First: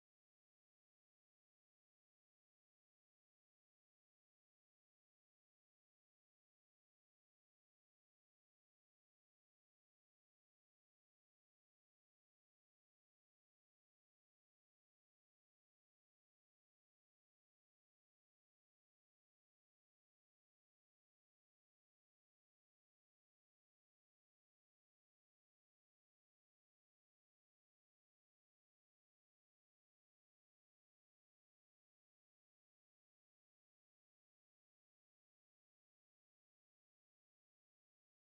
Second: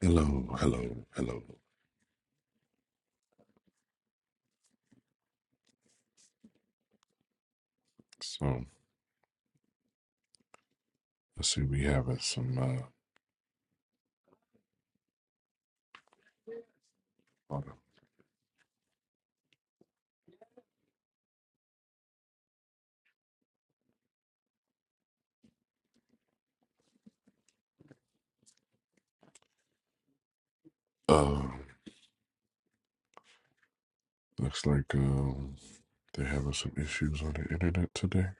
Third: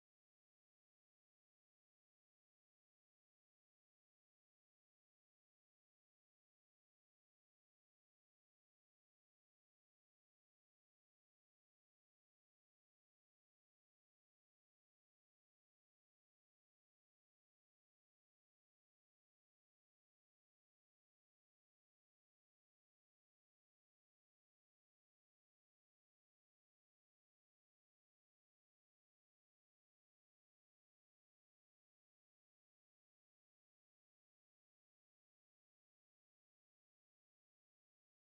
Hello, hello, hello. So let's see, we having some uh, lot of- uh looks like um they're having some issues on the internet today.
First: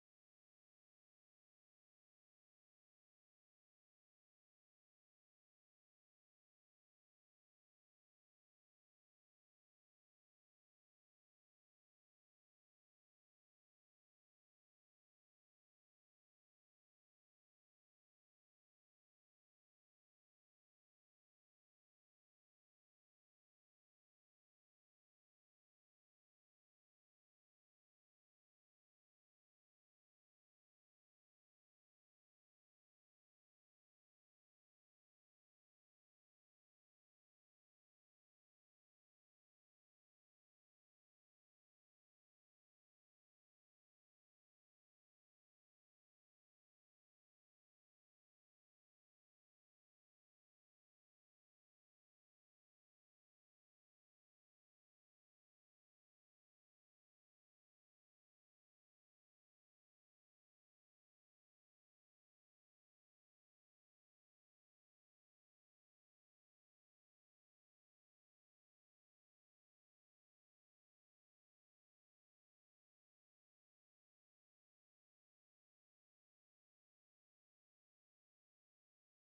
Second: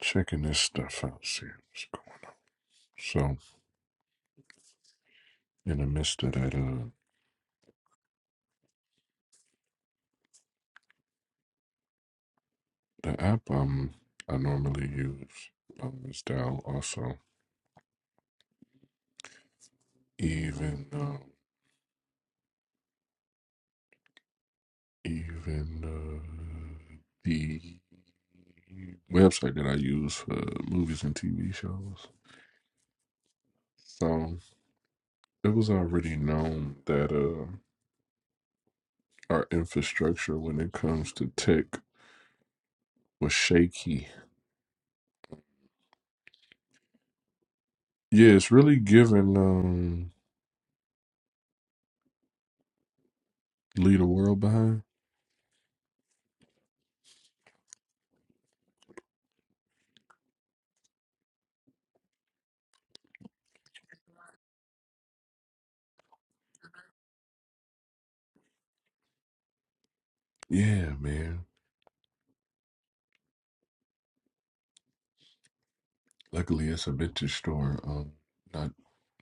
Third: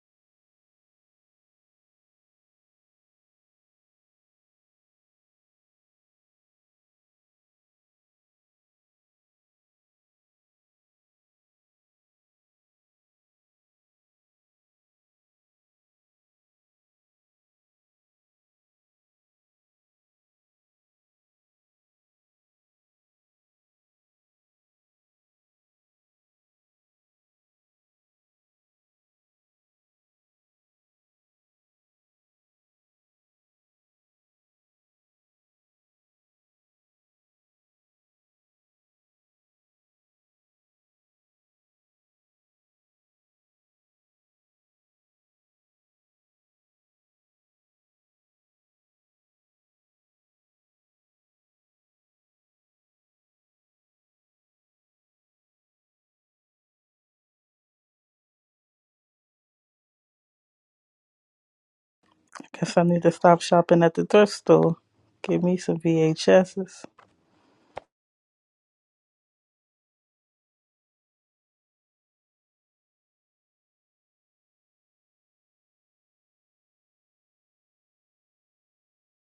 Checking this stuff out, see what's going. So in the midst of that, uh, the app um I normally use um is down also. Even um even uh the website that I use for movies and TV shows. So. it was already known that uh, our infrastructure when it comes to tech was shaky. Yeah, it's really giving um, leave the world behind. Guess I need to stop shopping at the thrift store. Give me some VHSs. Yeah, man. Luckily, it's a vintage store. Um, not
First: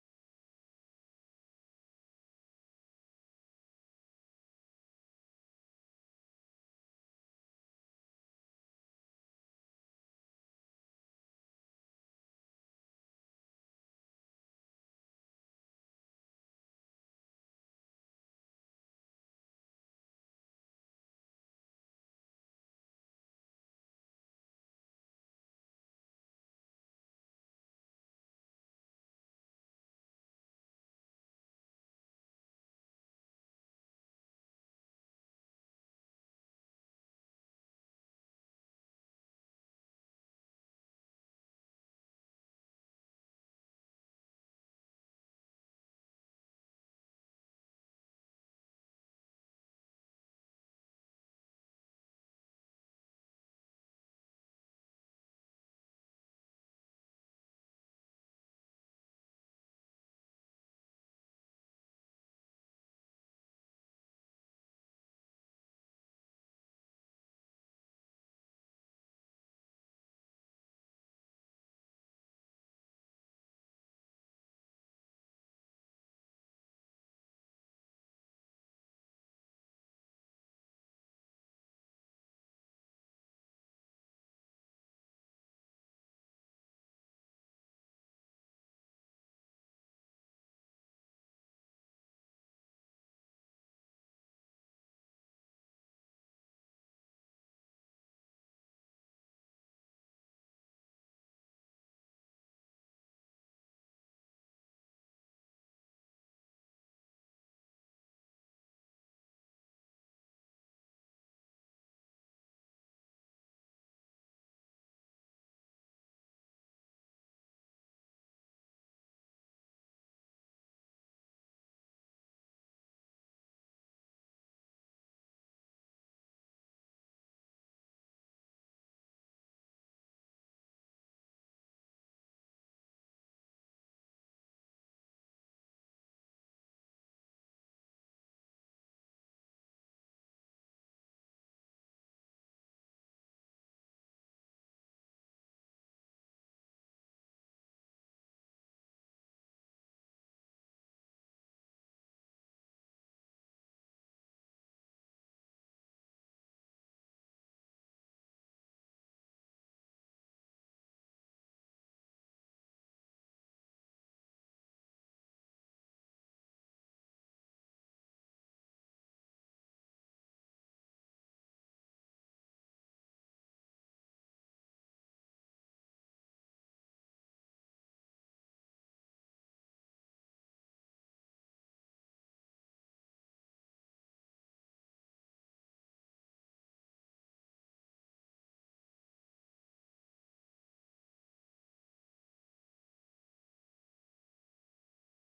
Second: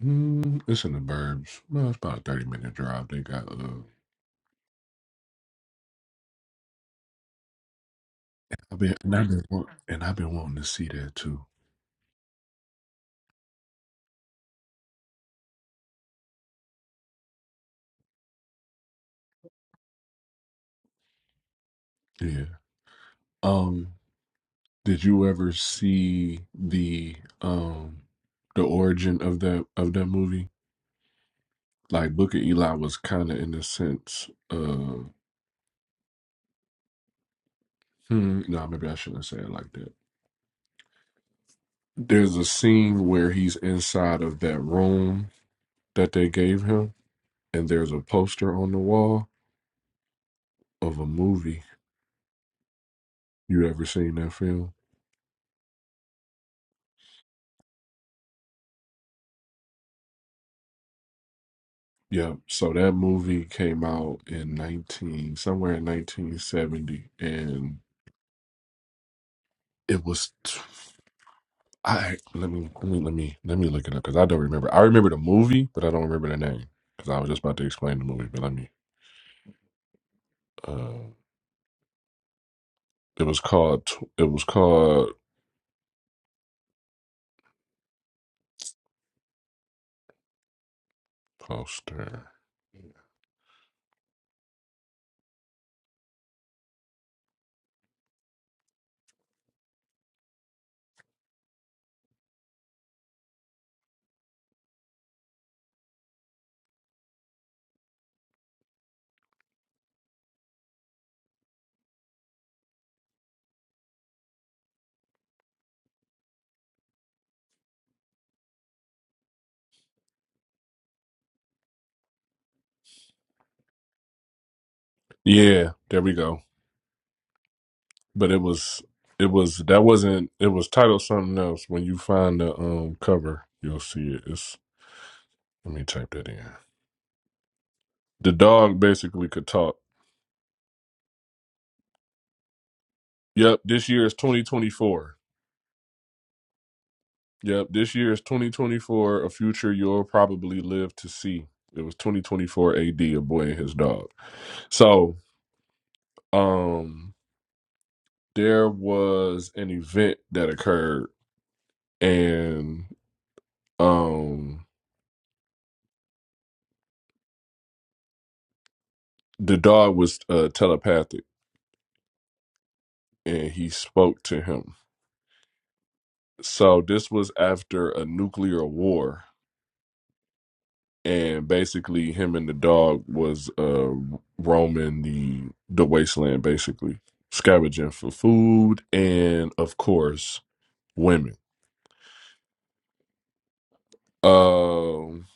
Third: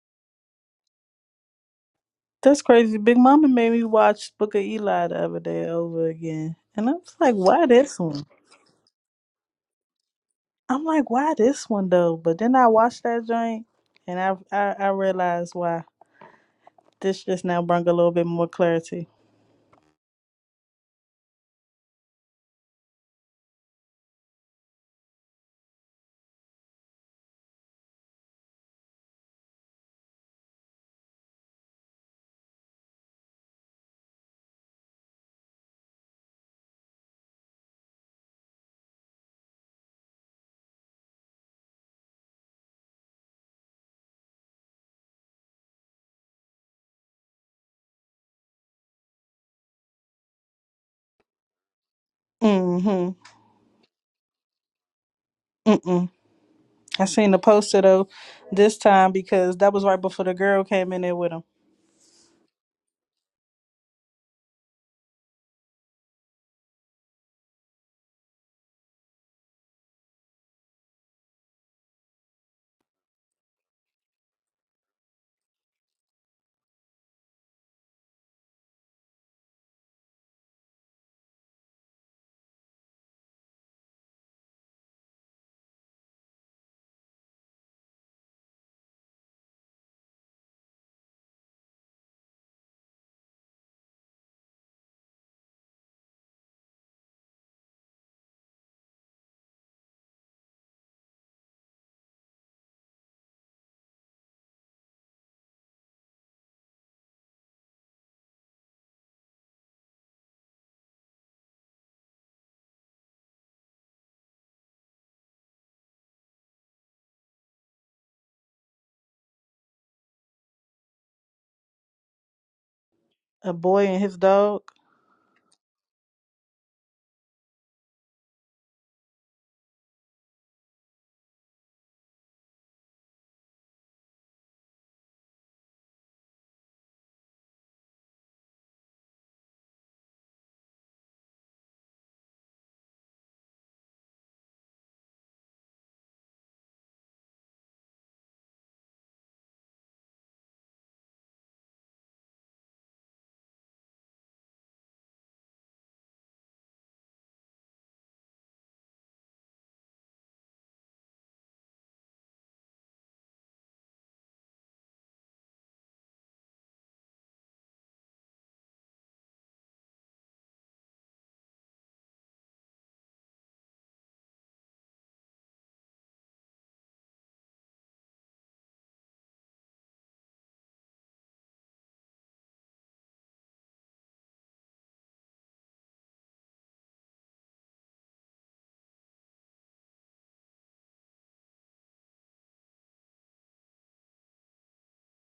mm, it's in the burbs. Well, it's about a thirty That's minute crazy. drive. Big They Mama got made uh, me watch Book of Eli the other day over again. And I was like, why this one? I've been and I've been wa- and I've been wanting to I'm see like, that why too. this one though? But then I watched that joint and I I, I realized why. This just now brought a little bit more clarity. Yeah. Um, did you ever see the um the origin of that of that movie? like Booker Eli was kind of in the sense of hmm, no, maybe I shouldn't say it like that. There's a scene where he's inside of that room that they gave him, and there's a poster on the wall of a movie. Mm-hmm. You ever seen that film? Mm-mm. I seen the poster though this time because that was right before the girl came in there with him. Yeah. So that movie came out in nineteen somewhere in nineteen seventy, and it was. t- I let me let me let me let me look it up because I don't remember. I remember the movie, but I don't remember the name because I was just about to explain the movie. But let me. uh, It was called. It was called poster. A boy and his dog. Yeah, there we go. But it was. It was that wasn't. It was titled something else. When you find the um cover, you'll see it. It's. Let me type that in. The dog basically could talk. Yep. This year is 2024. Yep. This year is 2024. A future you'll probably live to see. It was 2024 A D. A boy and his dog. So um, there was an event that occurred and um the dog was uh, telepathic and he spoke to him so this was after a nuclear war and basically him and the dog was uh roaming the the wasteland basically scavenging for food and of course women um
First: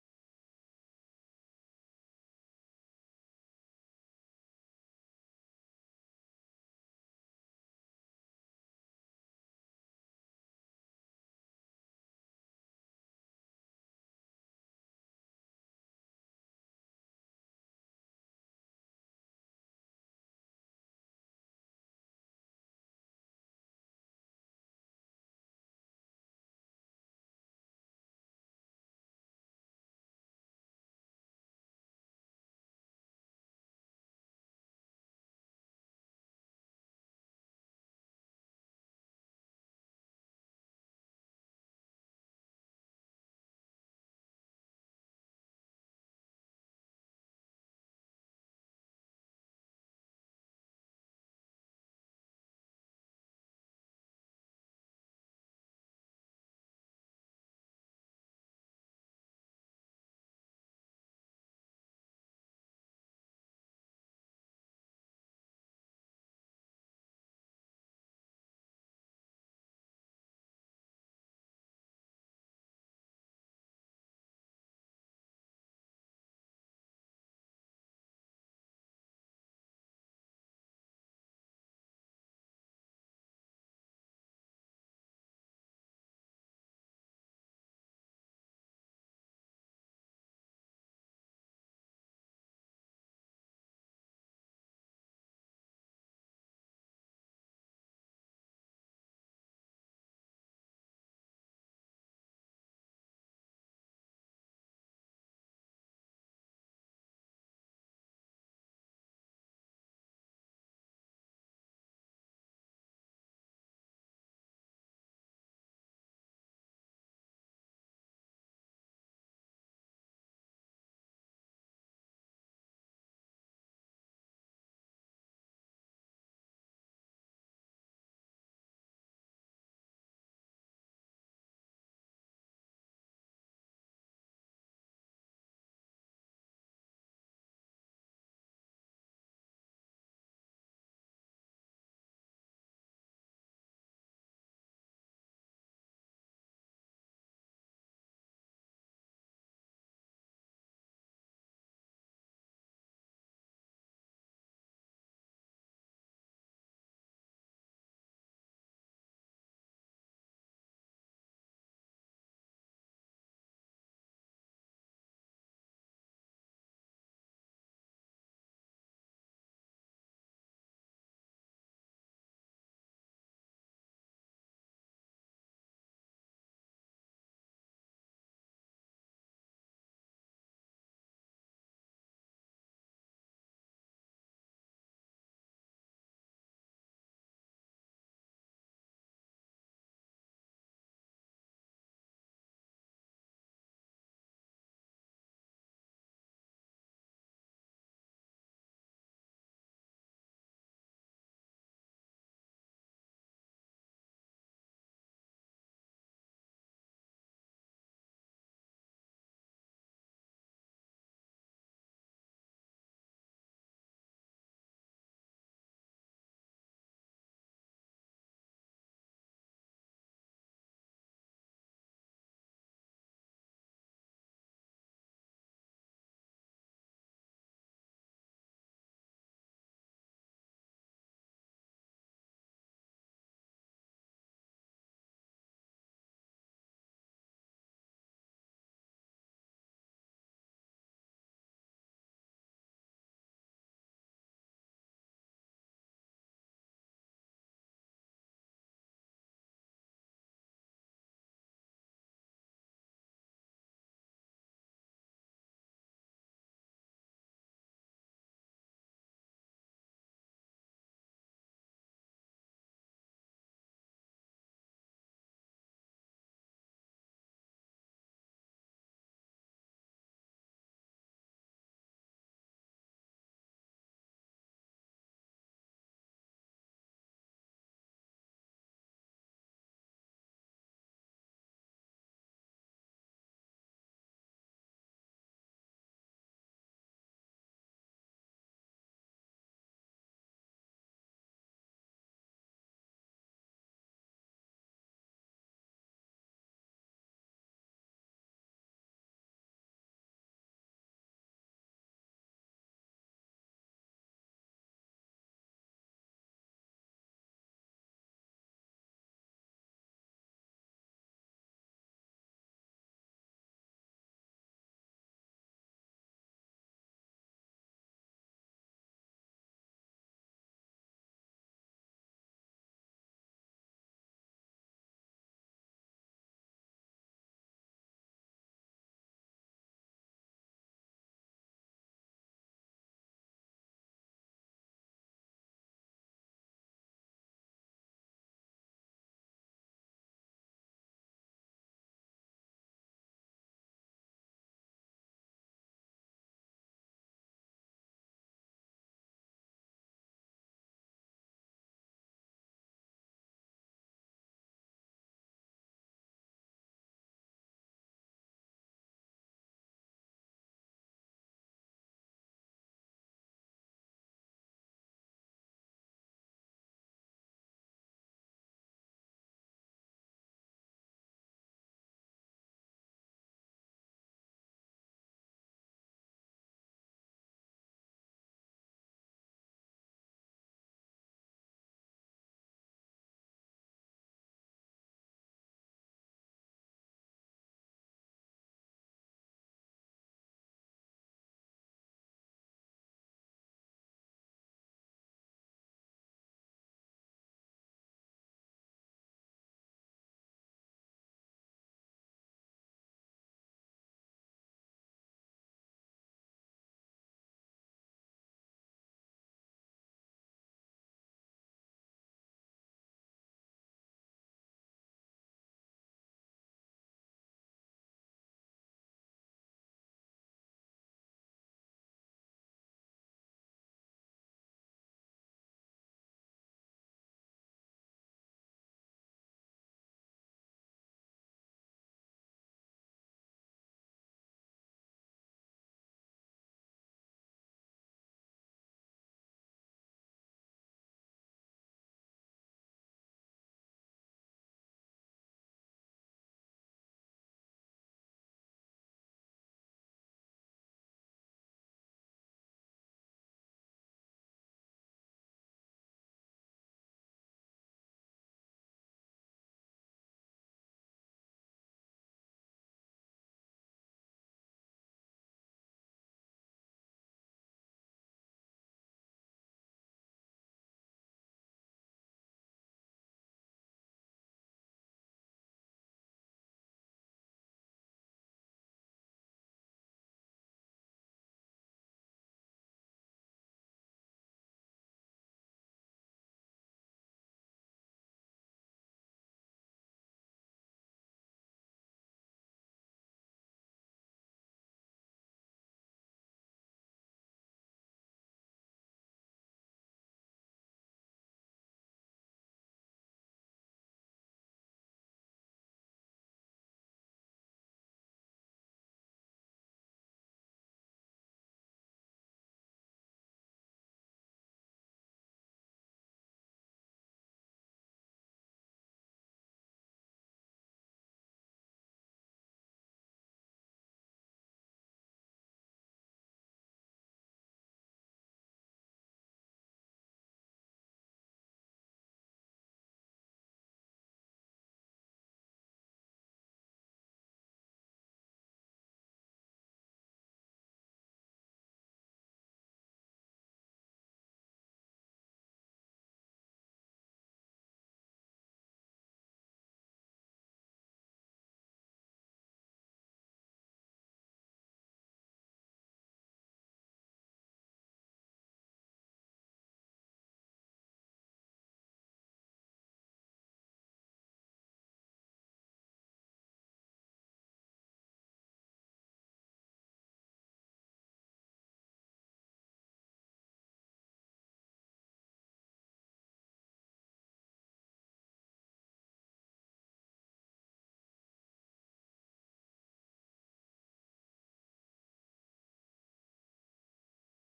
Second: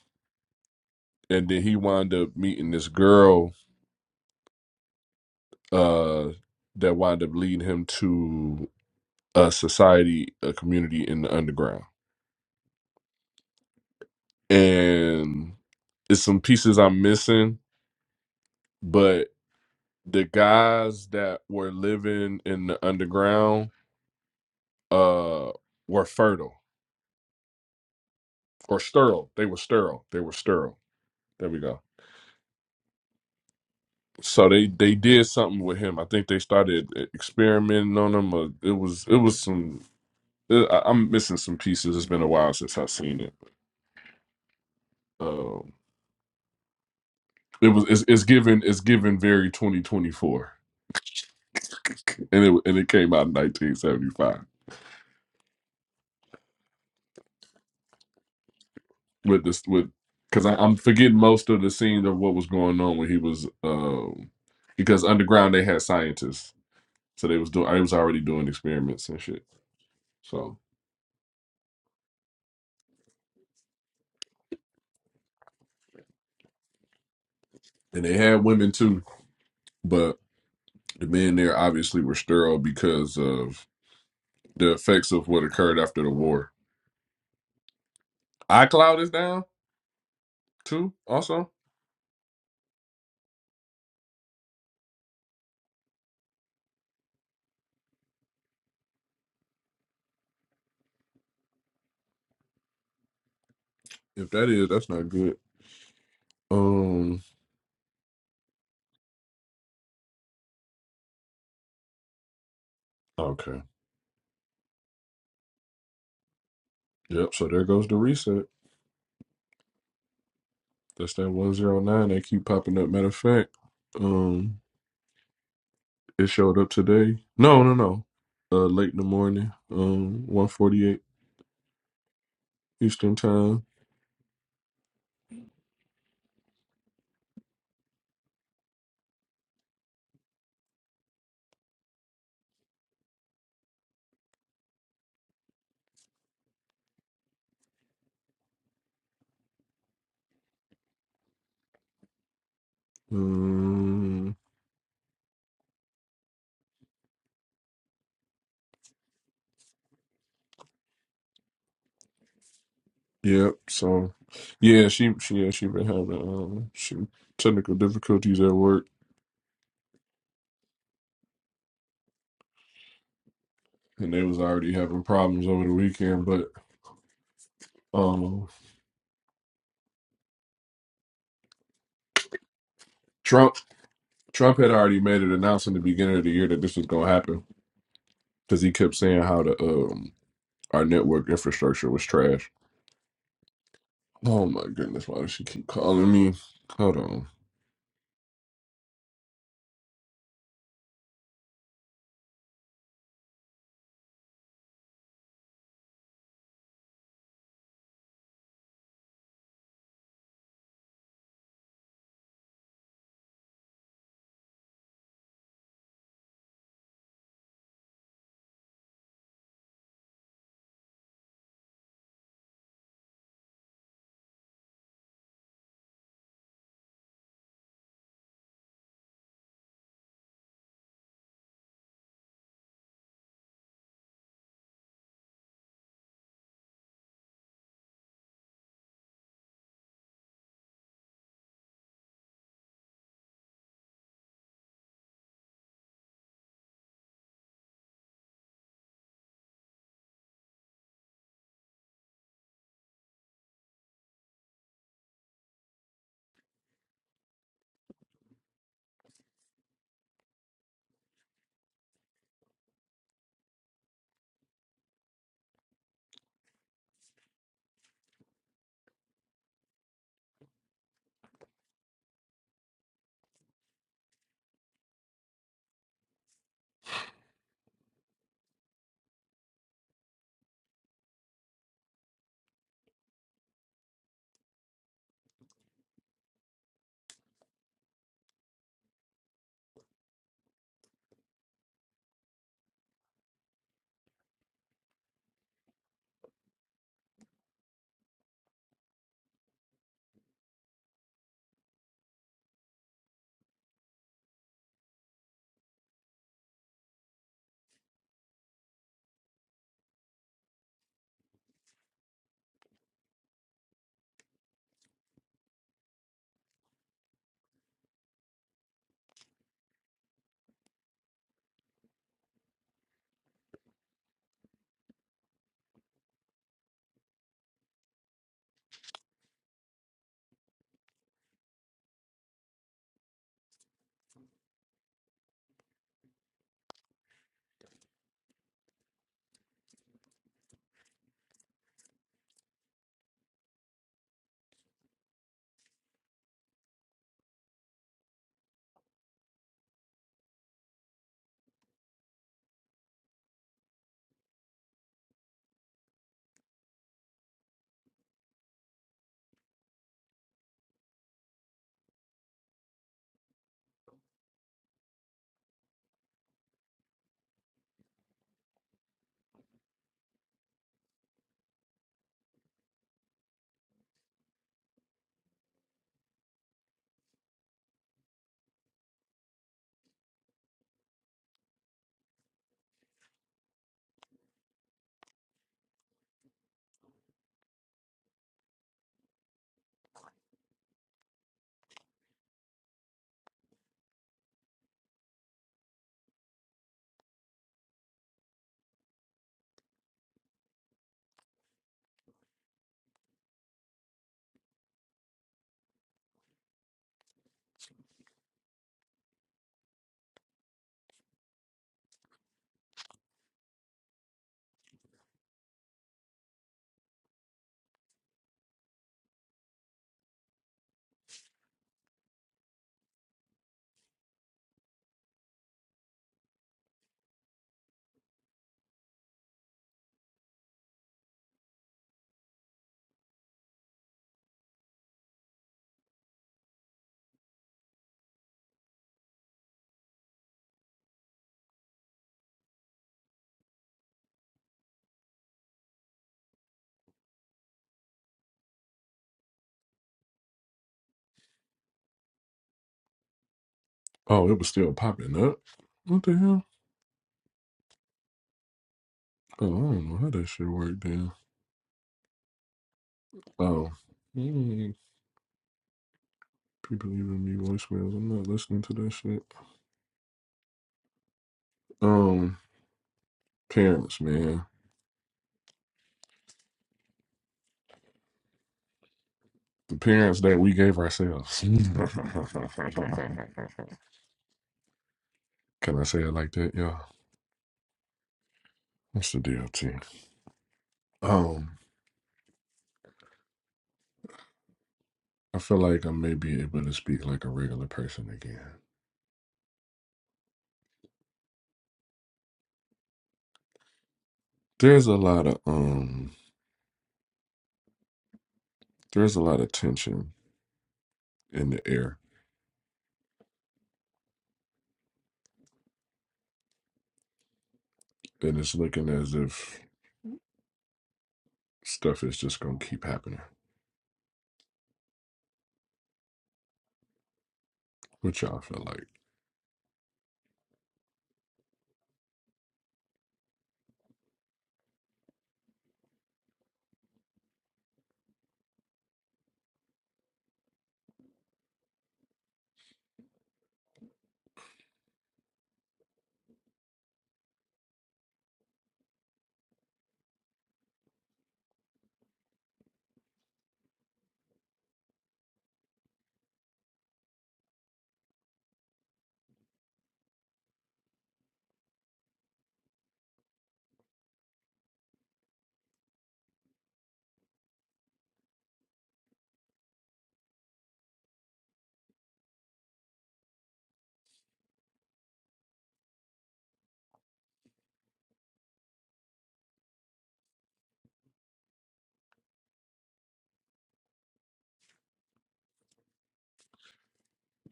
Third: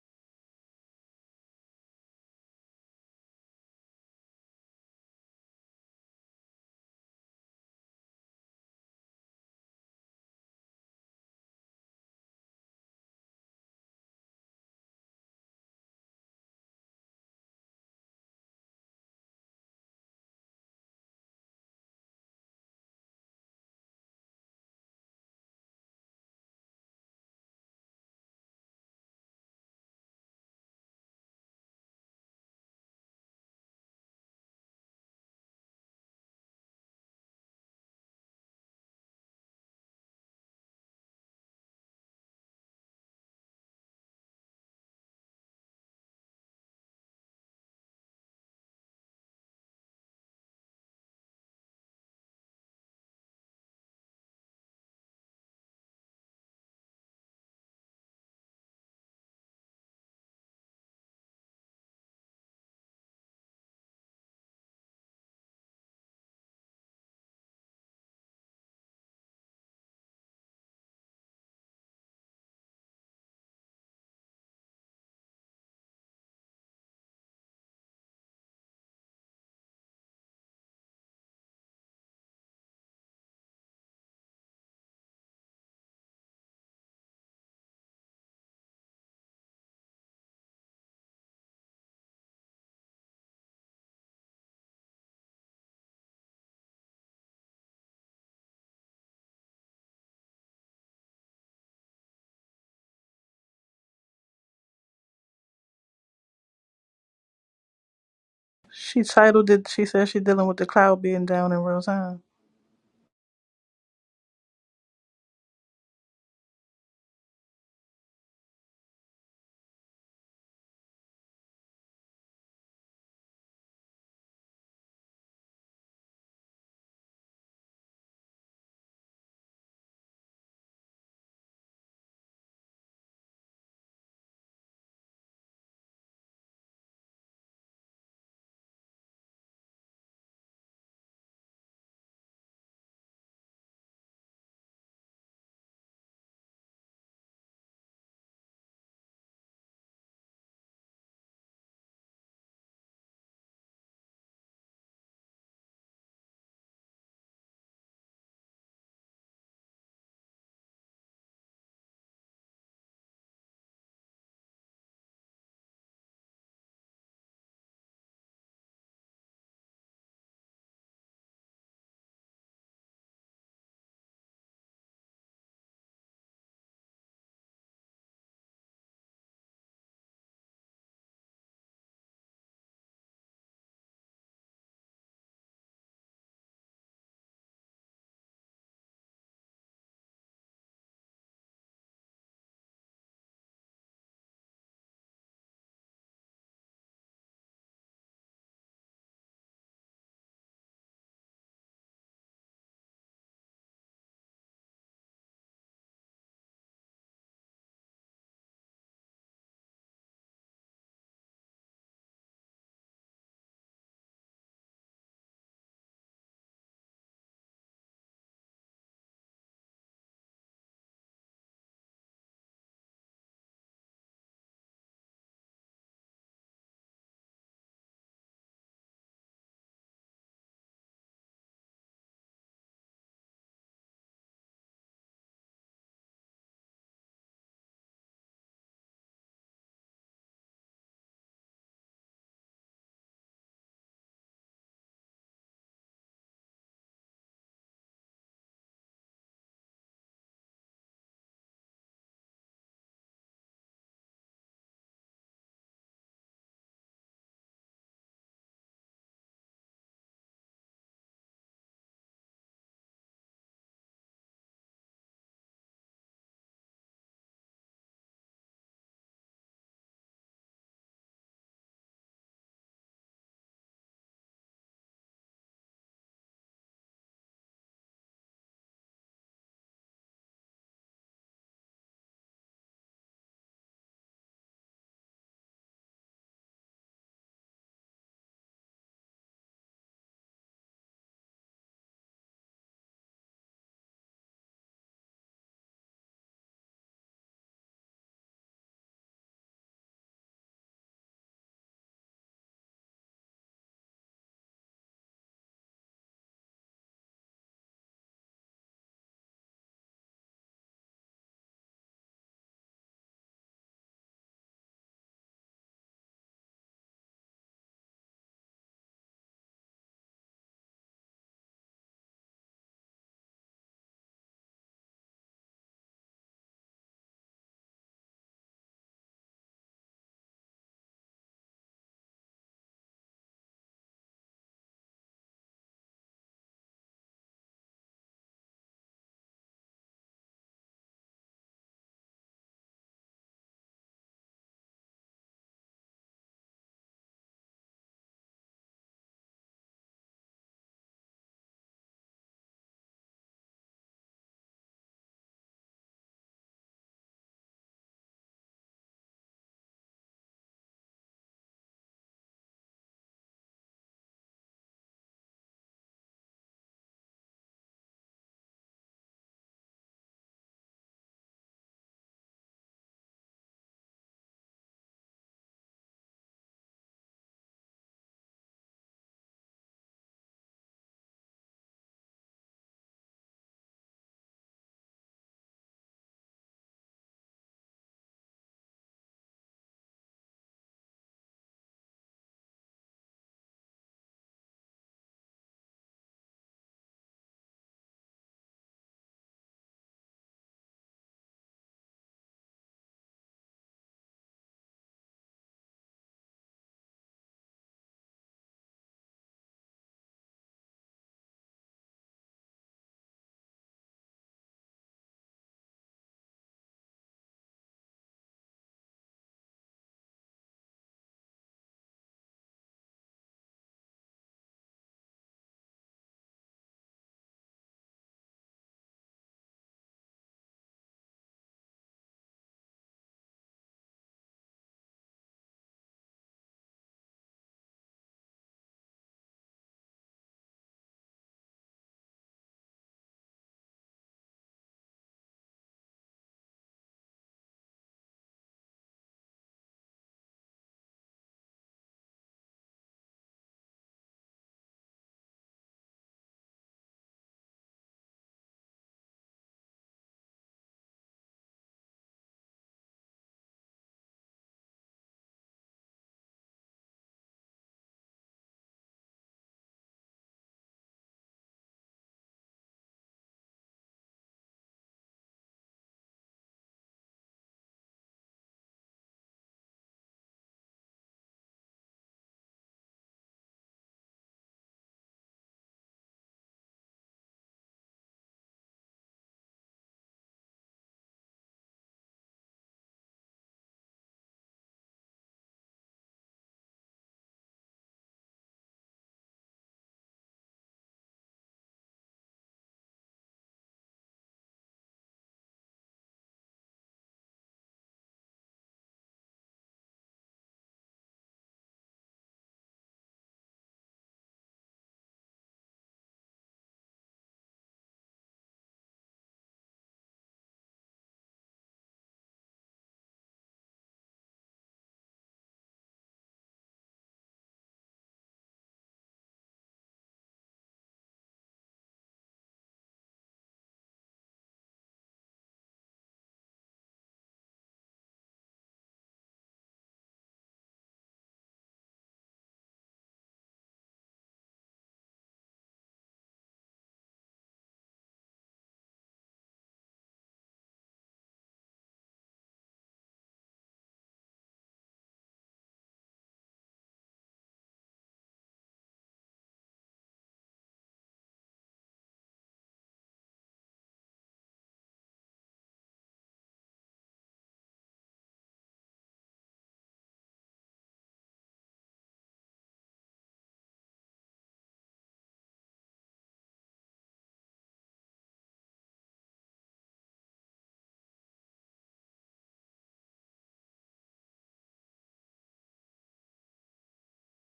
and then he wound up meeting this girl uh that wound up leading him to a society a community in the underground and it's some pieces I'm missing, but the guys that were living in the underground uh were fertile or sterile. They were sterile. They were sterile. There we go. So they they did something with him. I think they started e-, experimenting on him. Or it was it was some. uh, I, I'm missing some pieces. It's been a while since I've seen it. Um, it was it's, it's given it's given very 2024, and it and it came out in 1975. with this with because I'm forgetting most of the scene of what was going on when he was um because underground they had scientists so they was doing I was already doing experiments and shit so and they had women too but the men there obviously were sterile because of the effects of what occurred after the war. iCloud is down too also if that is that's not good um She titled it, she said she dealing with the cloud being down in real time. okay yep so there goes the reset that's that 109 they keep popping up matter of fact um. It showed up today. No, no, no. Uh, late in the morning. Um, one forty eight Eastern time. Um, yep. So, yeah, she she yeah she been having um she technical difficulties at work, and they was already having problems over the weekend. But um, Trump Trump had already made an announcement at the beginning of the year that this was gonna happen because he kept saying how the um our network infrastructure was trash. Oh my goodness, why does she keep calling me? Hold on. Oh, it was still popping up. What the hell? Oh, I don't know how that shit worked then. Oh. Mm, people leaving me voicemails. I'm not listening to that shit. Um, parents, man. The parents that we gave ourselves. Can I say it like that? Yeah. What's the DLT? Um, I feel like I may be able to speak like a regular person again. There's a lot of um there's a lot of tension in the air. And it's looking as if stuff is just gonna keep happening. What y'all feel like?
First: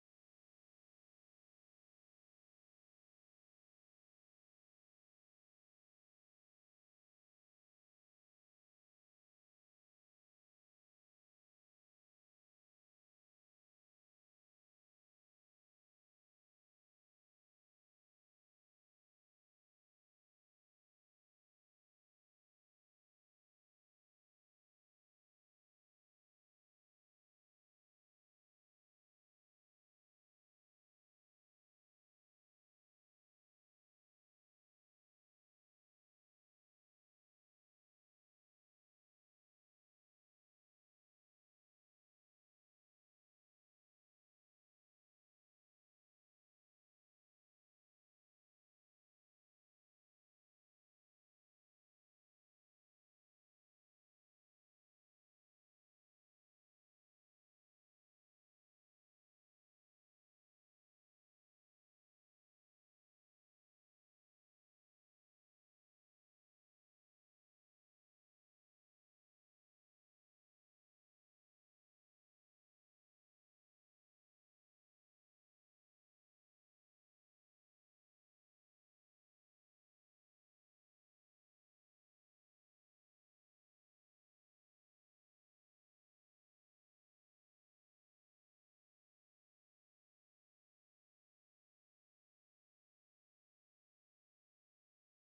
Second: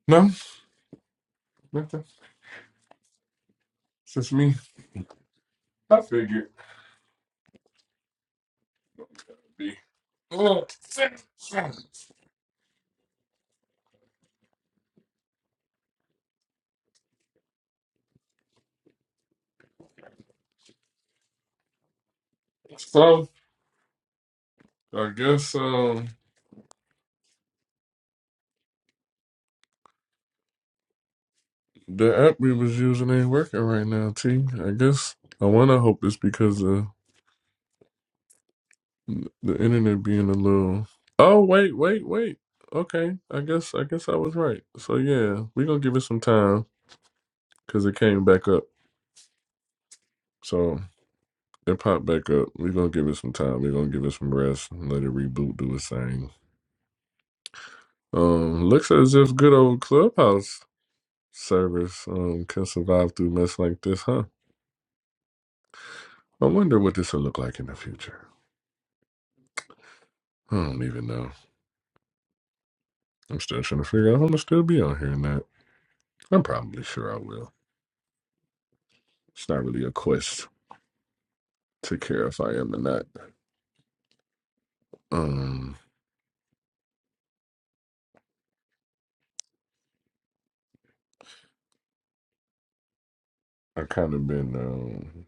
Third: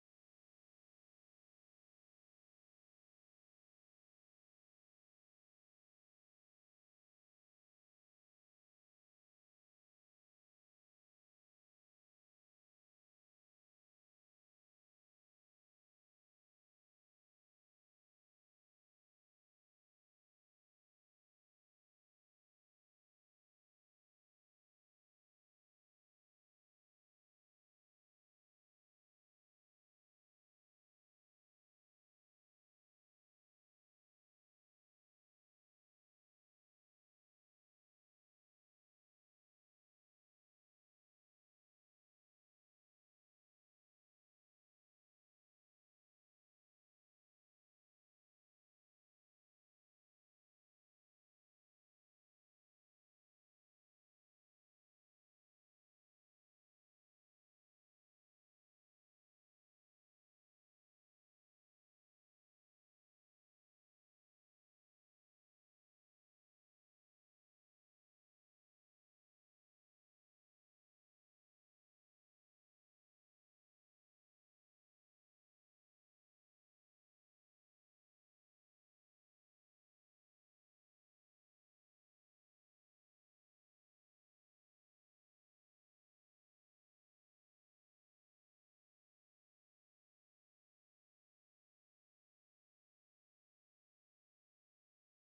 No, nothing. It's just me. I figured it'd be. So I guess um the app we was using ain't working right now, T. I guess I wanna hope it's because of the internet being a little Oh wait, wait, wait. Okay. I guess I guess I was right. So yeah, we gonna give it some time because it came back up. So It popped back up. We're gonna give it some time. We're gonna give it some rest and let it reboot, do its thing. Um, looks as if good old Clubhouse service um can survive through mess like this, huh? I wonder what this will look like in the future. I don't even know. I'm still trying to figure out how I'm gonna still be on here and that. I'm probably sure I will. It's not really a quest to care if I am or not. Um, I've kind of been um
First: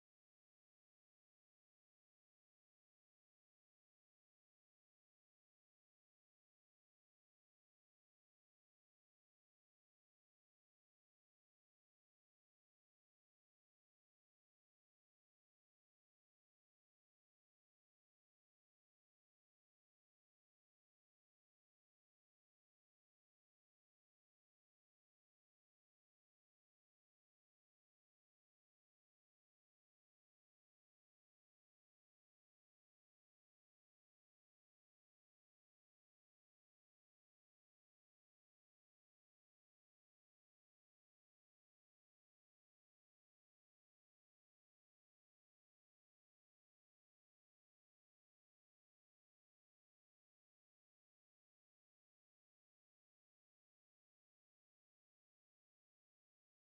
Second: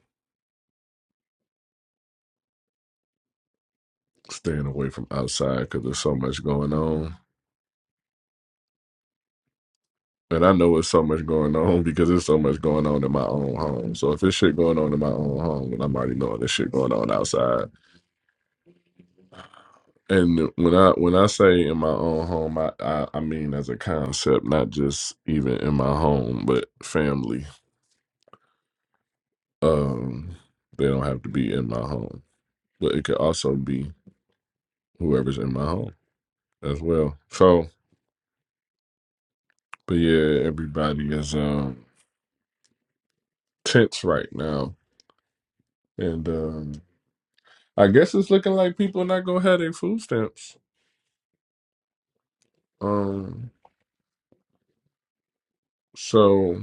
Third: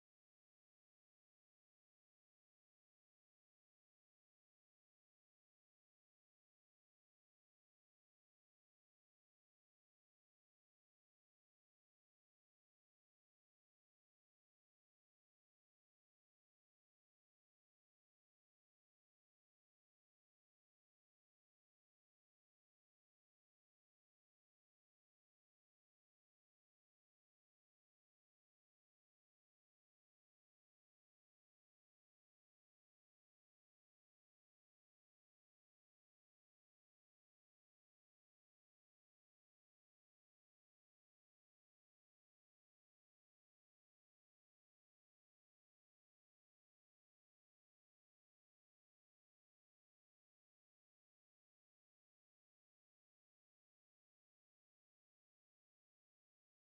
staying away from outside because there's so much going on. And I know it's so much going on because there's so much going on in my own home. So if there's shit going on in my own home, then I'm already knowing there's shit going on outside. And when I when I say in my own home, I, I, I mean as a concept, not just even in my home, but family. Um, they don't have to be in my home, but it could also be whoever's in my home as well. So, but yeah, everybody is um tense right now, and um, I guess it's looking like people not gonna have their food stamps. Um, so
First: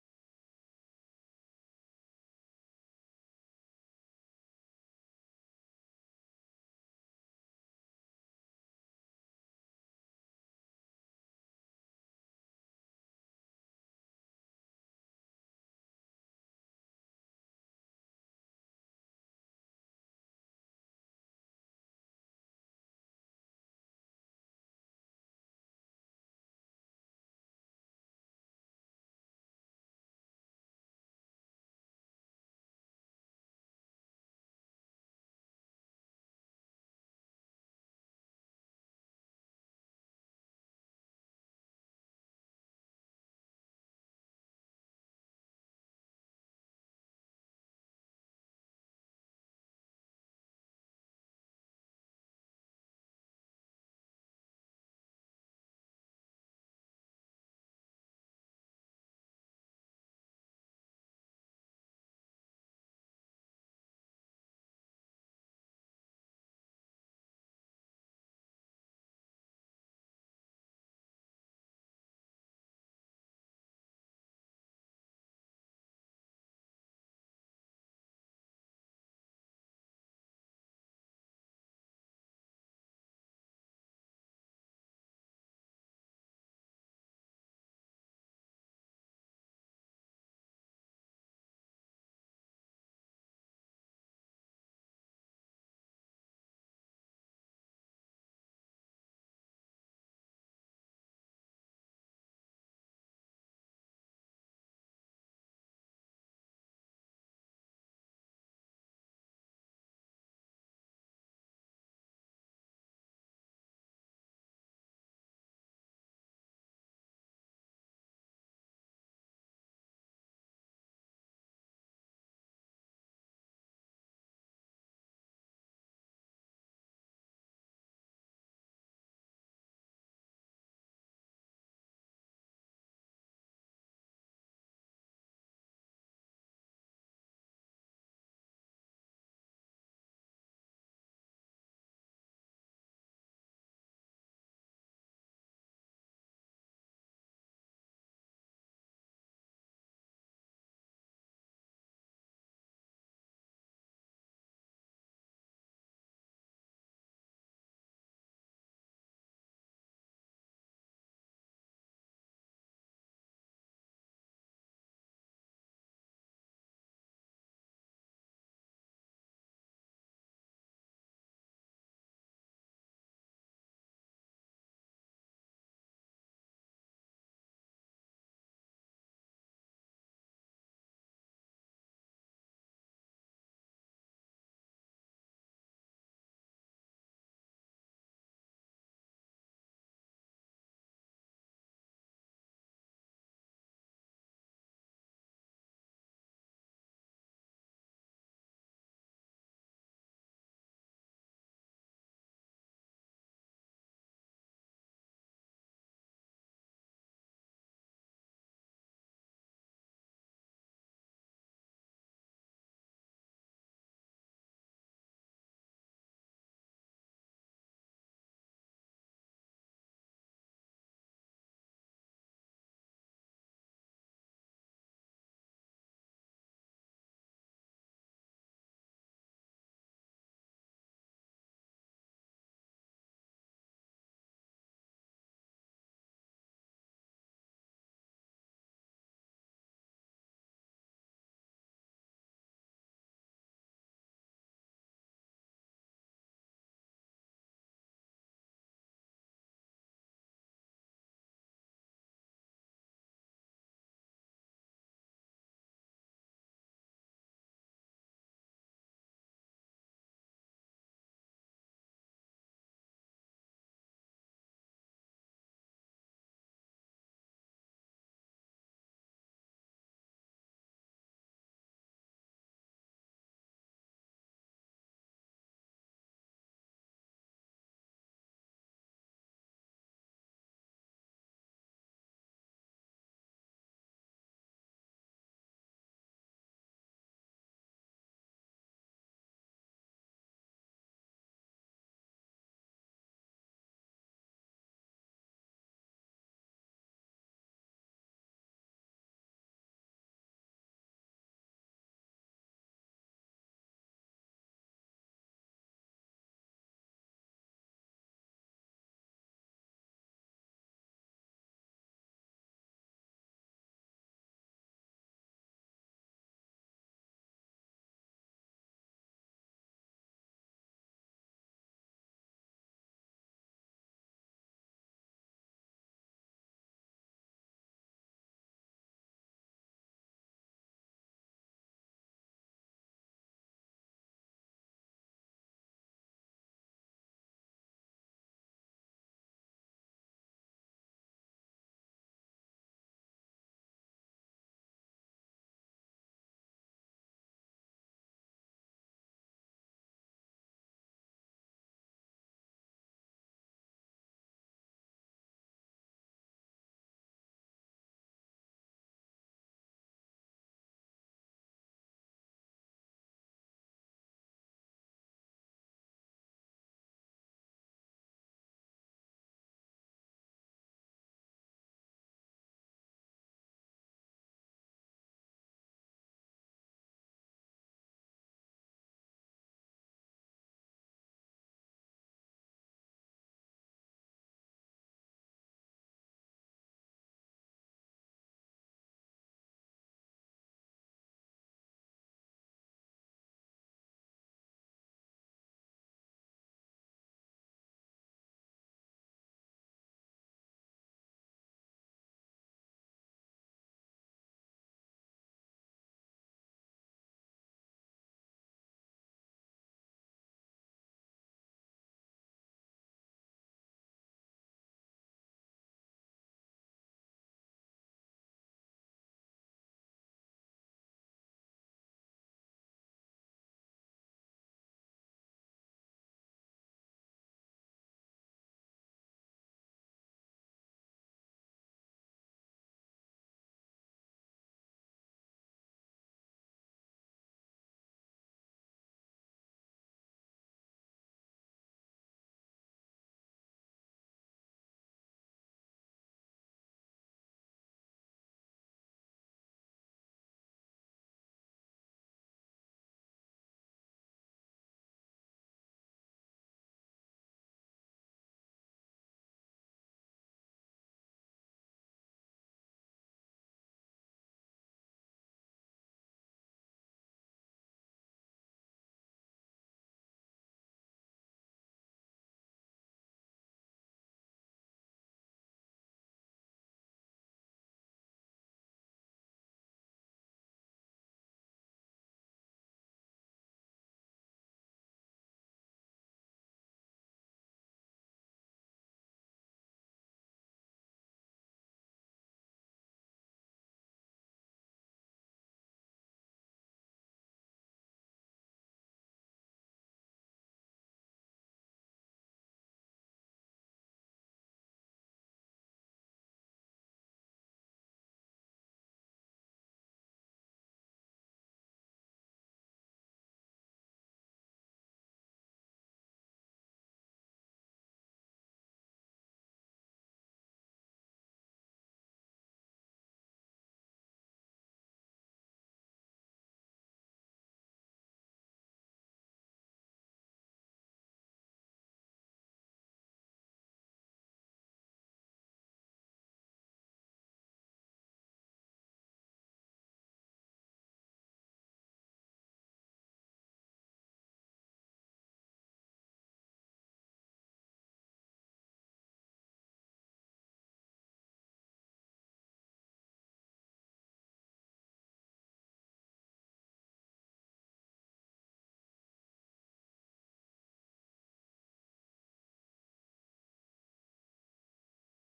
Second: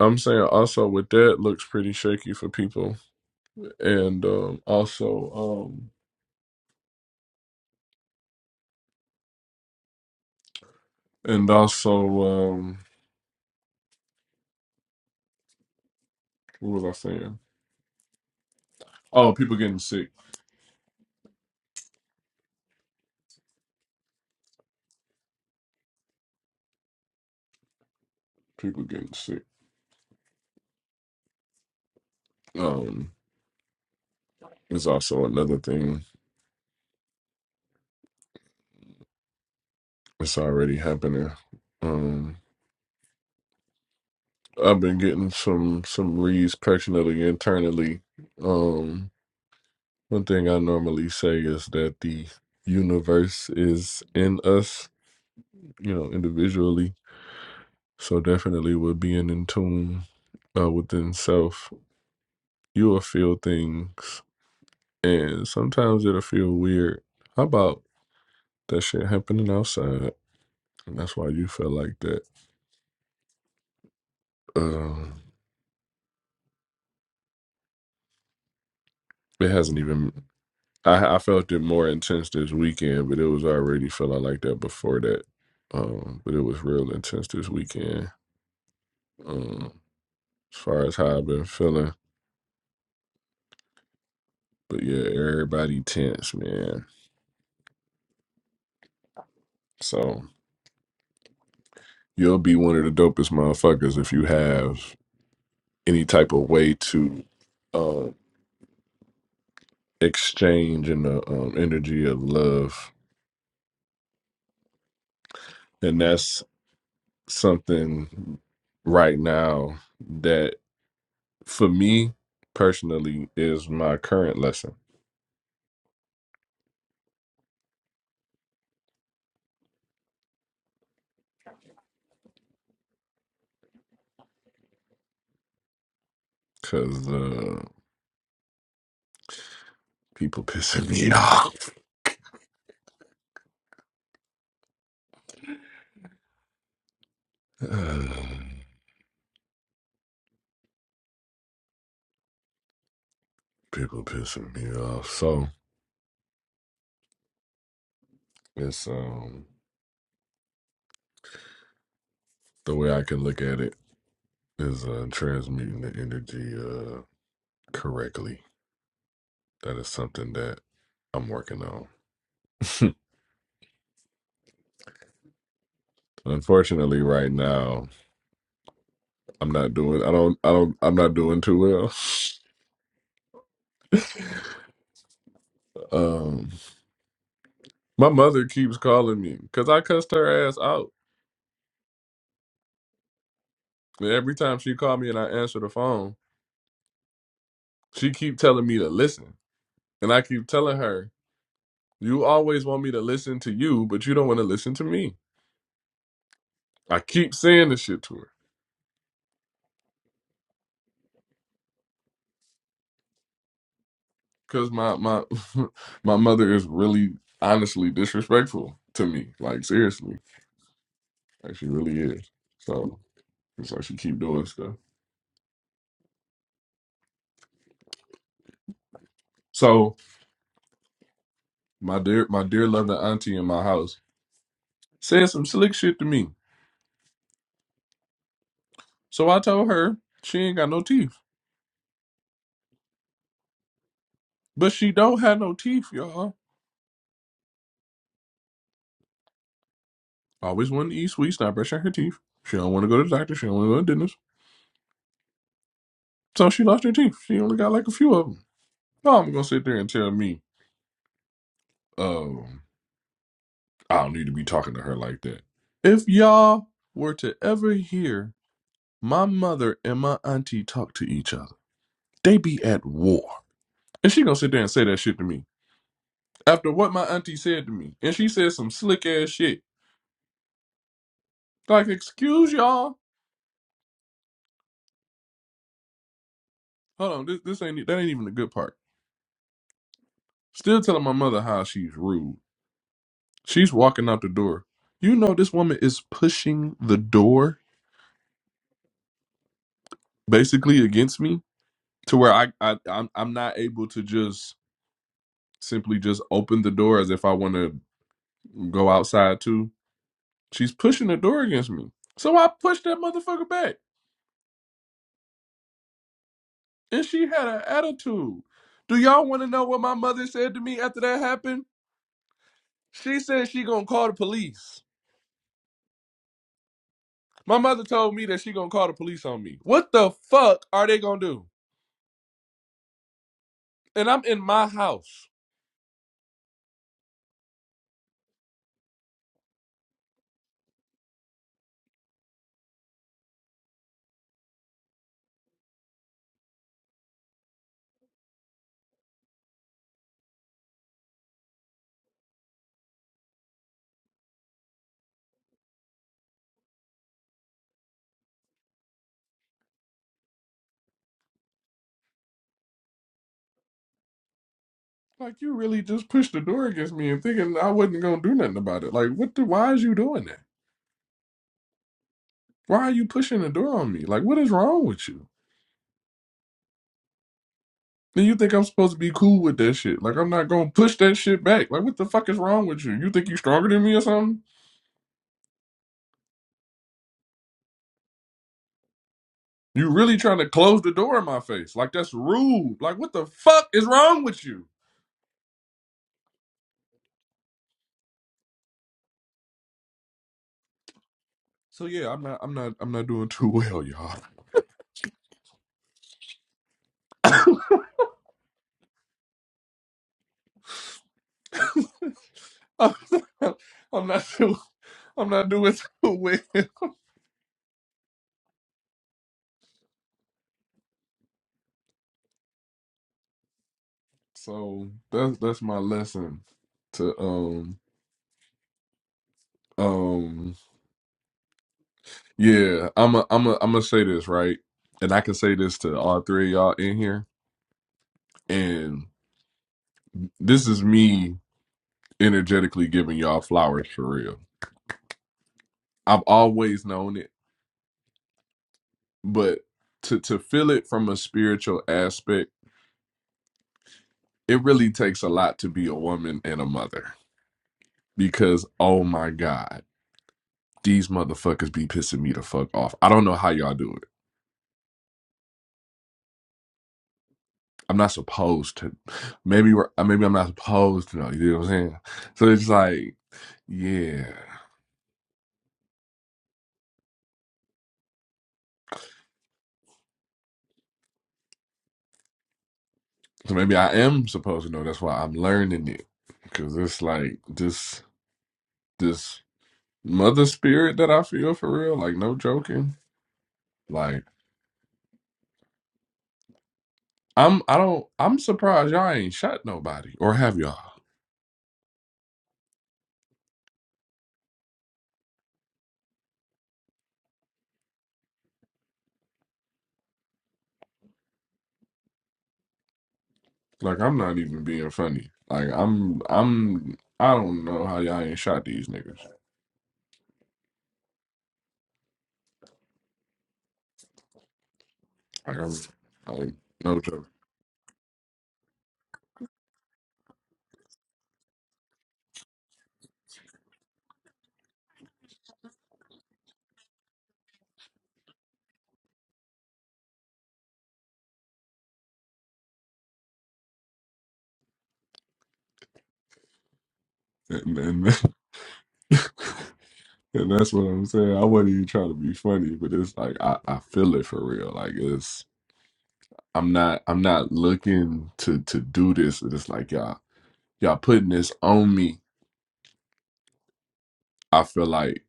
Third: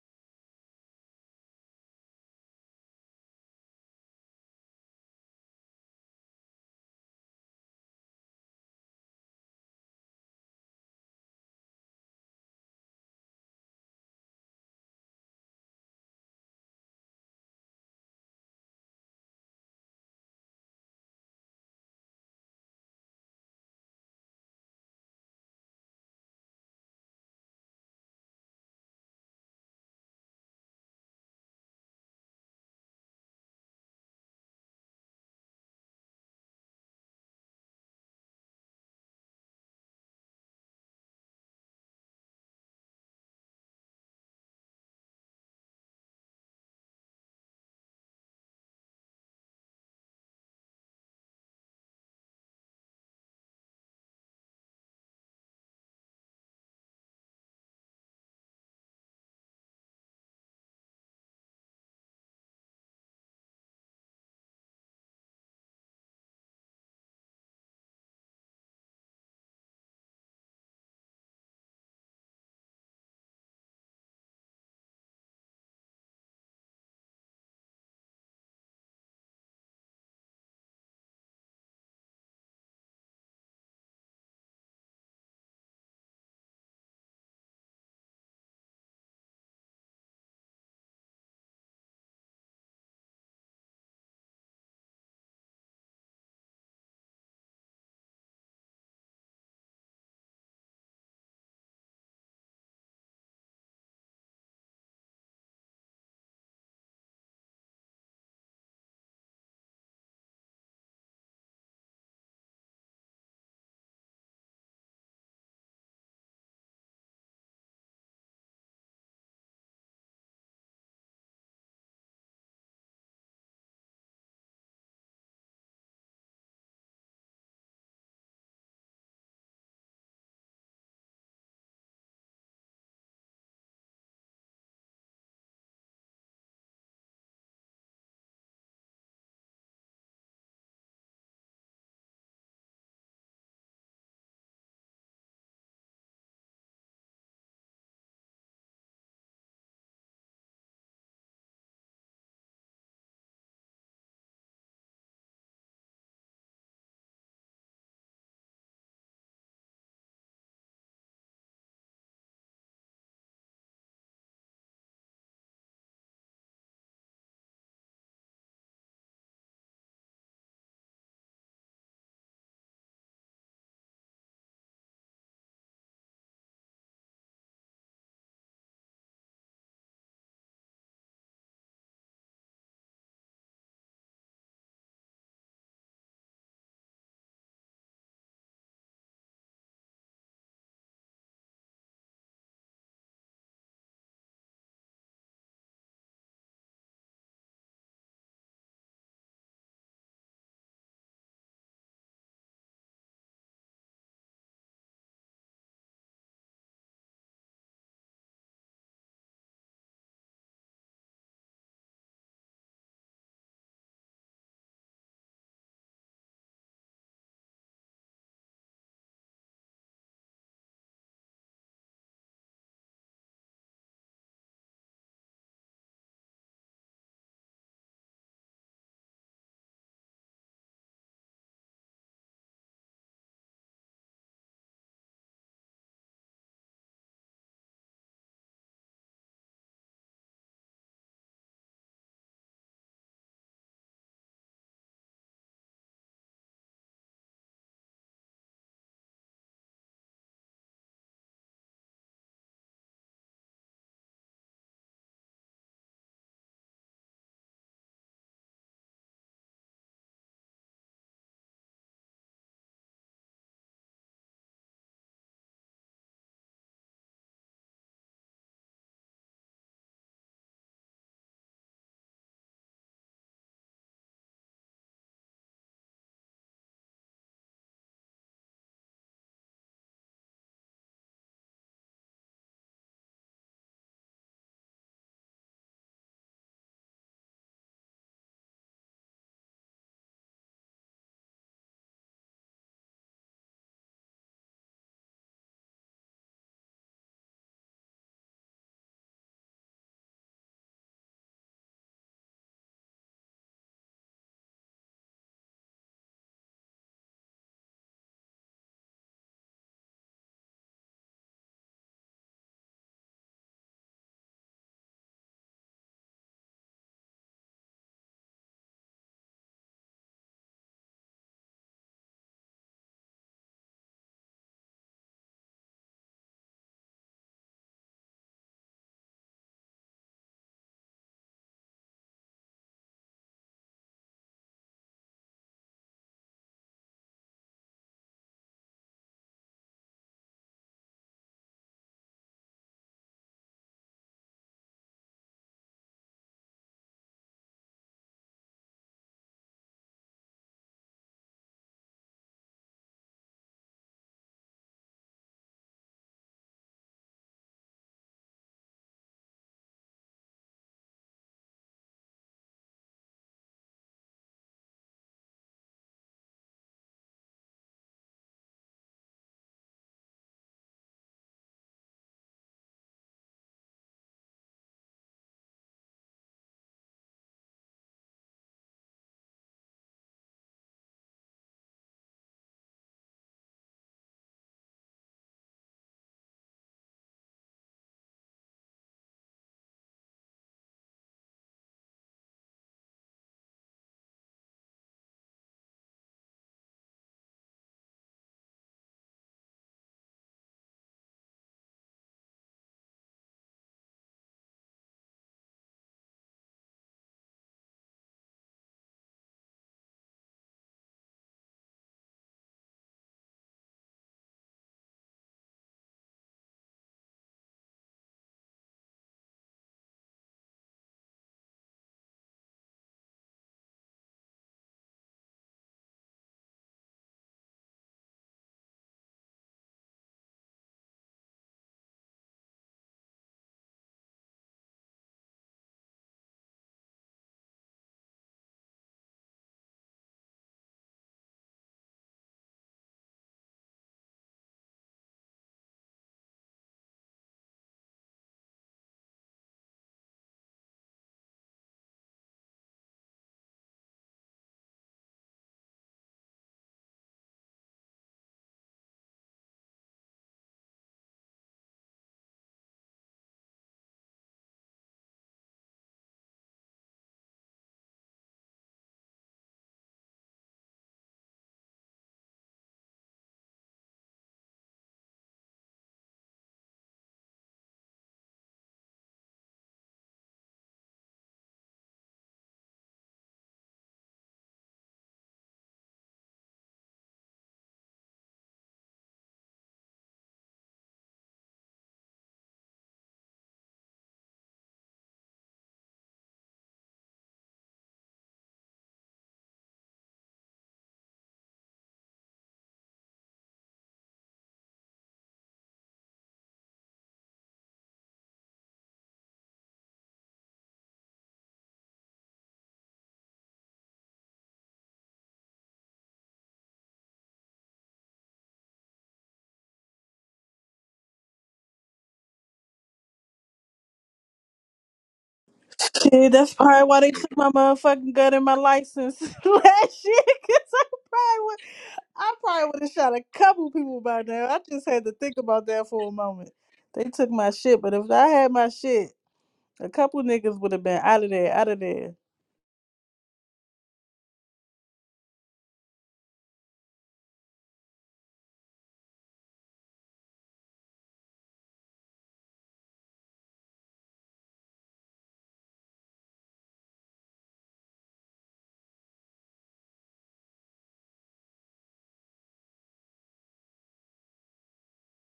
I'm saying also with that looks pretty shaky for people, and um, also um, and also um, what was I saying? Oh, people getting sick. People getting sick. Um, is also another thing that's already happening. Um, I've been getting some some leads personally internally. Um, one thing I normally say is that the universe is in us, you know, individually So definitely with being in tune uh, within self, you will feel things and sometimes it'll feel weird. How about that shit happening outside? And that's why you feel like that. Um, it hasn't even I, I felt it more intense this weekend, but it was already feeling like that before that. Um, but it was real intense this weekend. Um, as far as how I've been feeling. But yeah, everybody tense, man. So You'll be one of the dopest motherfuckers if you have any type of way to um, exchange in the um, energy of love, and that's something right now that for me personally is my current lesson because uh, people pissing me off. Uh, people pissing me off. So it's um the way I can look at it is uh, transmuting the energy uh correctly That is something that I'm working on. Unfortunately, right now I'm not doing. I don't. I don't. I'm not doing too well. Um, my mother keeps calling me because I cussed her ass out. And every time she called me and I answer the phone, she keep telling me to listen, and I keep telling her, "You always want me to listen to you, but you don't want to listen to me." I keep saying this shit to her because my my my mother is really honestly disrespectful to me. Like seriously, like she really is. So. It's like she keep doing stuff. So my dear, my dear loving auntie in my house said some slick shit to me. So I told her she ain't got no teeth, but she don't have no teeth, y'all. Always wanted to eat sweets, not brushing her teeth. She don't want to go to the doctor. She don't want to go to the dentist. So she lost her teeth. She only got like a few of them. No, I'm gonna sit there and tell me, um, I don't need to be talking to her like that. If y'all were to ever hear my mother and my auntie talk to each other, they be at war. And she gonna sit there and say that shit to me. after what my auntie said to me, and she said some slick ass shit. Like, excuse y'all. Hold on, this this ain't that ain't even the good part. Still telling my mother how she's rude. She's walking out the door. You know this woman is pushing the door basically against me to where I, I I'm I'm not able to just simply just open the door as if I want to go outside too. She's pushing the door against me. So I pushed that motherfucker back. And she had an attitude. Do y'all want to know what my mother said to me after that happened? She said she gonna call the police. My mother told me that she gonna call the police on me. What the fuck are they gonna do? And I'm in my house. Like you really just pushed the door against me and thinking I wasn't gonna do nothing about it. Like what the why is you doing that? Why are you pushing the door on me? Like what is wrong with you? Then you think I'm supposed to be cool with that shit. Like I'm not gonna push that shit back. Like what the fuck is wrong with you? You think you stronger than me or something? You really trying to close the door in my face. Like that's rude. Like what the fuck is wrong with you? So yeah, I'm not I'm not I'm not doing too well, y'all. I'm not too I'm not doing too well. So that's that's my lesson to um um yeah, I'm a, I'm a, I'm gonna say this, right? And I can say this to all three of y'all in here and this is me energetically giving y'all flowers for real. I've always known it, but to to feel it from a spiritual aspect, it really takes a lot to be a woman and a mother because oh my god, these motherfuckers be pissing me the fuck off. I don't know how y'all do it. I'm not supposed to. Maybe we're uh, maybe I'm not supposed to know. You know what I'm saying? So it's like yeah. So maybe I am supposed to know. That's why I'm learning it because it's like this this mother spirit that I feel for real. Like no joking. Like I'm I don't I'm surprised y'all ain't shot nobody or have y'all. Like I'm not even being funny. Like I'm I'm I don't know how y'all ain't shot these niggas. Like Shit, I'm that's like probably why no they joke. took my motherfucking gun and my license last year. Cause I probably would, I probably would have shot a couple people by now. I just had to think about that for a moment. They took my shit, but if I had my shit, a couple niggas would have been out of there, out of there. And, and, and that's what I'm saying. I wasn't even trying to be funny, but it's like I, I feel it for real. Like it's I'm not I'm not looking to to do this. It's like y'all y'all putting this on me. I feel like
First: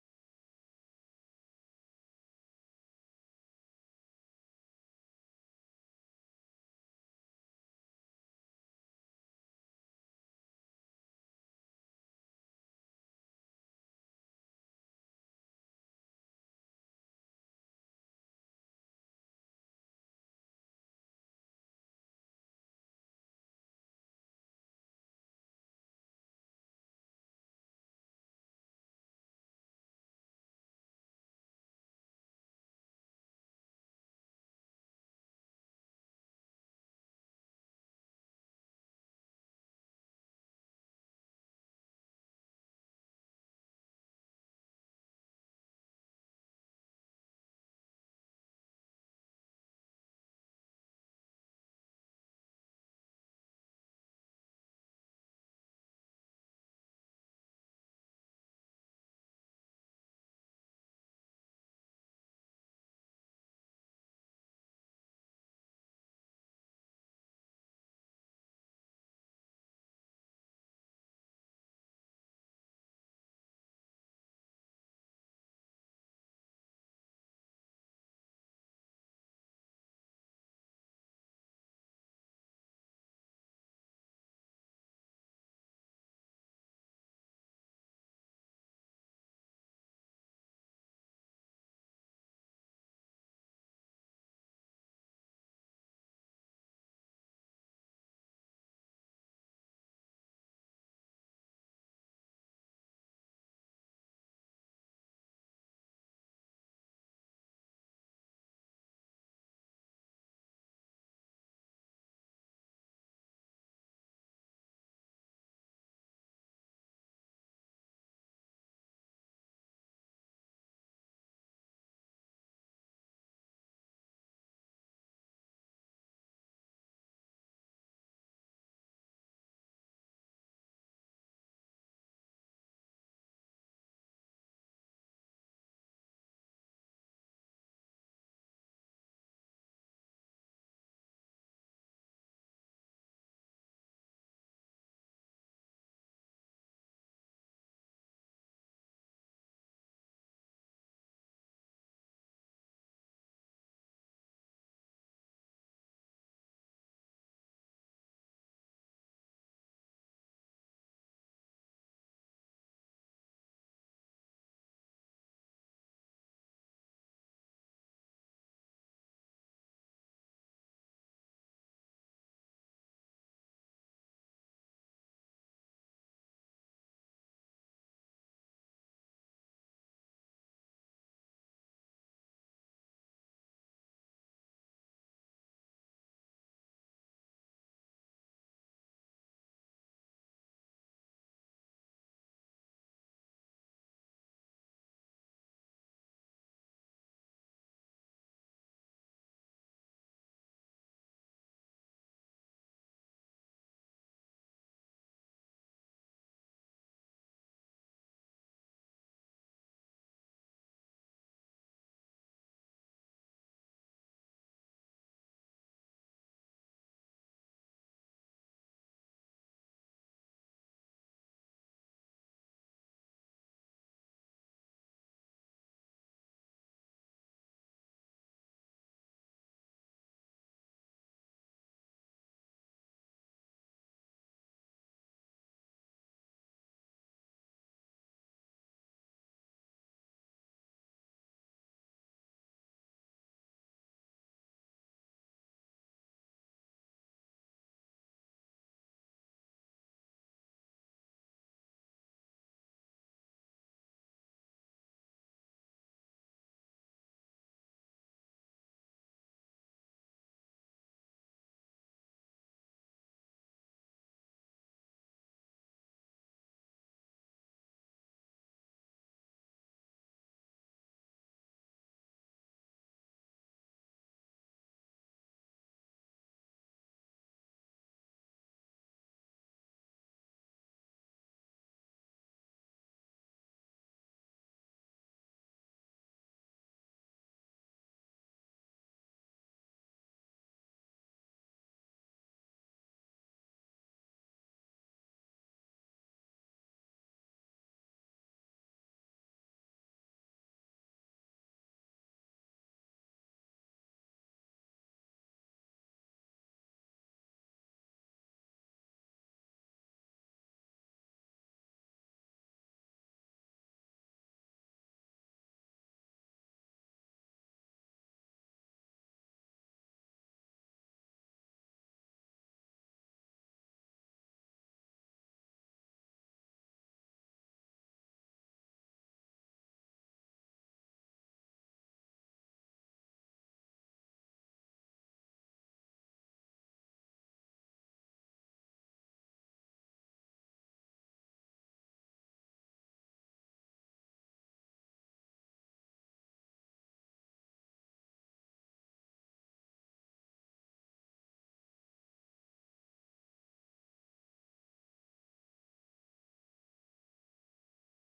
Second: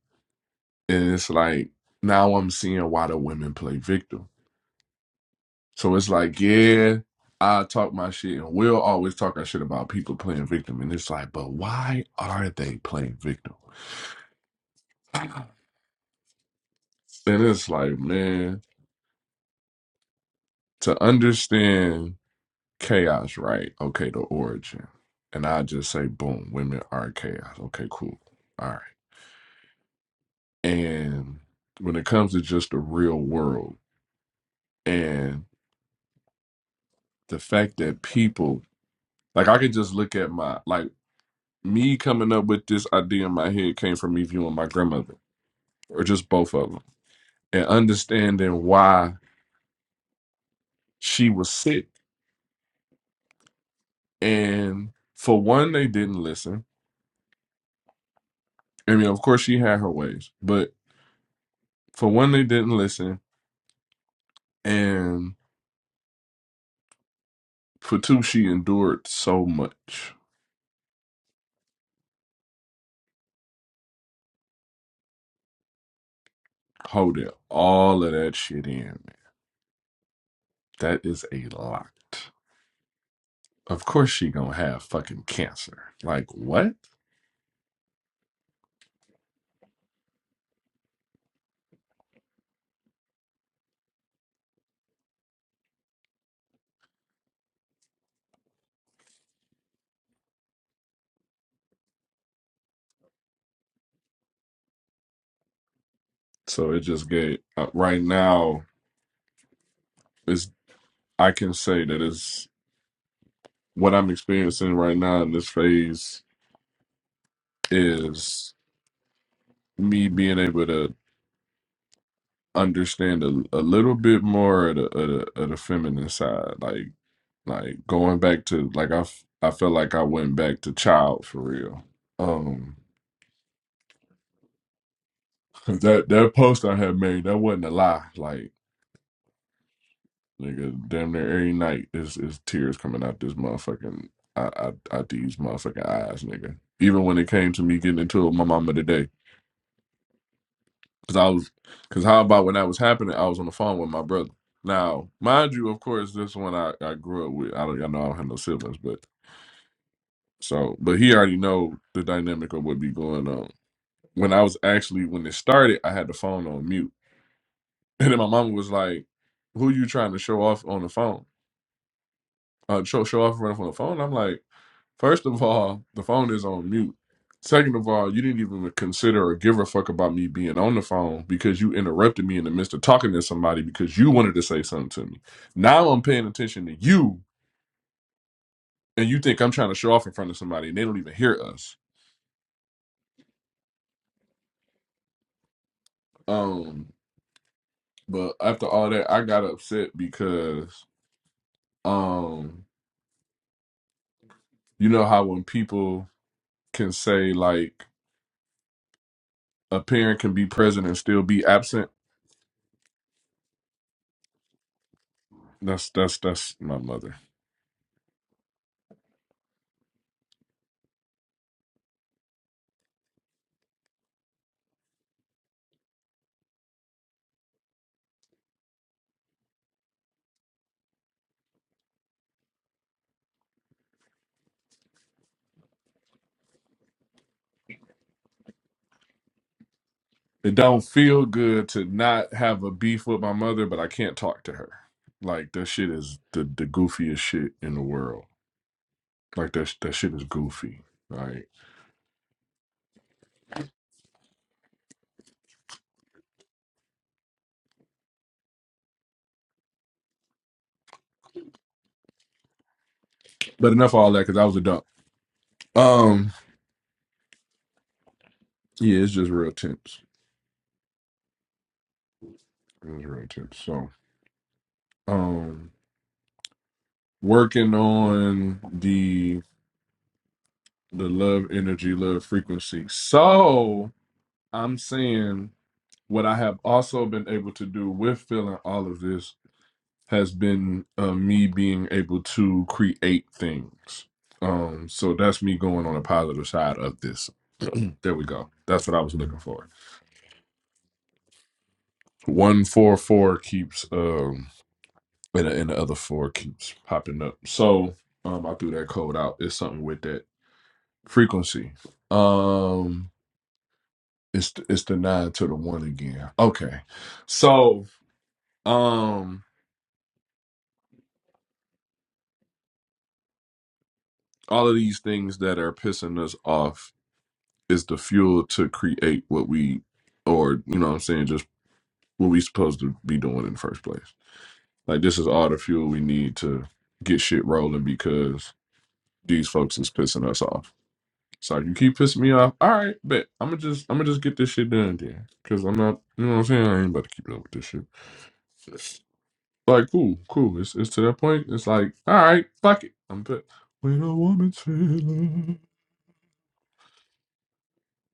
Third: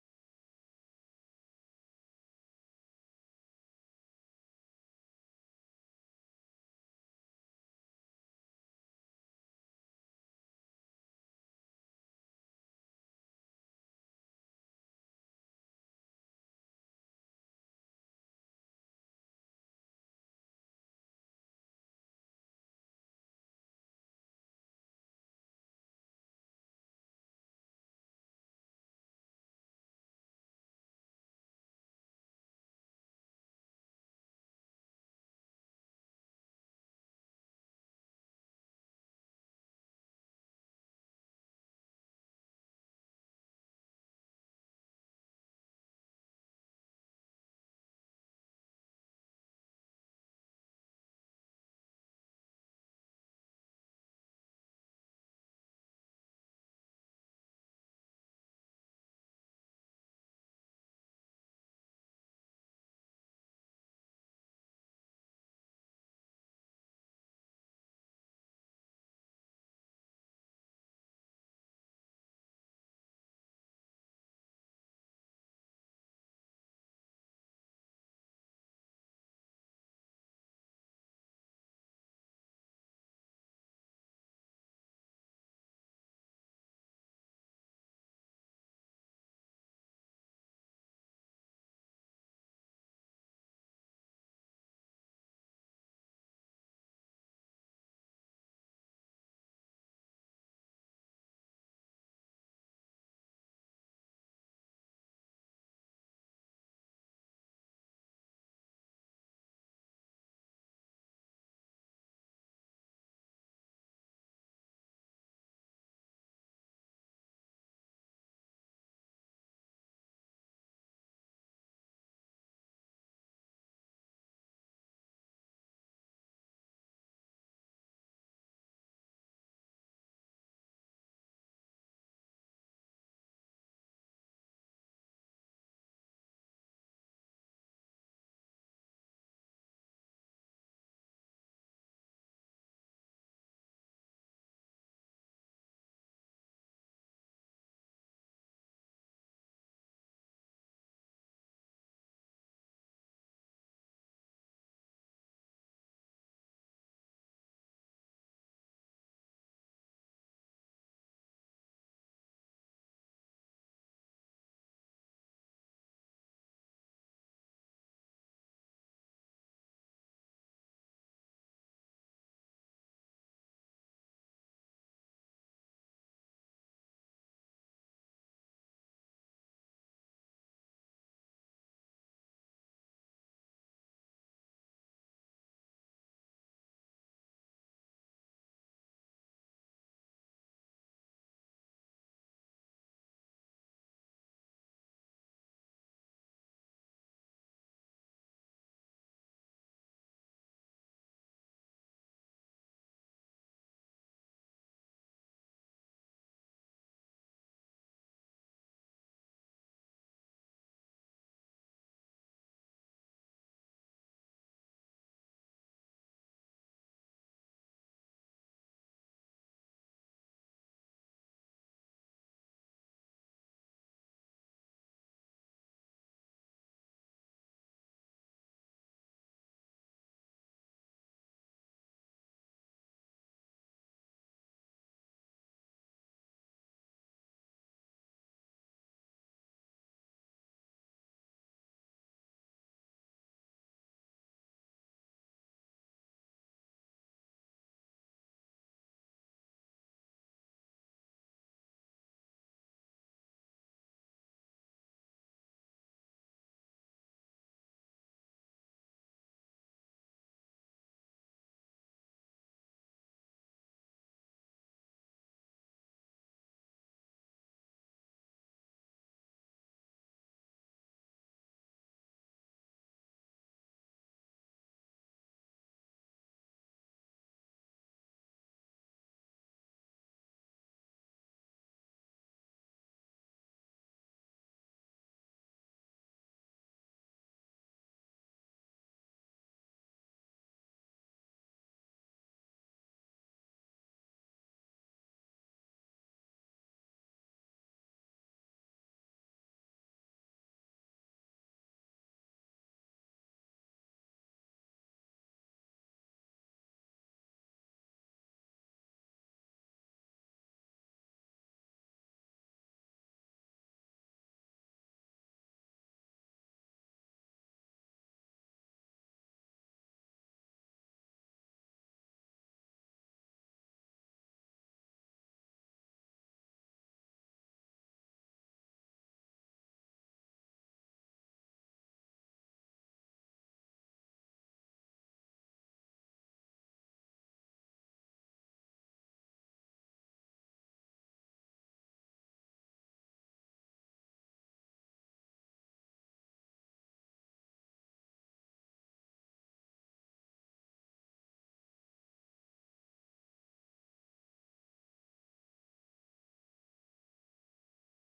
and it's like now I'm seeing why the women play victim So it's like, yeah, I talk my shit, and we'll always talk our shit about people playing victim. And it's like, but why are they playing victim? And it's like, man, to understand chaos, right? Okay, the origin. And I just say, boom, women are chaos. Okay, cool. All right. And when it comes to just the real world and the fact that people, like, I could just look at my, like, me coming up with this idea in my head came from me viewing my grandmother or just both of them, and understanding why she was sick. And for one, they didn't listen. I mean, of course, she had her ways, but for one, they didn't listen. And for two, she endured so much. Hold it, all of that shit in. That is a lot. Of course, she gonna have fucking cancer. Like what? So it just gave. Uh, right now, is I can say that is what I'm experiencing right now in this phase is me being able to understand a, a little bit more of the, of the of the feminine side, like like going back to like I f- I felt like I went back to child for real. Um, 'cause that that post I had made that wasn't a lie. Like nigga, damn near every night is is tears coming out this motherfucking I I, I these motherfucking eyes, nigga. Even when it came to me getting into it with my mama today. Cause I was, cause how about when that was happening, I was on the phone with my brother. Now, mind you, of course, this one I, I grew up with. I don't, I know I don't have no siblings, but so, but he already know the dynamic of what be going on. When I was actually when it started, I had the phone on mute, and then my mama was like, "Who you trying to show off on the phone?" uh, show show off running from the phone. I'm like, first of all, the phone is on mute. Second of all, you didn't even consider or give a fuck about me being on the phone because you interrupted me in the midst of talking to somebody because you wanted to say something to me. Now I'm paying attention to you, and you think I'm trying to show off in front of somebody, and they don't even hear us. Um, but after all that, I got upset because um, you know how when people can say like a parent can be present and still be absent That's that's that's my mother. It don't feel good to not have a beef with my mother, but I can't talk to her. Like that shit is the the goofiest shit in the world. Like that that shit is goofy. Like, but enough of all that because I was a dump. Um, yeah, it's just real tense. It was real tense. So, um. working on the the love energy love frequency so i'm saying what i have also been able to do with feeling all of this has been uh, me being able to create things um so that's me going on a positive side of this there we go that's what i was looking for one four four keeps um and, and the other four keeps popping up so um i threw that code out it's something with that frequency um It's the, it's the nine to the one again. Okay, so um, all of these things that are pissing us off is the fuel to create what we, or you know, what I'm saying just what we supposed to be doing in the first place. Like this is all the fuel we need to get shit rolling because these folks is pissing us off. So you keep pissing me off. All right, bet I'm gonna just I'm gonna just get this shit done then, because I'm not, you know, what I'm saying I ain't about to keep up with this shit. Like, cool, cool. It's, it's to that point. It's like, all right, fuck it. I'm put. When a woman's feeling,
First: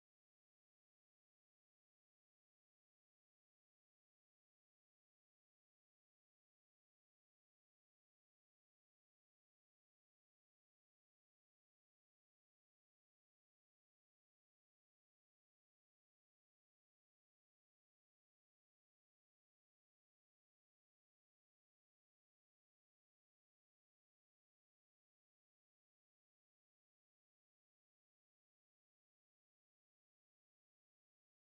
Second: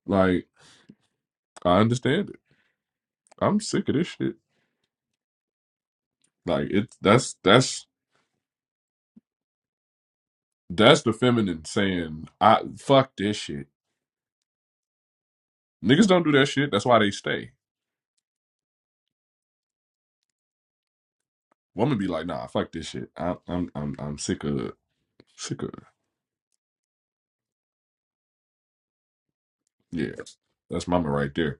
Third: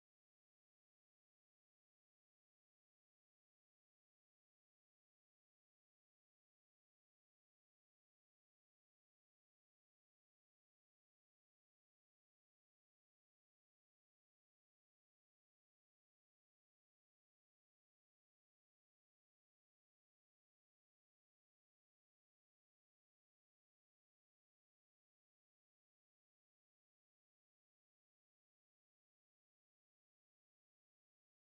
like, I understand it. I'm sick of this shit. Like, it's that's that's that's the feminine saying, I fuck this shit. Niggas don't do that shit. That's why they stay. Woman be like, nah, fuck this shit. I, I'm I'm I'm sick of sick of yeah. That's mama right there.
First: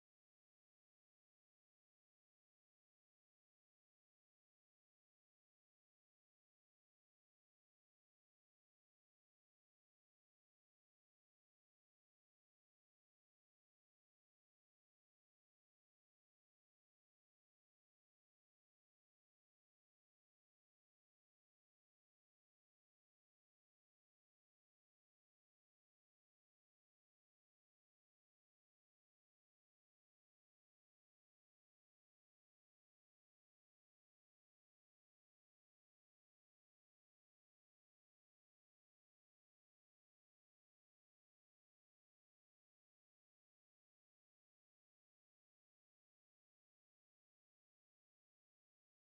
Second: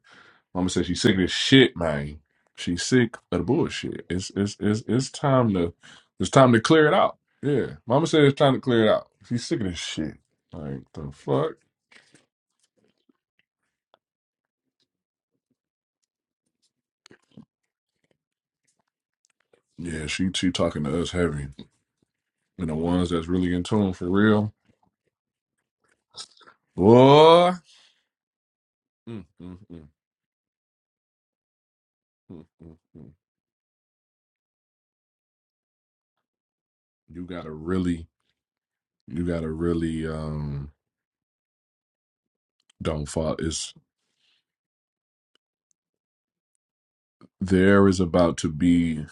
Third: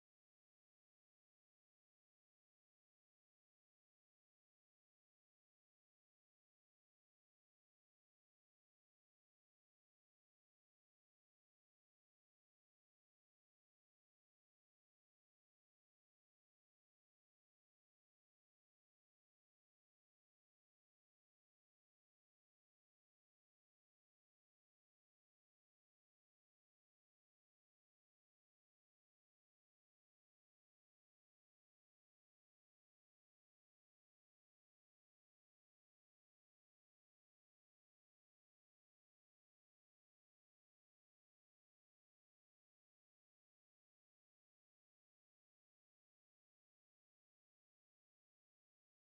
Mama said she's sick of this shit, man. She's sick of the bullshit. It's it's it's it's time to it's time to clear it out. Yeah. Mama said it's time to clear it out. She's sick of this shit. Like the fuck? Yeah, she she talking to us heavy. And the ones that's really in tune for real. Boy. Mm, mm, mm, mm, mm, mm. You gotta really you gotta really um don't fall. It's there is about to be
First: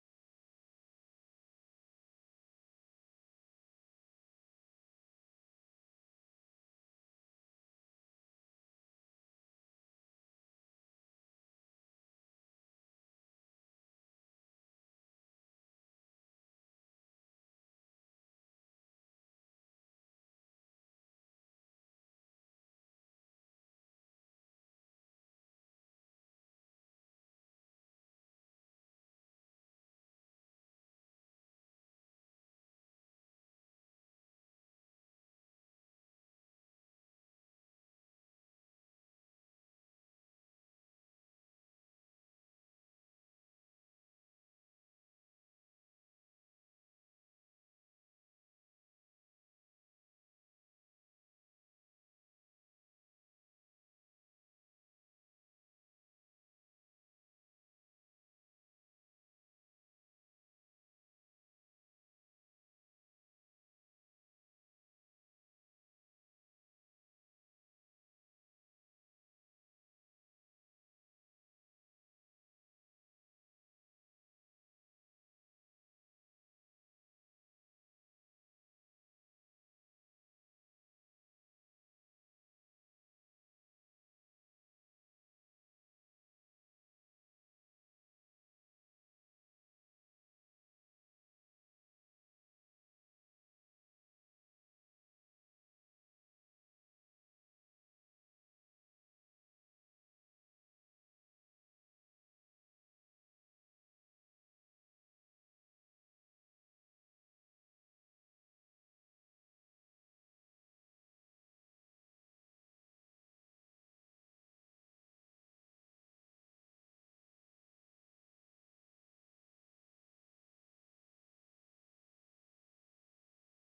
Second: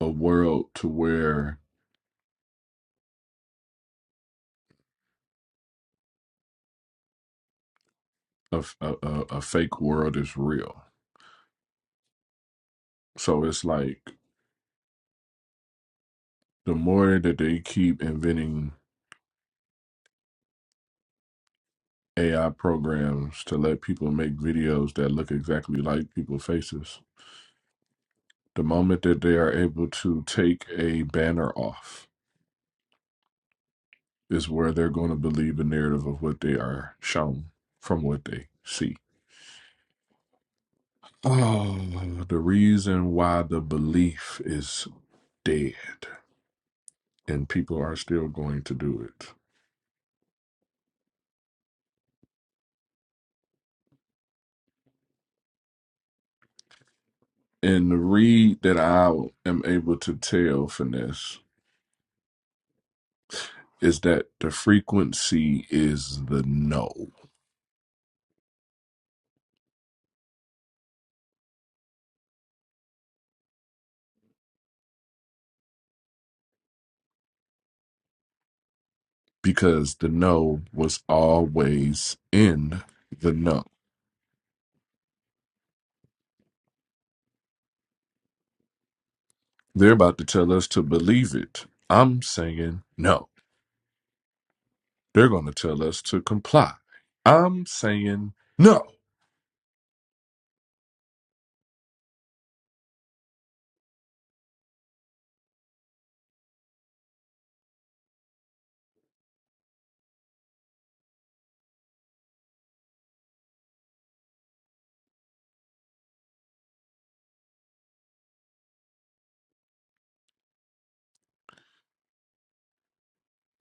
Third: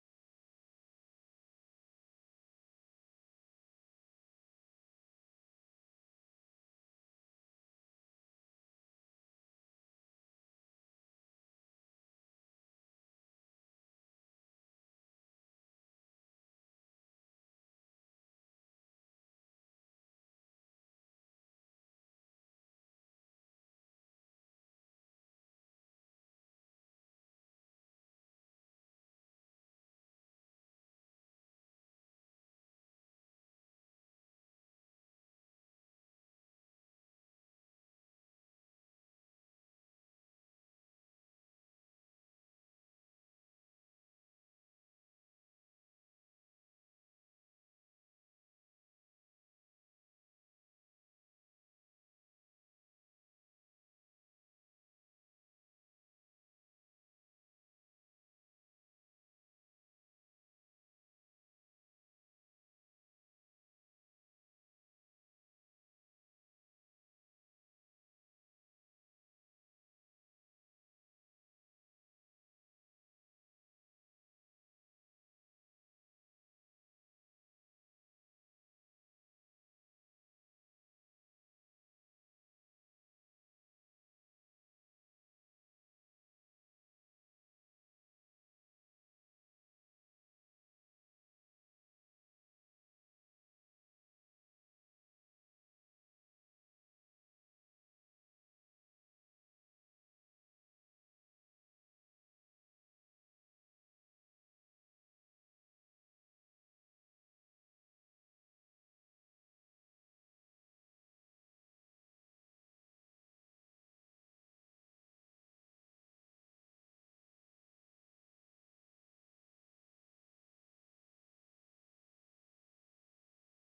a world to where a, f- a, a a fake world is real So it's like the more that they keep inventing AI programs to let people make videos that look exactly like people's faces, the moment that they are able to take a banner off is where they're going to believe the narrative of what they are shown from what they see. Oh, the reason why the belief is dead and people are still going to do it. And the read that I am able to tell, Finesse, is that the frequency is the no because the no was always in the no. They're about to tell us to believe it. I'm saying no. They're going to tell us to comply. I'm saying no.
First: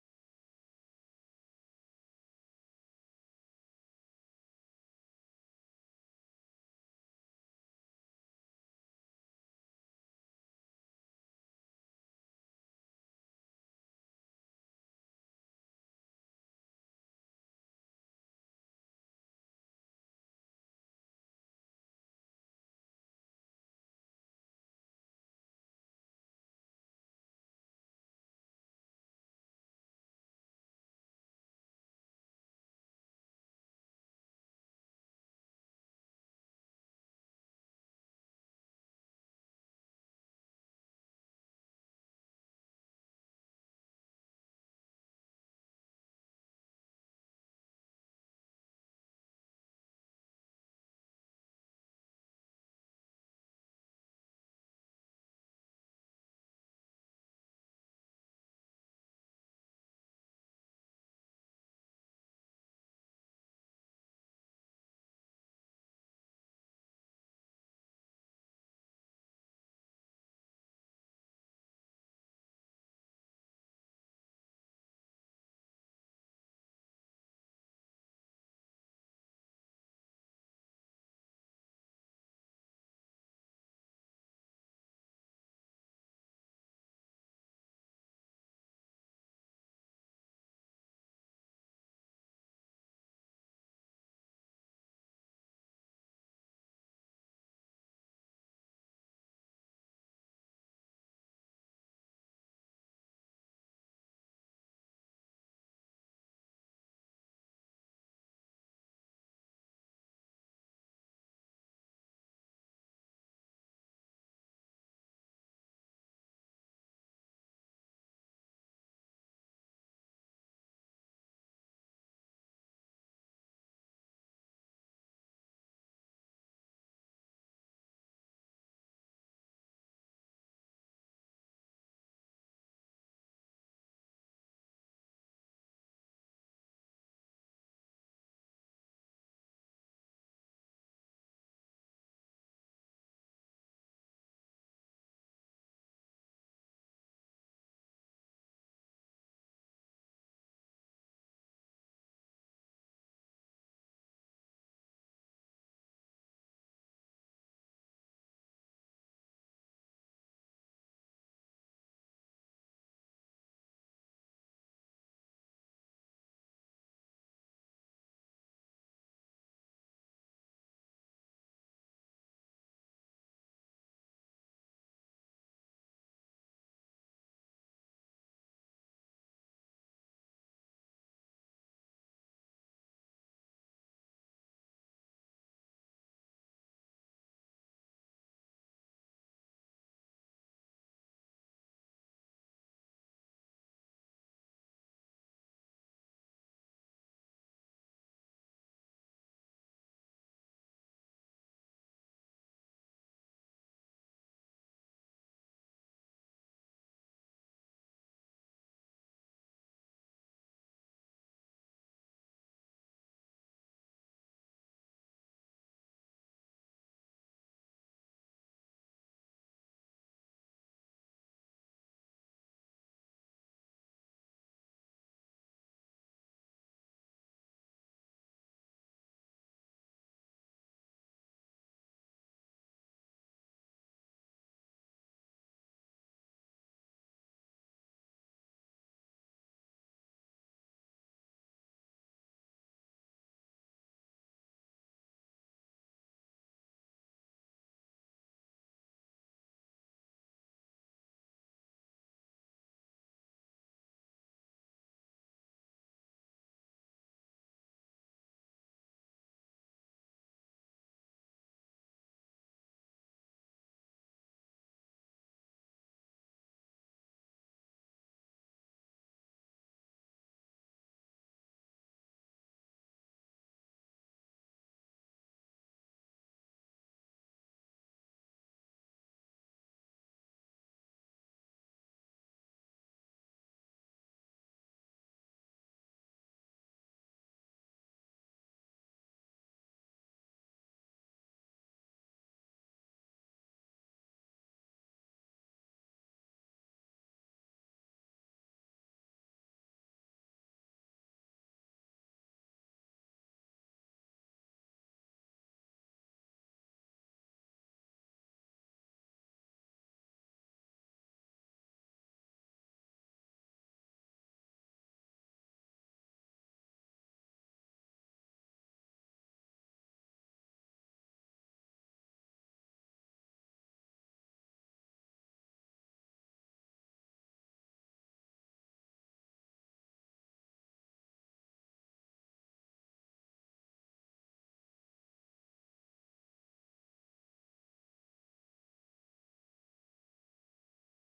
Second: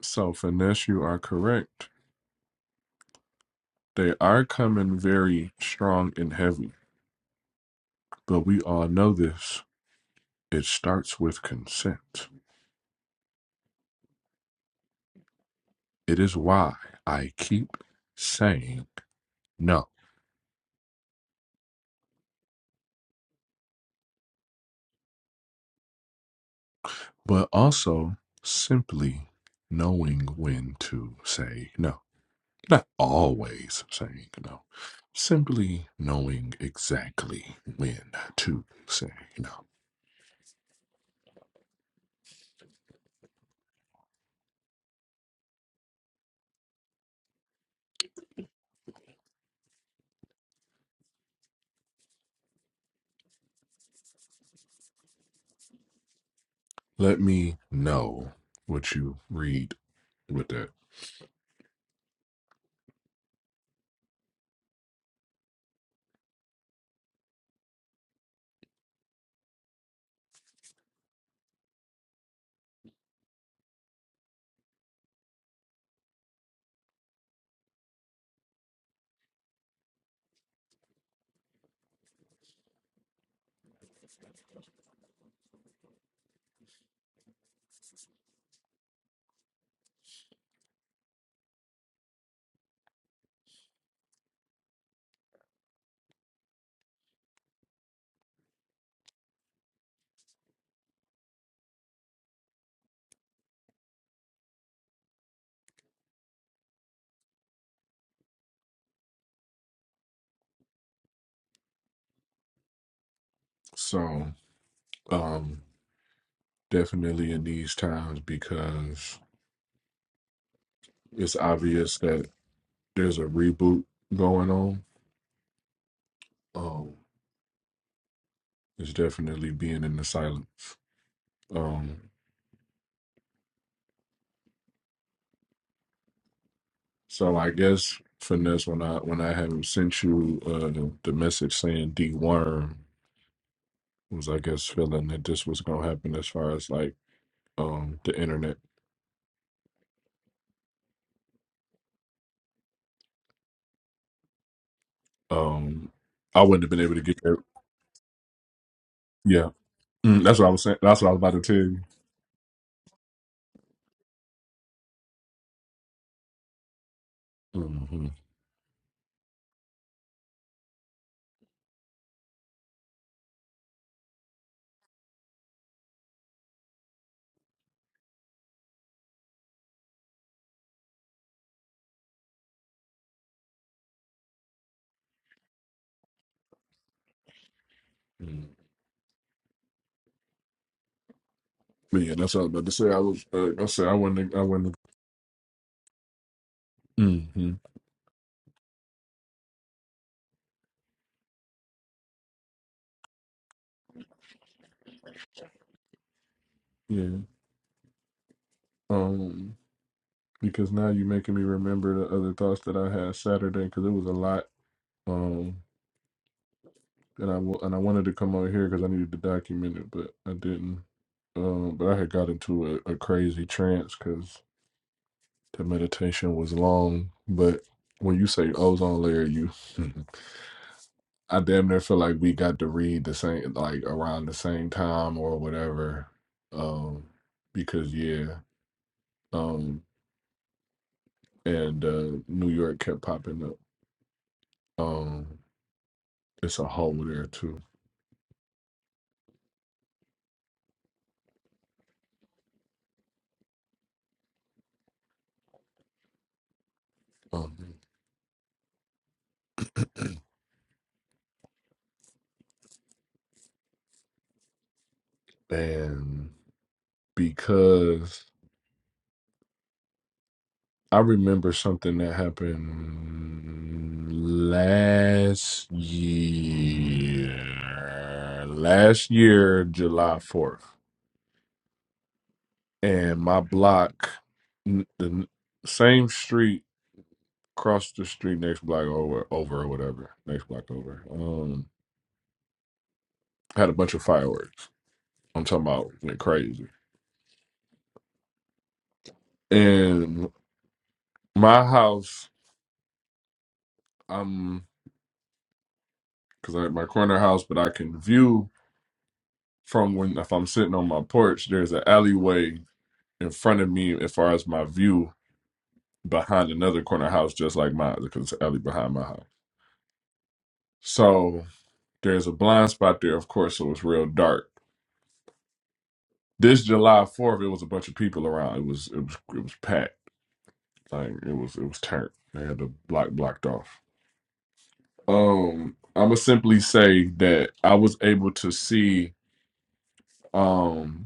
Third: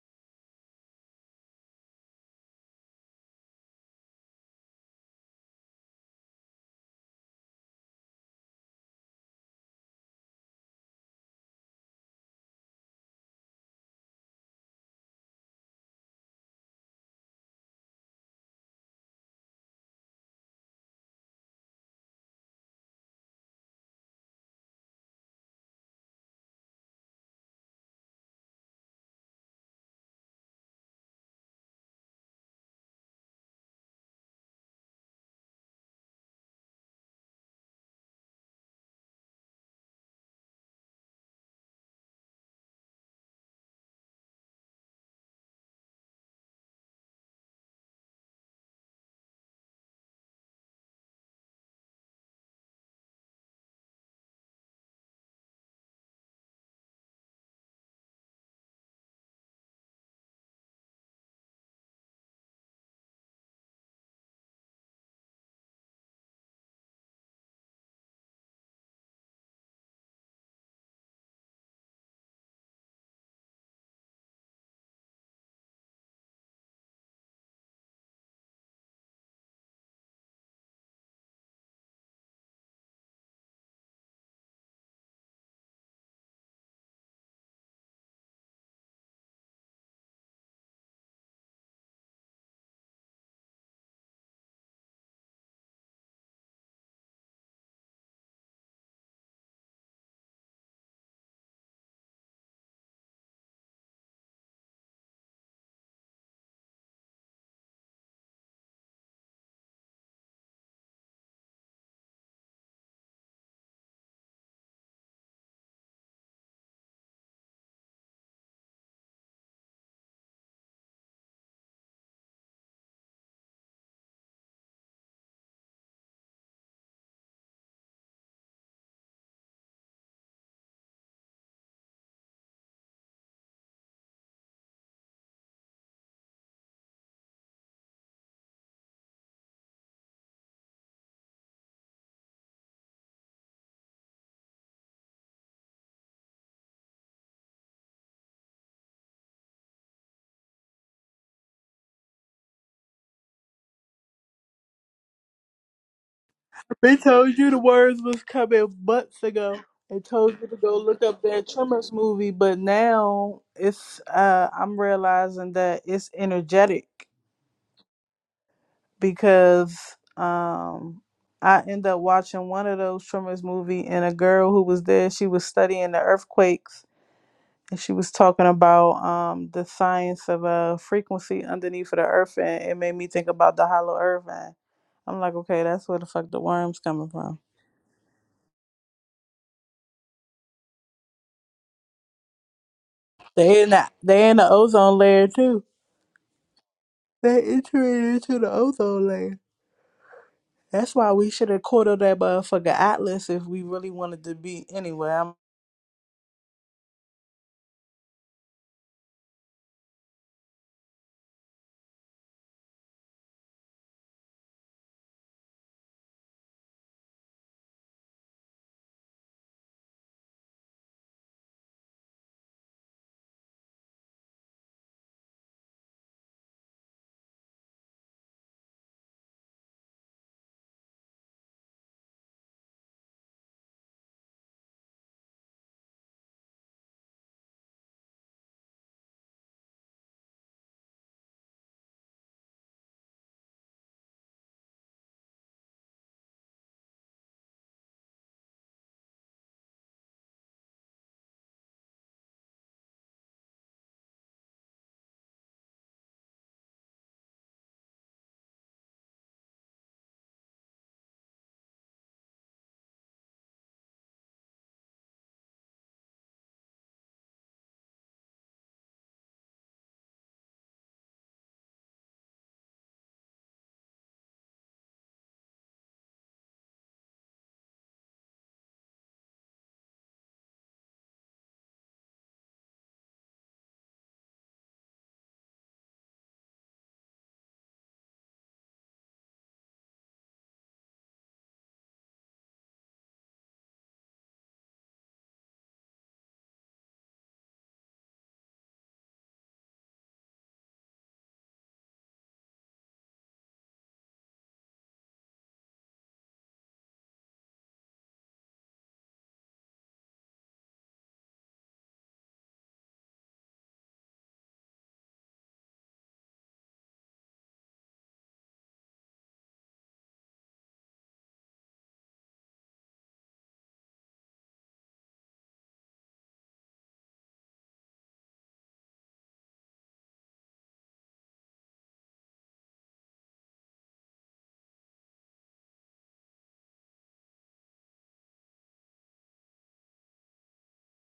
So, Finesse, you are correct. They are coming very strong and heavy, but we all know this. It starts with consent. It is why I keep saying no. but also simply knowing when to say no. Not always saying no, simply knowing exactly when to say no. Let me know what you read with that. So, um, definitely in these times because it's obvious that there's a reboot going on. Um, it's definitely being in the silence. Um, So I guess finesse when I when I haven't sent you uh, the, the message saying deworm was I guess feeling that this was gonna happen as far as like um the internet. Um, I wouldn't have been They able to get told that. you the words was coming months Yeah, ago. They Mm, that's told what you I to was go saying. That's look what I was up about to that tell you. Tremors movie, but now it's uh I'm realizing that it's energetic. hmm because um I end up watching one of those Tremors movie and a girl who was there, she was studying the earthquakes and she was talking about um the science of a frequency underneath of the earth and it made me think about the hollow earth and I'm like, okay, that's where the fuck the worms coming from. But yeah, that's what I was about to say. I was uh, They I in said the I they wouldn't in I the wouldn't. ozone layer too. They hmm entering into the ozone layer. That's why we should have quartered that motherfucker Atlas if we really wanted to be anywhere. Yeah. Um, because now you're making me remember the other thoughts that I had Saturday because it was a lot. um, and I wa- and I wanted to come out here because I needed to document it, but I didn't. Um, but I had got into a, a crazy trance because the meditation was long. But when you say ozone layer, you I damn near feel like we got to read the same like around the same time or whatever. Um, because yeah, um, and uh, New York kept popping up. Um, it's a hole there too. Um, and because I remember something that happened last year. Last year, July 4th. And my block, n- the n- same street, across the street, next block over, over or whatever, next block over, um, had a bunch of fireworks. I'm talking about went crazy. And my house, I'm, because i my corner house, but I can view from when if I'm sitting on my porch, there's an alleyway in front of me as far as my view behind another corner house just like mine because it's an alley behind my house. So there's a blind spot there, of course, so it's real dark. This July Fourth, it was a bunch of people around. It was it was it was packed. Like it was it was turned. They had the block blocked off. Um, I'ma simply say that I was able to see. Um,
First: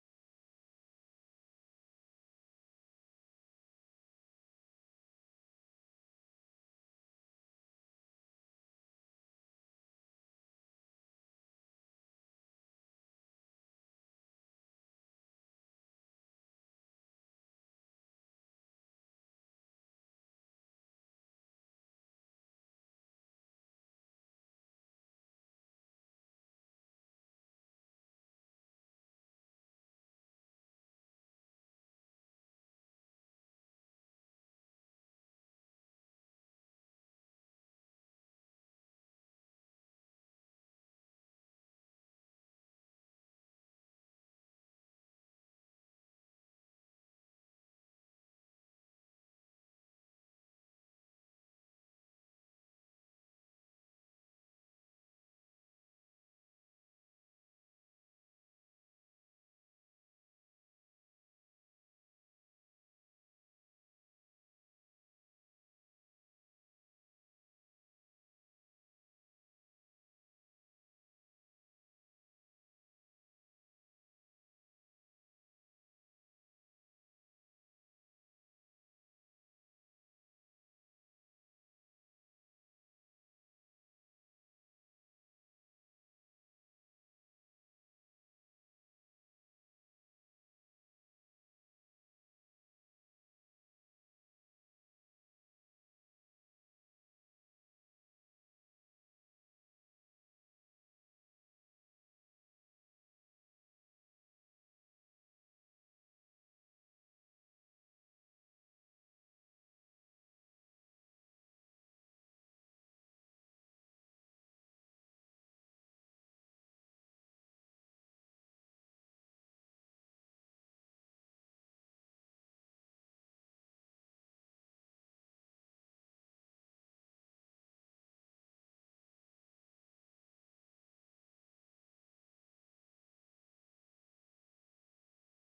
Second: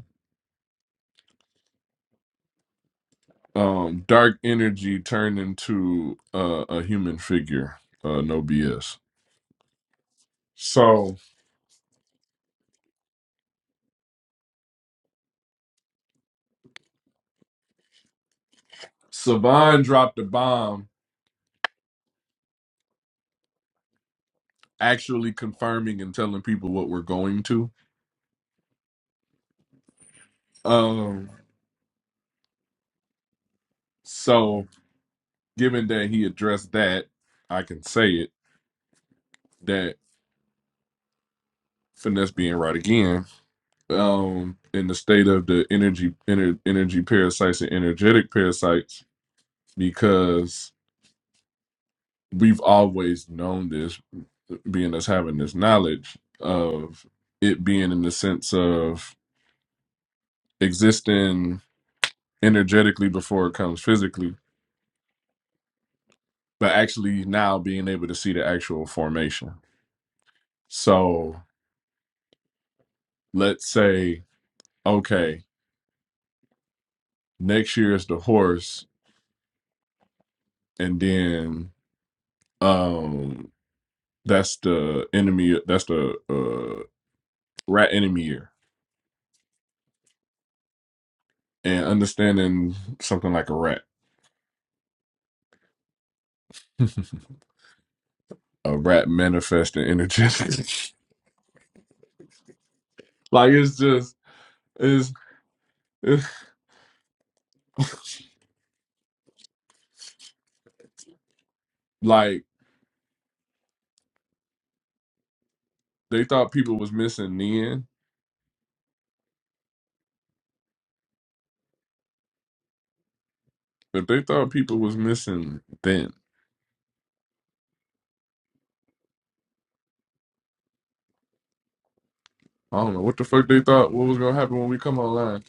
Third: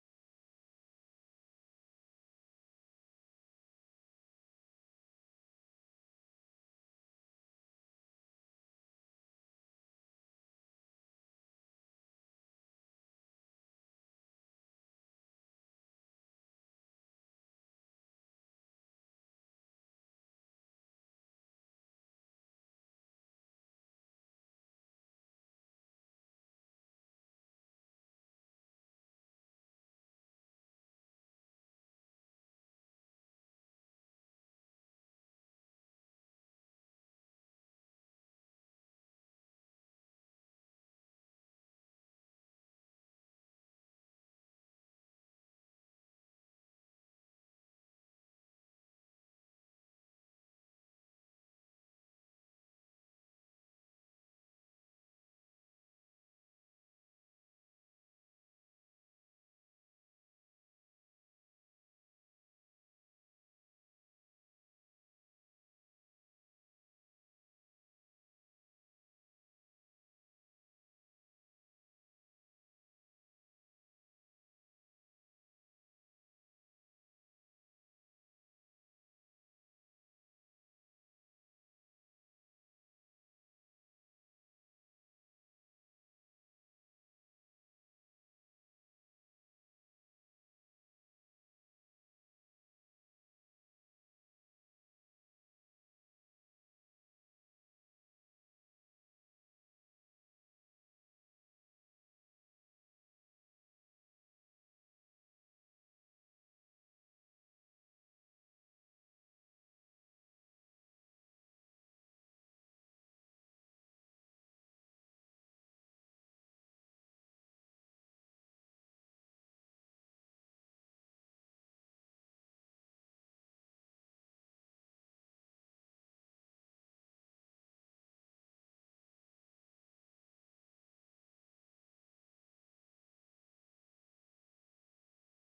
um dark energy turned into uh, a human figure uh no bs so savan dropped a bomb actually confirming and telling people what we're going to um so given that he addressed that i can say it that finesse being right again um in the state of the energy ener- energy parasites and energetic parasites because we've always known this being us having this knowledge of it being in the sense of existing energetically before it comes physically, but actually now being able to see the actual formation. So let's say, okay, next year is the horse, and then um that's the enemy that's the uh rat enemy year. And understanding something like a rat. a rat manifesting energetically. like it's just it's like they thought people was missing then, but they thought people was missing then. I don't know what the fuck they thought what was gonna happen when we come online.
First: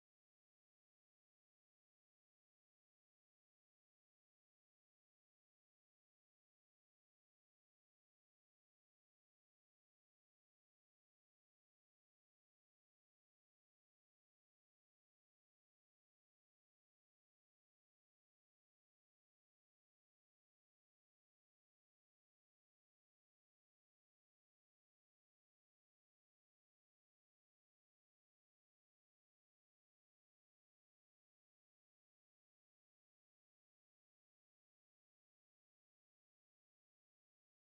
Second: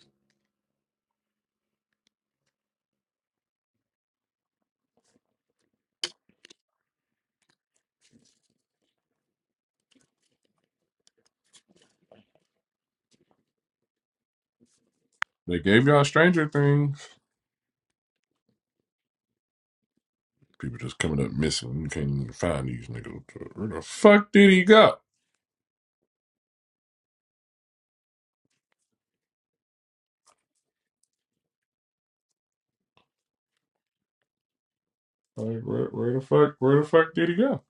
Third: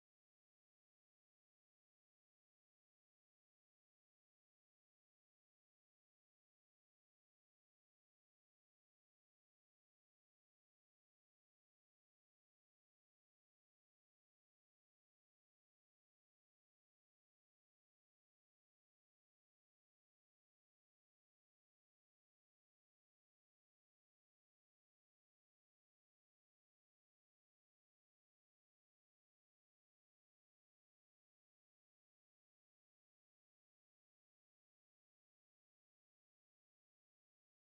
They gave y'all Stranger Things. People just coming up missing. You can't even find these niggas. Where the fuck did he go? Like where, where the fuck where the fuck did he go?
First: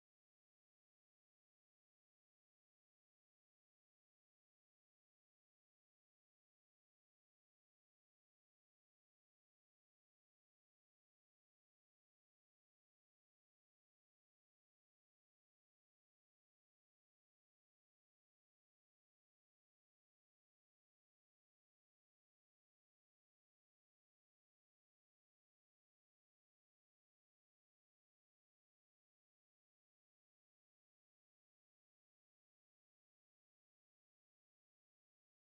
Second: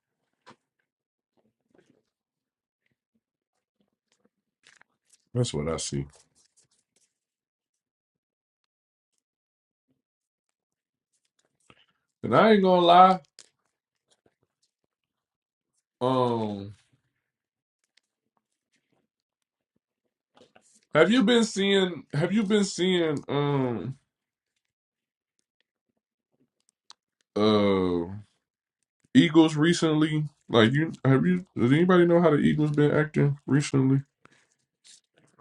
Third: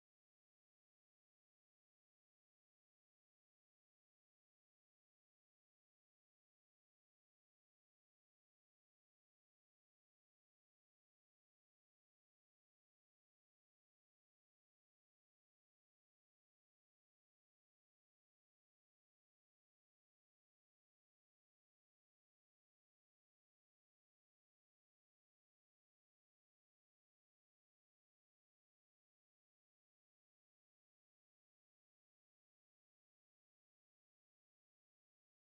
That's what I see. And I ain't gonna lie. Um, have you been seeing? Have you been seeing? Um, uh, Eagles recently, like you have you does anybody know how the Eagles been acting recently?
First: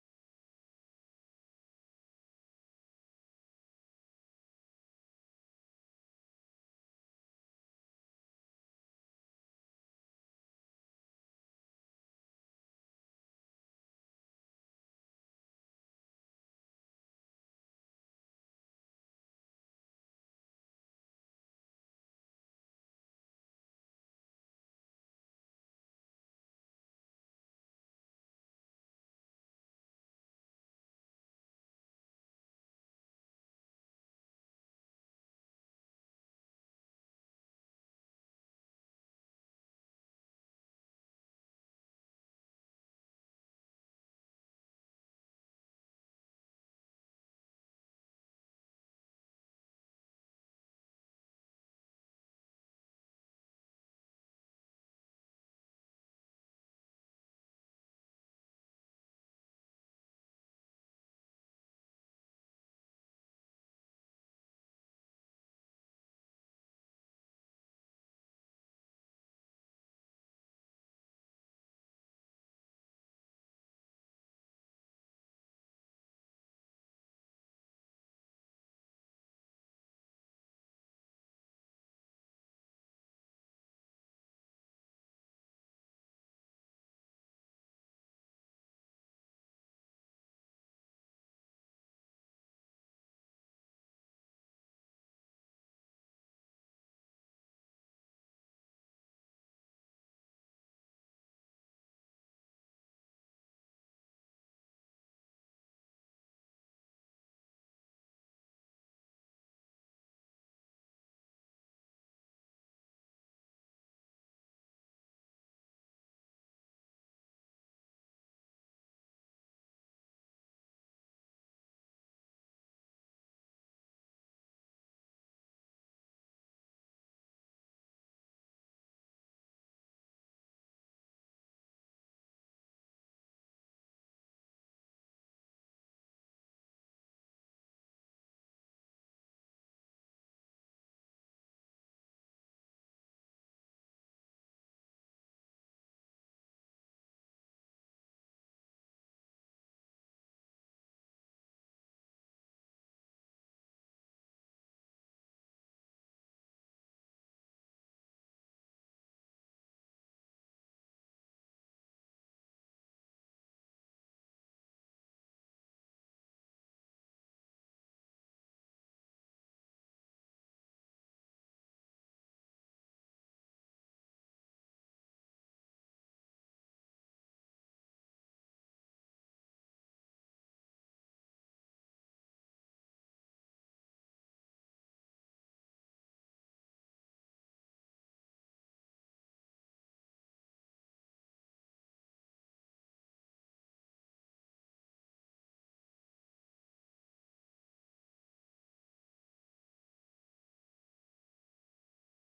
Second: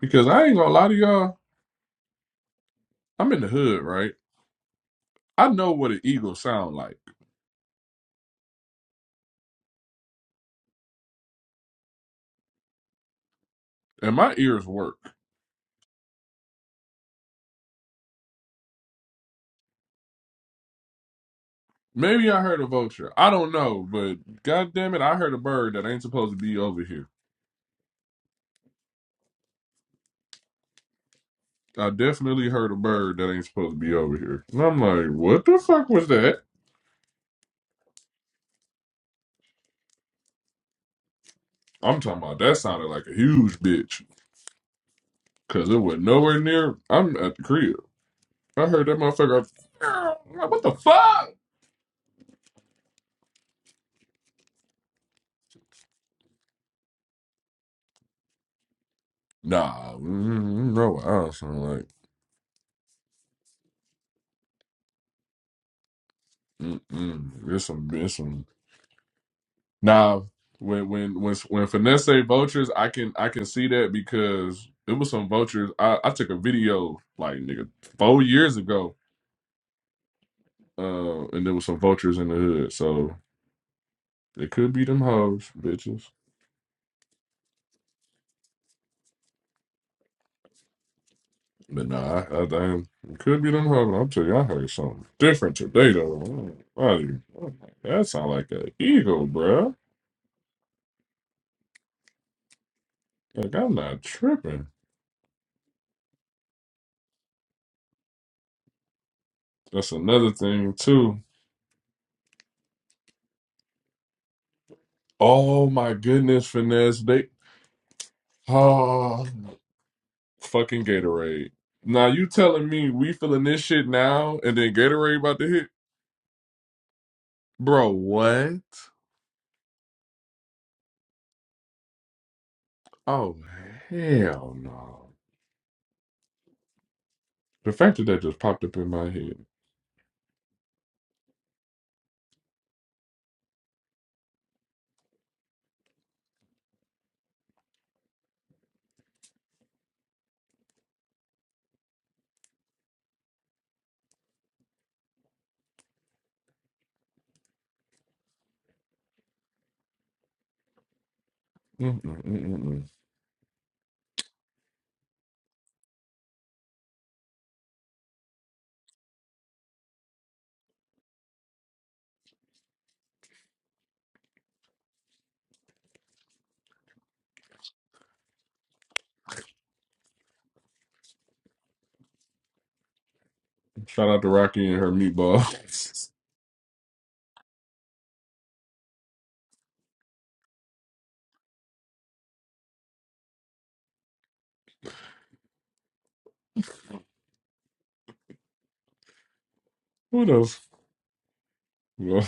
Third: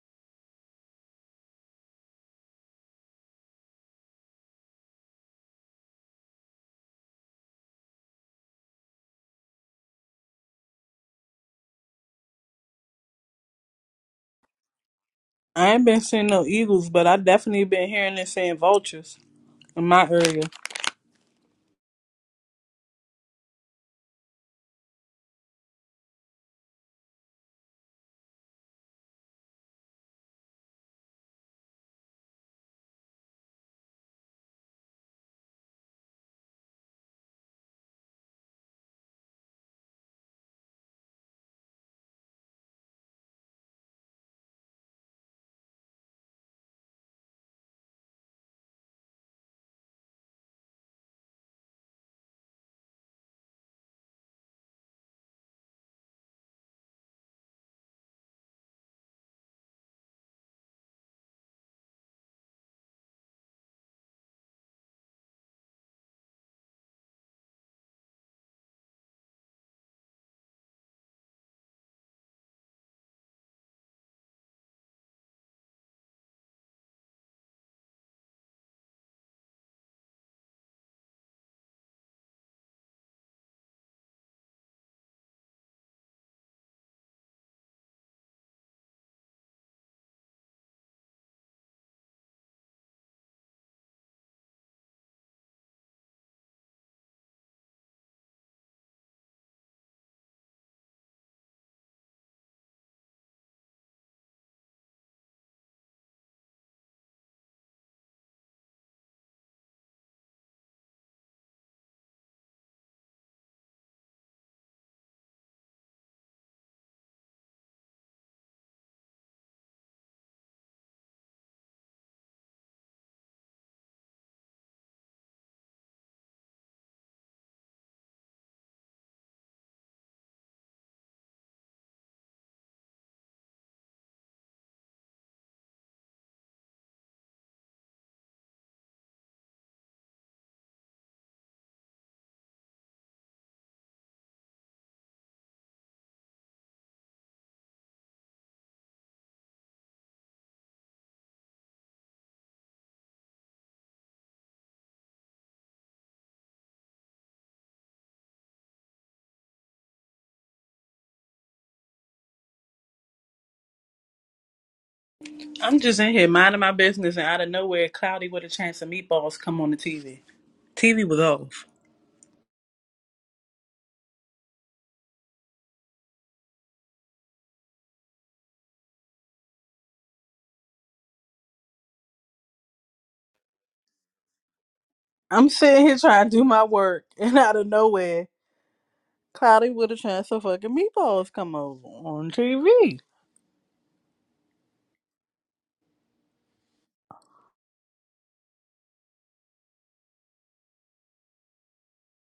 Because I ain't gonna lie to y'all, I'm in the hood, right? I know what an eagle sound like, and my ears work. I ain't been seeing no eagles, but I definitely been hearing and seeing vultures in my area. Maybe I heard a vulture. I don't know, but god damn it, I heard a bird that ain't supposed to be over here. I definitely heard a bird that ain't supposed to be over here. And I'm like, what the fuck was that? I'm talking about that sounded like a huge bitch. Cause it was nowhere near I'm at the crib. I heard that motherfucker. I'm Like, what the fuck? Nah, mm, no, I sound like mm-mm. There's some, there's some. Now, when when when when finesse say vultures, I can I can see that because it was some vultures. I I took a video like nigga four years ago, uh, and there was some vultures in the hood. So it could be them hoes, bitches. But nah, I, I, damn, it could be them hoes. I'm telling you, I heard something different today though. Mm, buddy, That sound like an eagle, bruh. Like I'm not tripping. That's another thing too. Oh my goodness, finesse. They oh fucking Gatorade. Now you telling me we feeling this shit now and then Gatorade about to hit? Bro, what? Oh hell no. The fact that that just popped up in my head. Mm-mm, mm-mm, mm. mm, mm. I'm just in here minding my business, and out of nowhere, cloudy with a chance of meatballs come on the TV. TV was off. Shout out to Rocky and her I'm sitting here meatballs. trying to do my work, and out of nowhere, cloudy with a chance of fucking meatballs come over on TV. what else? Well,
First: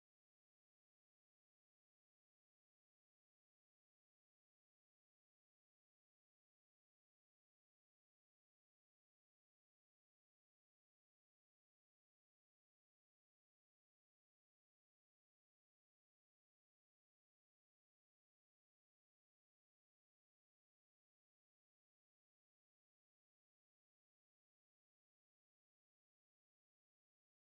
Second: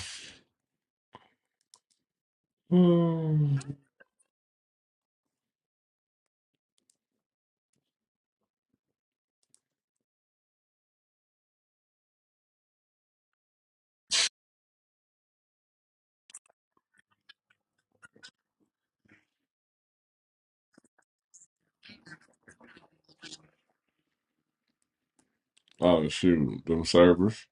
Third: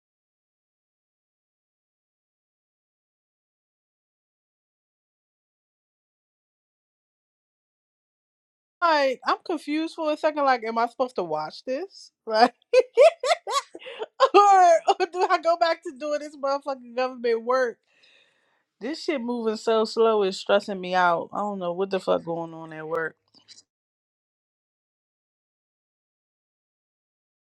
um, Like, I'm confused for a second. Like, am I supposed to watch this? Like, or, or do I go back to doing this motherfucking government work? This shit moving so slow is stressing me out. I don't know what the fuck going on at work. oh shoot, them servers.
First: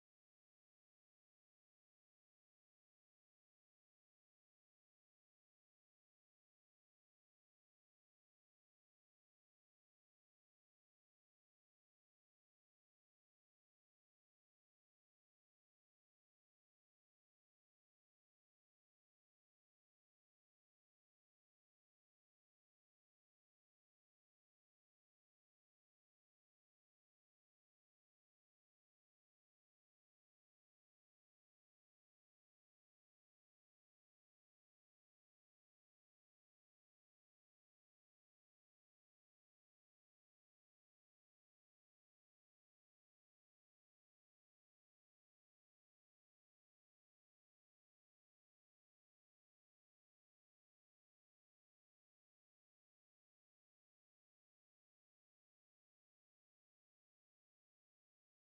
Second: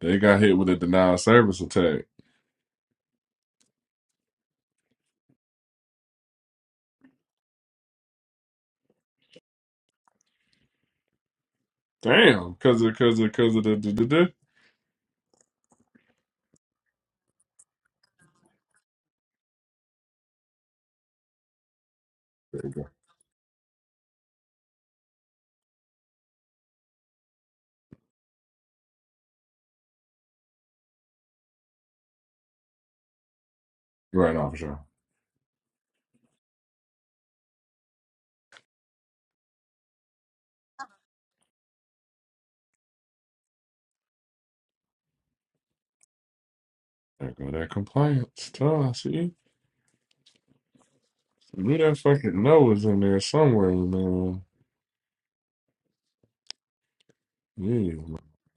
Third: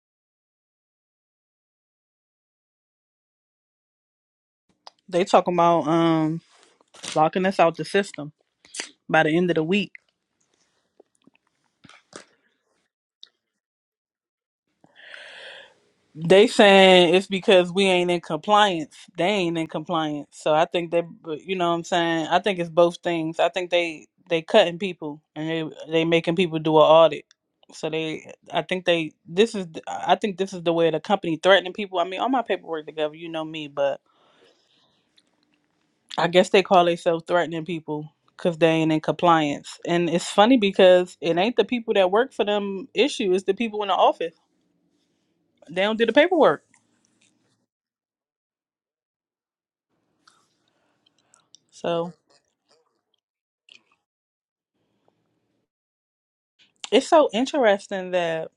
They got hit with a denial service attack. They talking about um locking us out the system by the end of the week. Damn, because of because of because of the, the, the, the. They saying it's because we ain't in compliance. They ain't in compliance. So I think they, you know what I'm saying? I think There you it's go. both things. I think they they cutting people and they they making people do an audit. So they I think they this is I think this is the way the company threatening people. I mean, all my paperwork together, you know me, but Right now for sure. I guess they call themselves threatening people because they ain't in compliance. And it's funny because it ain't the people that work for them issue, it's the people in the office. They don't do the paperwork. There go that compliance. Tell see, I knew that So fucking no was in there somewhere, man. it's so Yeah. interesting man. that,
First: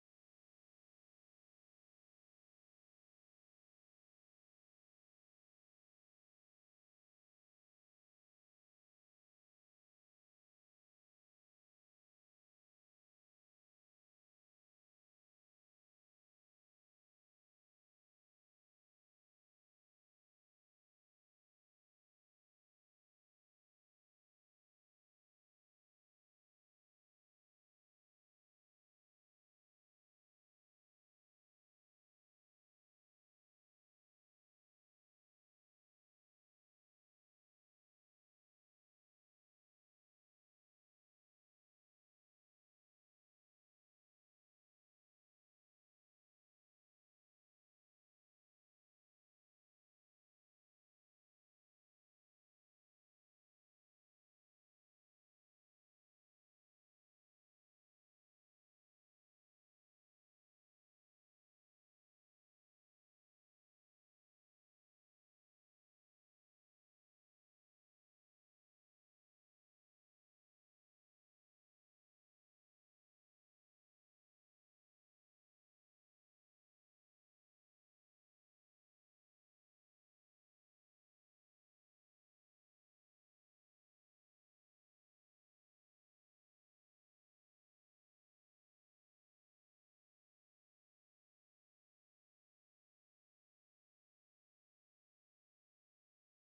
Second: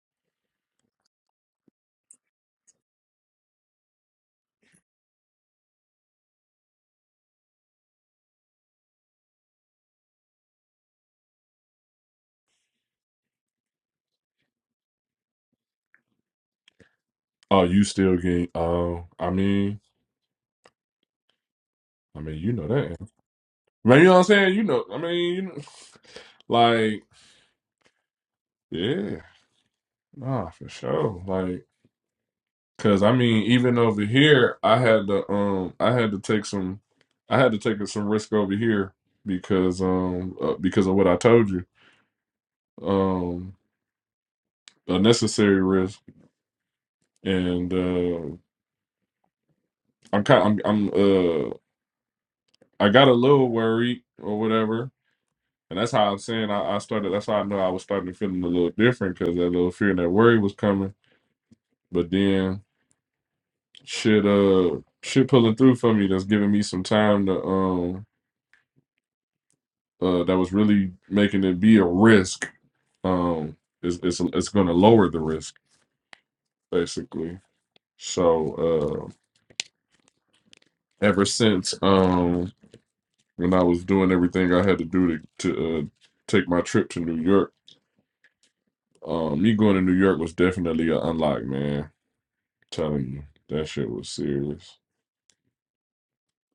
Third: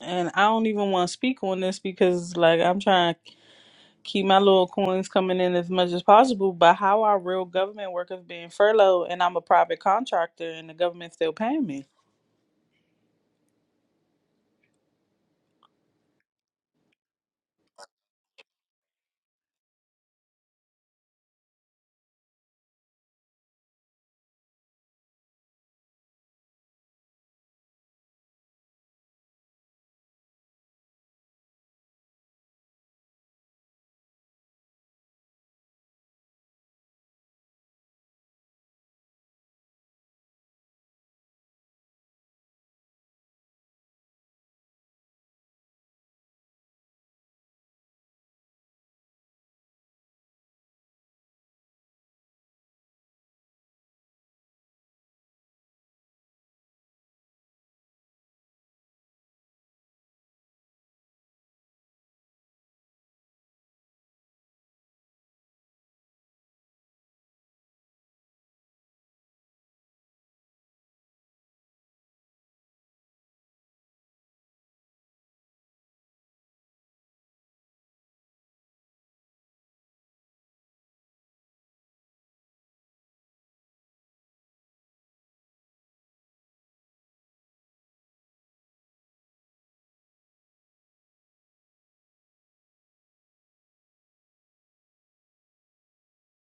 and I don't even want to speak on this because, like, I'm trying to keep my little coins coming in as much as possible. But how are real government workers being furloughed and I'm a private contractor and the government's still paying me? Oh, you still get? Oh, I mean, I mean, you know that. Man, you know what I'm saying? You know, I mean, you know, like, yeah, nah, for sure. Like, cause I mean, even over here, I had to, um, I had to take some, I had to take some risk over here because, um, uh, because of what I told you. Um, unnecessary risk, and uh, I'm kind, I'm, I'm, uh, I got a little worried or whatever, and that's how I'm saying I, I started. That's how I know I was starting to feeling a little different because that little fear and that worry was coming. But then shit, uh, shit pulling through for me that's giving me some time to, um, uh, that was really making it be a risk. Um, it's it's it's going to lower the risk basically. So uh, ever since, um. when I was doing everything I had to do to to uh, take my trip to New York. Um, me going to New York was definitely an unlock, man. telling you, that shit was serious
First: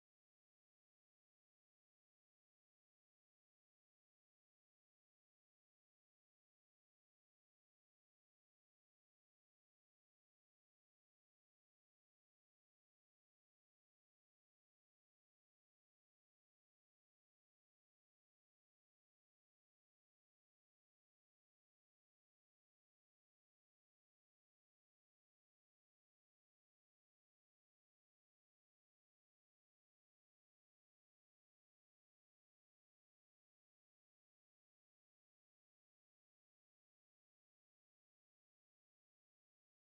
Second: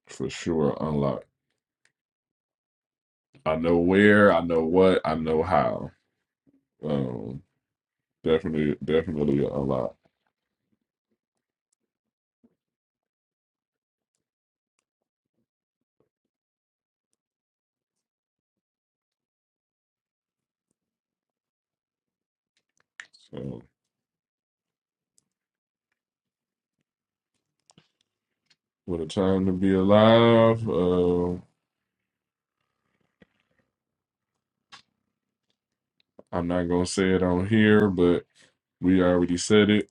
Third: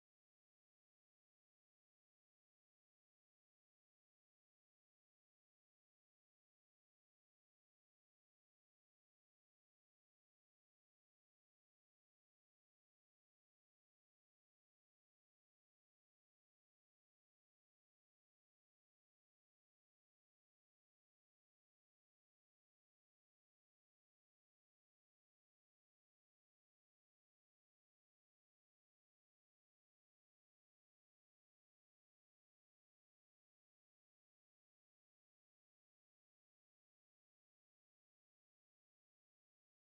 for sure. Unlock. I know where, I know what, I know how. Um, definitely, definitely an unlock. So, what a time to be alive. Uh, I'm not gonna say it on here, but we already said it.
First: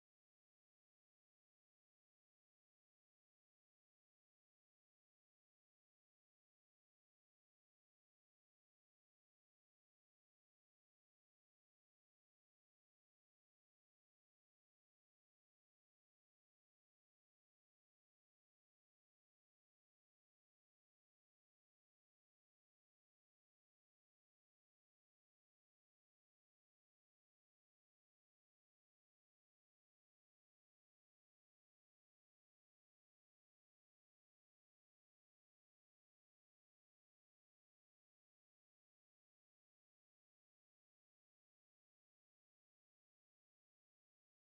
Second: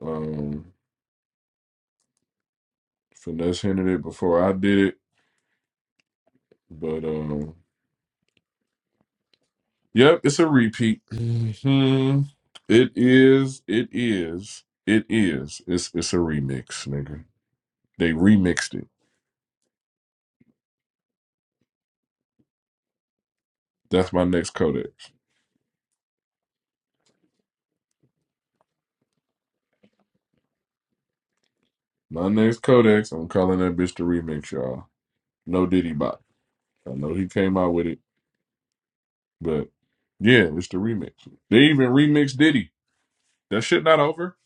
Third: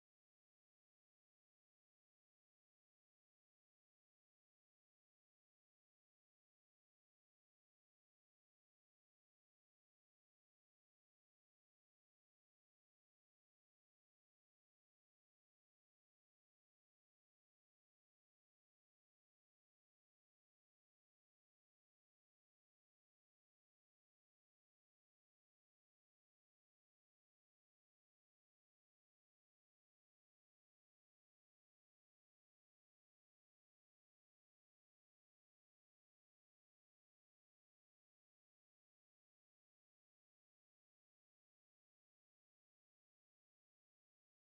Um, finesse hinted it before I did it, but um. Yep, it's a repeat. Mhm. It is. It is. It is. It's it's a remix, nigga. They remixed it. That's my next codex. My next codex. I'm calling that bitch the remix, y'all. No Diddy Bot. I know he came out with it, but yeah, it's the remix. They even remixed Diddy. That shit not over.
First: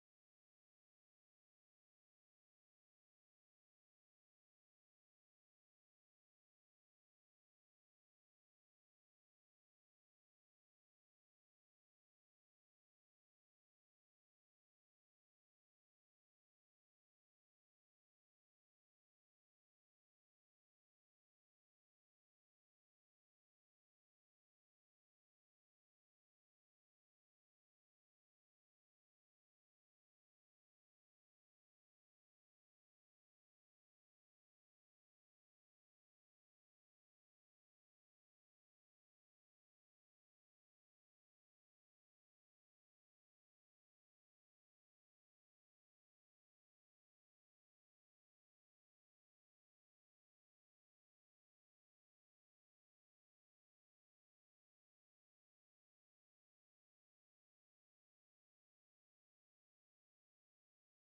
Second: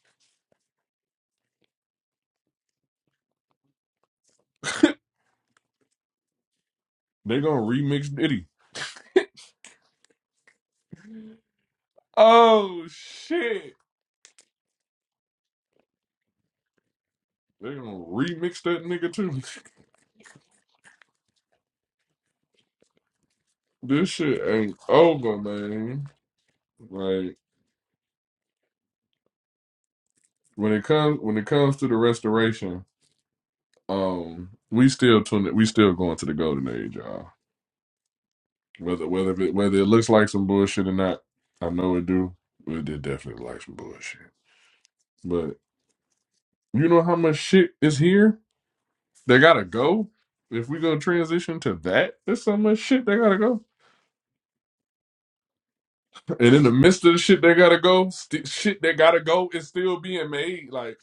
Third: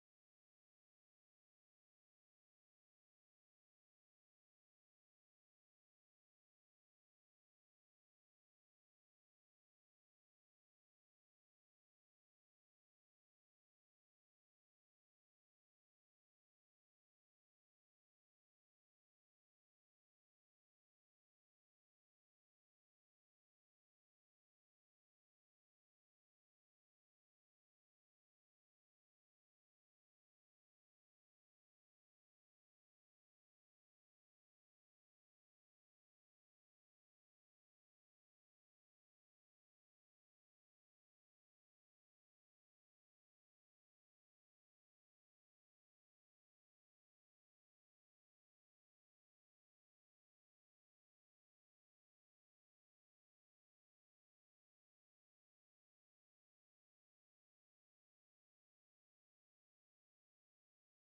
They gonna remix Diddy. Oh shit. They gonna remix that nigga too. This shit ain't over, man. Like. when it comes when it comes to the restoration, um, we still tune we still going to the golden age, y'all. Whether whether it whether it looks like some bullshit or not, I know it do. But it definitely like some bullshit. But you know how much shit is here that gotta go. If we gonna transition to that, there's so much shit that gotta go. And in the midst of the shit that gotta go, st- shit that gotta go is still being made. Like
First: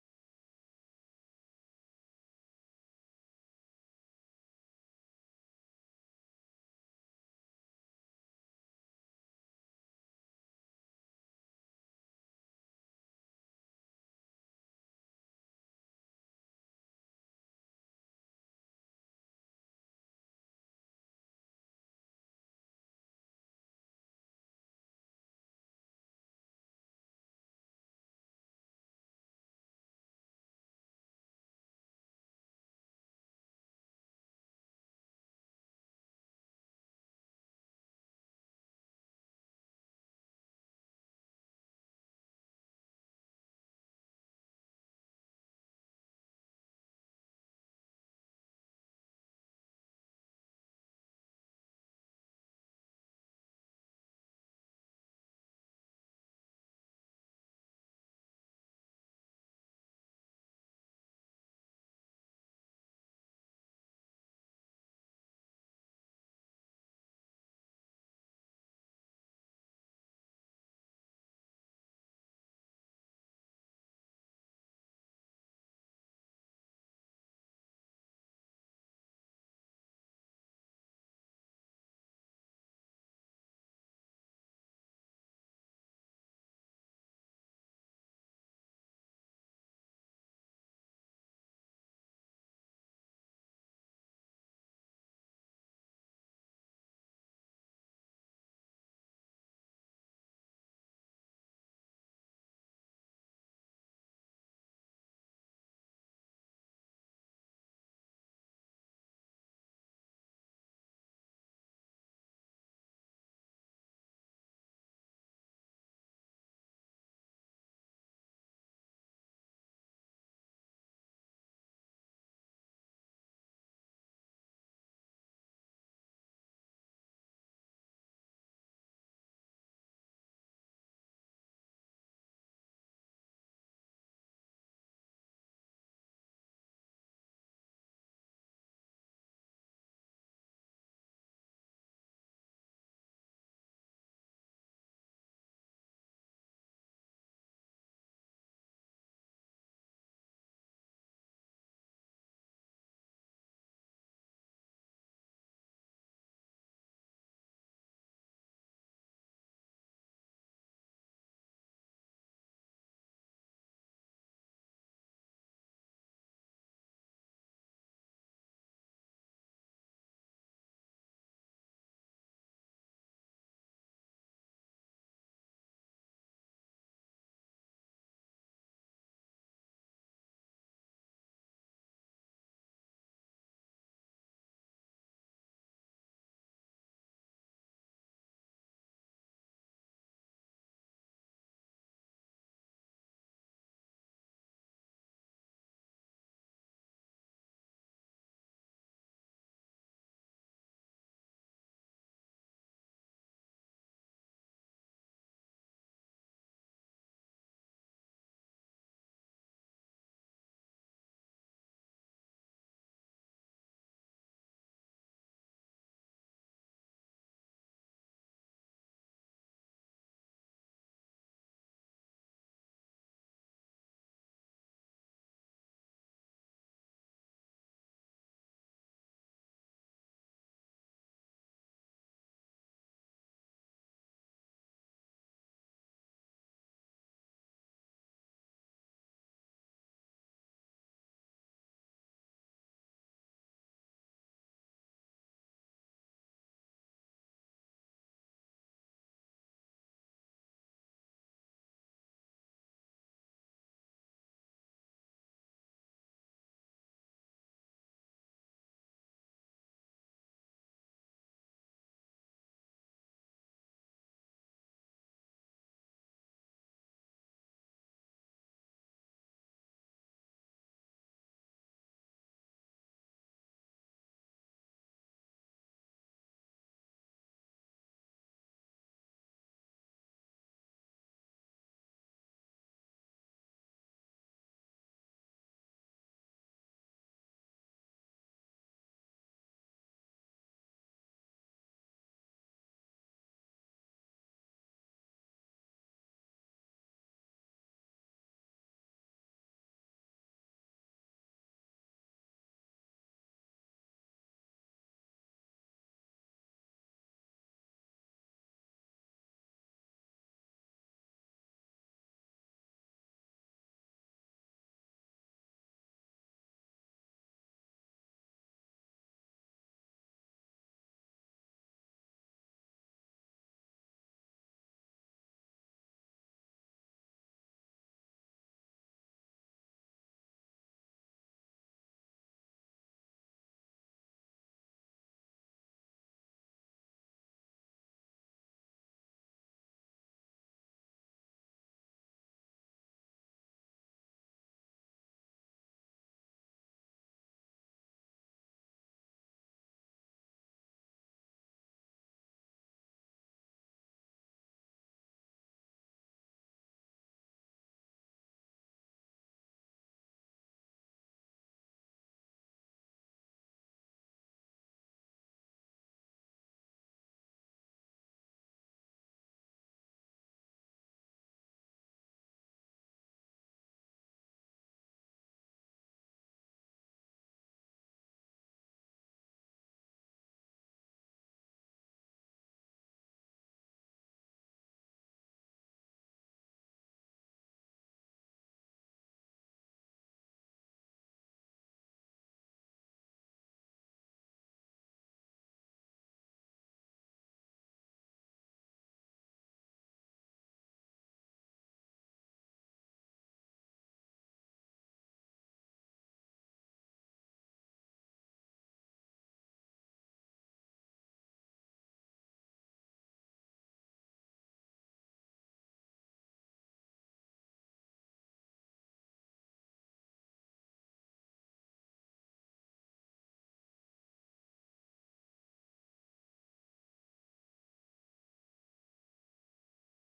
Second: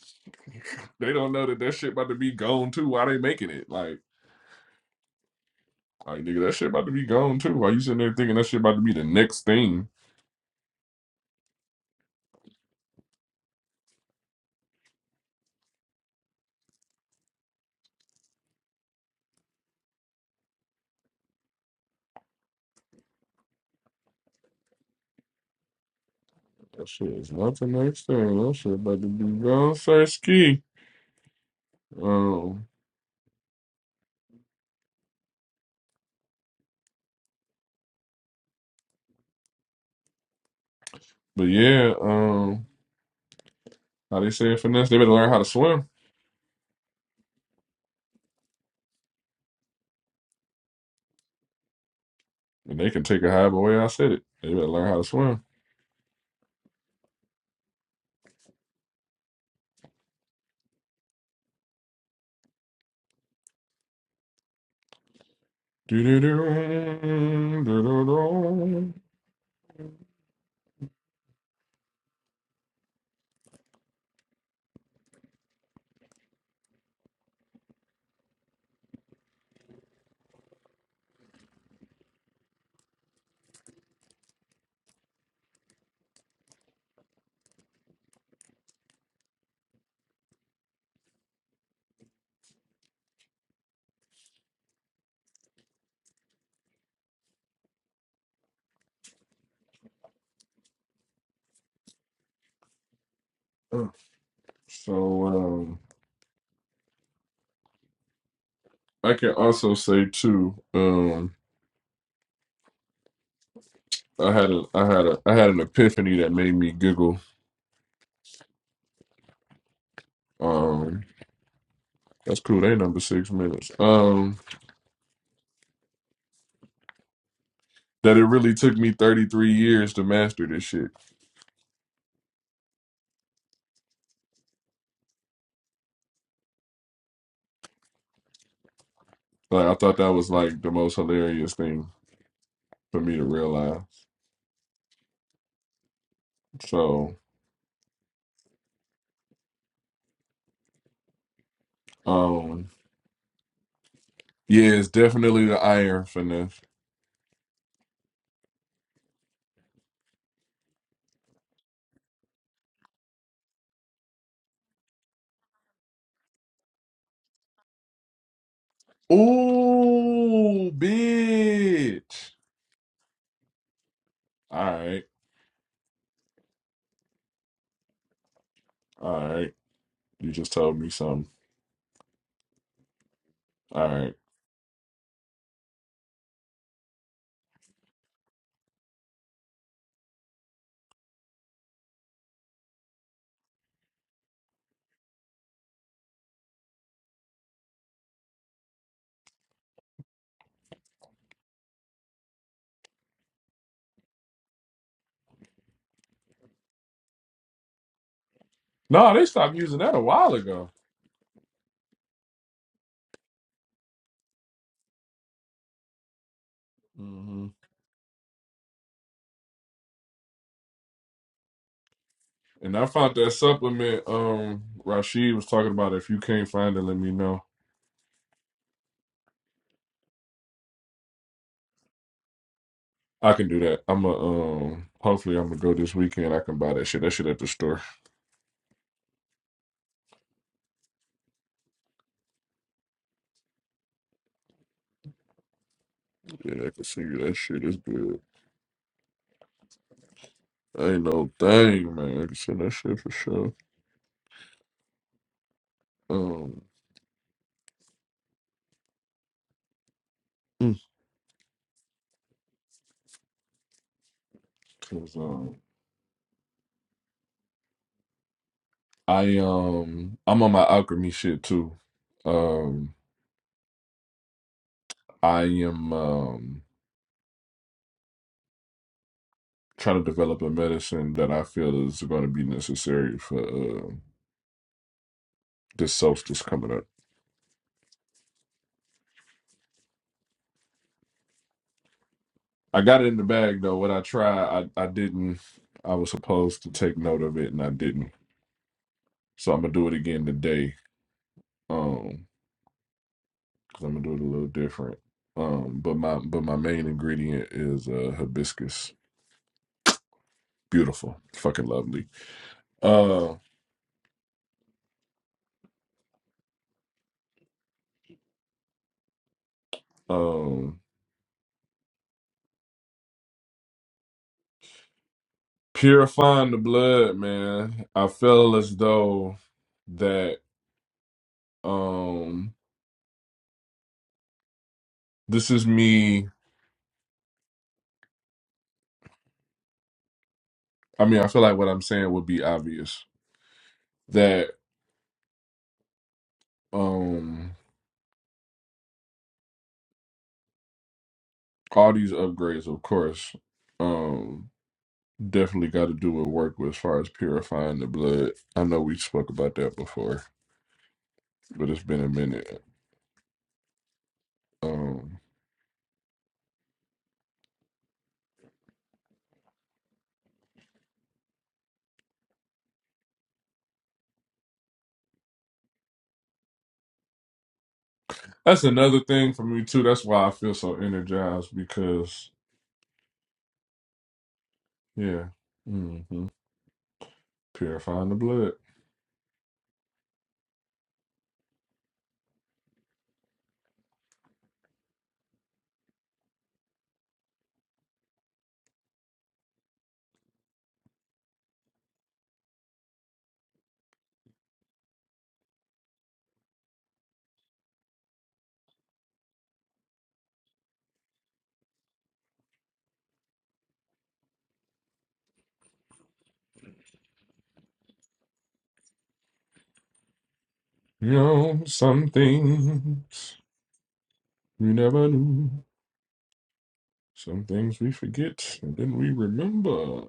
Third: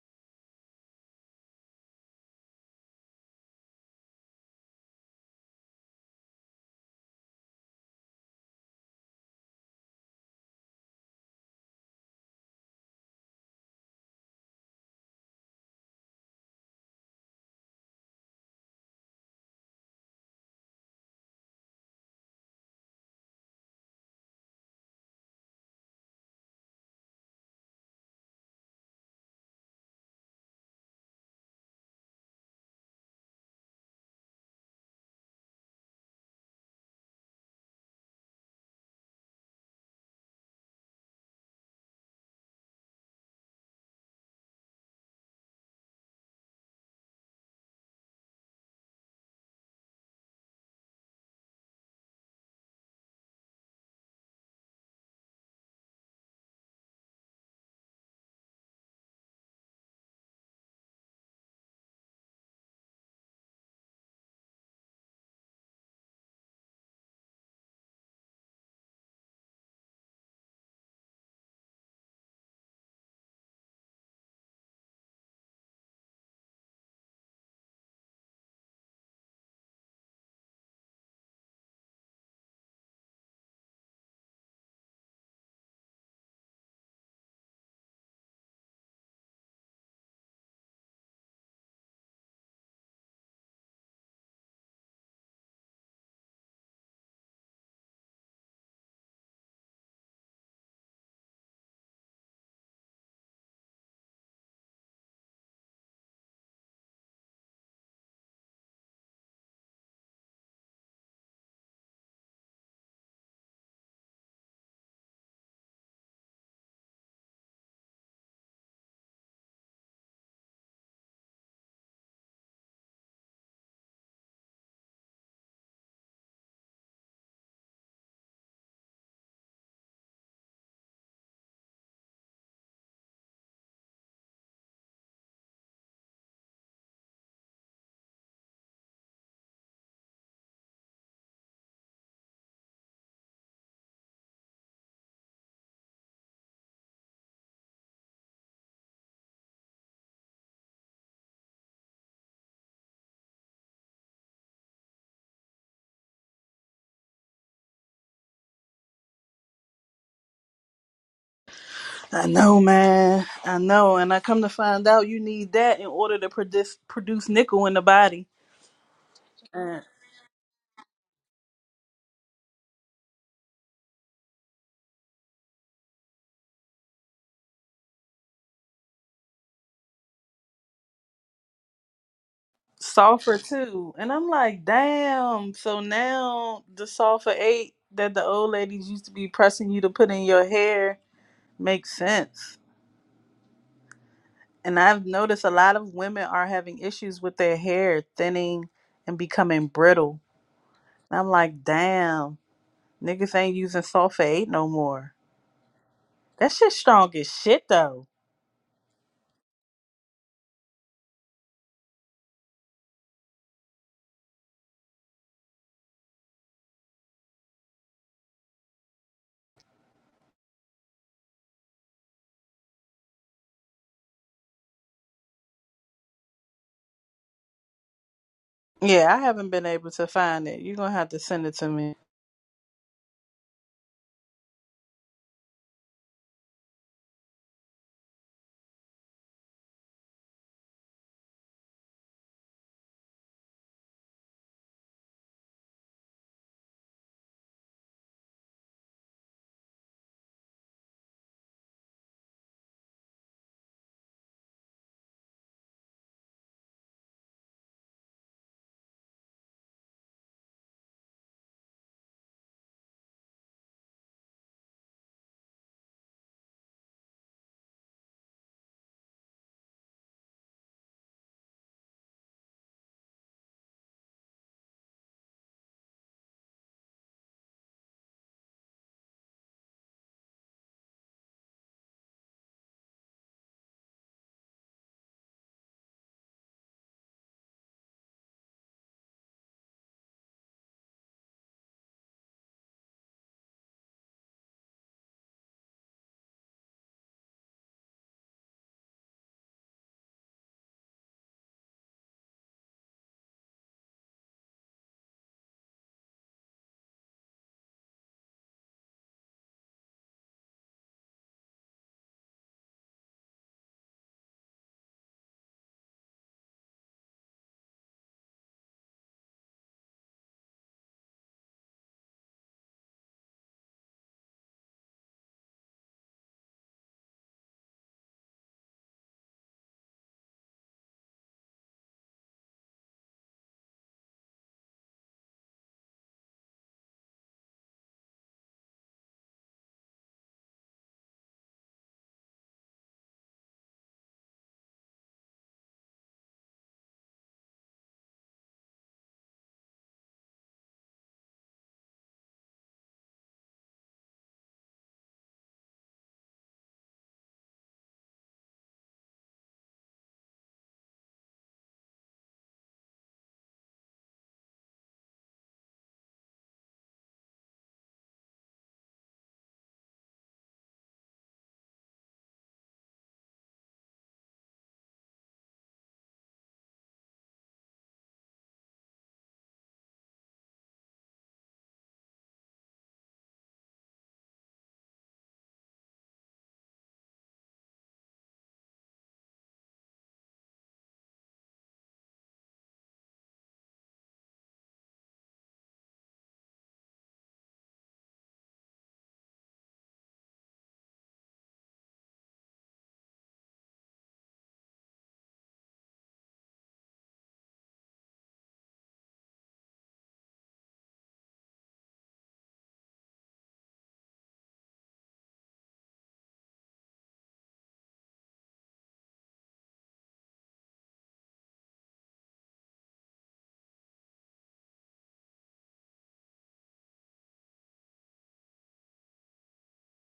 they don't know that that shit about to be gone too. Why they making it? Like. Like nigga, that shit about to be gone too. Why you sitting there thinking that shit about to be the next thing? That shit is not the next thing. That shit about to be gone, sir. Ski. Um, but yeah, um, how they say it, finesse. They better learn how to swim, and they can take a high. But way I said it, they better learn how to swim. Do-do-do, do-do-do. Uh, So um, I can also say too. Um, I had a, I had a, I had an epiphany that made me giggle. Um, that's cool. They number six minutes. Um. that it really took me 33 years to master this shit. Like I thought that was like the most hilarious thing for me to realize. So, um yeah, it's definitely the iron finesse. I know, man. I know, and I come to find out you need that in order to produce produce nickel in the body and Ooh, bitch. All right. All right. You just told me something. sulfur All too. And right. I'm like, damn. So now the sulfur eight that the old ladies used to be pressing you to put in your hair makes sense. And I've noticed a lot of women are having issues with their hair thinning and becoming brittle. And I'm like, damn, niggas ain't using sulfur eight no more. That shit strong as shit though. No, they stopped using that a while ago. hmm And I found that supplement um Rashid was talking about if you can't find it, let me know. Yeah, I haven't been able to find it. You're gonna have to send it to me. I can do that. I'm a um. Hopefully, I'm gonna go this weekend. I can buy that shit. That shit at the store. Yeah, I can see you. That shit is good. Ain't no thing, man. I can see that shit for sure. Um, mm, 'cause, um, I um, I'm on my alchemy shit too. Um, I am um trying to develop a medicine that I feel is going to be necessary for uh, this solstice coming up. I got it in the bag though. What I tried, I I didn't. I was supposed to take note of it, and I didn't. So I'm gonna do it again today. Um, because I'm gonna do it a little different. Um, but my but my main ingredient is uh hibiscus. Beautiful, fucking lovely. Uh, um, purifying the blood, man. I feel as though that um this is me. I mean, I feel like what I'm saying would be obvious that um all these upgrades, of course. Um, definitely got to do with work with as far as purifying the blood. I know we spoke about that before, but it's been a minute. Um, that's another thing for me too. That's why I feel so energized because yeah, hmm purifying the blood. You know, some things we never knew. Some things we forget, and then we remember.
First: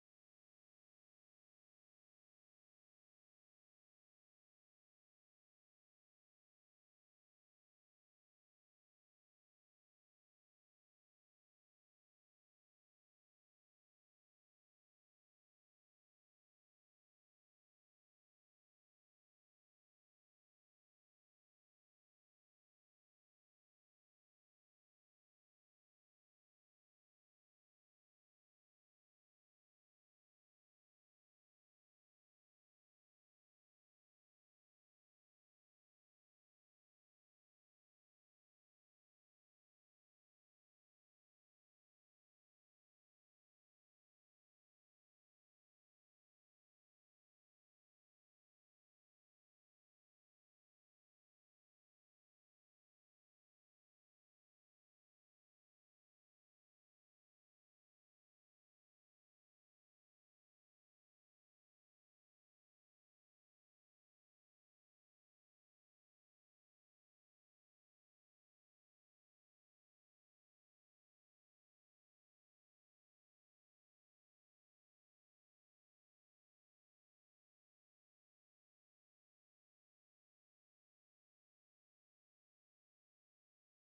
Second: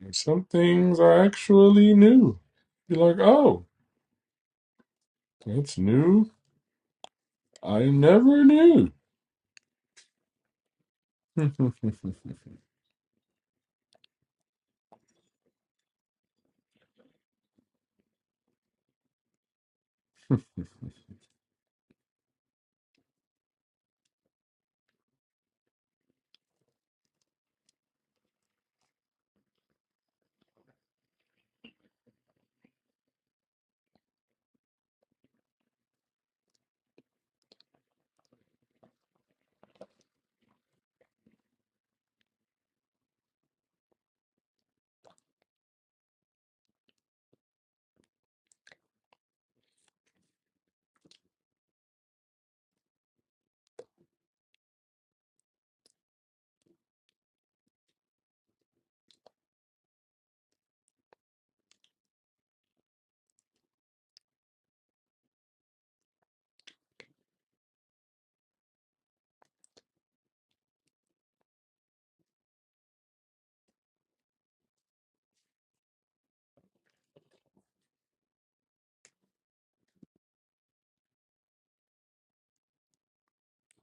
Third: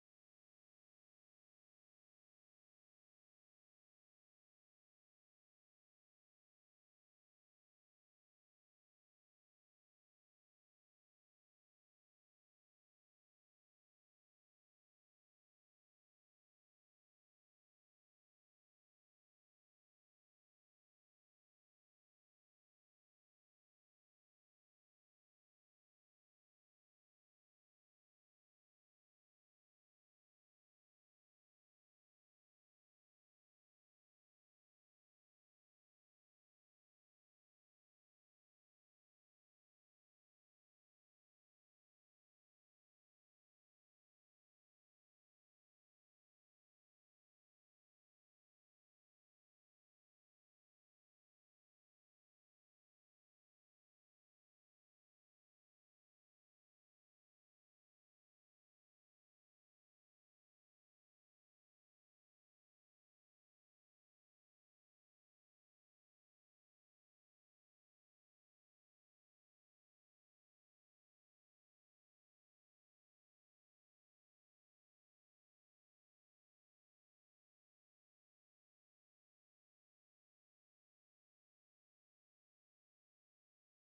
And some things are actually new. You're like, oh, that's new. I never knew.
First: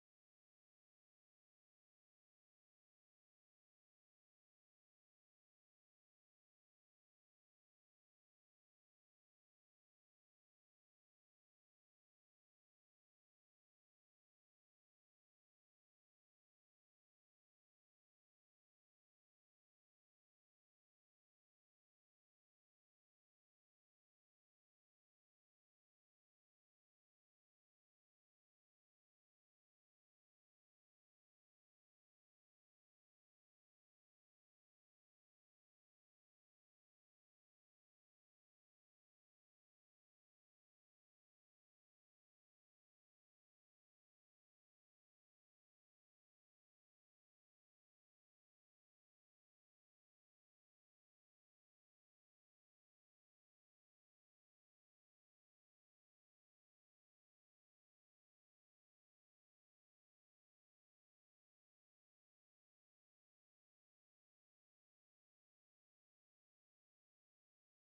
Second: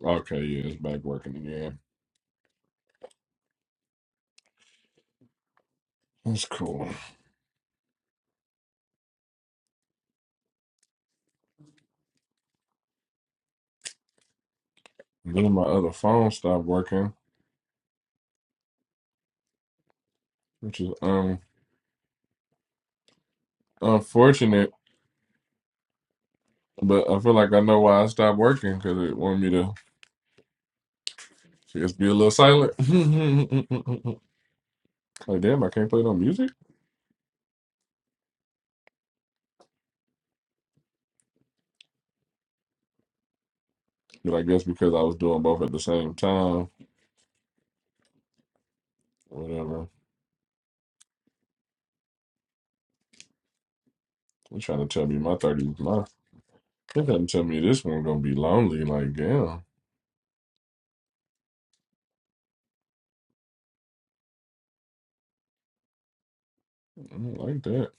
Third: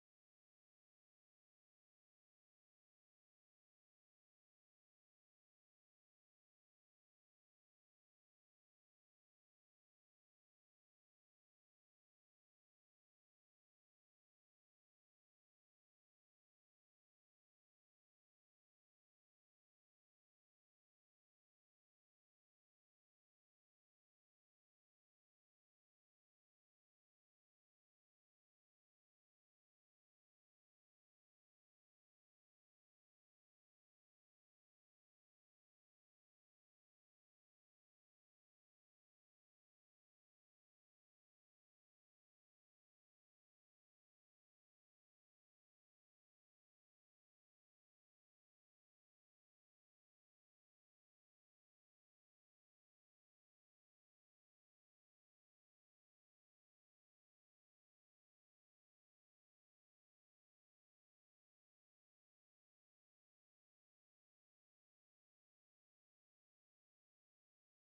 Okay, yeah, it's back working again. That's cool. Then my other phone stopped working, which is um unfortunate, but I feel like I know why it stopped working because it wanted me to just be a little silent. like, damn, I can't play no music. But I guess because I was doing both at the same time, whatever. You're trying to tell me my 30s, my, they are trying to tell me this one gonna be lonely. Like, damn, I don't like that.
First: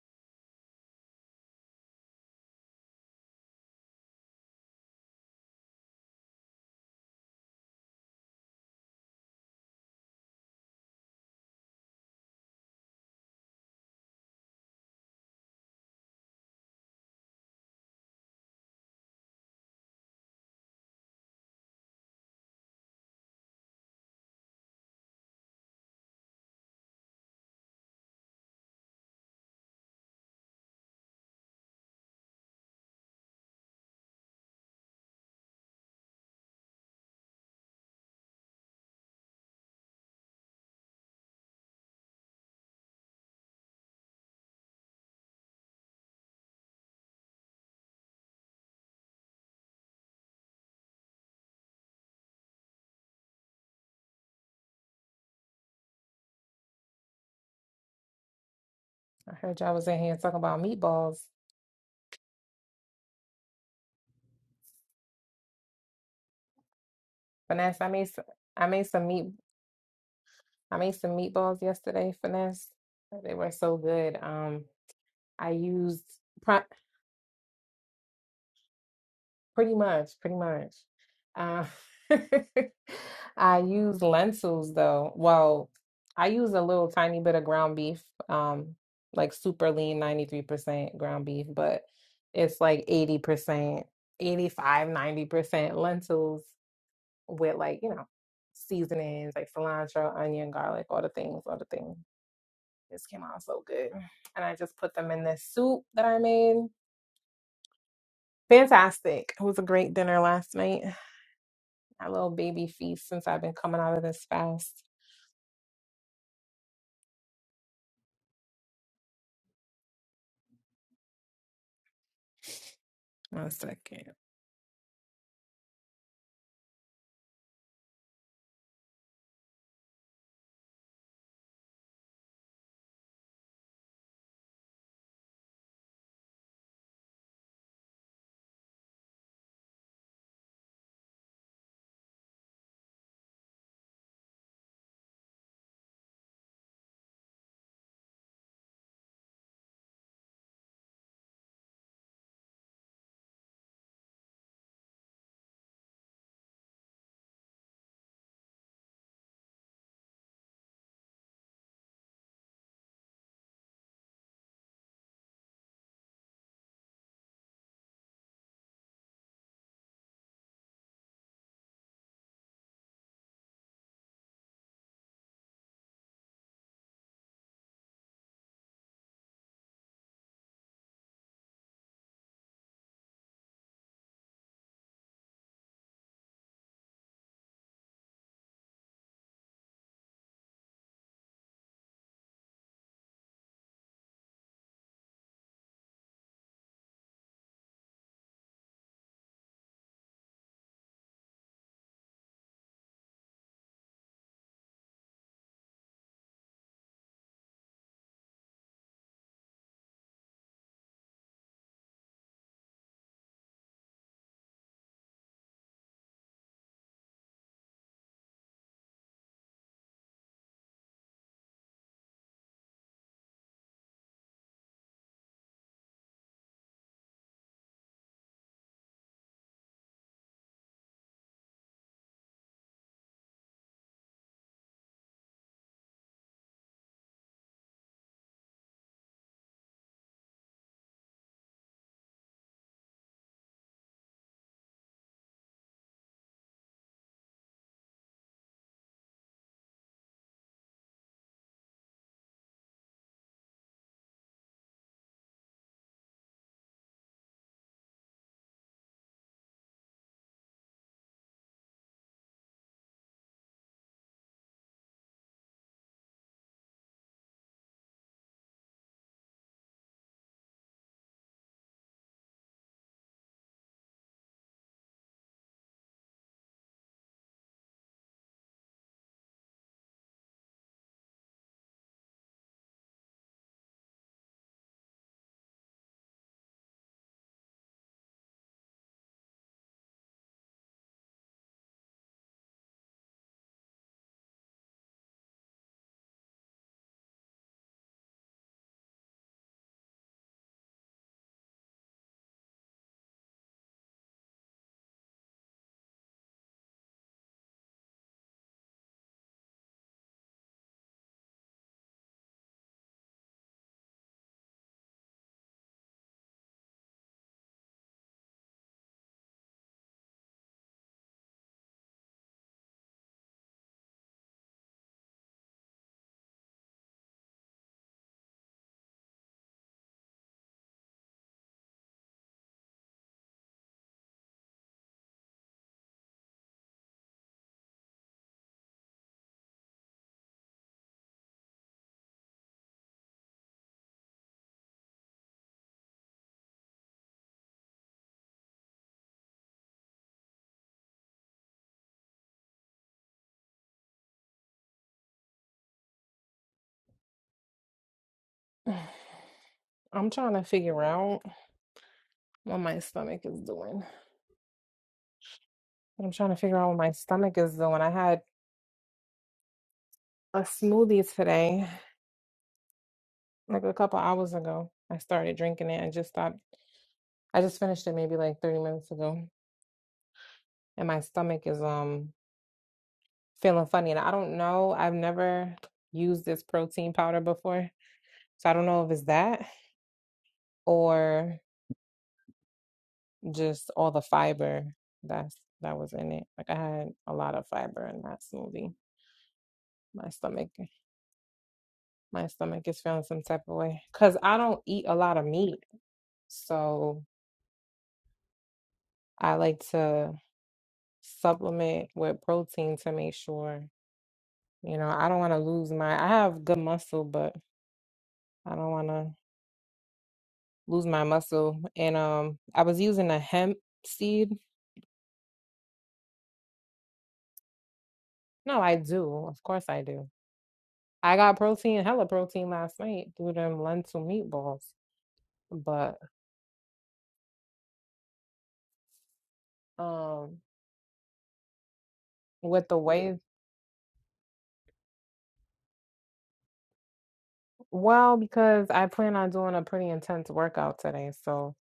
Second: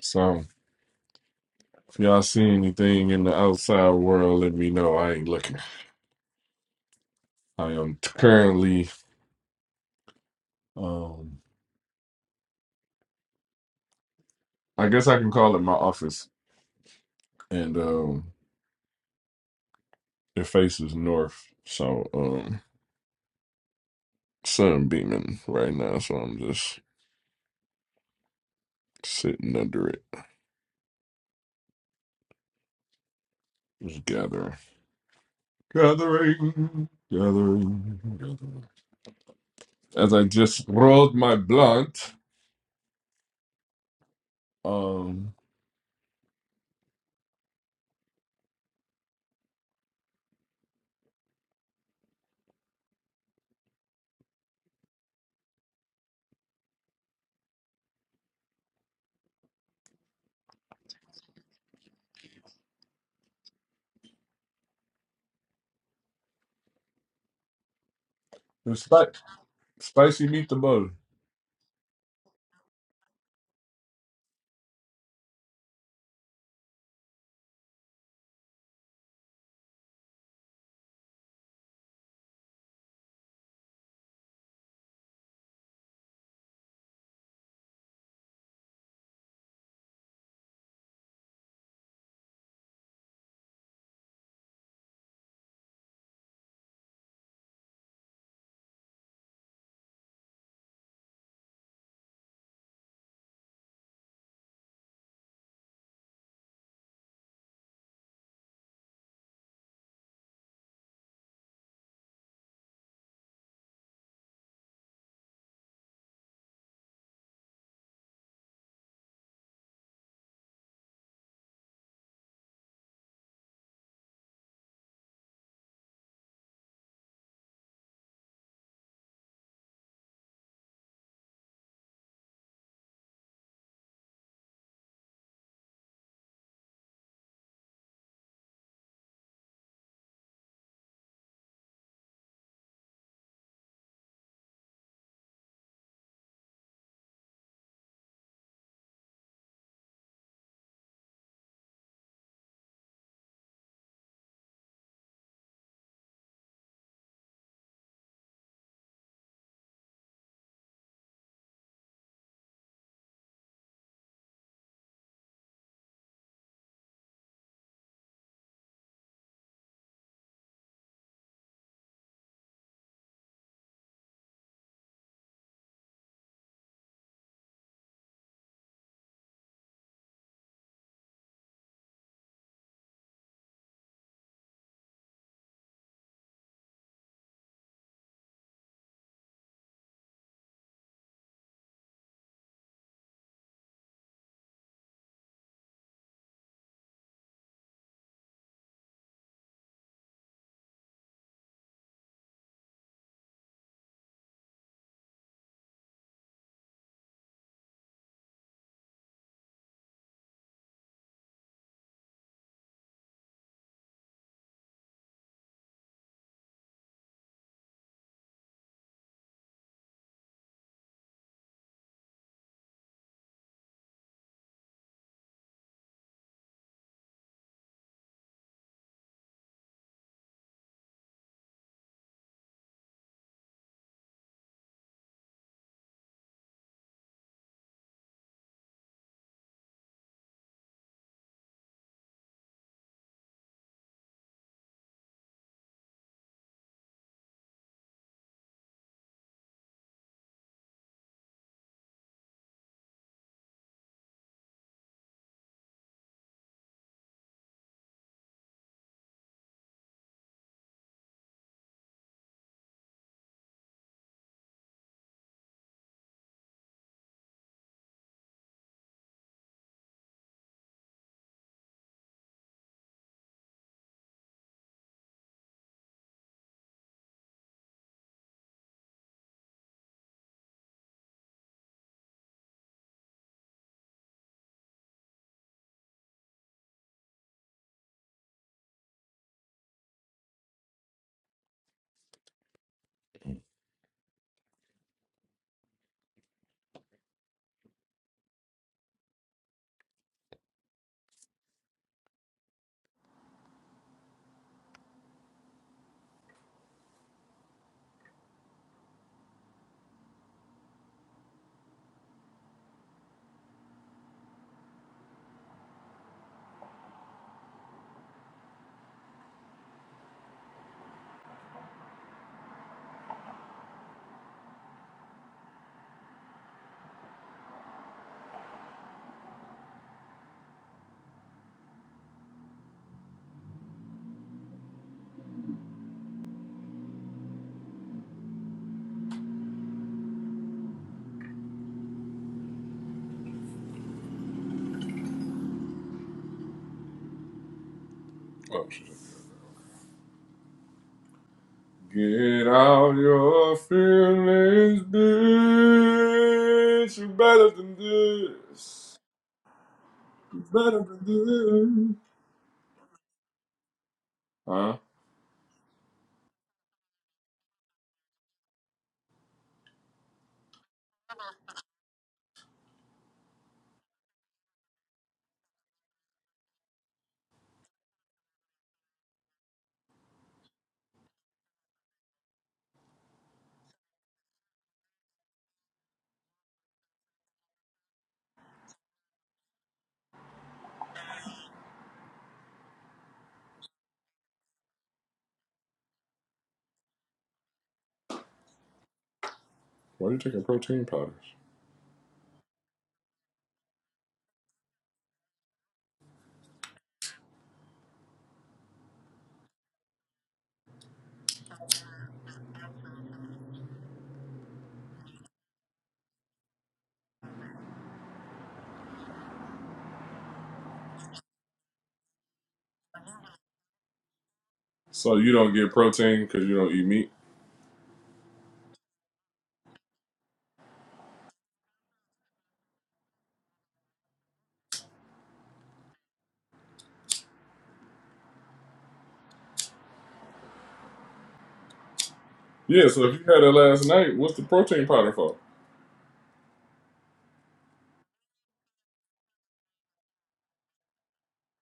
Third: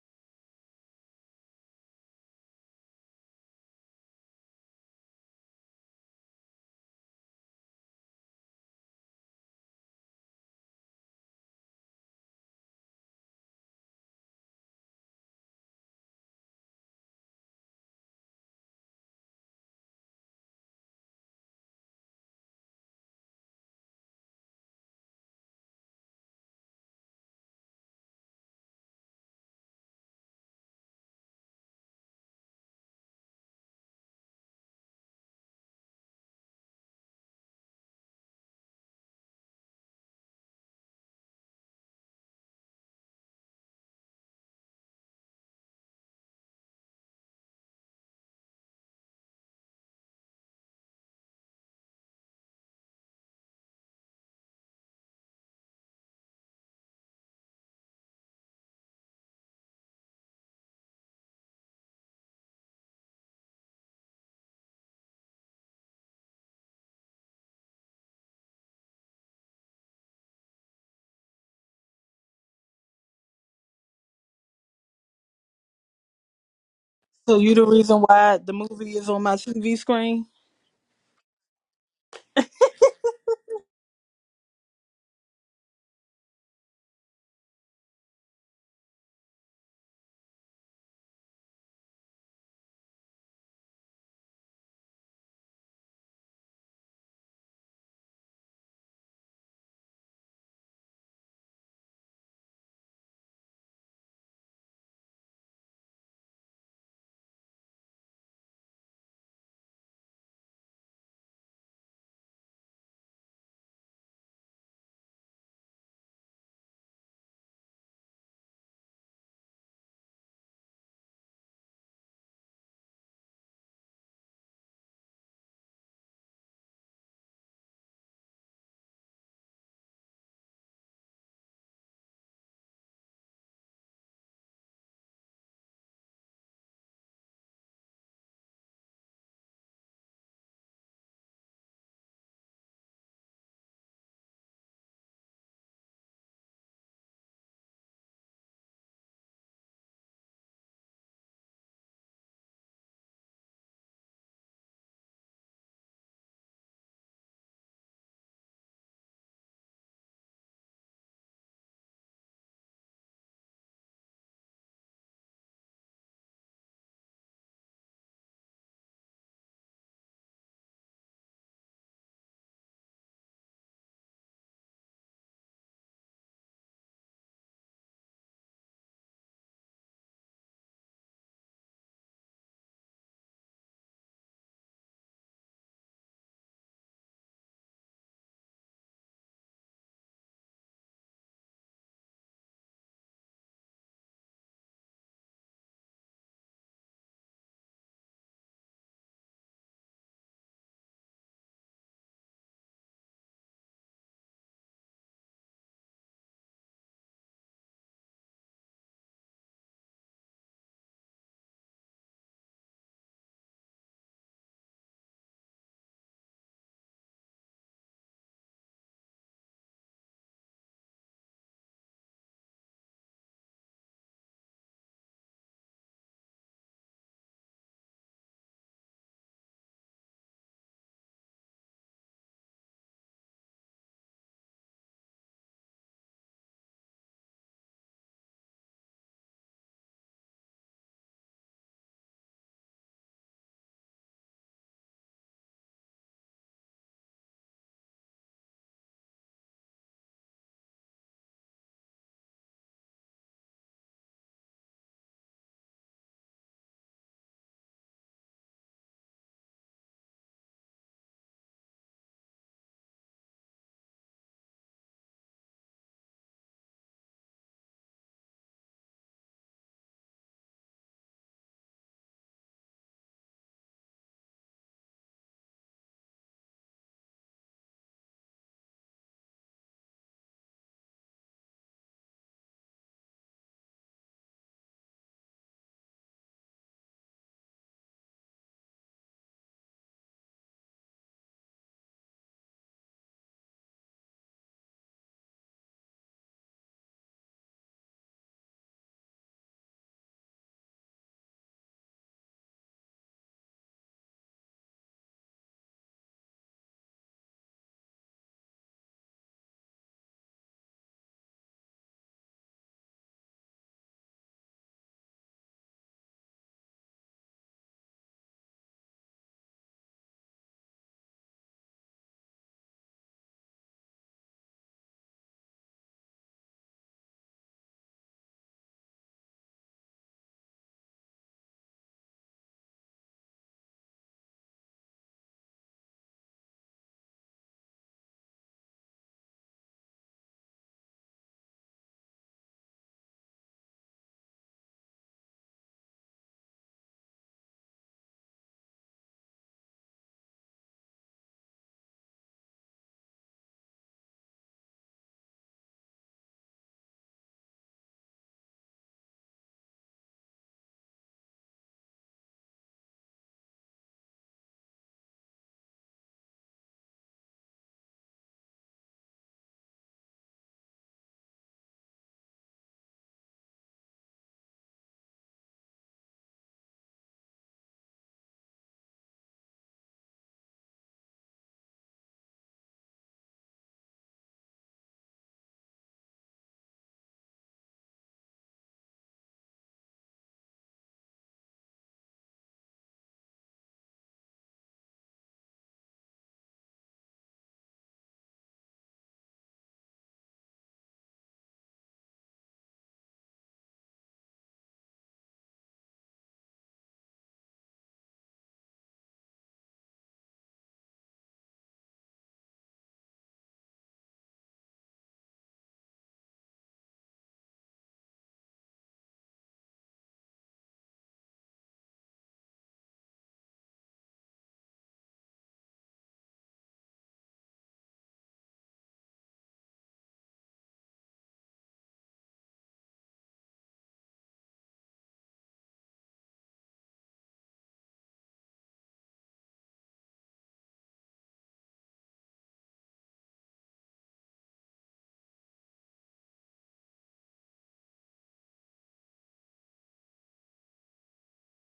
So, if y'all see anything in the outside world, let me know. I ain't looking. I am currently, um, I guess I can call it my office, and um, it faces north. So, um, sun beaming right now, so I'm just sitting under it, just gathering, gathering, gathering, gathering. As I just rolled my blunt, um, I heard y'all was in here talking about meatballs. Finesse, I made some, I it's made some spi- meat spicy I meatball. made some meatballs yesterday, Finesse. They were so good. Um I used pr- So you the reason why the movie is on my pretty TV much, screen? pretty much. Uh, I used lentils though. Well, I use a little tiny bit of ground beef, um like super lean 93% ground beef, but it's like 80%, eighty-five, ninety percent lentils with like, you know, seasonings like cilantro, onion, garlic, all the things, all the things. This came out so good. And I just put them in this soup that I made. Fantastic. It was a great dinner last night. A little baby feast since I've been coming out of this fast. One second. Oh, shit. Get out your feelings, bitch. You better than this. I'm trying to figure better out what my stomach is doing. Huh? I'm trying to figure out what my stomach is doing. I had a smoothie today, like a couple hours ago. I started drinking it and just stopped. I just finished it maybe like 30 minutes ago. and my stomach is um feeling funny. And I don't know, I've never used this protein powder before. So I don't know if it's that or just all the fiber that's that was in it. Like I had a lot of fiber in that smoothie. My Why are you taking stomach protein powders? my stomach is feeling some type of way. Cause I don't eat a lot of meat. So I like to supplement with protein to make sure, you know, I don't want to lose my I have good muscle, but I don't want to lose my muscle. And um, I was using a hemp seed. So you don't get protein because you don't eat meat? No, I do. Of course I do. I got protein, hella protein last night through them lentil meatballs. But um, with the Yeah, so way, if you had it last night, what's the protein powder for? well, because I plan on doing a pretty intense workout today. So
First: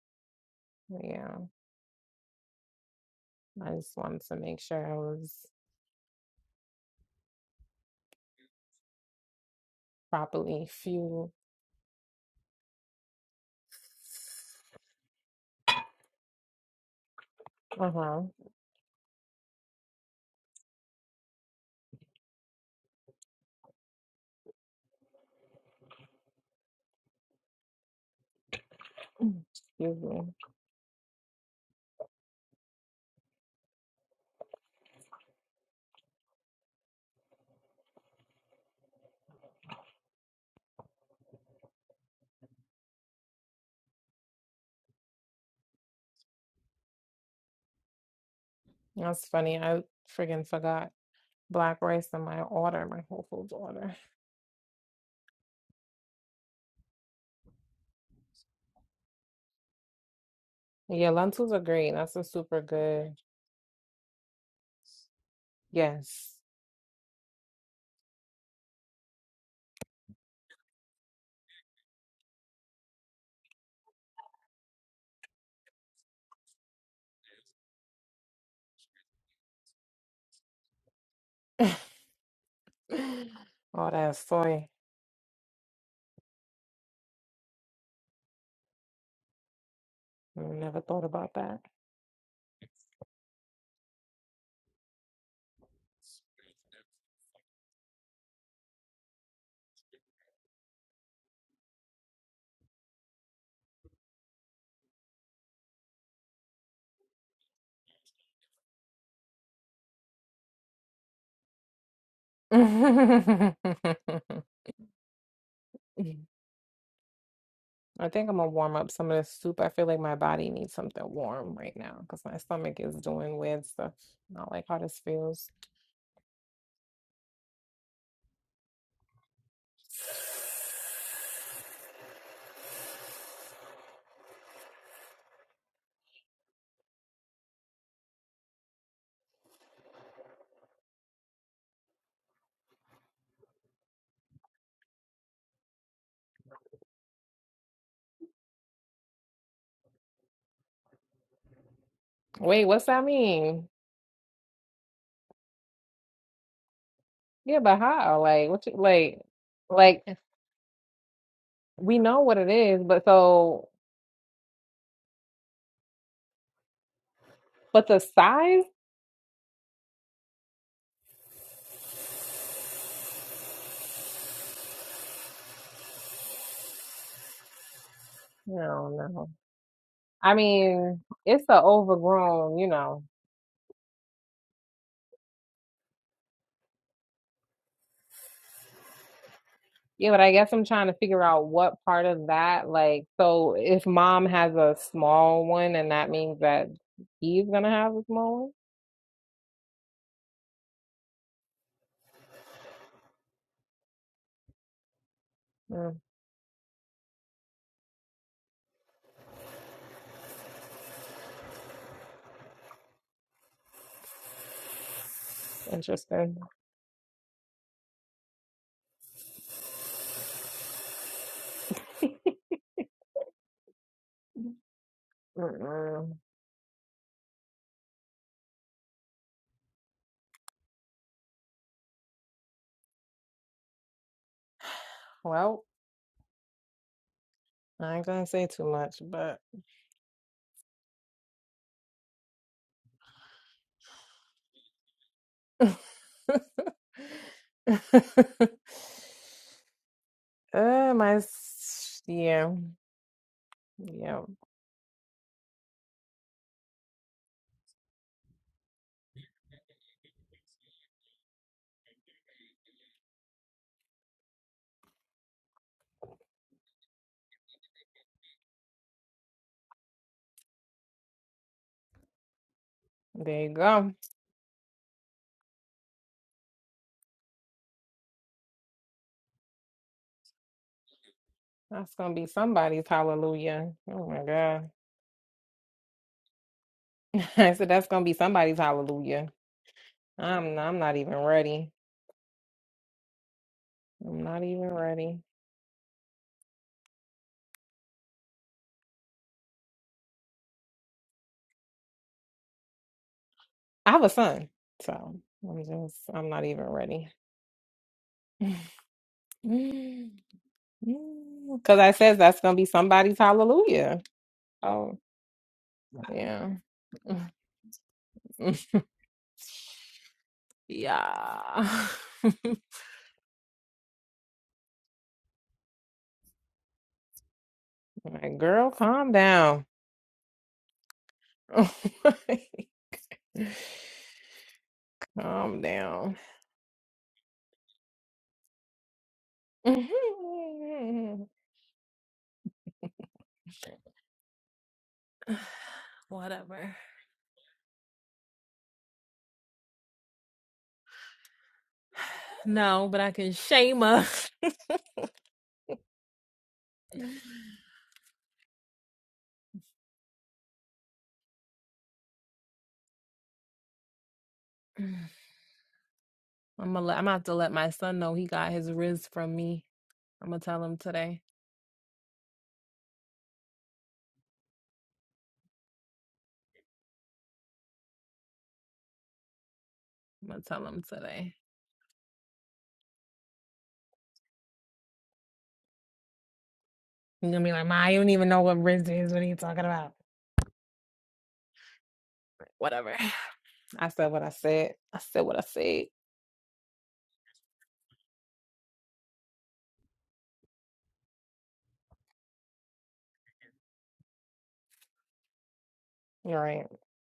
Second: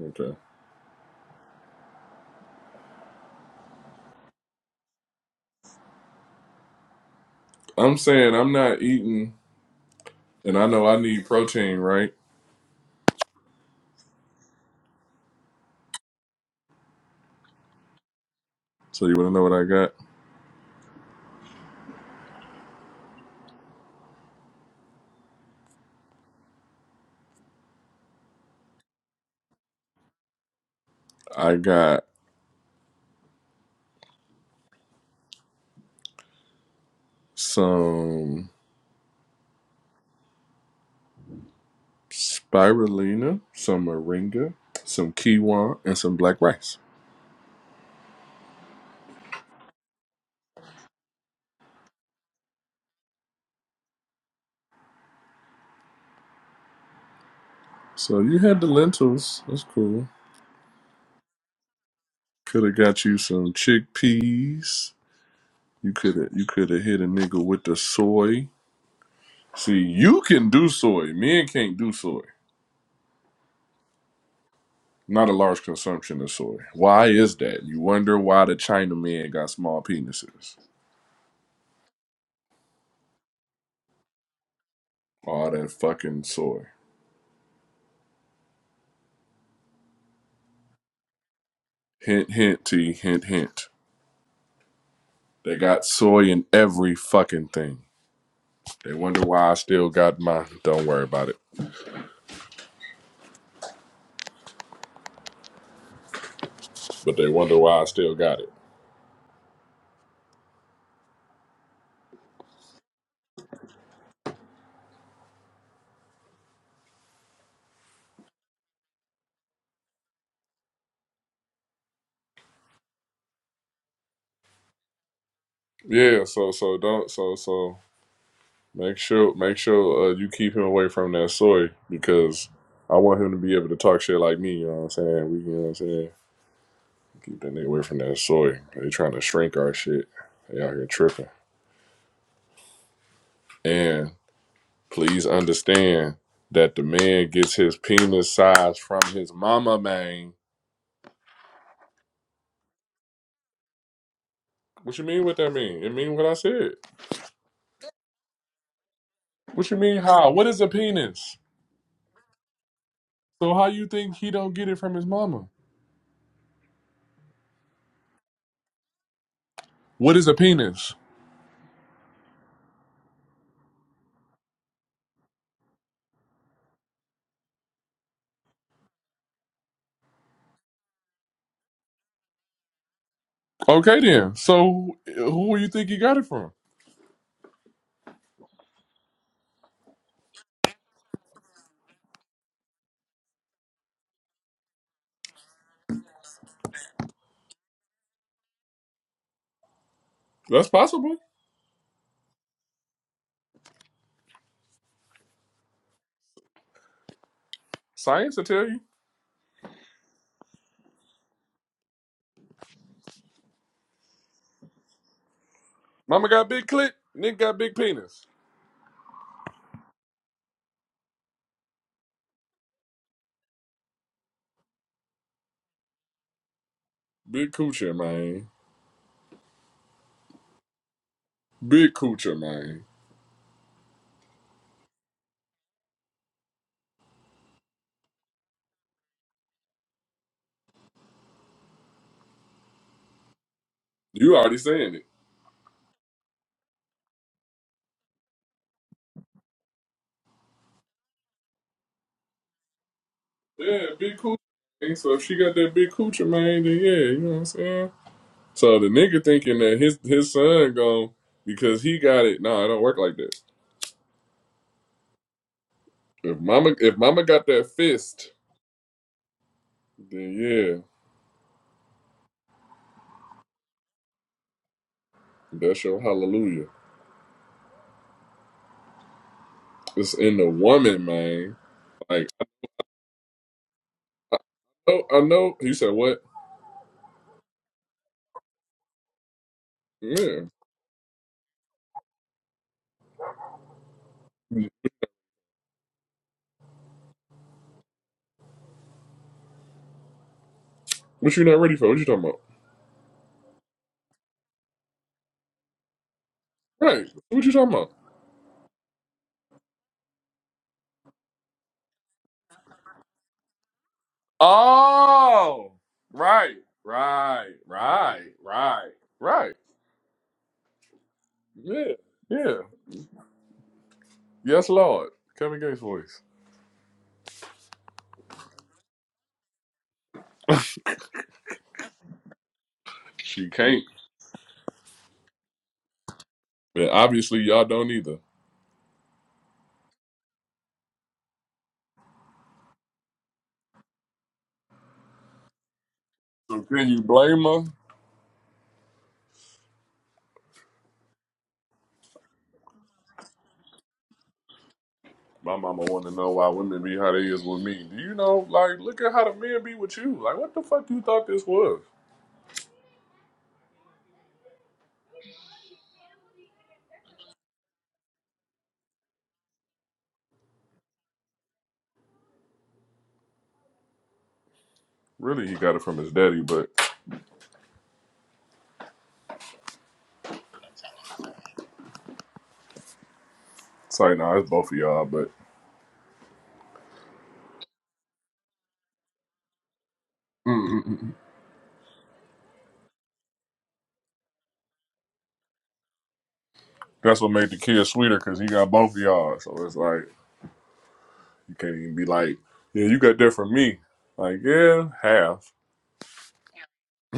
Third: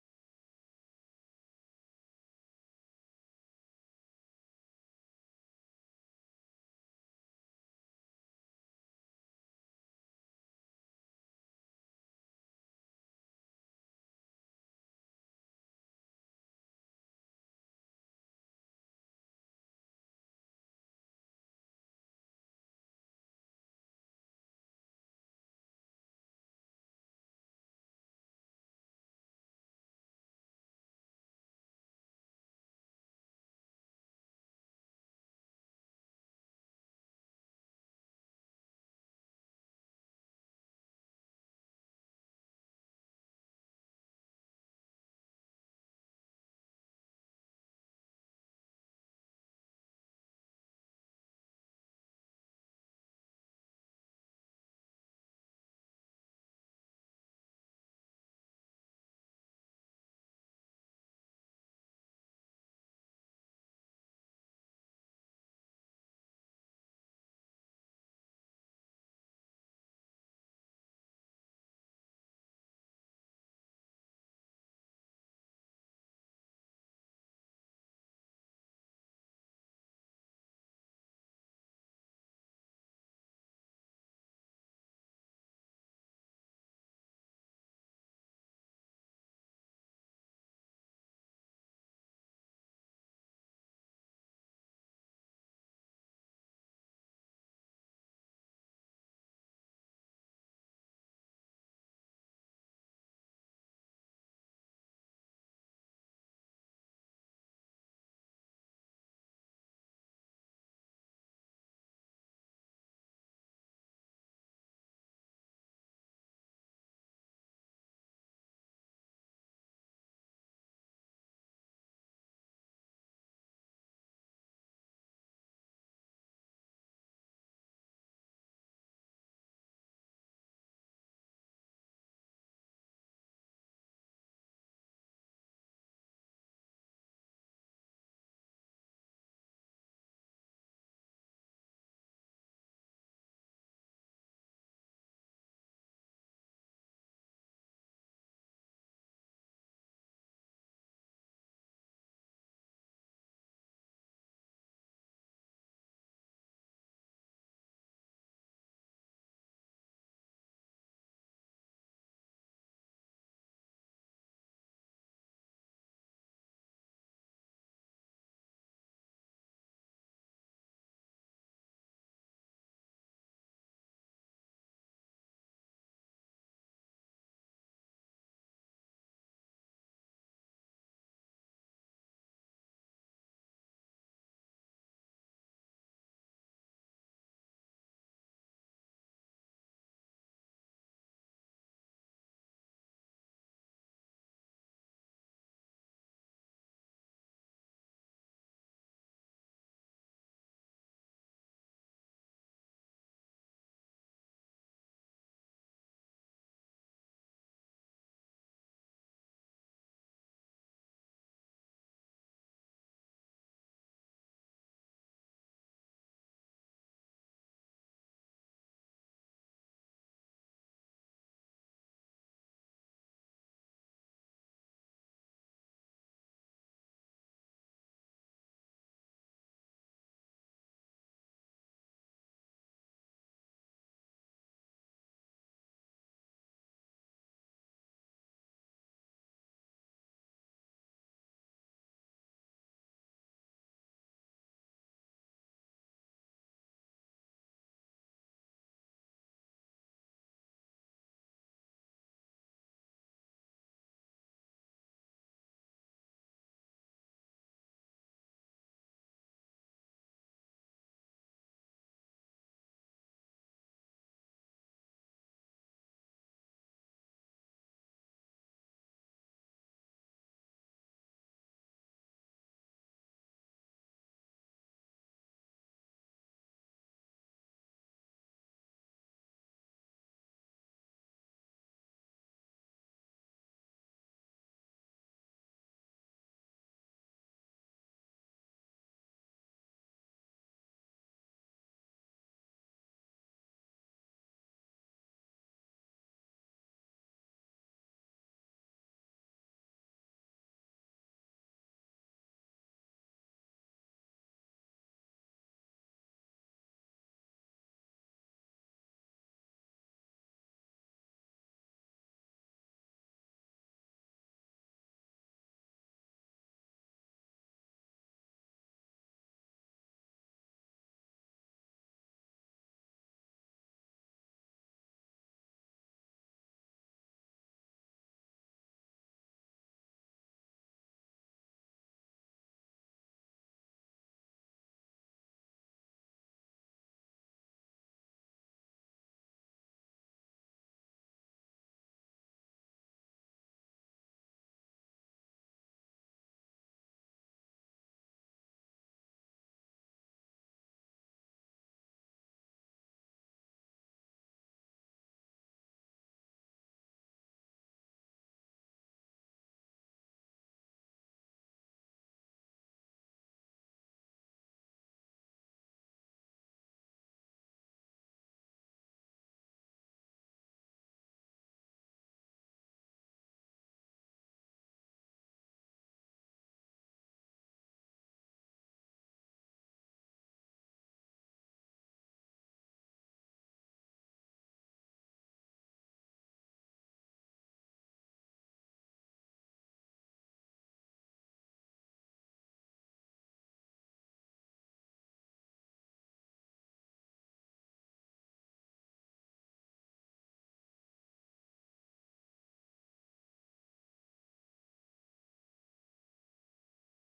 Okay. yeah, I just wanted to make sure I was I'm saying I'm not eating, and properly I know I need fueled. protein, right? Uh huh. So you want to know what I got? Excuse me. I got some spirulina, some moringa, some quinoa, and some black rice. That's funny. I friggin' forgot black rice in my order, my Whole Foods order. So you had the lentils. That's cool. Yeah, lentils are great. That's a super Could have got good. you some chickpeas. You could have Yes. you could have hit a nigga with the soy. See, you can do soy. Men can't do soy. Not a large consumption of soy. Why is that? You wonder why the China men got small penises. All that soy. All that fucking soy. I Never thought about that. Hint, hint, T, hint, hint. They got soy in every fucking thing. They wonder why I still got mine. Don't worry about it. But they wonder why I still got it. I think I'm gonna warm up some of this soup. I feel like my body needs something warm right now because my stomach is doing weird stuff. Not like how this feels. Yeah, so so don't so so. Make sure, make sure uh, you keep him away from that soy because I want him to be able to talk shit like me. You know what I'm saying? We, you know what I'm saying? Keep that nigga away from that soy. They trying to shrink our shit. They out here tripping. And please understand that the man gets his penis size from his mama, man. Wait, what's that mean? What you mean? What that mean? It mean what I said. Yeah, but how? Like, what you like? What you mean? Like, How? What is a penis? we know what it is, but So how so, you think he don't get it from his mama? but the size? What is a penis? No, no. I mean, it's a overgrown, you know. Okay then. So who do you think he got it from? Yeah, but I guess I'm trying to figure out what part of that, like, so if mom has a small one, and that means that he's gonna have a small That's possible. one. Mm, Science will tell you. Mama interesting. got big clit. nigga got big penis. Mm-mm. Big coochie, man. Big coochie, man. Well, I ain't gonna say too much, but You already saying it. uh, my s- yeah, Yeah, big yeah. coochie. man. So if she got that big coochie, man, then yeah, you know what I'm saying. So the nigga thinking that his his son gone because he got it. No, it don't work like that. If mama if mama got that fist, then yeah, There you go. that's your hallelujah. It's in the woman, man. That's gonna be Like, somebody's hallelujah. Oh my God. oh, I know. You said what? I said that's gonna be somebody's hallelujah. Yeah. I'm I'm not even ready. I'm not even ready. What you not ready for? What you talking about? I have a son, so I'm just I'm not even Right. ready. What you talking about? Because I says that's gonna be somebody's hallelujah. Oh Oh, yeah, right, right, right, right, right. yeah. Yeah, like, yeah. Yes, Lord. Kevin Gates' voice. girl, calm down. She can't. calm down. But obviously, y'all don't either. So Whatever. can you blame her? No, but I can shame her. My mama want to know why women be how they is with me. Do you know? Like, look at how the men be with you. Like, what the fuck you thought this was? I'm gonna let, I'm gonna have to let my son know he got his riz from me. I'm gonna tell him today. Really, he got it from his daddy, but I'm gonna tell him today. it's like, nah, it's both of y'all. But You're gonna be like, Ma, you don't even know what Riz is. What are you talking about? mm mm mm. Whatever. I said what I said. I said what I said. that's what made the kid sweeter because he got both of y'all. So it's like. You can't even be like, yeah, you got that from me. Like, yeah, half. You're right.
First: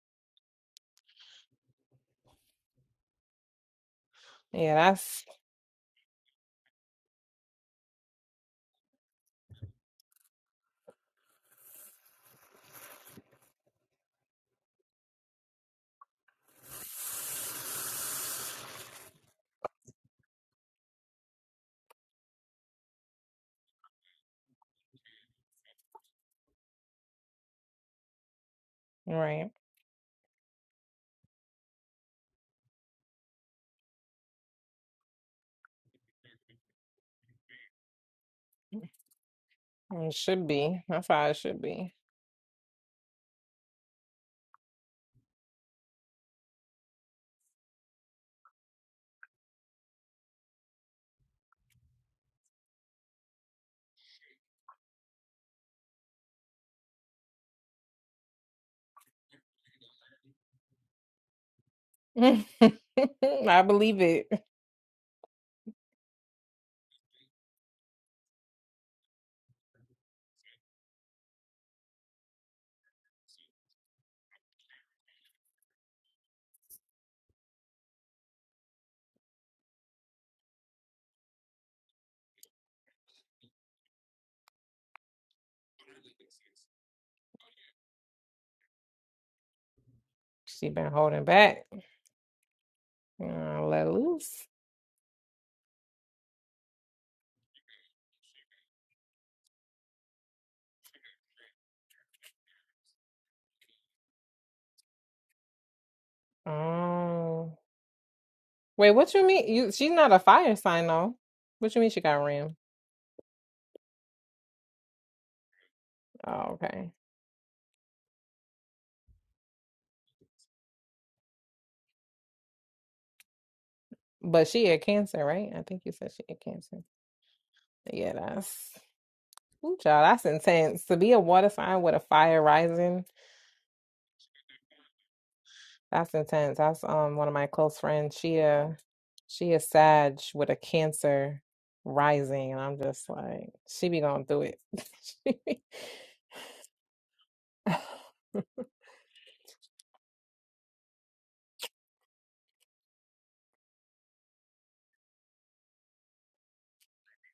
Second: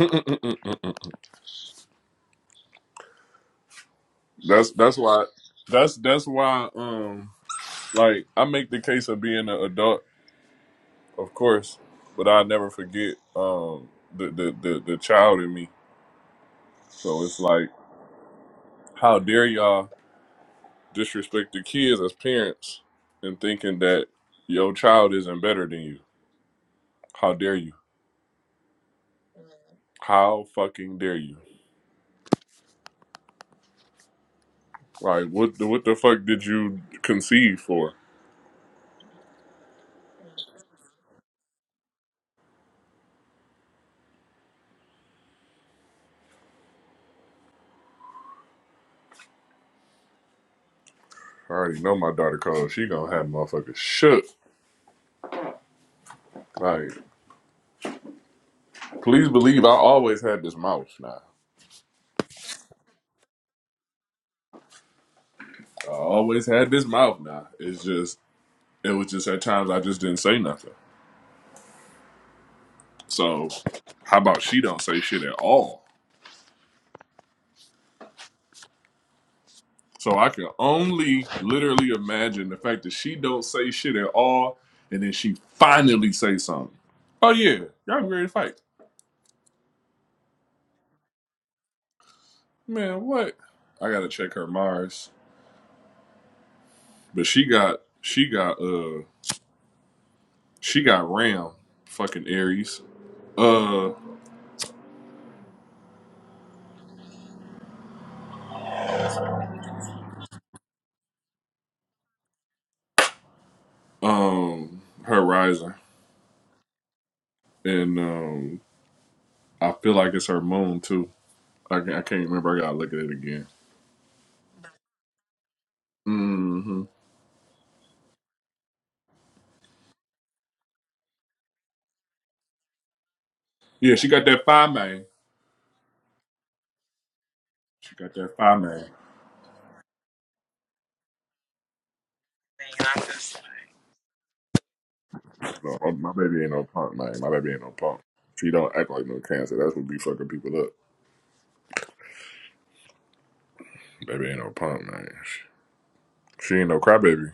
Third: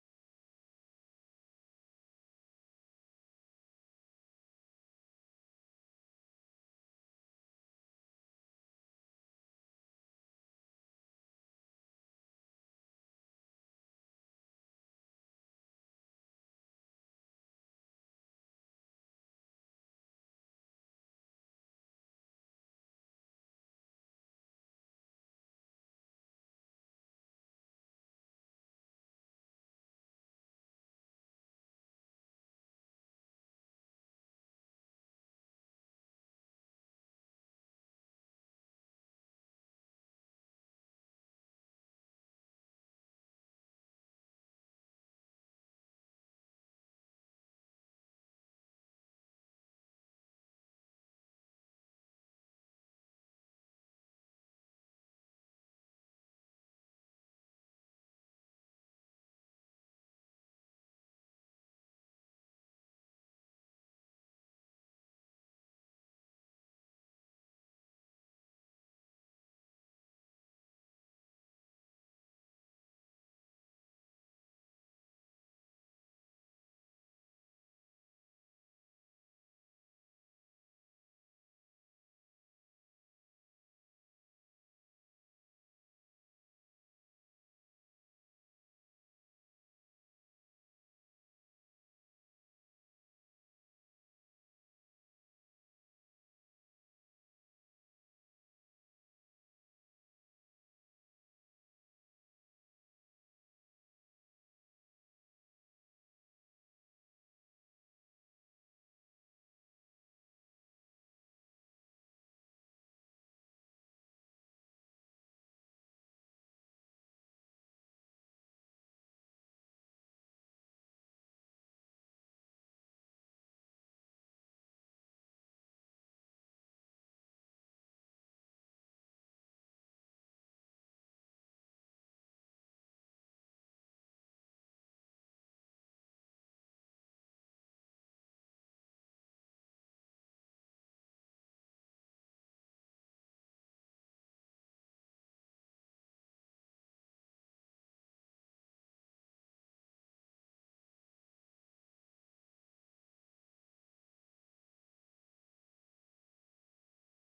that's Yeah, that's that's why that's that's why um like I make the case of being an adult, of course, but I never forget um the the the, the child in me. So it's like, how dare y'all disrespect the kids as parents and thinking that your child isn't better than you? How dare you? right. How fucking dare you? Like, what the, what the fuck did you conceive for? It should be. That's how it should be. I already know my daughter cold. She gonna have motherfuckers shook. Like, please believe I always had this mouth now. I believe it. I always had this mouth now. It's just it was just at times I just didn't say nothing. So how about she don't say shit at all? So I can only literally imagine the fact that she don't say shit at all and then she finally say something. Oh yeah, y'all ready to fight. She been holding back. Man, what? Uh, let I gotta check loose. her Mars. But she got she got uh. She got Ram, fucking Aries. Uh, Oh. Wait, what you mean? You she's not a fire sign though. What you mean she got ram? um, her rising, Oh, okay. and um, I feel like it's her moon too. I can't, I can't remember. I gotta look at it again. But she a cancer, right? I think you said she a mm cancer. hmm Yeah, that's Ooh, child, that's intense. To be a water sign with a fire rising, Yeah, she got that five man. that's intense. That's um one of my close She got friends. that She five uh man. she is Sag with a Cancer rising, and I'm just like, she be going through it. She be- No, my baby ain't no punk man. My baby ain't no punk. She don't act like no cancer. That's what be fucking people up. Baby ain't no punk man. She she ain't no crybaby.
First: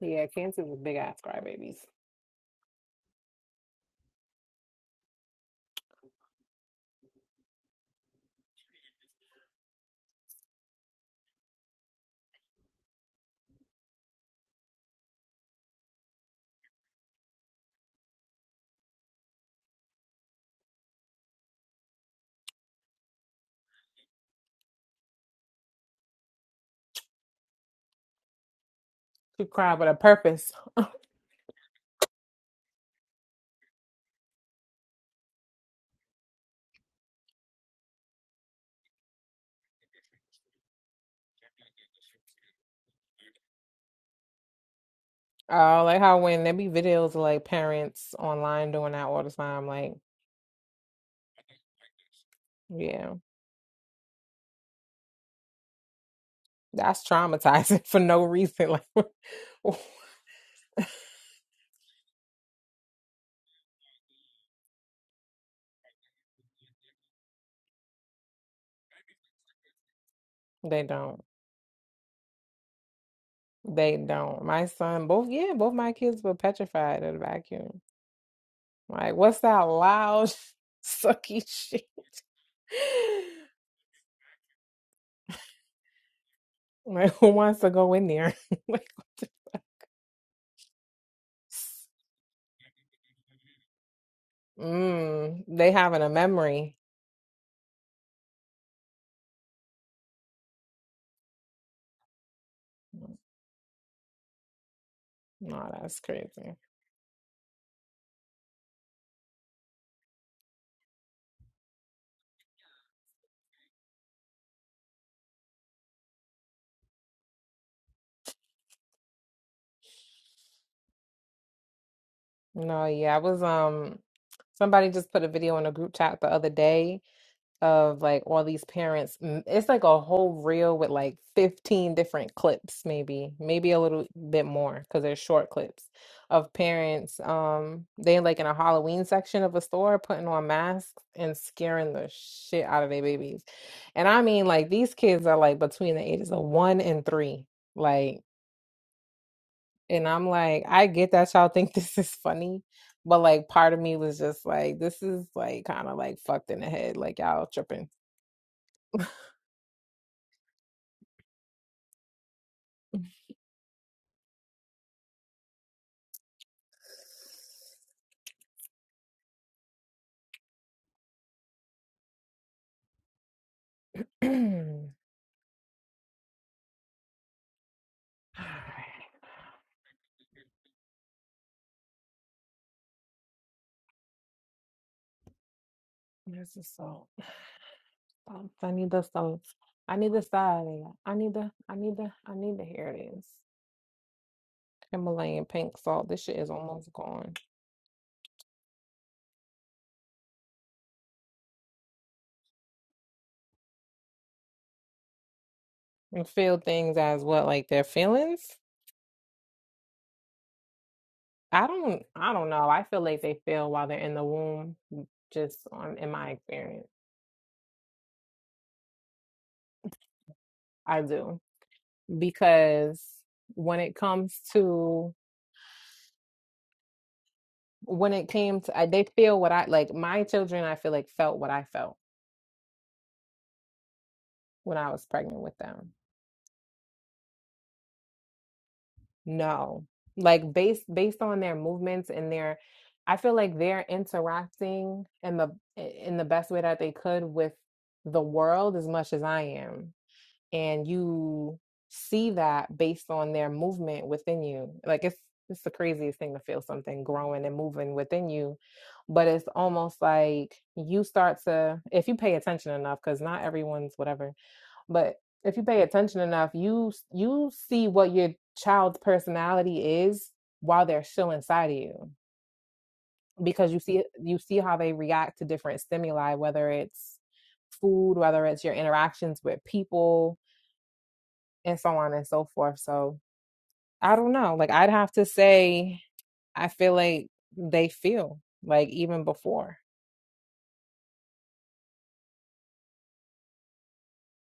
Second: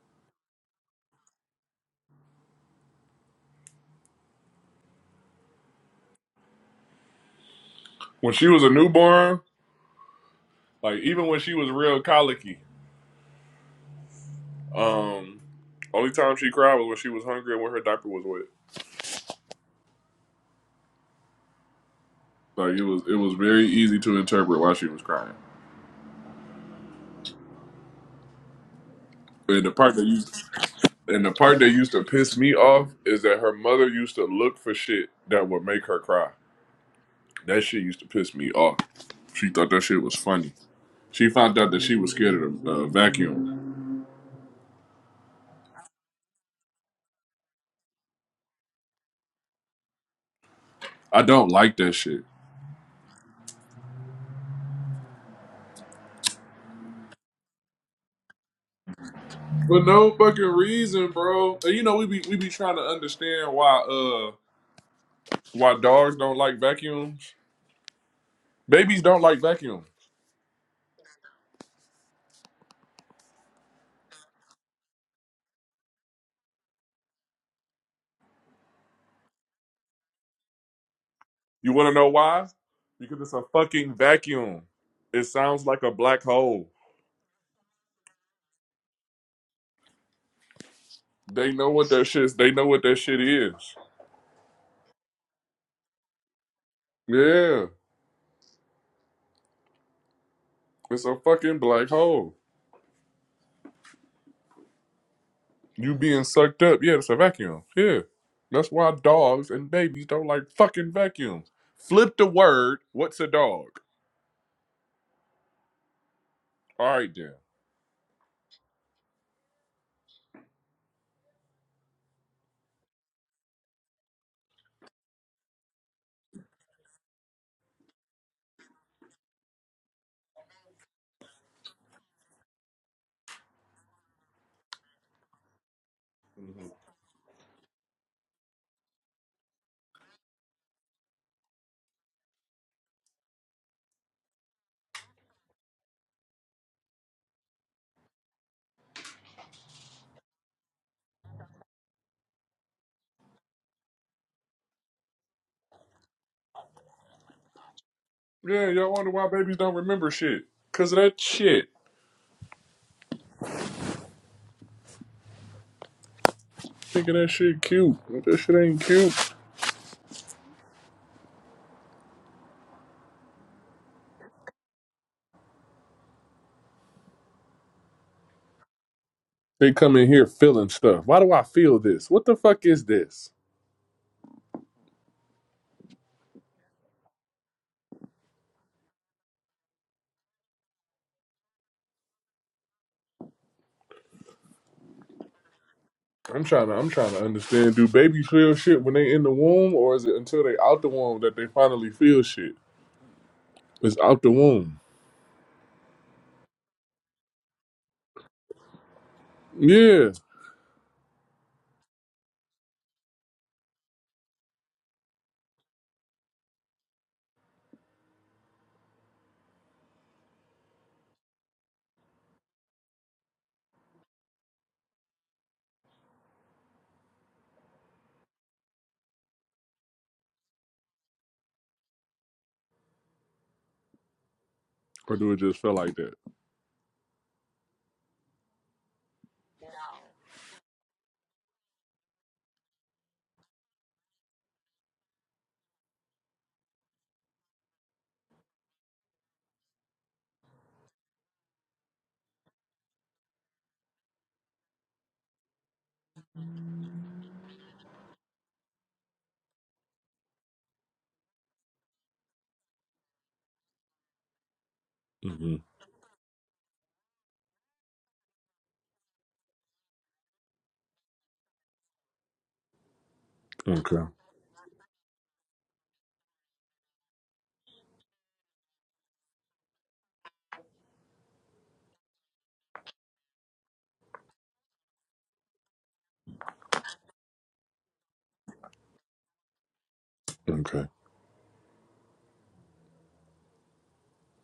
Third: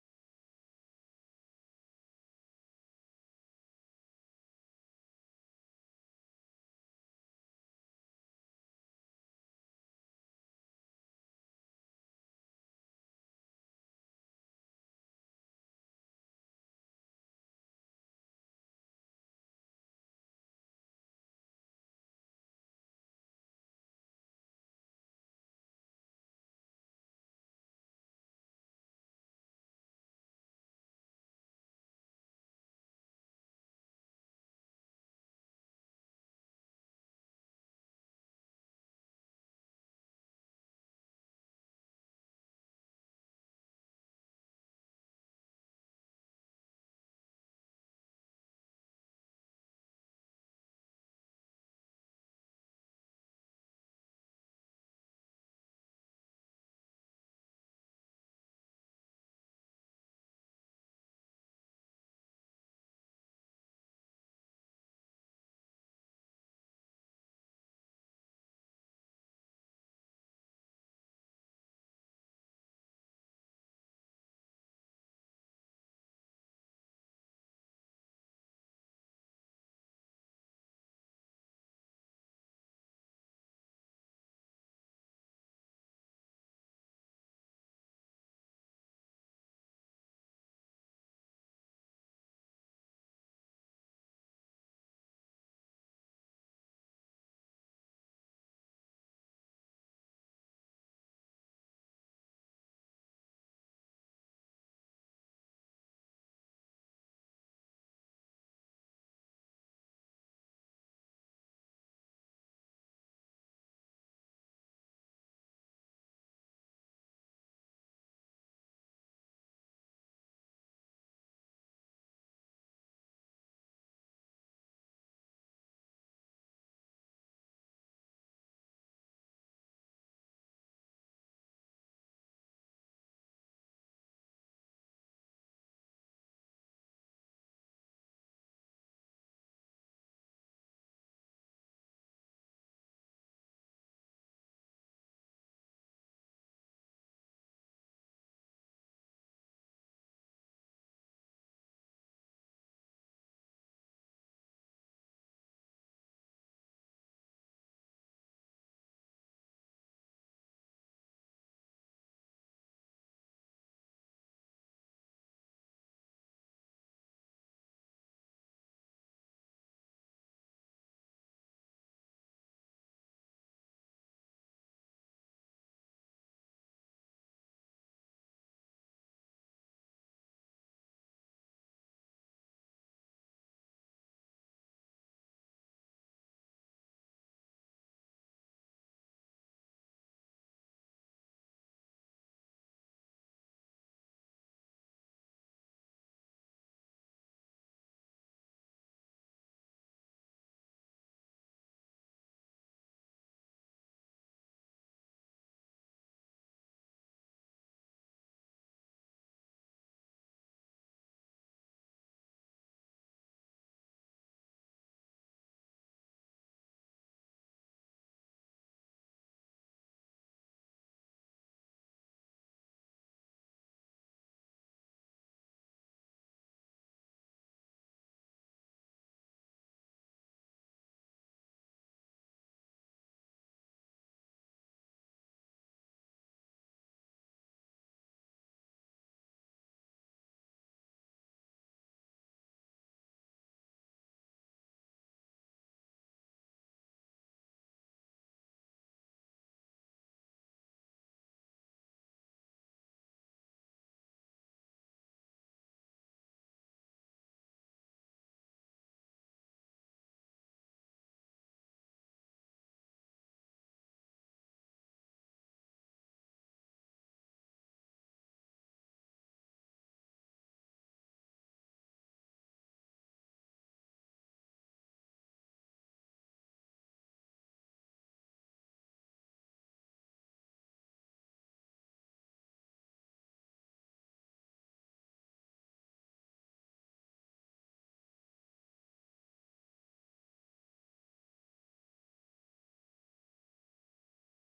yeah, Cancer's a big ass crybabies. When she was a newborn, like even when she was real colicky, um, only time she cried was when she was hungry and when her diaper was wet. Like it was, it was very easy to interpret why she was crying. She And the cry with a part that used, purpose. and the part that used to piss me off is that her mother used to look for shit that would make her cry. That shit used to piss me off. She thought that shit was funny. She found out that she was scared of the uh, vacuum. Oh, like how when there be videos of like parents online doing that all the time. Like, I don't like that shit. yeah, that's traumatizing for no reason. Like, For no fucking reason, bro. And you know we be we be trying to understand why uh why dogs don't like vacuums. Babies don't like vacuums. they don't. They don't. My son, both, yeah, both my kids were petrified of the vacuum. Like, what's that loud, sucky You shit? want to know why? Because it's a fucking vacuum. It sounds like a black hole. Like, who wants to go in there? Like, what the- They know what that shit. They know what that shit is. mm, they having a memory. Yeah, it's a fucking black hole. No, You that's being crazy. sucked up. Yeah, it's a vacuum. Yeah, that's why dogs and babies don't like fucking vacuums. Flip the word. What's a dog? All right then. No, yeah, I was, um, somebody just put a video in a group chat the other day. of like all these parents. Mm, It's like a whole reel with like 15 different clips, maybe, maybe a little bit more because they're short clips of parents. Um, they like in a Halloween section of a store putting on masks and scaring the shit out of their babies. And I mean, like these kids are like between the ages of one and three. Like, and I'm like, I get that y'all think this is funny. But like part of me was just like, this is like kind of like fucked in the head, like y'all tripping. Yeah, y'all wonder why babies don't remember shit. Cause of that shit. Think of that shit cute. But that shit ain't cute. Alright, They come in here feeling stuff. Why do I feel this? What the fuck is this? There's the salt. Salt. I need the salt. I need the side. I need the. I need the. I need the. Here it is. Himalayan pink salt. This shit I'm is trying to I'm almost trying to gone. understand. Do babies feel shit when they in the womb, or is it until they out the womb that they finally feel shit? It's out the womb. And feel things as what like their feelings. Yeah. I don't. I don't know. I feel like they feel while they're in the womb. mm, Just on in my experience, I do because when it comes to when it came to I- they feel what I like. My children, I feel like felt what I felt when I was Or do it pregnant with just feel them like that? No. Like based based on their movements and their I feel like they're interacting in the in the best way that they could with the world as much as I am. And you see that based on their movement within you. Like it's it's the craziest thing to feel something growing and moving within you. But it's almost like you start to if you pay attention enough, because not everyone's whatever but hmm if you pay attention enough, you you see what your child's personality is while they're still inside of you because you Okay. see you see how they react to different stimuli, whether it's food, whether it's your interactions with people, and so on and so forth. So I don't know. Like I'd have to say, I feel like they feel like even before, Okay.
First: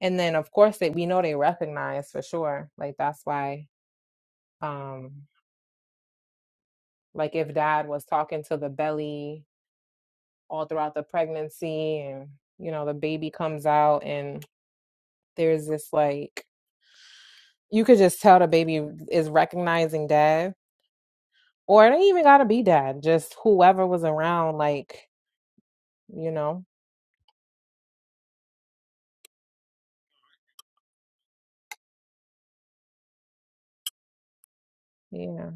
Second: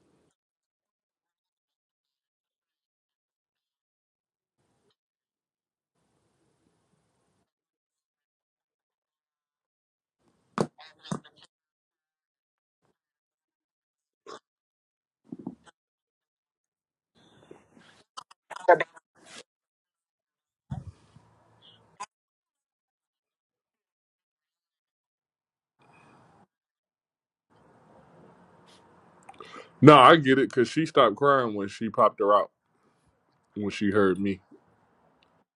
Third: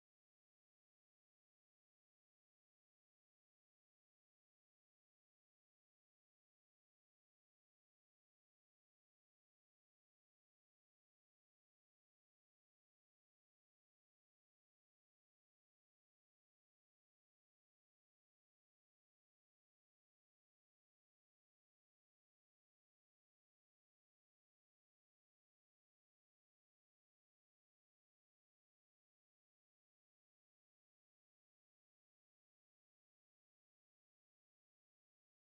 and then of course they we know they recognize for sure. Like that's why, um, like if dad was talking to the belly all throughout the pregnancy and you know the baby comes out and there's this like you could just tell the baby is recognizing dad or it ain't even gotta be dad just whoever was around like you know No, I get it because she stopped crying when she popped her out when she heard me. yeah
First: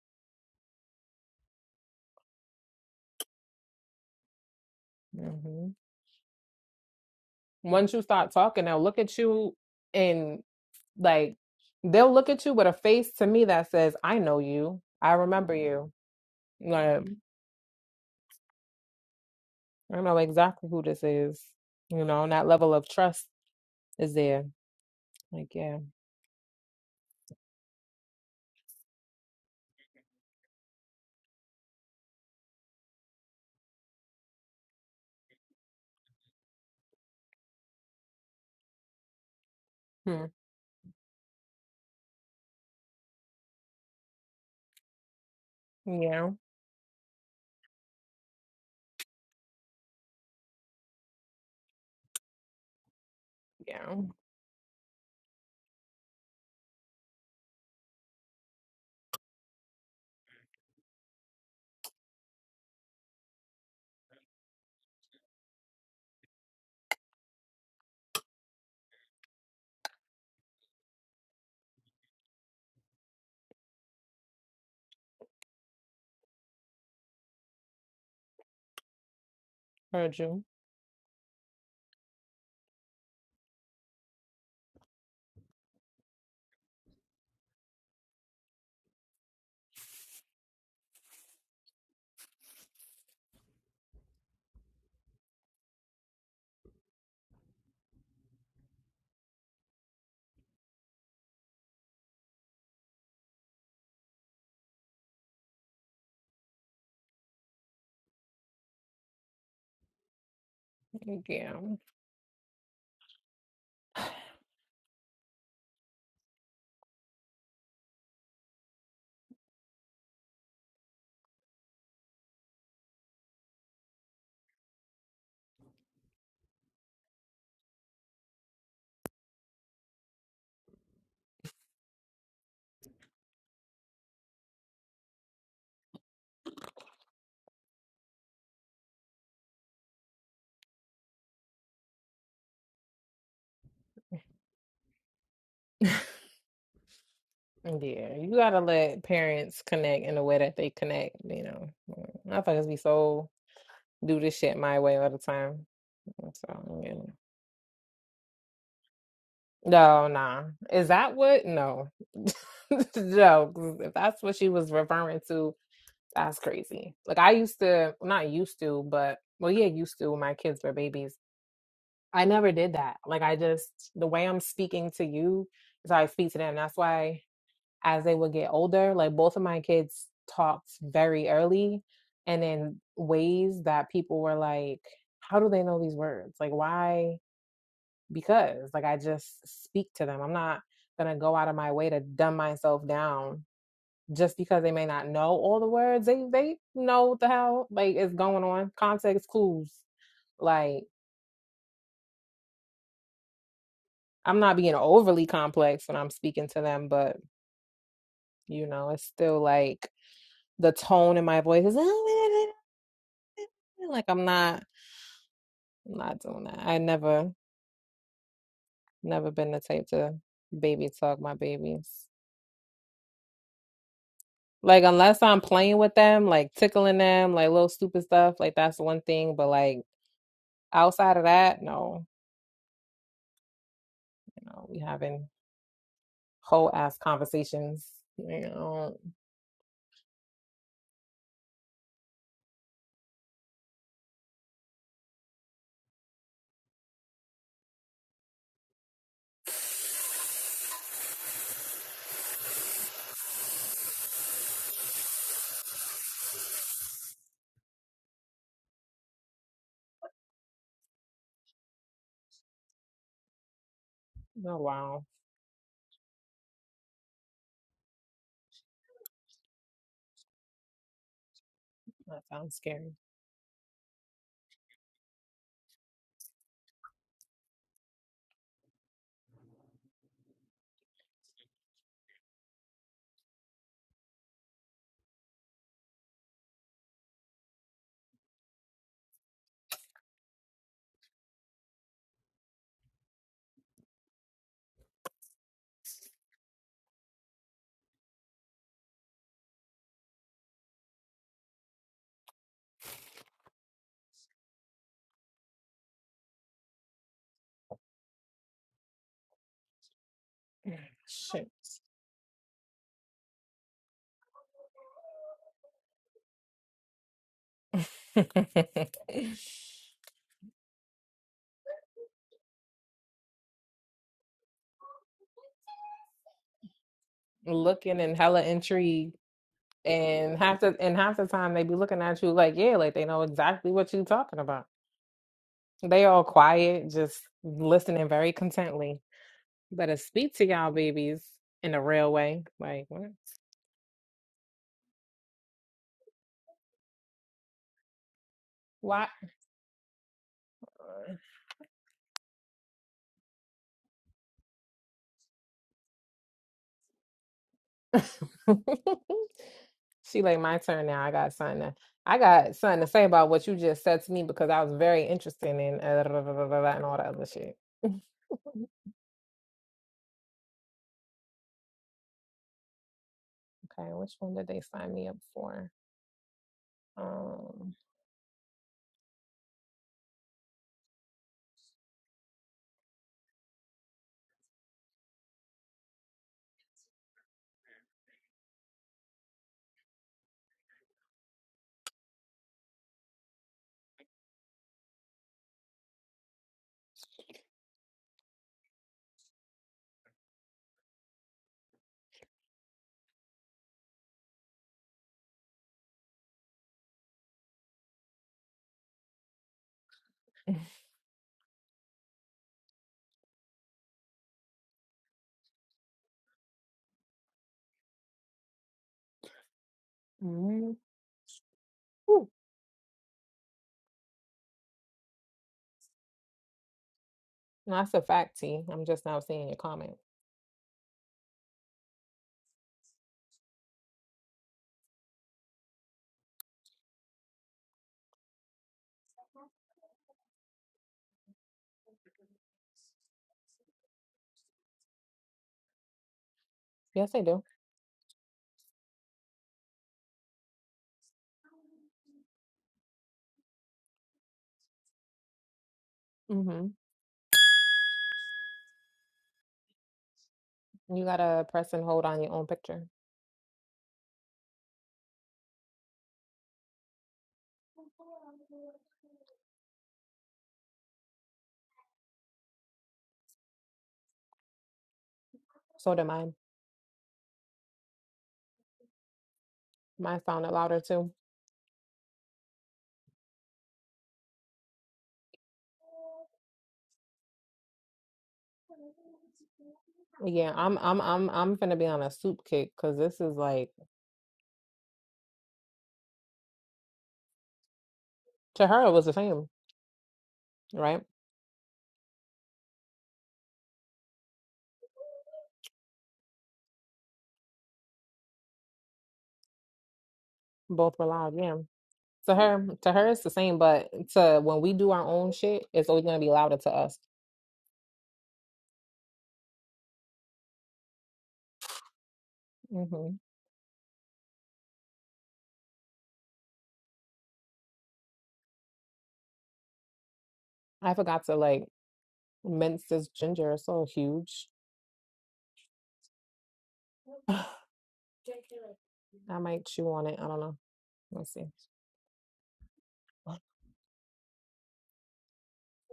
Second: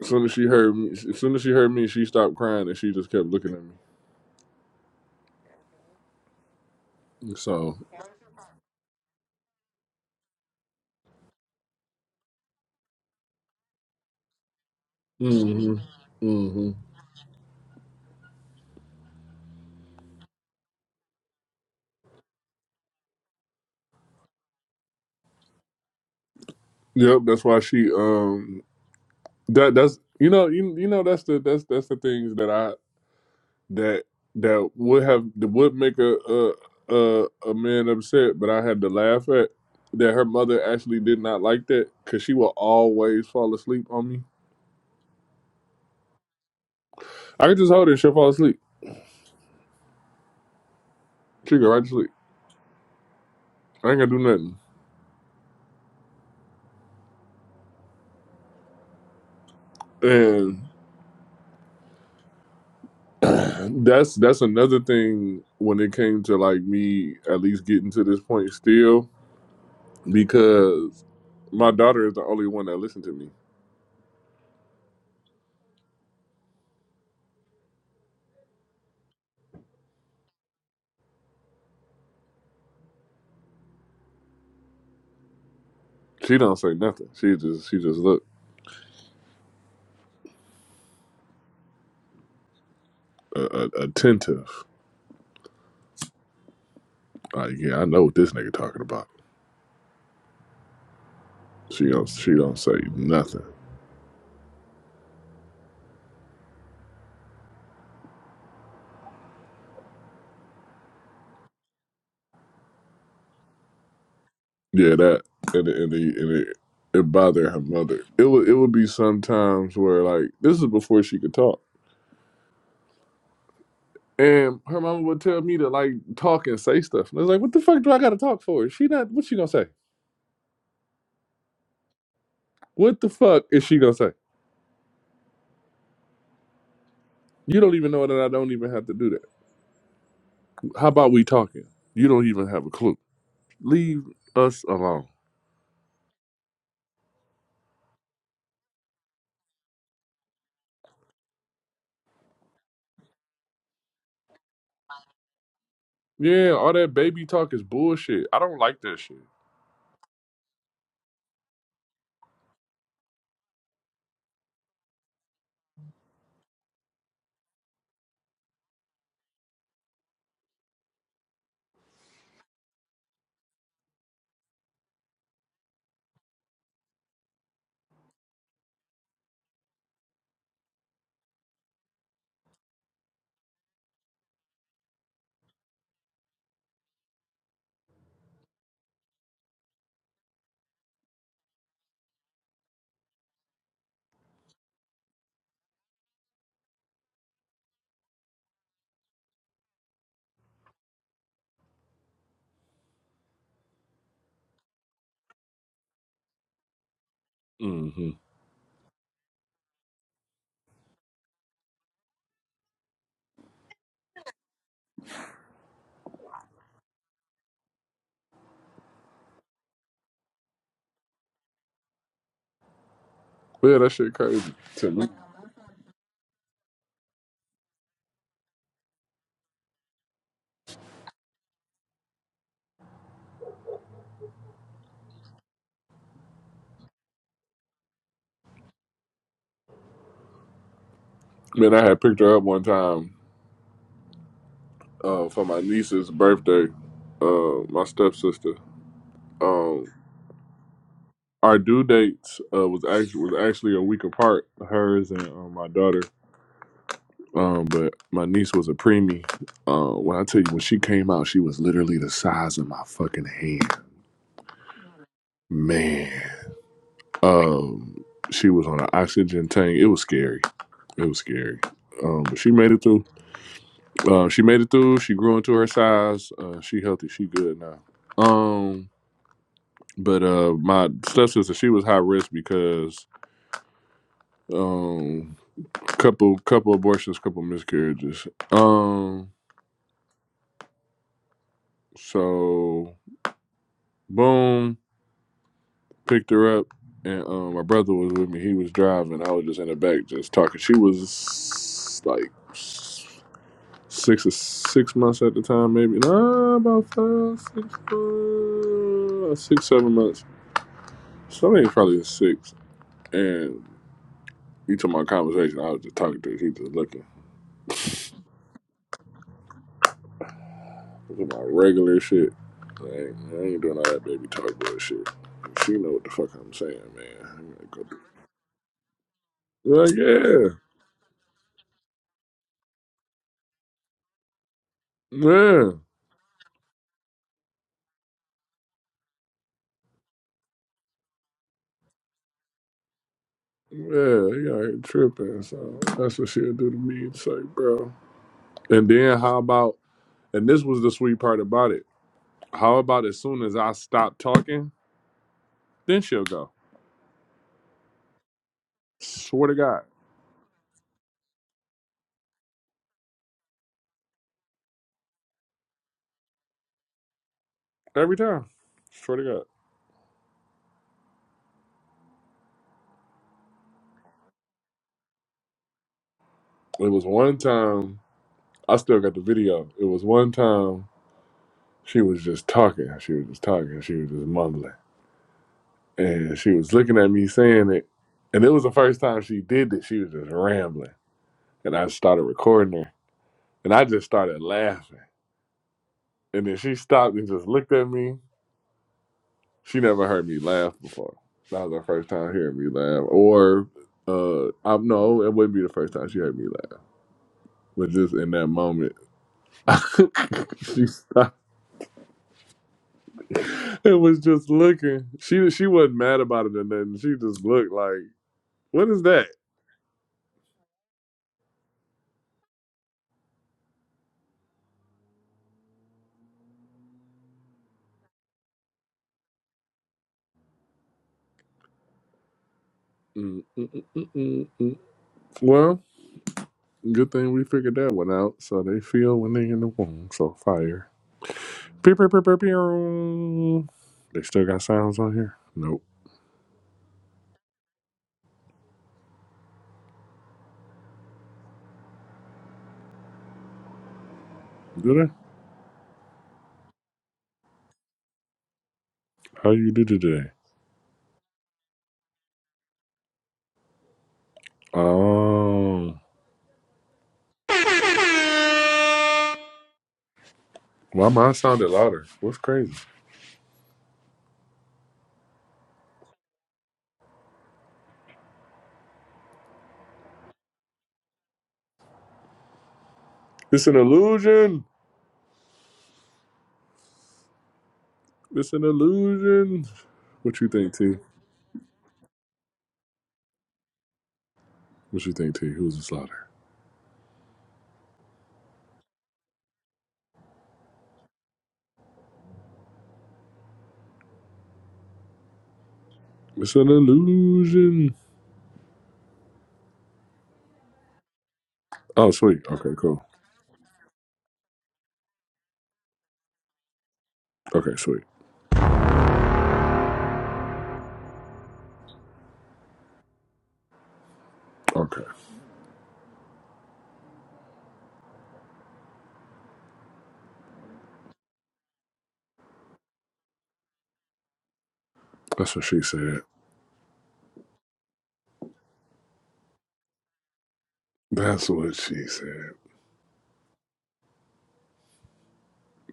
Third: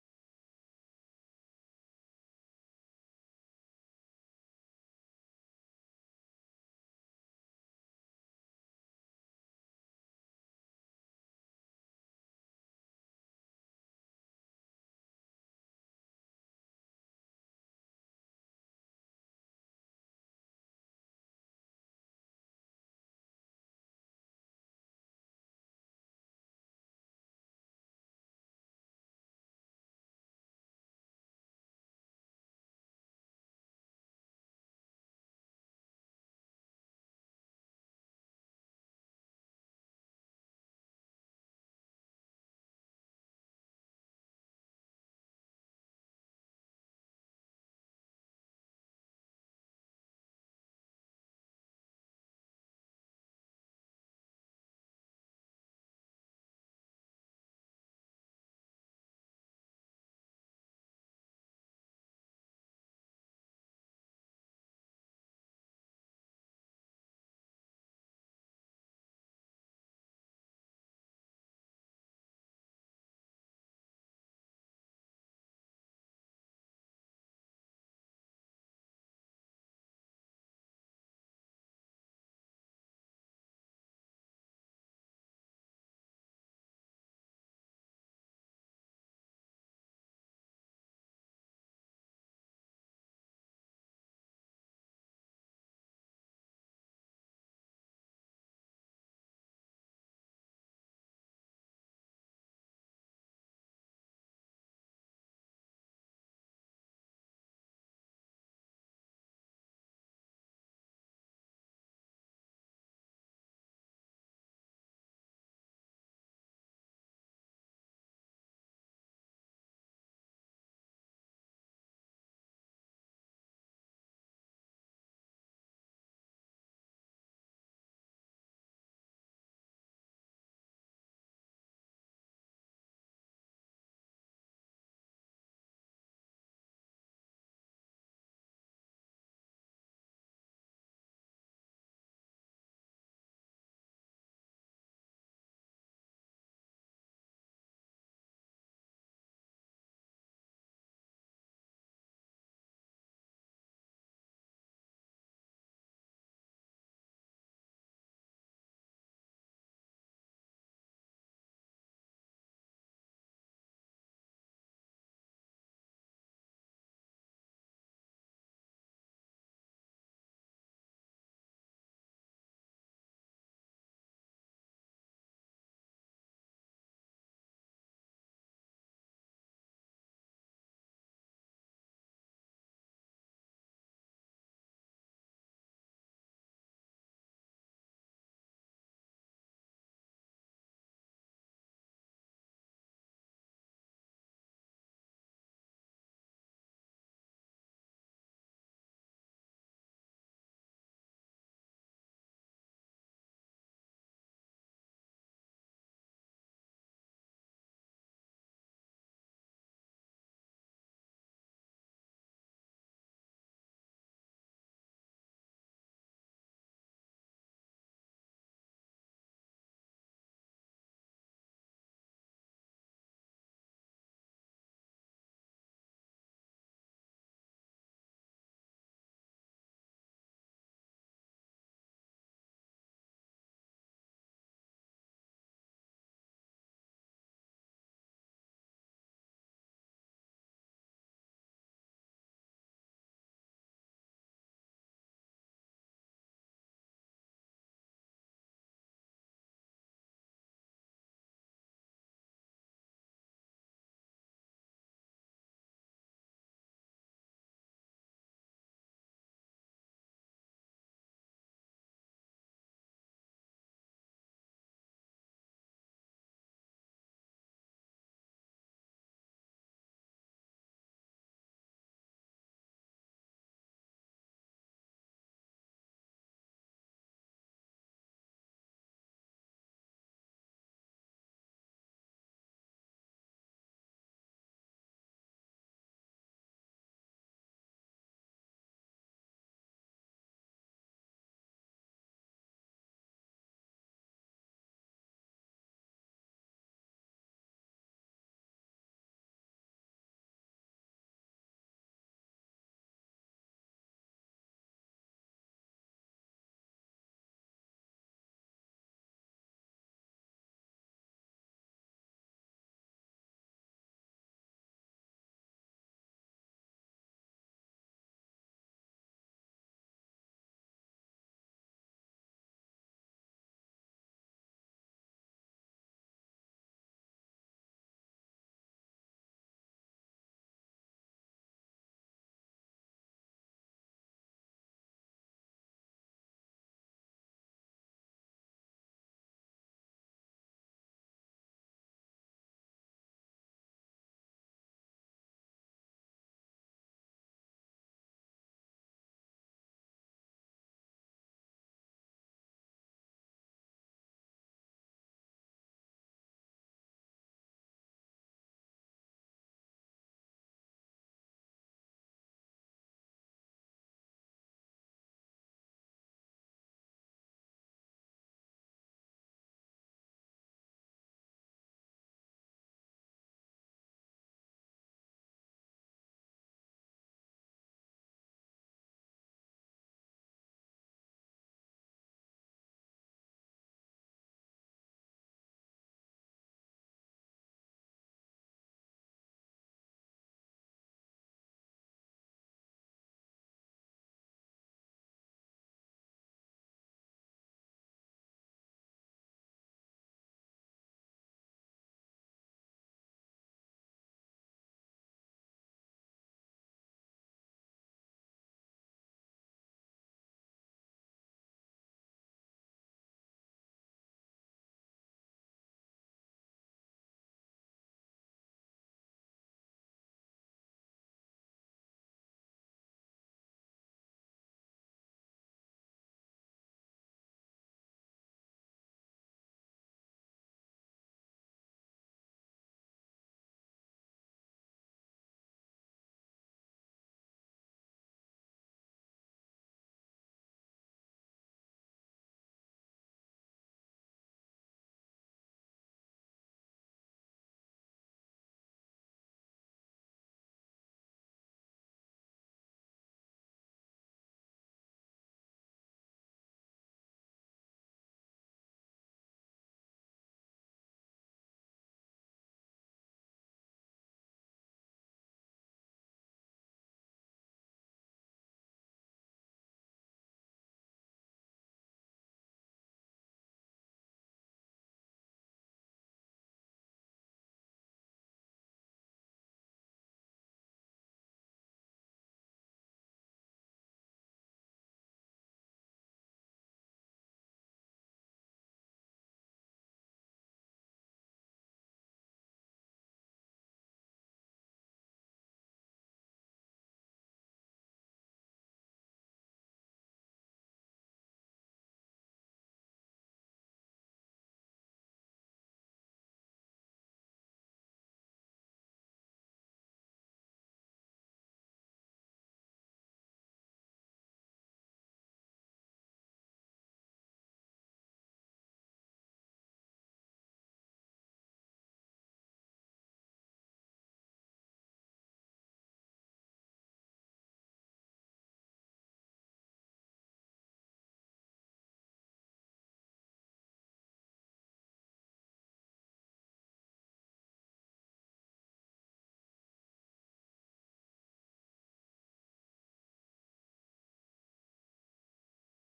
As soon as she heard me, as soon as she heard me, she stopped crying and she just kept looking at me. hmm So. once you start talking they'll look at you and like they'll look at you with a face to me that says i know you i remember hmm you hmm like i know exactly who this is you know and that level of trust is there like yeah Yep. That's why she um that that's you know you, you know that's the that's that's the things that I that that would have that would make a a a, a man upset, but I had to laugh at that her hmm. mother actually did not like that because she will always fall asleep on me. yeah I could just hold her, she'll fall asleep. She go right to sleep. I Yeah, ain't gonna do nothing. And that's that's another thing when it came to like me at least getting to this point still because my daughter is the only one that listens to me. heard you. She don't say nothing. She just she just look uh, uh, attentive. Uh, yeah, I know what this nigga talking about. She don't she don't say nothing. Yeah, Yeah, that and it- and, it and it it bothered her mother. It would it would be sometimes where like this is before she could talk, and her mama would tell me to like talk and say stuff. And I was like, what the fuck do I got to talk for? She not what she gonna say? What the fuck is she gonna say? You don't even know that I don't even have to do that. How about we talking? You don't even have a clue. Leave us alone. yeah. You gotta let parents connect in the way that they connect. You know, motherfuckers be so do this shit my way all the time. Yeah, all So that yeah. baby talk is bullshit. I don't like that shit. no, nah. Is that what? No, no. 'cause If that's what she was referring to, that's crazy. Like I used to, not used to, but well, yeah, used to when my kids were babies. I never did that. Like I just the way I'm speaking to you is how I speak to them. That's why. as they would get older. Like both of my kids talked very early and in ways that people were like, how do they know these words? Like, why? Because, like, I just speak to them. I'm not going to go out of my way to dumb myself down just because they may not know all the words. They, they know what the hell, like, is going on. Context clues. Like, I'm not being overly complex when I'm speaking to them, but, hmm you know, it's still like, the tone in my voice is oh, yeah, yeah, Like I'm not, I'm not doing that. I never, never been the type to baby talk my babies. Yeah, that shit crazy Like to me. unless I'm playing with them, like tickling them, like little stupid stuff, like that's one thing. But like outside of that, no, you know, we having whole ass conversations. You know, Man, I had picked her up one time uh, for my niece's birthday. Uh, my stepsister. Um, our due dates uh, was actually was actually a week apart, hers and uh, my daughter. Um, but my niece was a preemie. Uh, when I tell you when she came out, she was literally the size of my fucking hand. oh wow, Man, um, she was on an oxygen tank. It was scary. It was scary. that Um, but she sounds made it scary. through. Uh, she made it through. She grew into her size. Uh, she healthy. She good now. Um, but uh, my stepsister, she was high risk because um, couple couple abortions, couple miscarriages. Um, so boom, picked her up, and um, my brother was with me. He was driving. I was just in the back, just talking. She was like six or six months at the time, maybe. Nah, about five, six, uh, six, seven months Shit. Somebody was probably six, and you talking my conversation. I was just talking to. him. He just looking. i my regular shit. Like, I ain't doing all that baby talk bullshit. She know what the fuck I'm saying, man. I'm gonna go. Looking and hella intrigued, Like, yeah, and half the and half the time they be looking at you like, yeah, like they know exactly what you talking about. yeah, They all quiet, just listening very contently. Better speak to y'all babies in a real way. Like what? yeah. You all ain't tripping. So that's what she'll do to me. It's like, bro. And Why? then how about? And this was the sweet part about it. How about as soon as I stop talking, then she'll go. Swear to God, she like my turn now. I got something. To, I got something to say about what you just said to me because I was very interested in uh, blah, blah, blah, blah, blah, and all that other shit. okay, every time. Swear to God. which one did they sign me up for? It was one Um, time. I still got the video. It was one time she was just talking. She was just talking. She was just mumbling. And she was looking at me saying it. And it was the first time she did it. She was just rambling. And I started recording her. And I just started laughing. And then she stopped and just looked at me. She never heard me laugh before. That was her first time hearing me laugh. Or uh I no, it wouldn't be the first time she heard me laugh. But just in that moment, she stopped. It was just looking. She she wasn't mad about it or nothing. She just looked like, what is that? mm, whew. No, that's a fact, T. I'm just now seeing your comments. Mm, mm, mm, mm, mm, mm. Well, good thing we figured that one out. So they feel when they in the womb. So fire. Pew, pew, pew, pew, pew. They still got sounds on here? Nope. Yes, I do. Do they? Mm-hmm. How you do today? You gotta press and hold on your own picture. Oh. Why mine sounded louder? What's crazy? So did mine. Mine sounded louder too. It's an illusion. It's an illusion. What you Yeah, think, I'm T? I'm I'm I'm finna be on a soup kick because this is like What you think, T? Who's this louder? to her it was the same, right? It's an illusion. Both were loud, yeah. Oh, To sweet. her, Okay, to cool. her it's the same, but to when we do our own shit, it's always gonna be louder to us. Okay, sweet. hmm Okay, I forgot to like mince this ginger. It's so huge. that's what she said. I might chew on it. I don't know. Let's see. That's what she said.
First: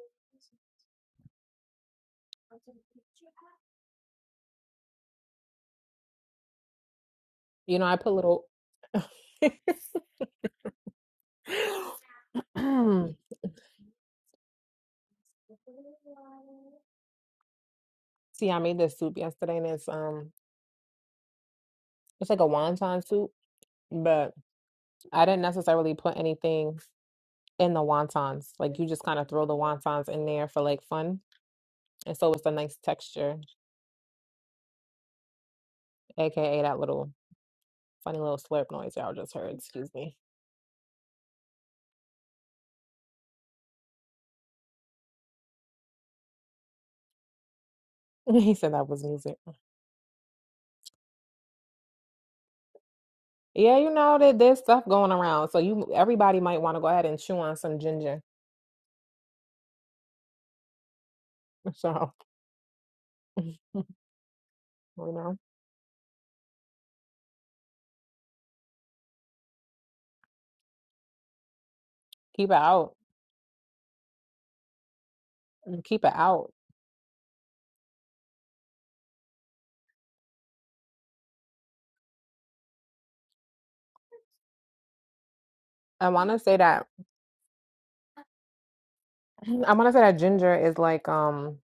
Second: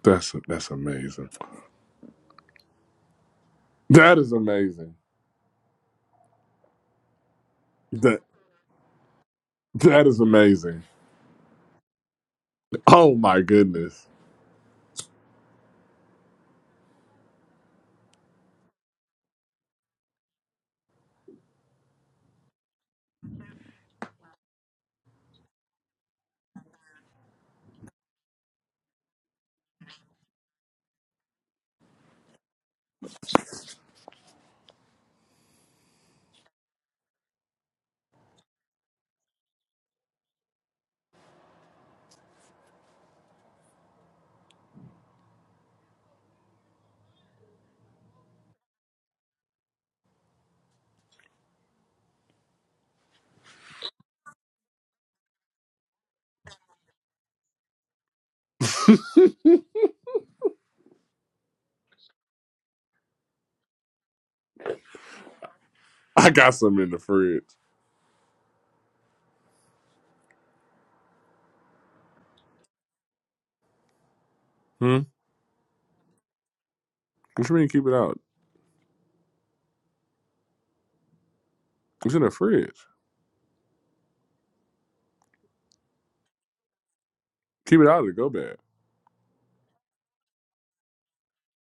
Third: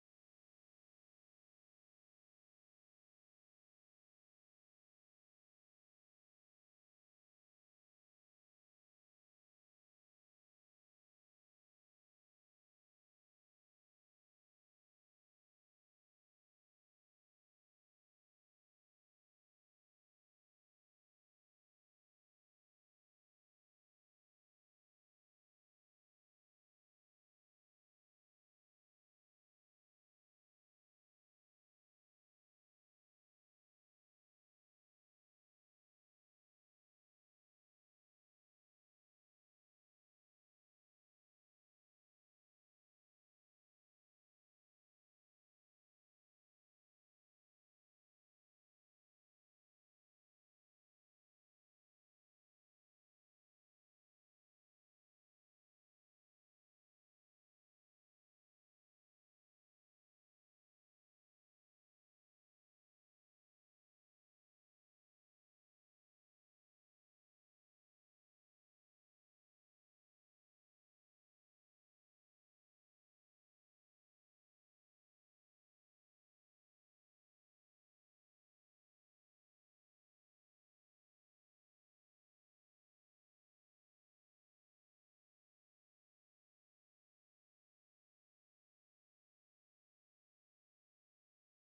That's that's amazing. That is amazing. You know, I put That little. that is amazing. Oh my goodness. See, I made this soup yesterday, and it's um, it's like a wonton soup, but I didn't necessarily put anything in the wontons. Like you just kind of throw the wontons in there for like fun, and so it's a nice texture, aka that little funny little slurp noise y'all just heard. Excuse me. He said that was music. Yeah, you know that there's stuff going around, so you everybody might want to go ahead and chew on some ginger. So you know, I got some in the fridge. keep it out, Hmm. keep it out. What you mean? Keep it out. It's in the fridge. I want to say that Keep it out of the go bag. I'm gonna say that ginger is like um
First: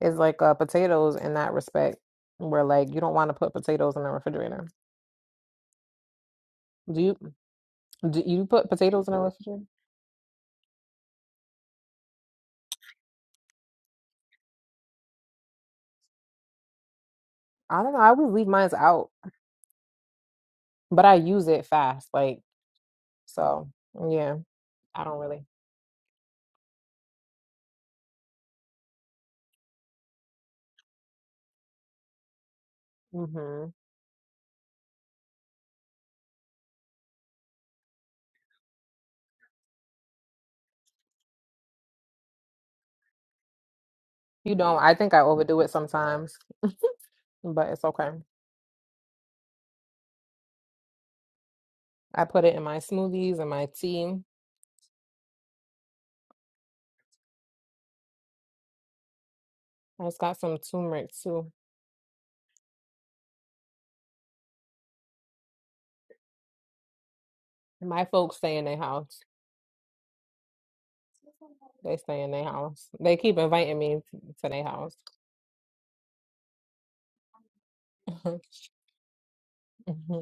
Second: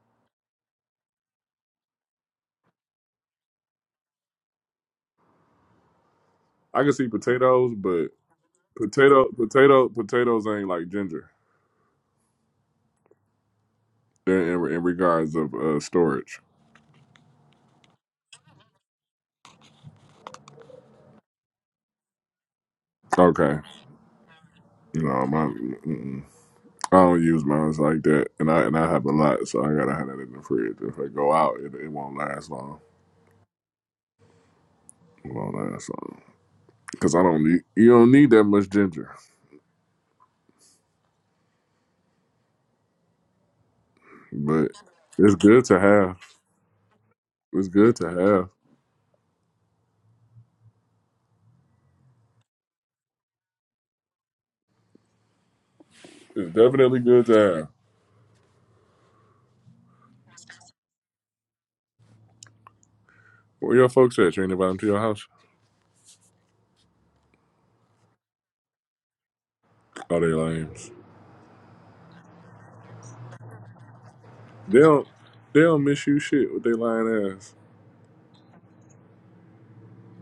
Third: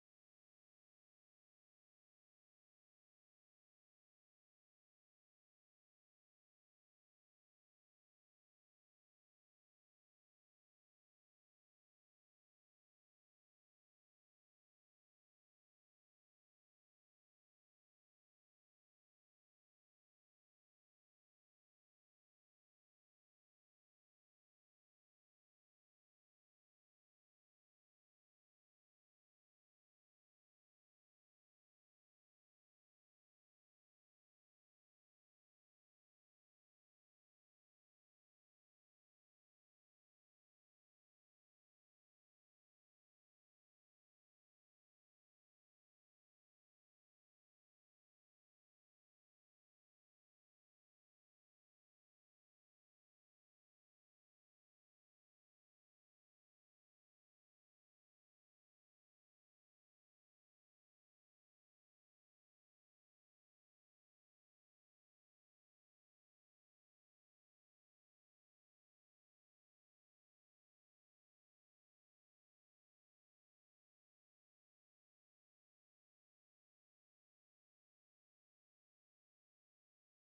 is like uh potatoes in that respect, where like you don't want to put potatoes in the refrigerator. I can Do see you potatoes, but do you put potatoes in the potato refrigerator? potato potatoes ain't like ginger. They're in, in regards of uh, storage. I don't know. I always leave mine out, but I use it fast. Like Okay. so, yeah. I don't No, really. my. Mm-mm. I don't use mine like that, and I and I have a lot, so I gotta have that in the fridge. If I go out, it, it won't last long. hmm It won't last long because I don't need you don't need that much ginger, You but don't. I think I it's overdo good it to have. sometimes, but It's it's good to okay. have. I put it in my smoothies and my tea. It's definitely good to have. I just got some turmeric too. Where your folks at? You ain't invite them to your house? My folks stay in their house. Oh, they lames. They stay in their house. They keep inviting me to their They house. don't they don't miss you shit with their lying ass. hmm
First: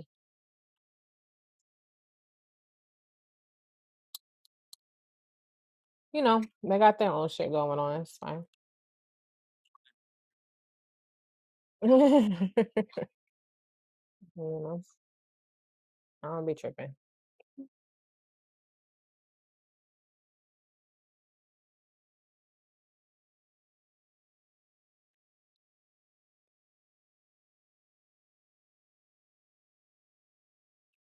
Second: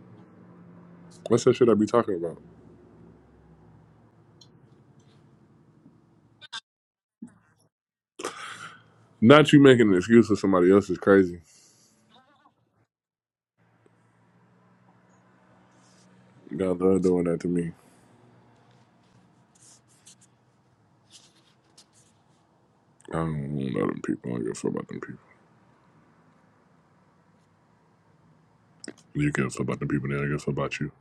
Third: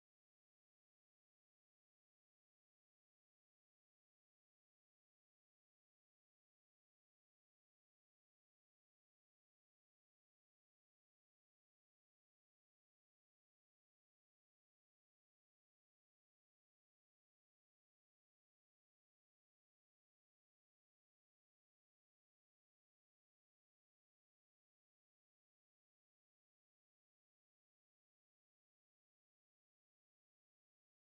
What's that shit I be talking about? You know, they got their own shit going on. It's fine. Not you making an excuse for somebody else is crazy. you know, I don't be God tripping. love doing that to me. I don't know them people. I don't give a fuck about them You give about the people there. I guess about you.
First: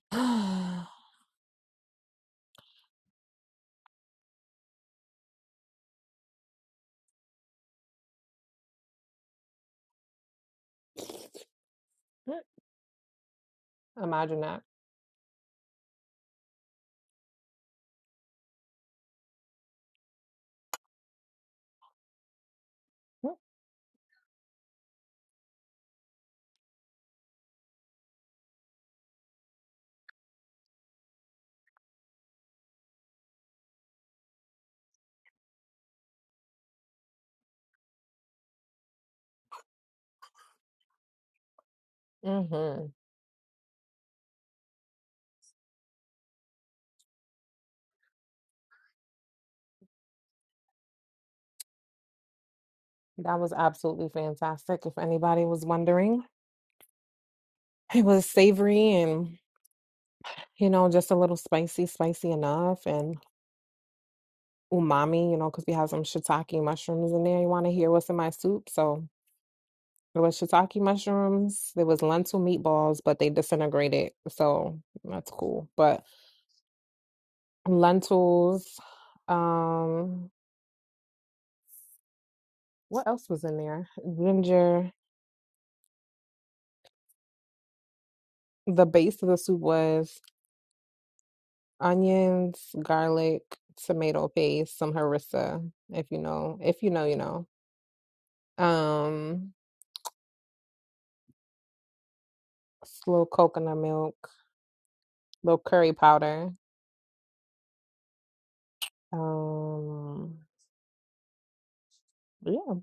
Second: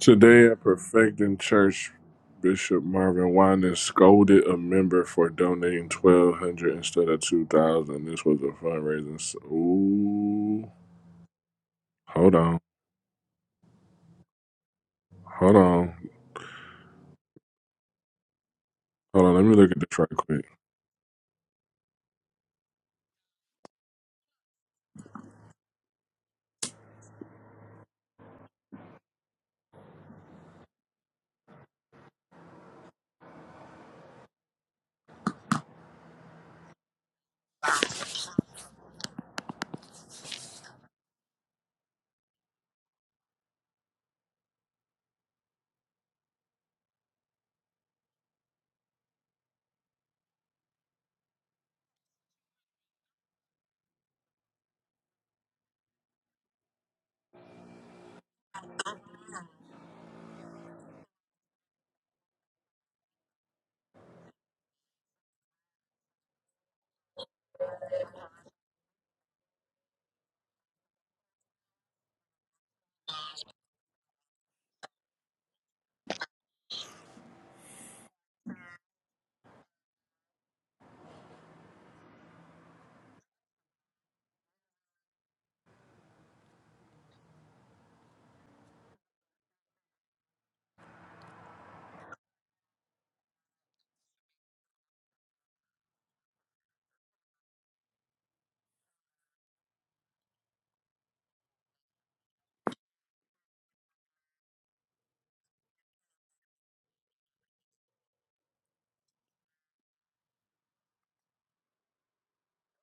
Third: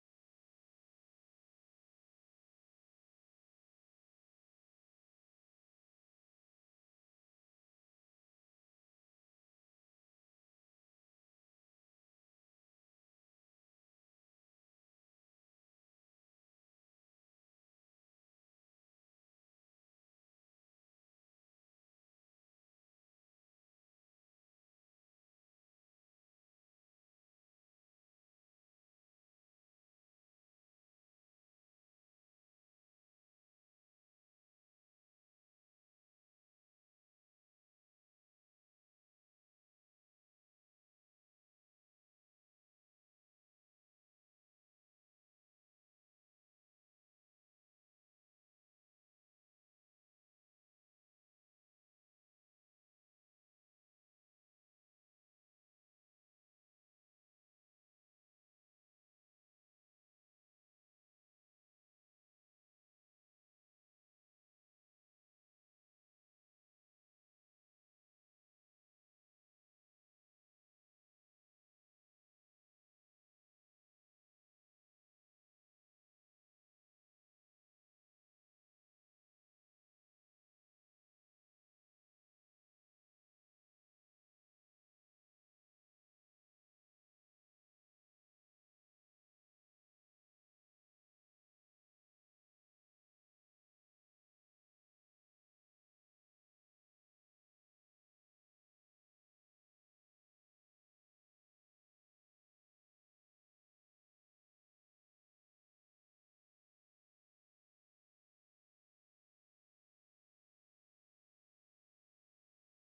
Today at Perfecting Church, Bishop Marvin Winans scolded a member for donating twelve hundred instead of two thousand. This was a fundraising. s Ooh, hold on, Imagine that. hold on, hold on. Let me look at this right quick. hmm That was absolutely fantastic. If anybody was wondering, it was savory and. you know, just a little spicy, spicy enough, and umami, you know, because we have some shiitake mushrooms in there. You want to hear what's in my soup? So there was shiitake mushrooms, there was lentil meatballs, but they disintegrated, so that's cool. But lentils, um, what else was in there? Ginger. The base of the soup was onions, garlic, tomato paste, some harissa, if you know, if you know, you know. Um, slow coconut milk little curry powder. Um, yeah,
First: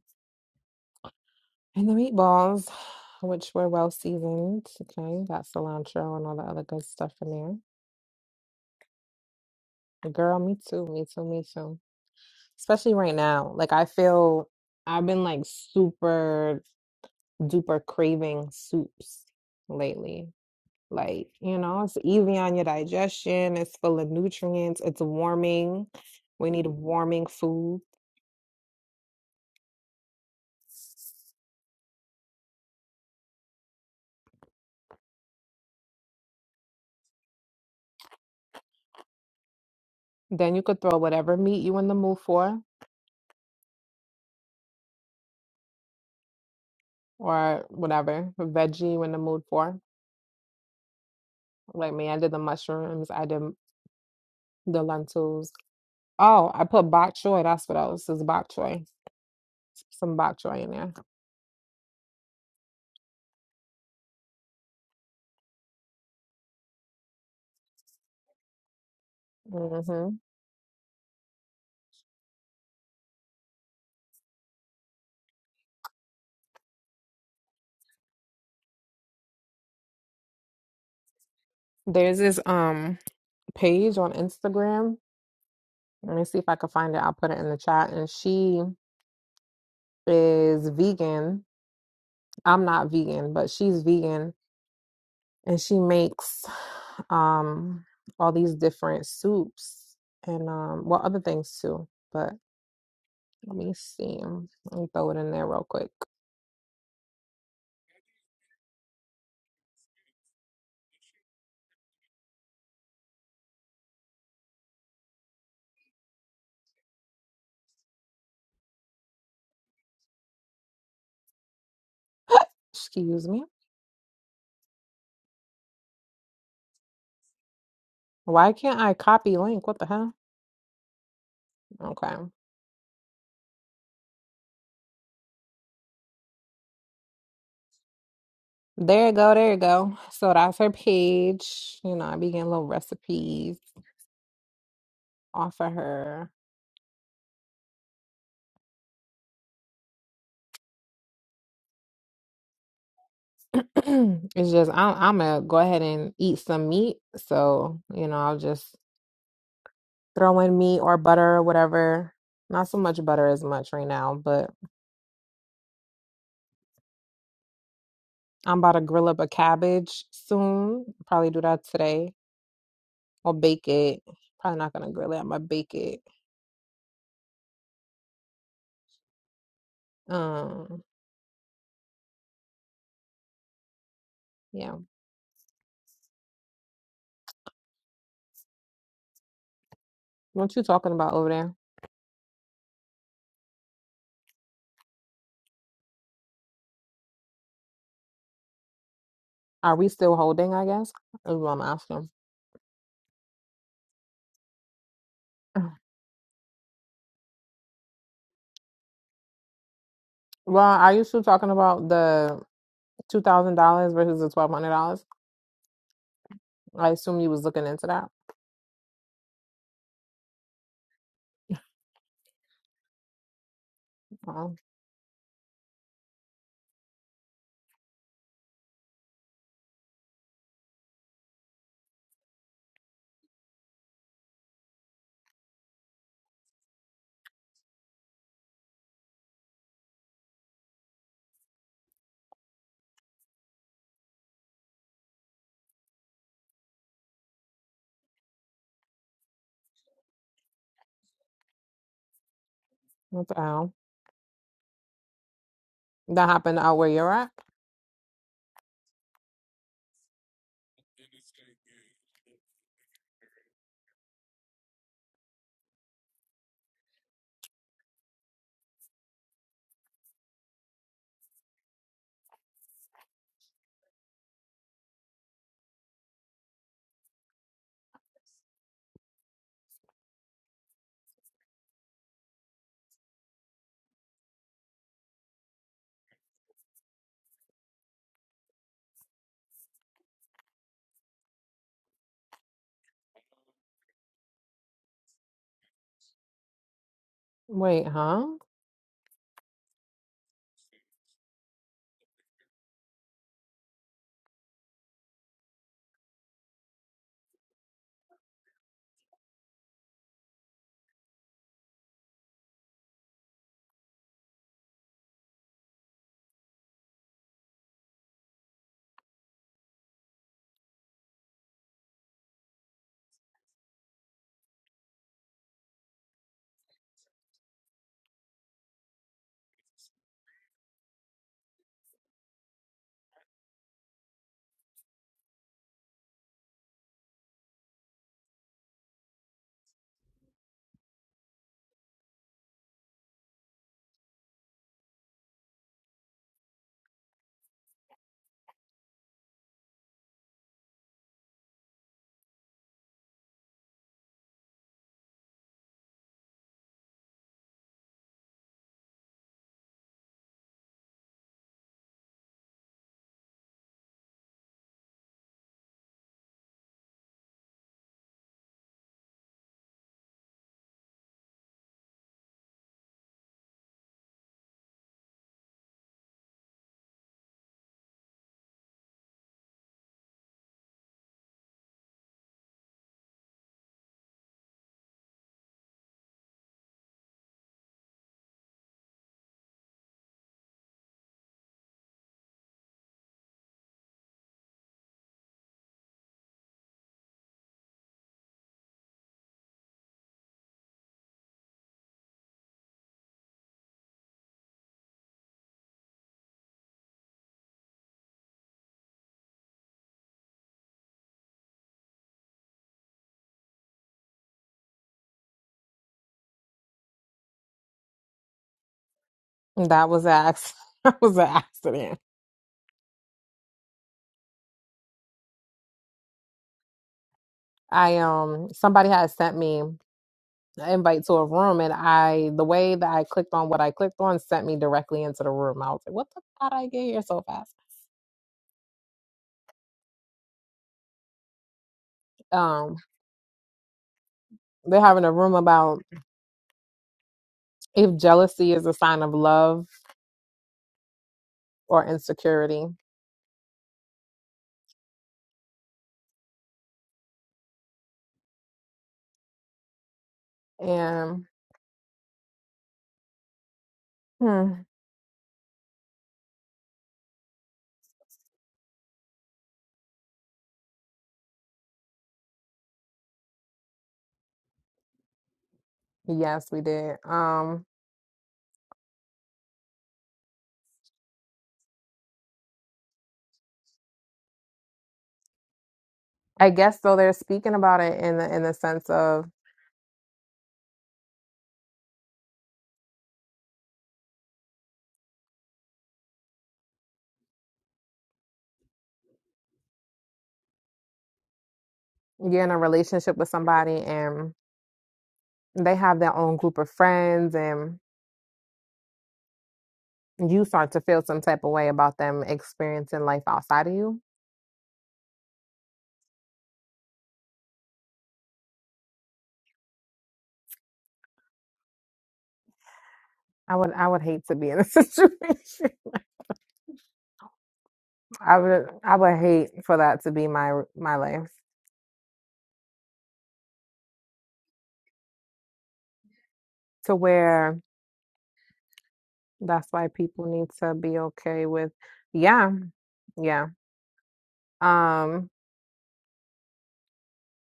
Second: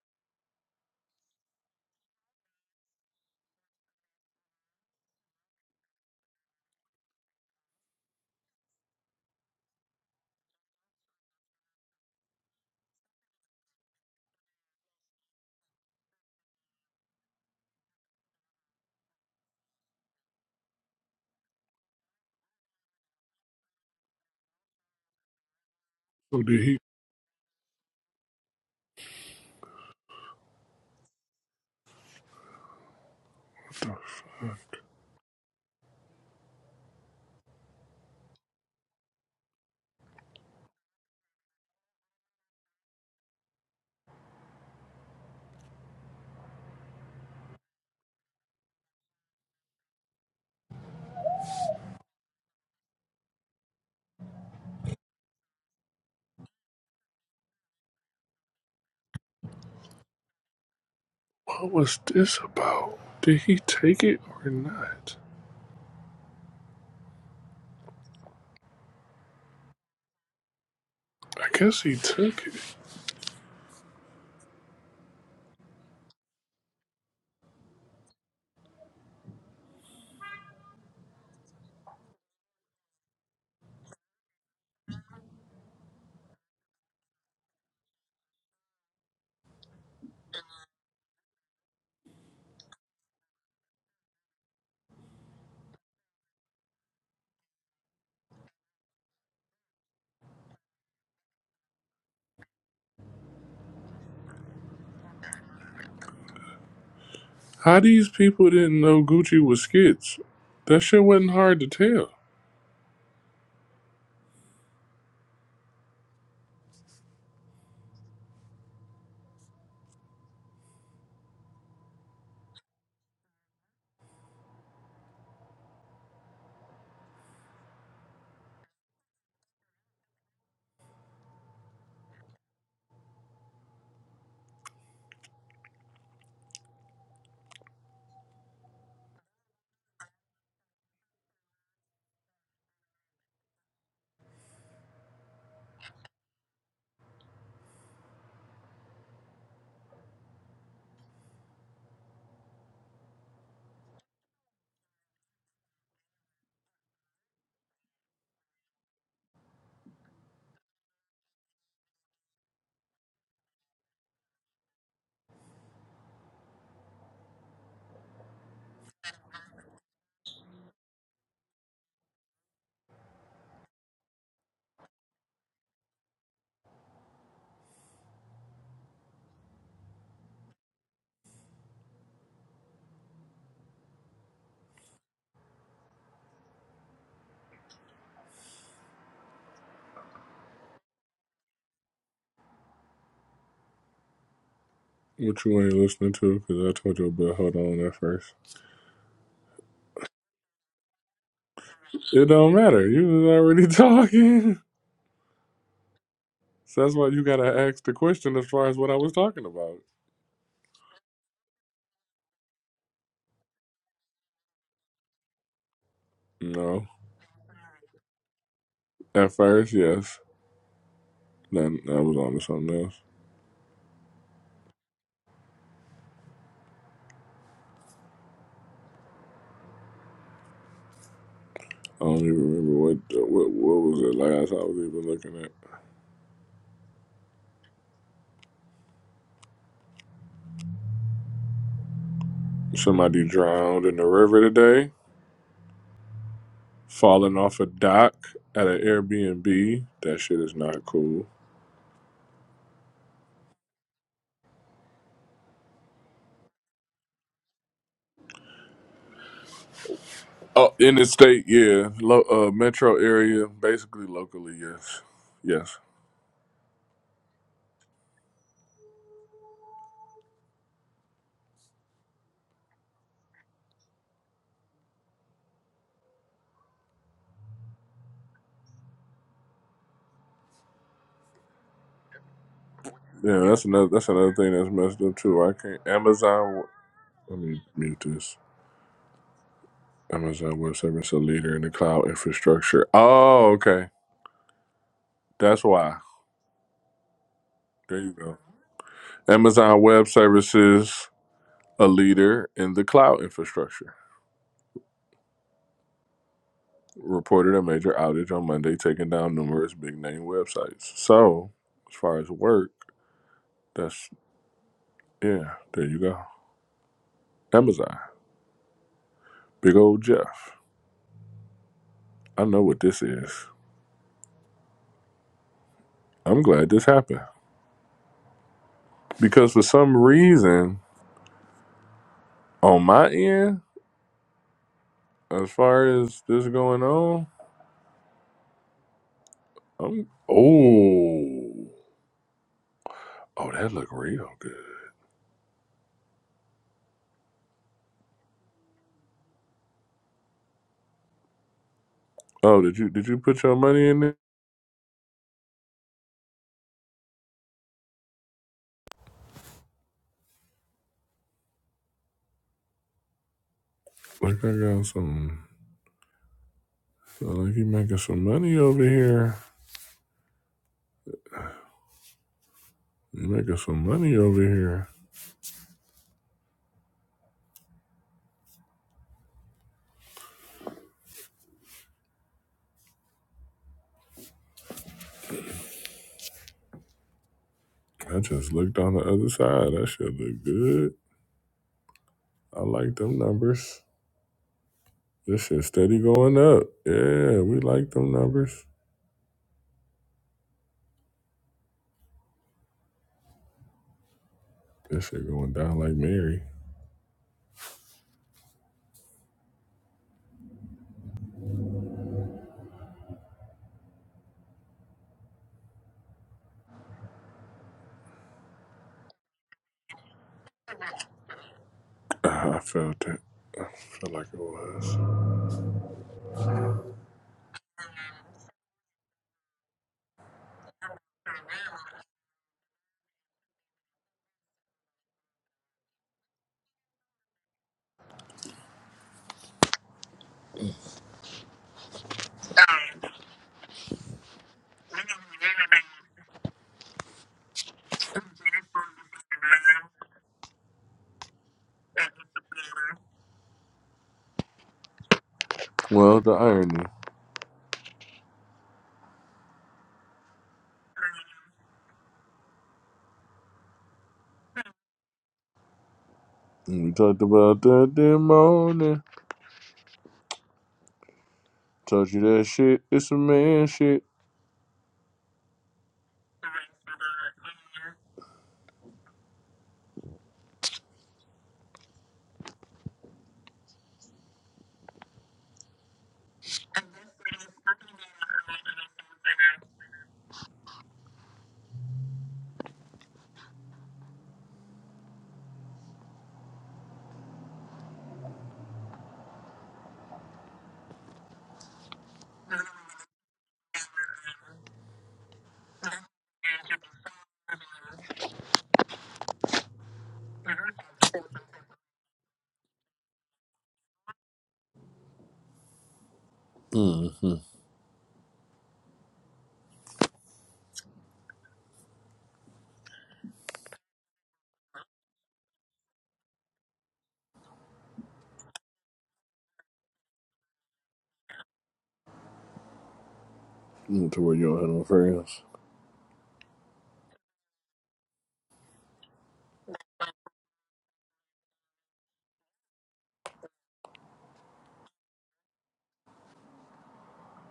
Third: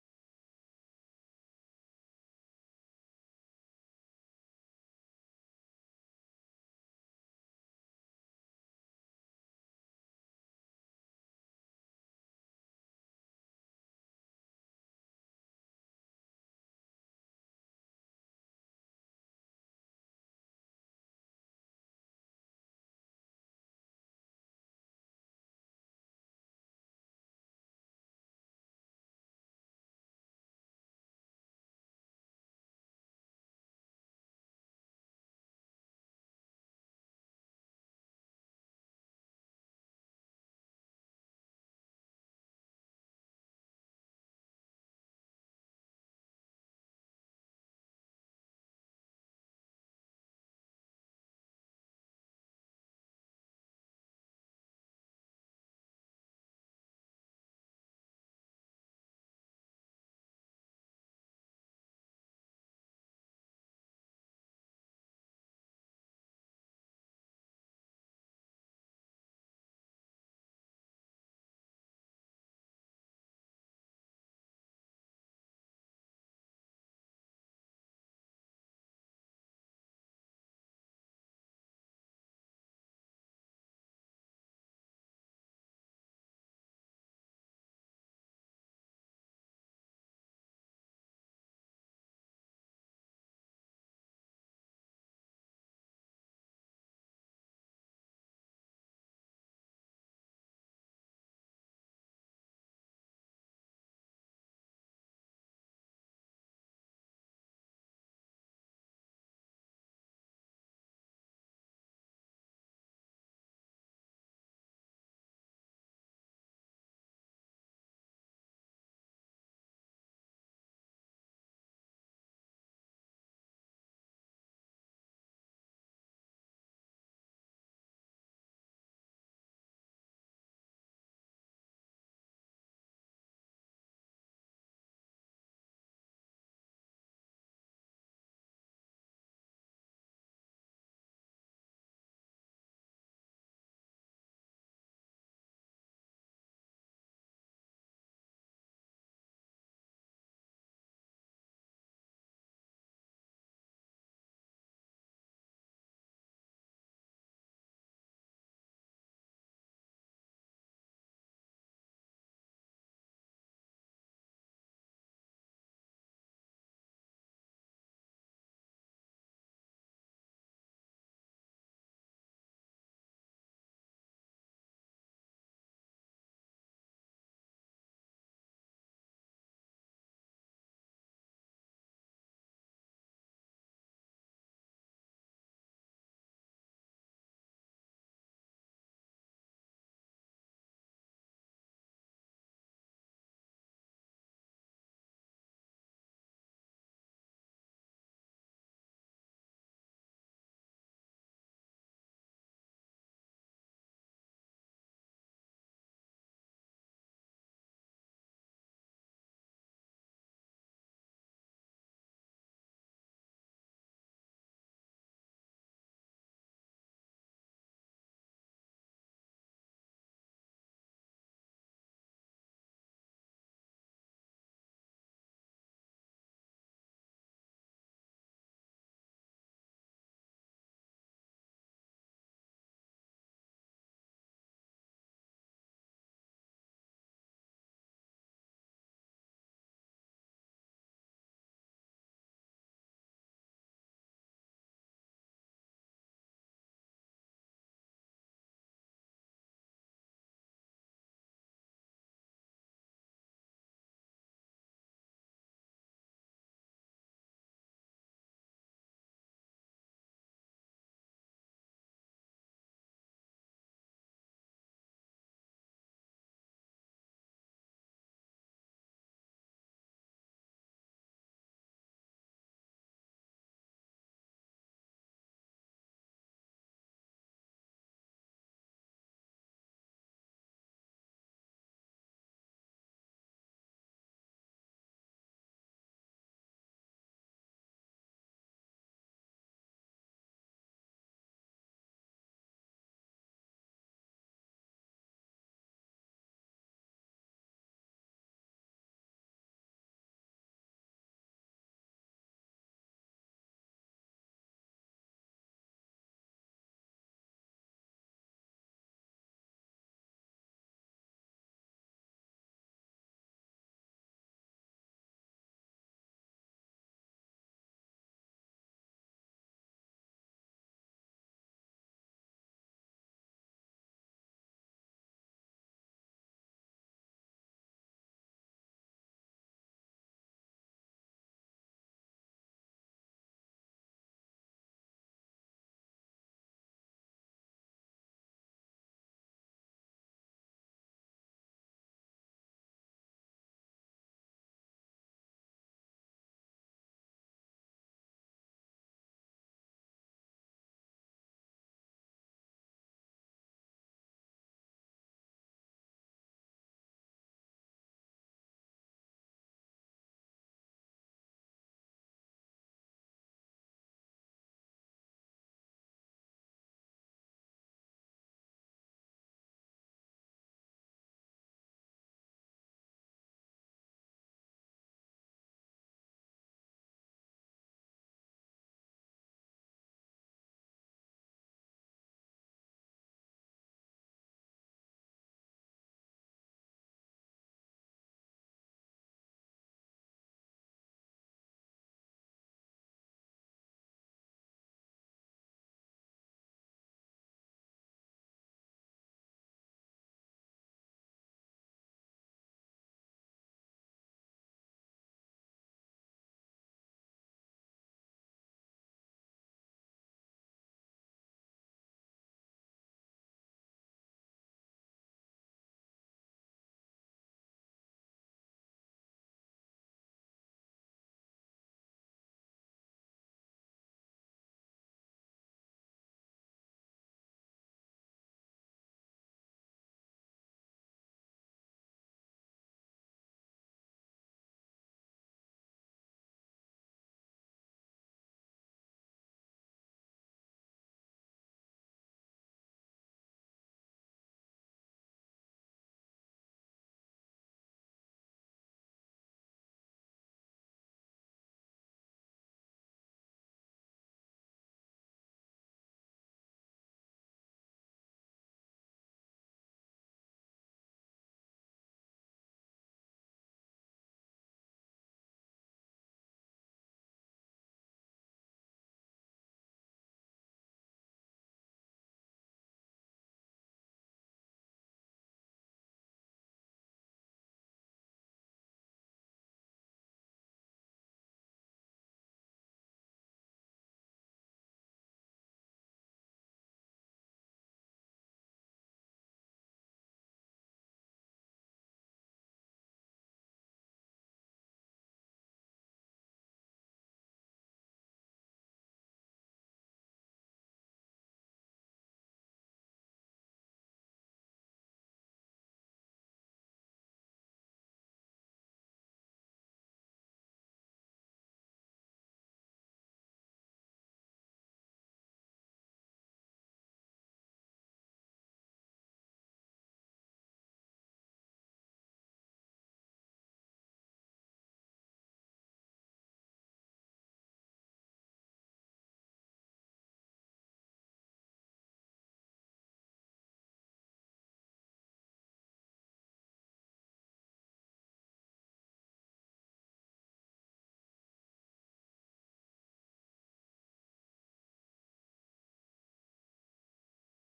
and the meatballs, which were well seasoned. Okay, got cilantro and all the other good stuff in there. Girl, me too, me too, me too. Especially right now, like I feel I've been like super duper craving soups lately. Like, you know, it's easy on your digestion, it's full of nutrients, it's warming. So We did need he? warming food. What the fuck? Then you could throw whatever meat you in the mood for. or whatever veggie when the mood for. Like me, I did the mushrooms, I did the lentils. Oh, I put bok choy. That's what else is bok choy. Some bok choy in there. What was this about? Did he take it or not? hmm I guess he took it. There's this um page on Instagram. Let me see if I can find it. I'll put it in the chat. And she is vegan. I'm not vegan, but she's vegan, and she makes um all these different soups and um well other things too. but. Let me see. um, Let me throw it in there real quick. How these people didn't know Gucci was skits? That shit wasn't hard to tell. Excuse me. Why can't I copy link? What the hell? Okay. There you go. There you go. So that's her page. You know, I be getting little recipes off of her. it's just, I'm, I'm going to go ahead and eat some meat. So, you know, I'll just throw in meat or butter or whatever. Not so much butter as much right now, but I'm about to grill up a cabbage soon. Probably do that today or bake it. Probably not gonna grill it. I'm gonna bake it. Um, yeah. What you talking about over there? What you ain't listening to? Because I told you about hold on at first. Are we still holding, I guess? Is what I'm asking. It don't matter. You was already talking. So that's why you gotta ask the question as far as what I was talking about. Well, are you still talking about the two thousand dollars versus the twelve hundred dollars? No, I assume you was looking into that. at first, yes. Then I was on to something else. Oh, I don't even remember what what what was it last I was even looking at. Somebody drowned in the river today, falling off a dock at an Airbnb. That shit is not cool. what the hell? That happened out where you're at? Oh, in the state, yeah, Lo- uh, metro area, basically locally, yes, yes. Yeah, that's another that's another thing that's messed up too. I can't Amazon. Let me mute this. Amazon Web Services, a leader in the cloud infrastructure. Oh, okay, that's why. Wait, There you huh? go. Amazon Web Services, a leader in the cloud infrastructure, reported a major outage on Monday, taking down numerous big name websites. So, as far as work, that's yeah. There you go. Amazon, big old Jeff. I know what this is. I'm glad this happened because for some reason On my end, as far as this going on, I'm oh oh that look real good. Oh, did you did you put your money in it? Like I got some. so Like you making some money over here. You making some money over here. I just looked on the other side. That shit look good. I like them numbers. This shit steady going up. Yeah, we like them numbers. This shit going down like Mary. That was an acc- that was an accident. Ah, I felt it. I felt like it was. I um somebody had sent me an invite to a room and I the way that I clicked on what I clicked on sent me directly into the room. I was like, what the hell did I get here so fast? Um. They're having a room about if jealousy is a sign of love or insecurity. Well, the irony. And hmm, We talked about that this morning. Told you that shit. It's some man shit. yes, we did. Um, I guess so. they're speaking about it in the in the sense of you're in a relationship with somebody and they have their own group of friends and you start to feel some type of way about them experiencing life outside of you. Mm-hmm. I would I would hate to be in a situation. I would I would hate for that to be my my life. Mm, To where you don't have no friends. To where That's why people need to be okay with, yeah, yeah. Um,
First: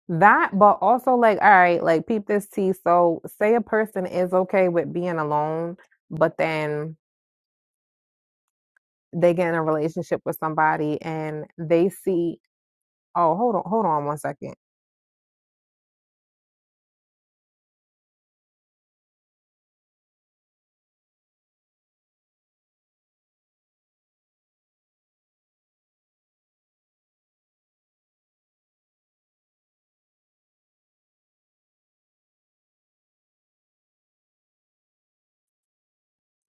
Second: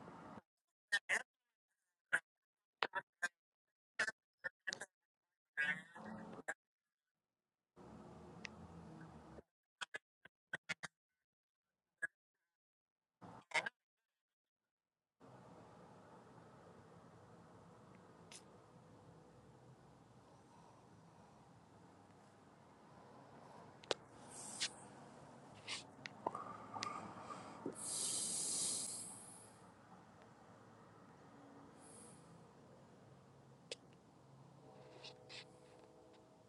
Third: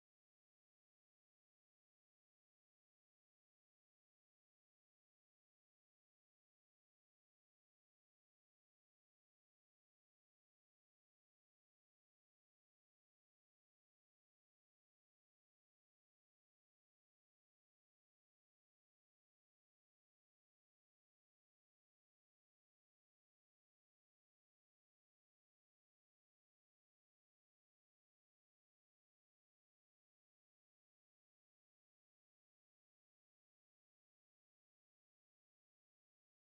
that, but also like, all right, like peep this tea. So say a person is okay with being alone, but then they get in a relationship with somebody and they see, oh, hold on, hold on one second.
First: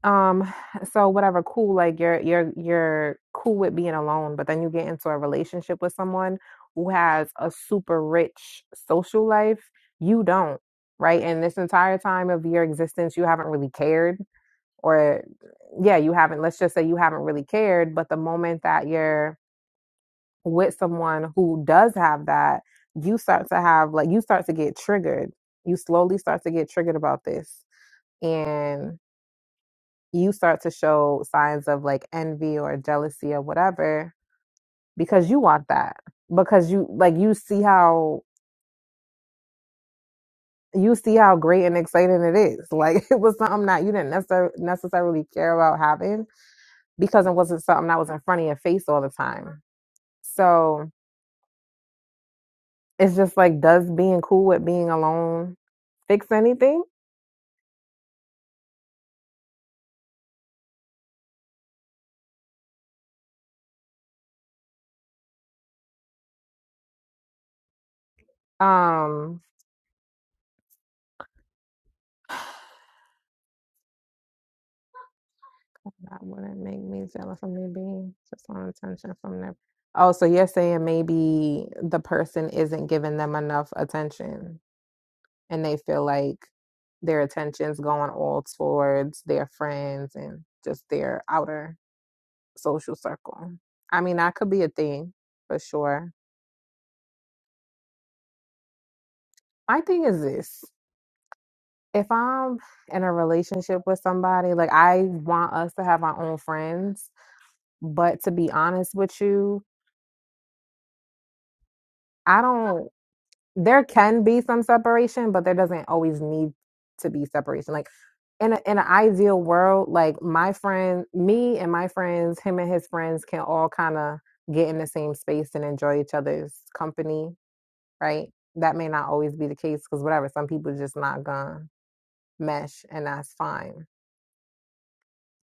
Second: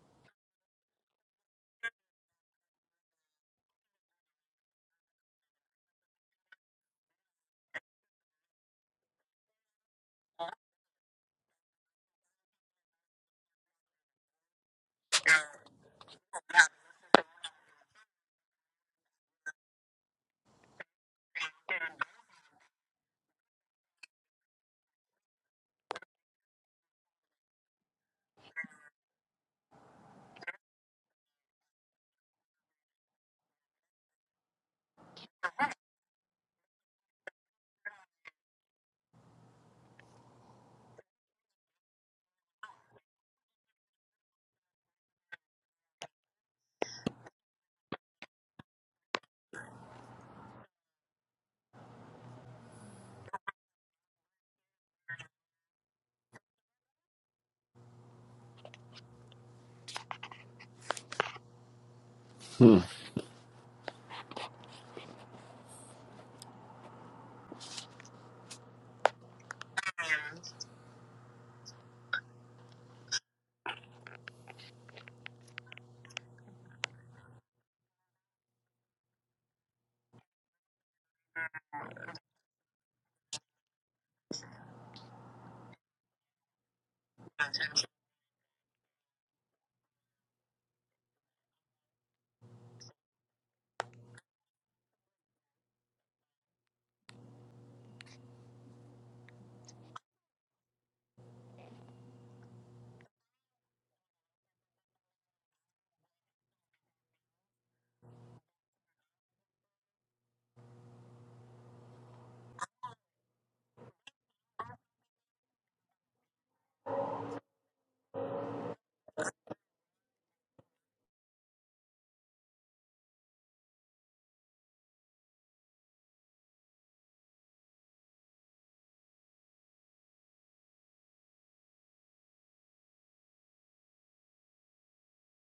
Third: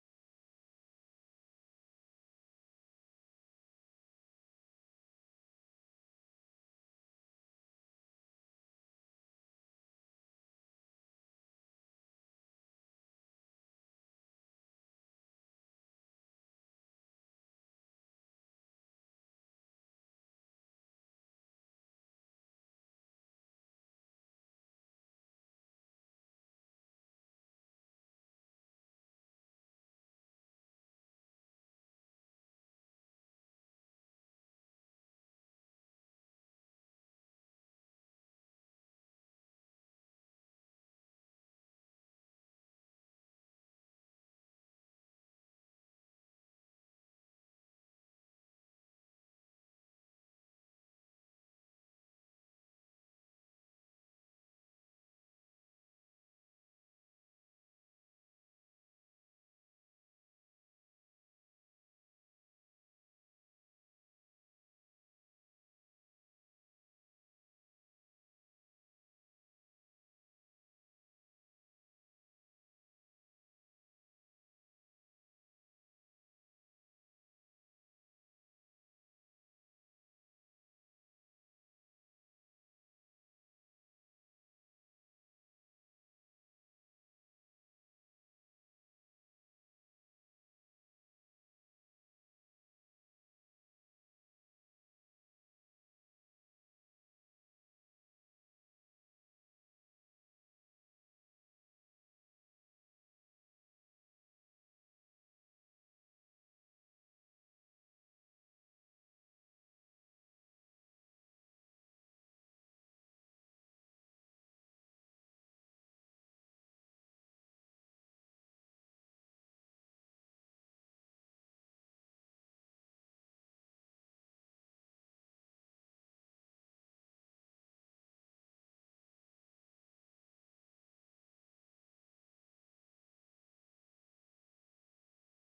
um so whatever cool like you're you're you're cool with being alone but then you get into a relationship with someone who has a super rich social life you don't right and this entire time of your existence you haven't really cared or yeah you haven't let's just say you haven't really cared but the moment that you're with someone who does have that you start to have like you start to get triggered you slowly start to get triggered about this and you start to show signs of like envy or jealousy or whatever because you want that because you like you see how you see how great and exciting it is like it was something that you didn't necessar- necessarily care about having because it wasn't something that was in front of your face all the time so it's just like does being cool with being alone fix anything Hmm. um That wouldn't make me jealous of me being just on attention from them. Oh, so you're saying maybe the person isn't giving them enough attention and they feel like their attention's going all towards their friends and just their outer social circle. I mean, that could be a thing for sure. My thing is this if I'm in a relationship with somebody, like I want us to have our own friends, but to be honest with you, I don't. there can be some separation, but there doesn't always need to be separation. Like in a, in an ideal world, like my friend, me and my friends, him and his friends can all kind of get in the same space and enjoy each other's company, right? That may not always be the case because whatever, some people just not gonna mesh, and that's fine.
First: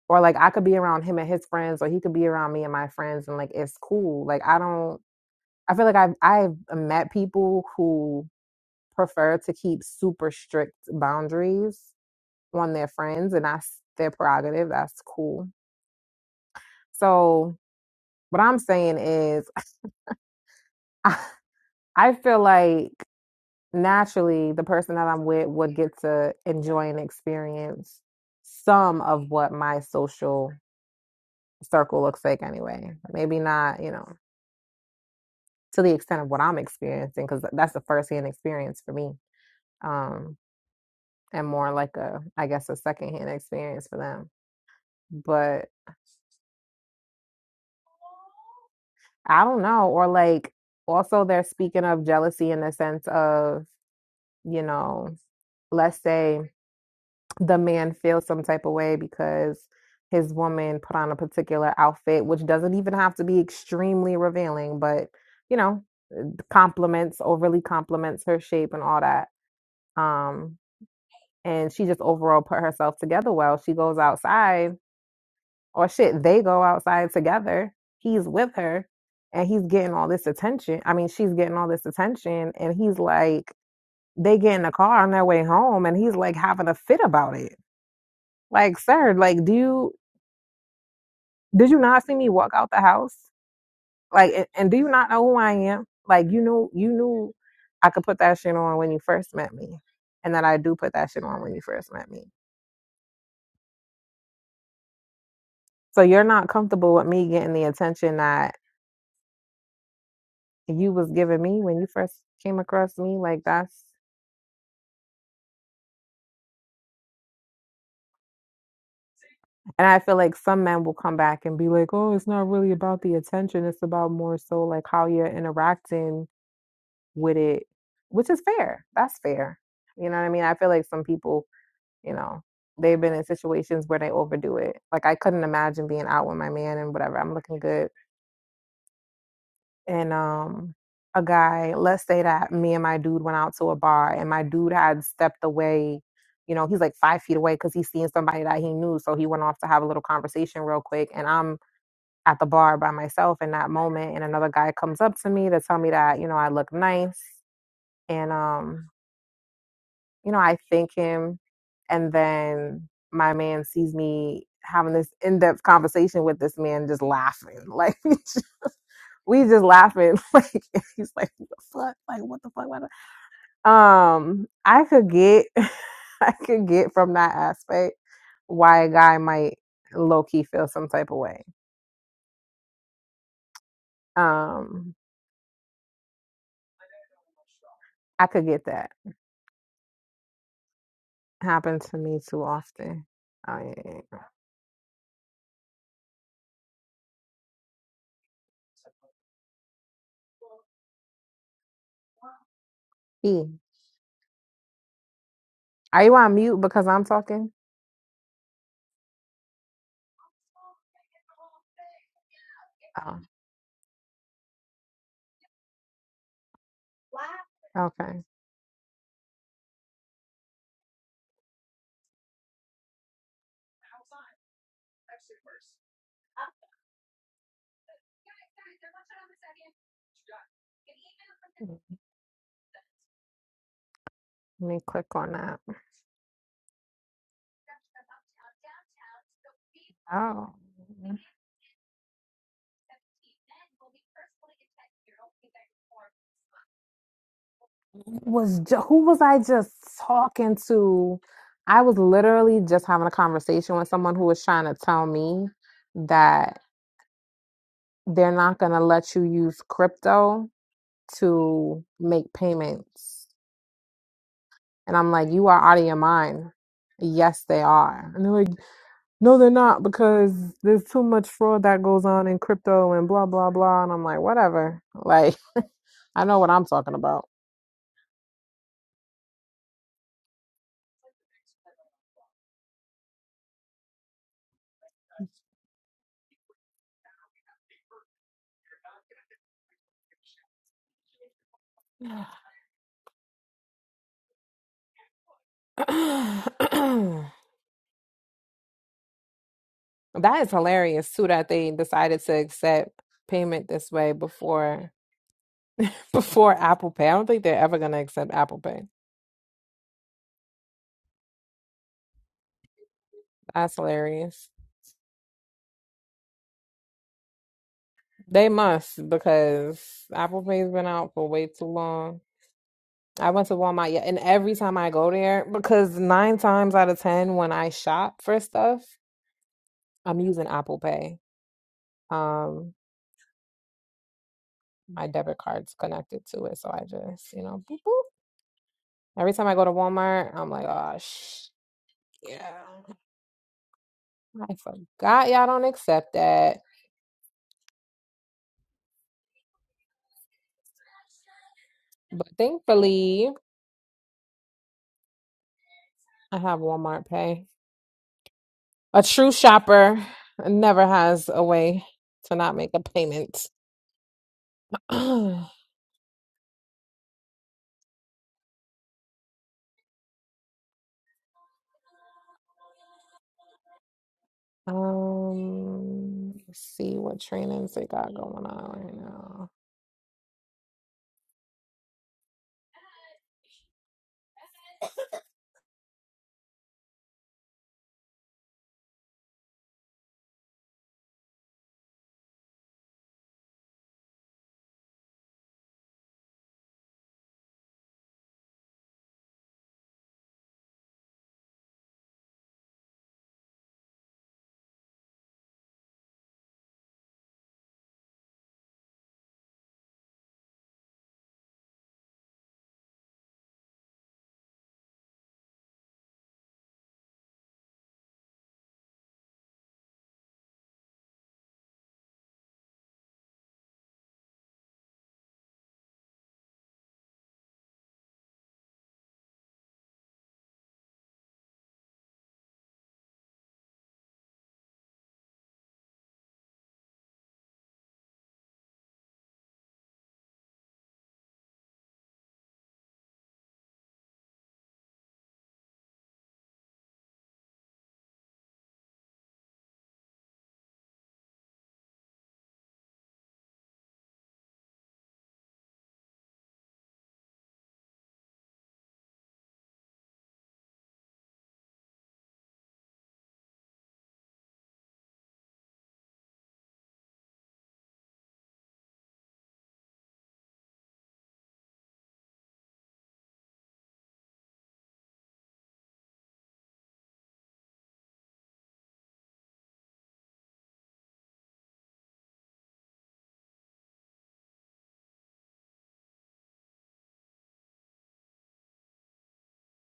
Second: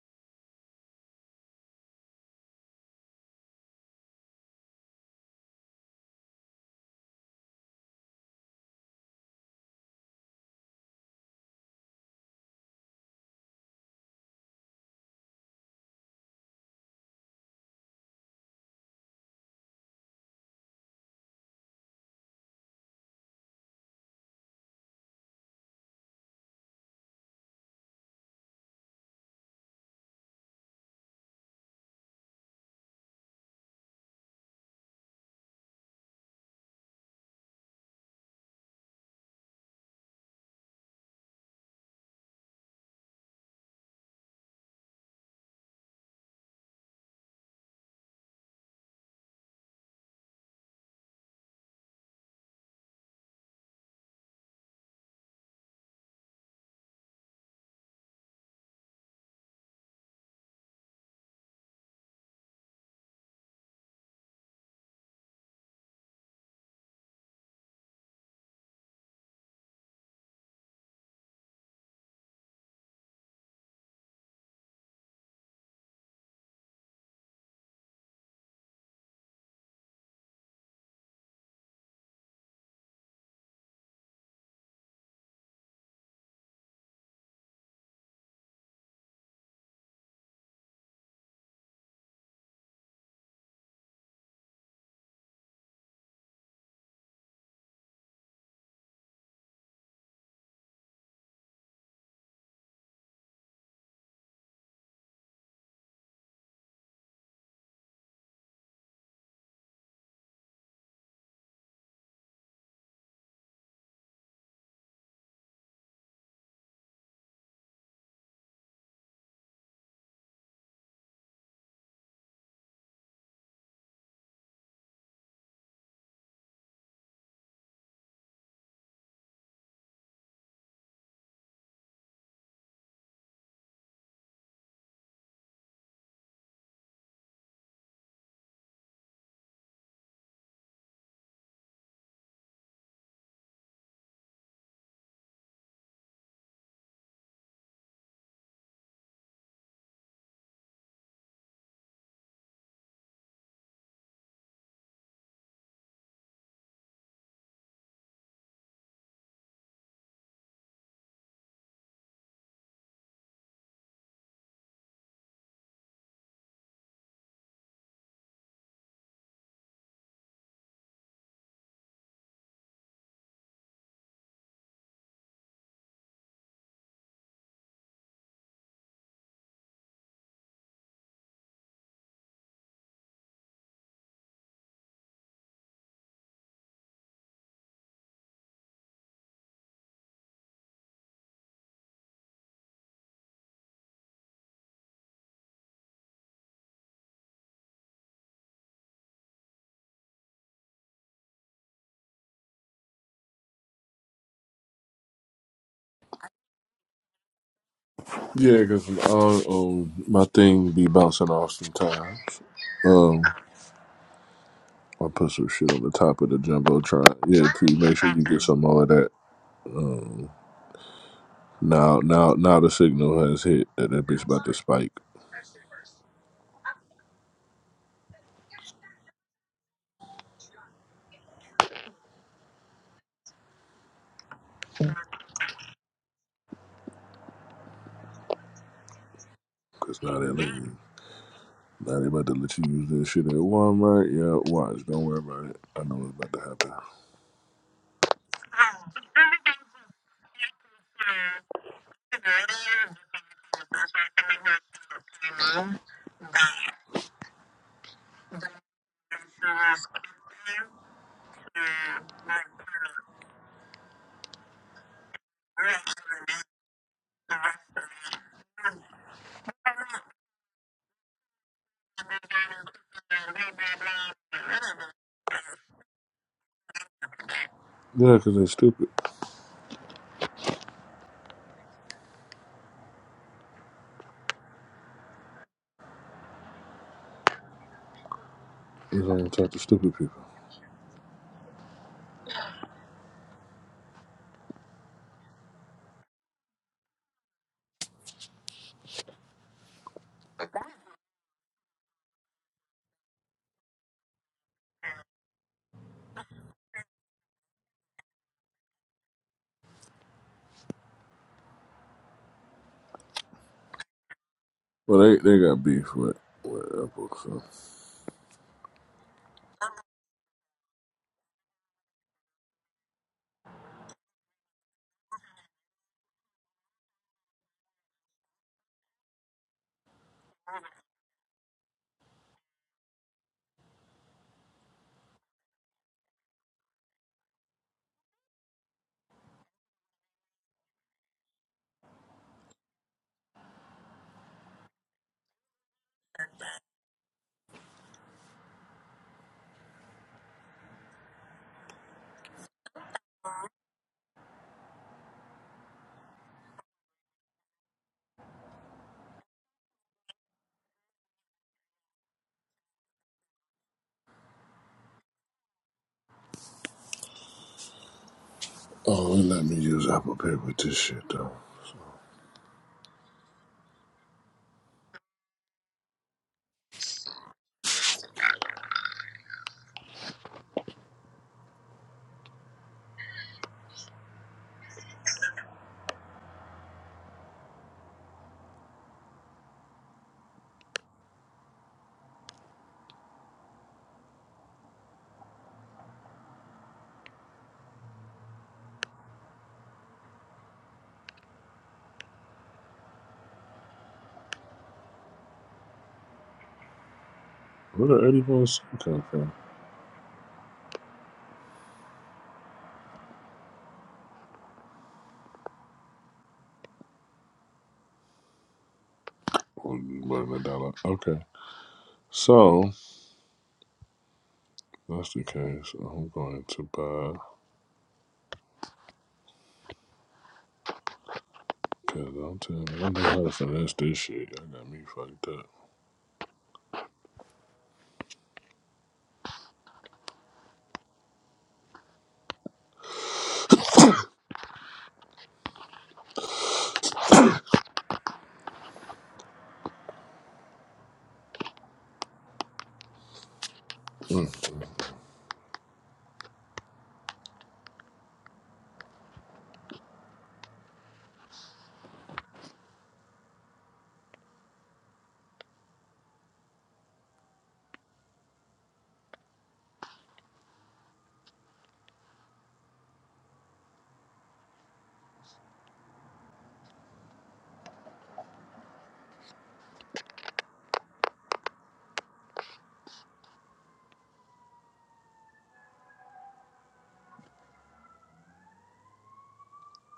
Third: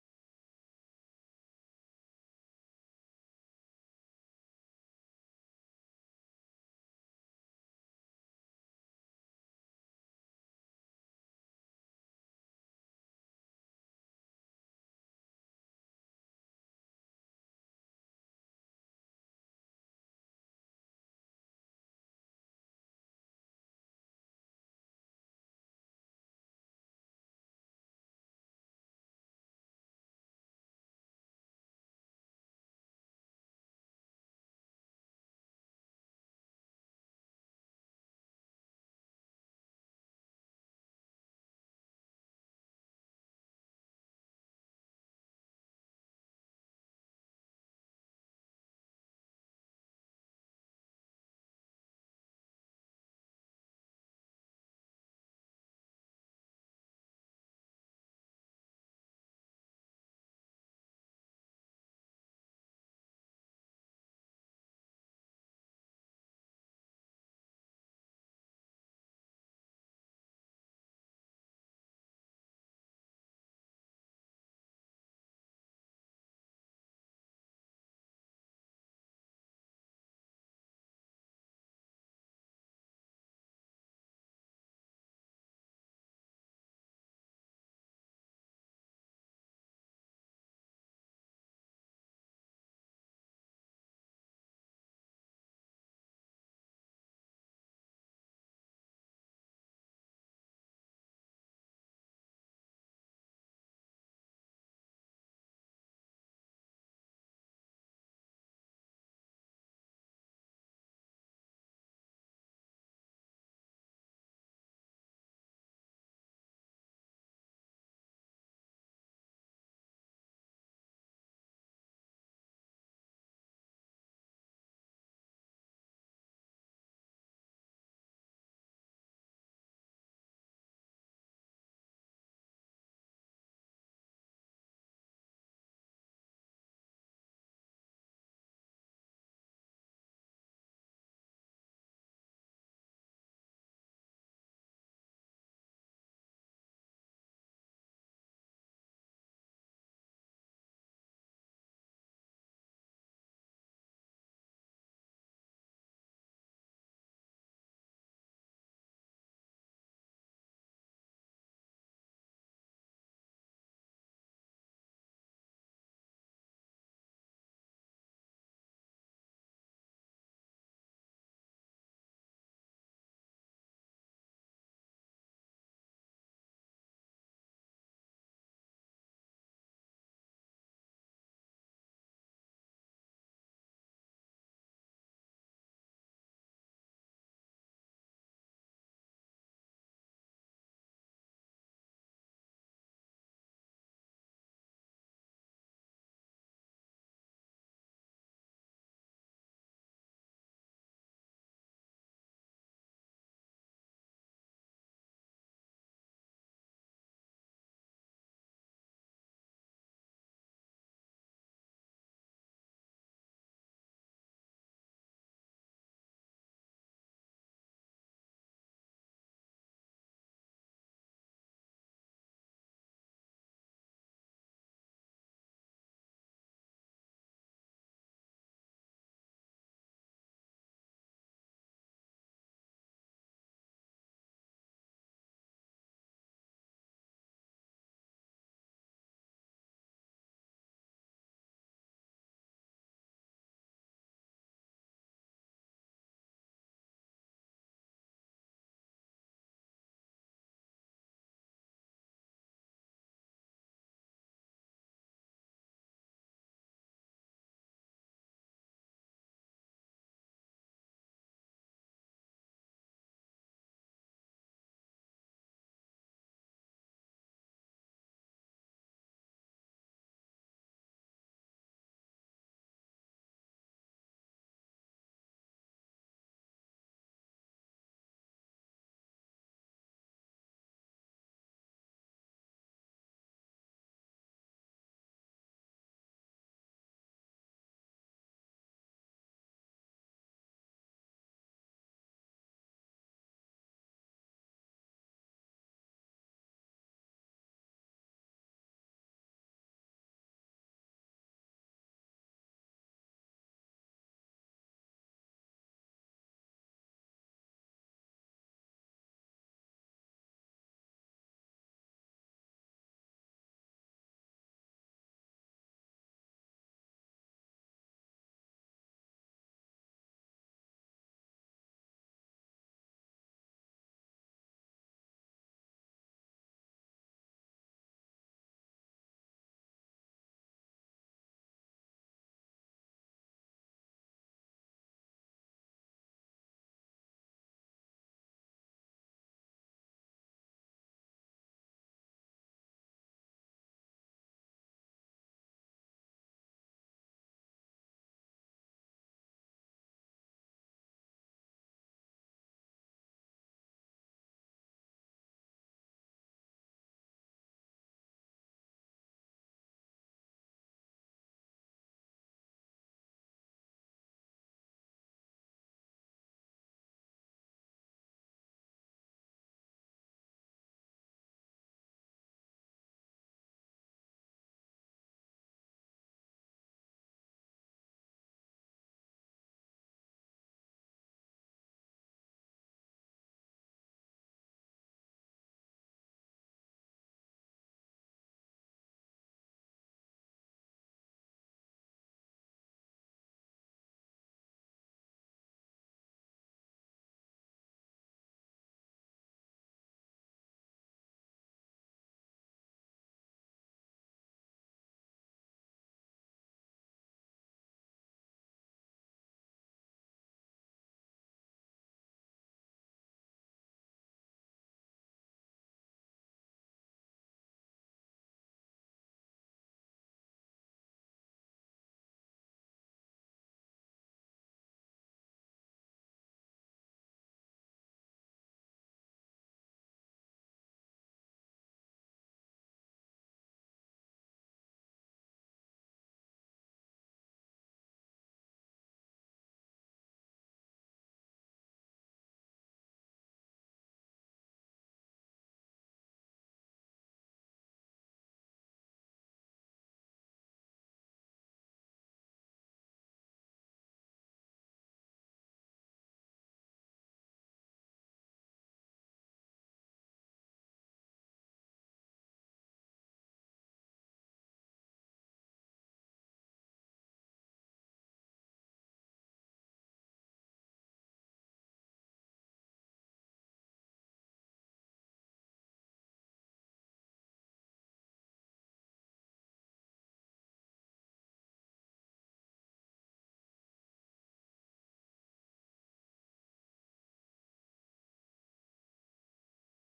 Or like I could be around him and his friends, or he could be around me and my friends, and like it's cool. Like I don't. I feel like I've I've met people who prefer to keep super strict boundaries on their friends, and that's their prerogative. That's cool. So, what I'm saying is, I I feel like naturally the person that I'm with would get to enjoy and experience some of what my social circle looks like anyway. Maybe not, you know, to the extent of what I'm experiencing, because that's a first hand experience for me. Um, and more like a, I guess, a second hand experience for them. but. I don't know. Or like also they're speaking of jealousy in the sense of, you know, let's say the man feels some type of way because his woman put on a particular outfit, which doesn't even have to be extremely revealing, but you know, compliments, overly compliments her shape and all that. Um, and she just overall put herself together well. She goes outside Or shit, they go outside together. He's with her and he's getting all this attention. I mean, she's getting all this attention and he's like, they get in the car on their way home and he's like having a fit about it. Like, sir, like, do you, did you not see me walk out the house? Like, and, and do you not know who I am? Like, you knew, you knew I could put that shit on when you first met me and that I do put that shit on when you first met me. So you're not comfortable with me getting the attention that you was giving me when you first came across me. Like that's and I feel like some men will come back and be like, Oh, it's not really about the attention. It's about more so like how you're interacting with it, which is fair. That's fair. You know what I mean? I feel like some people, you know, they've been in situations where they overdo it. Like I couldn't imagine being out with my man and whatever. I'm looking good. and um a guy let's say that me and my dude went out to a bar and my dude had stepped away you know he's like five feet away because he's seeing somebody that he knew so he went off to have a little conversation real quick and i'm at the bar by myself in that moment and another guy comes up to me to tell me that you know i look nice and um you know i thank him and then my man sees me having this in-depth conversation with this man just laughing like we just laughing. Like he's like, what the fuck? Like what the fuck? What the-" fuck? Um, I could get, I could get from that aspect why a guy might low key feel some type of way. Um, I could get that. Happens to me too often. Oh, yeah, yeah, yeah. E, are you on mute because I'm talking? Yeah, because um, my thing be bouncing off sometimes. Oh, Um, I put some shit on the top of the jumbotron. Yeah, T. Make sure okay. you get some more of that. Now, now, now the signal has hit that that bitch about to spike. Let me click on that. Cause now they let Oh. you, now they about to let you use this shit at Walmart. Yeah, watch. Don't worry about it. I know it's about to happen. was ju- who was I just talking to? I was literally just having a conversation with someone who was trying to tell me that they're not going to let you use crypto to make payments. And I'm like, you are out of your mind. Yes, they are. And they're like, no, they're not because there's too much fraud that goes on in crypto and blah, blah, blah. And I'm like, whatever. Like, I know what I'm talking about. Yeah, cause they're stupid. You don't talk to stupid people. That is hilarious too that they decided to accept payment this way before before Apple Pay. I don't think they're ever gonna accept Apple Pay. That's hilarious. Well, they they got beef with with Apple. So. They must because Apple Pay's been out for way too long. I went to Walmart, yeah, and every time I go there, because nine times out of ten when I shop for stuff, I'm using Apple Pay. Um, my debit card's connected to it, so I just, you know, boop, boop. Every time I go to Walmart, I'm like, oh, sh- yeah. I forgot y'all don't accept that. But thankfully, I have Walmart Pay. A true shopper never has a way to not make a payment. um, Oh, they let me use Apple Pay with this shit though. let's see what trainings they got going on right now. Where the eighty one cent come from? Oh, you more than a dollar. Okay, so that's the case. I'm going to buy. Cause I'm telling you, I don't know how to finesse this shit. Y'all got me fucked up. mm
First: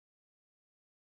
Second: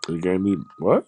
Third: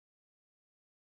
They gave me what?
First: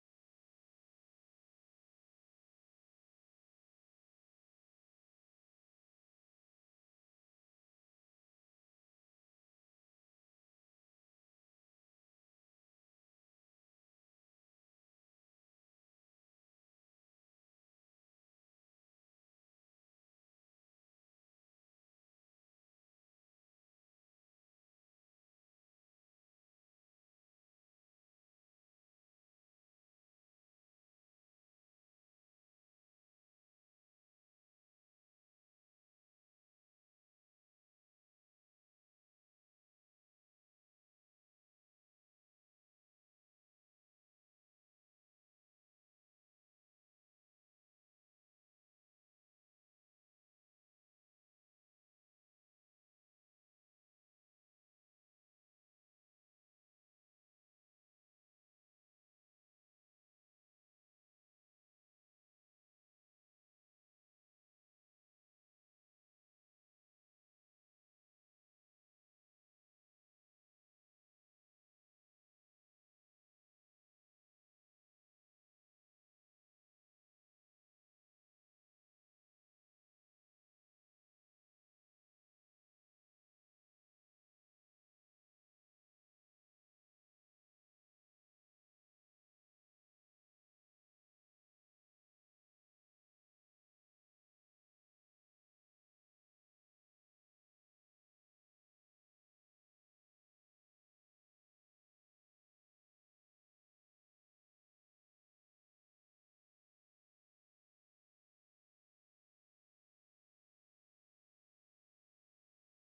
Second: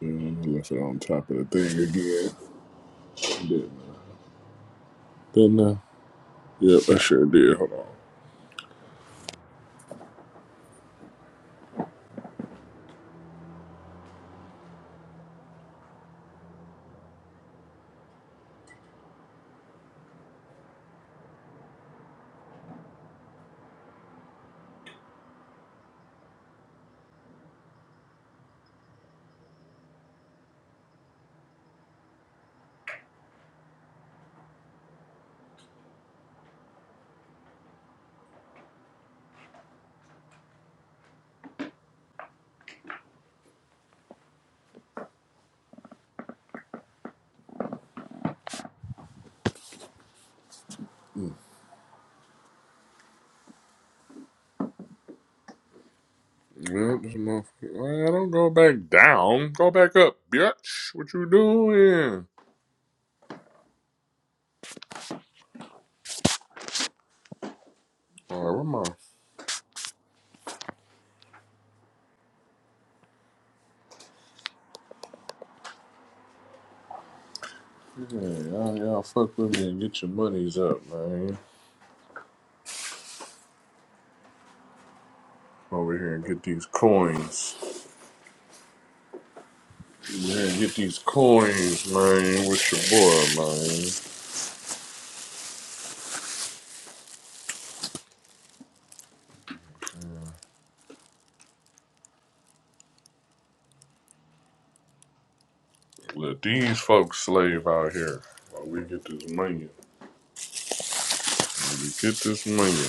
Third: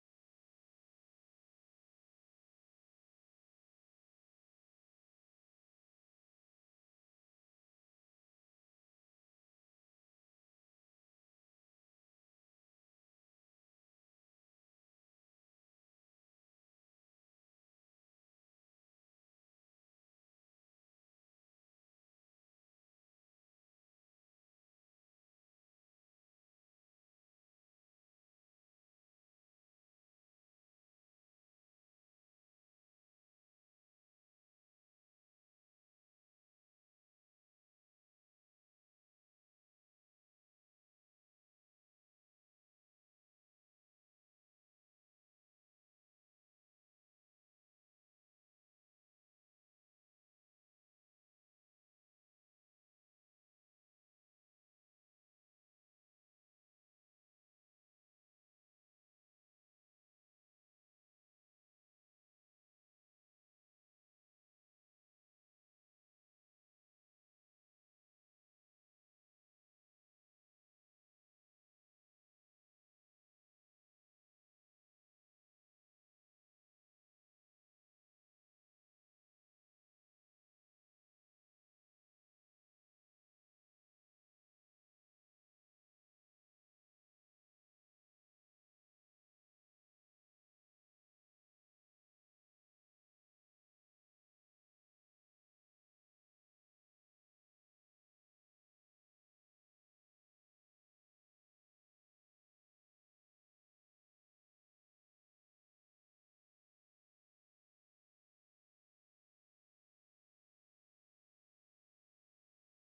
Yeah, I left it on top of the thing again. Didn't I? Didn't I? Yep, I sure did. Hold on. Yep, this motherfucker. Well, don't go back down. Go back up, bitch. What you doing? All right, where my man? Y'all, y'all fuck with me and get your monies up, man. Over here and get these coins. Over here and get these coins, man. With your boy, man. Let these folks slave out here while we get this money. While we get this money.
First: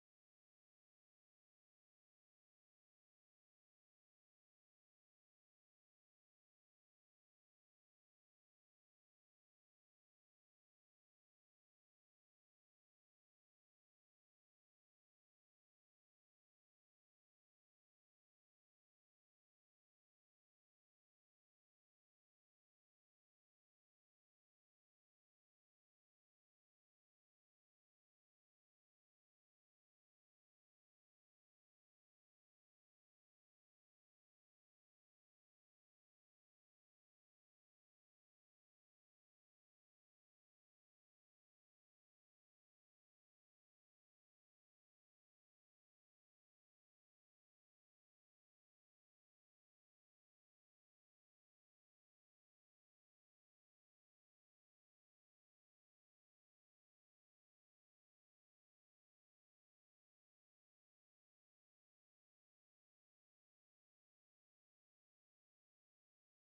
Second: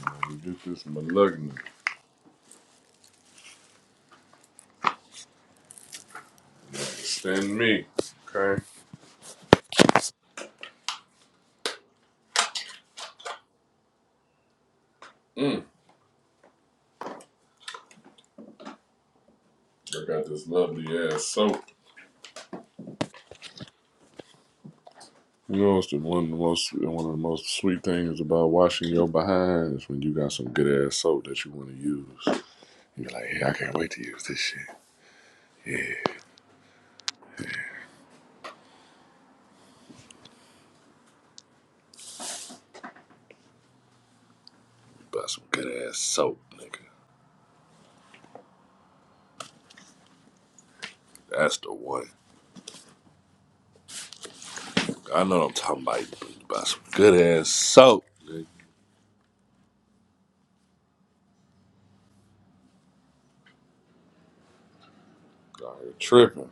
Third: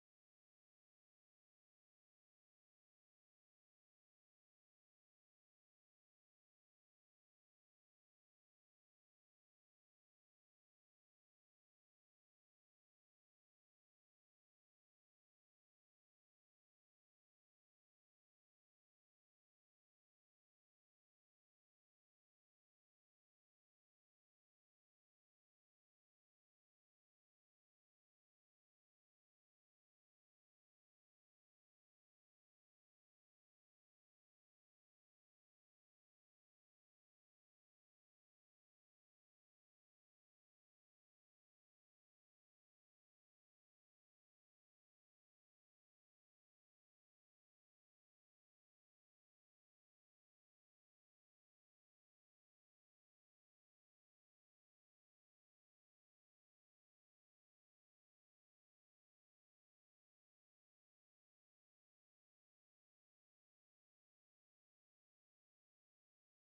While we get this malignant. Understand me, okay? Mm. I got this lovely ass soap. You know, it's the one of the most one of the most sweet things about washing your behind is when you got some good ass soap that you want to use. You're like, hey, I can't wait to use this shit. You buy some good ass soap, nigga. That's the one. I know what I'm talking about. You buy some good ass soap, nigga. Y'all here tripping.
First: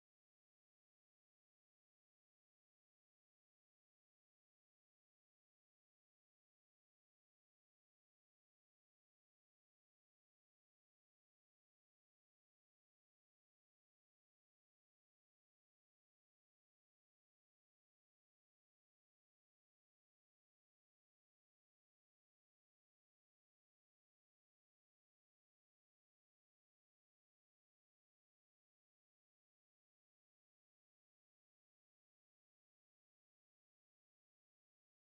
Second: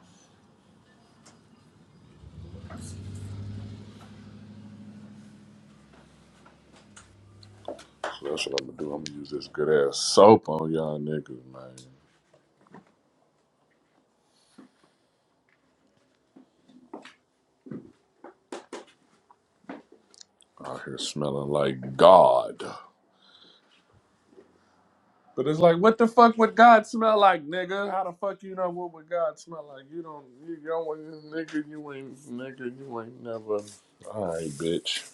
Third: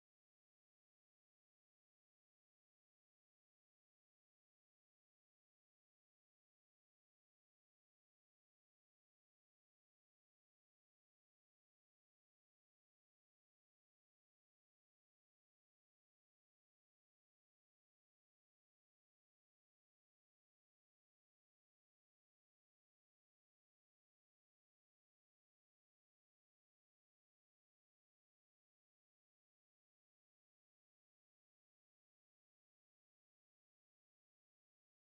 So that's what I'm gonna do. I'm gonna use this good ass soap on y'all niggas, man. Out here smelling like God. But it's like, what the fuck would God smell like, nigga? How the fuck you know what would God smell like? You don't, you don't, nigga, you ain't, nigga, you ain't never. All right, bitch.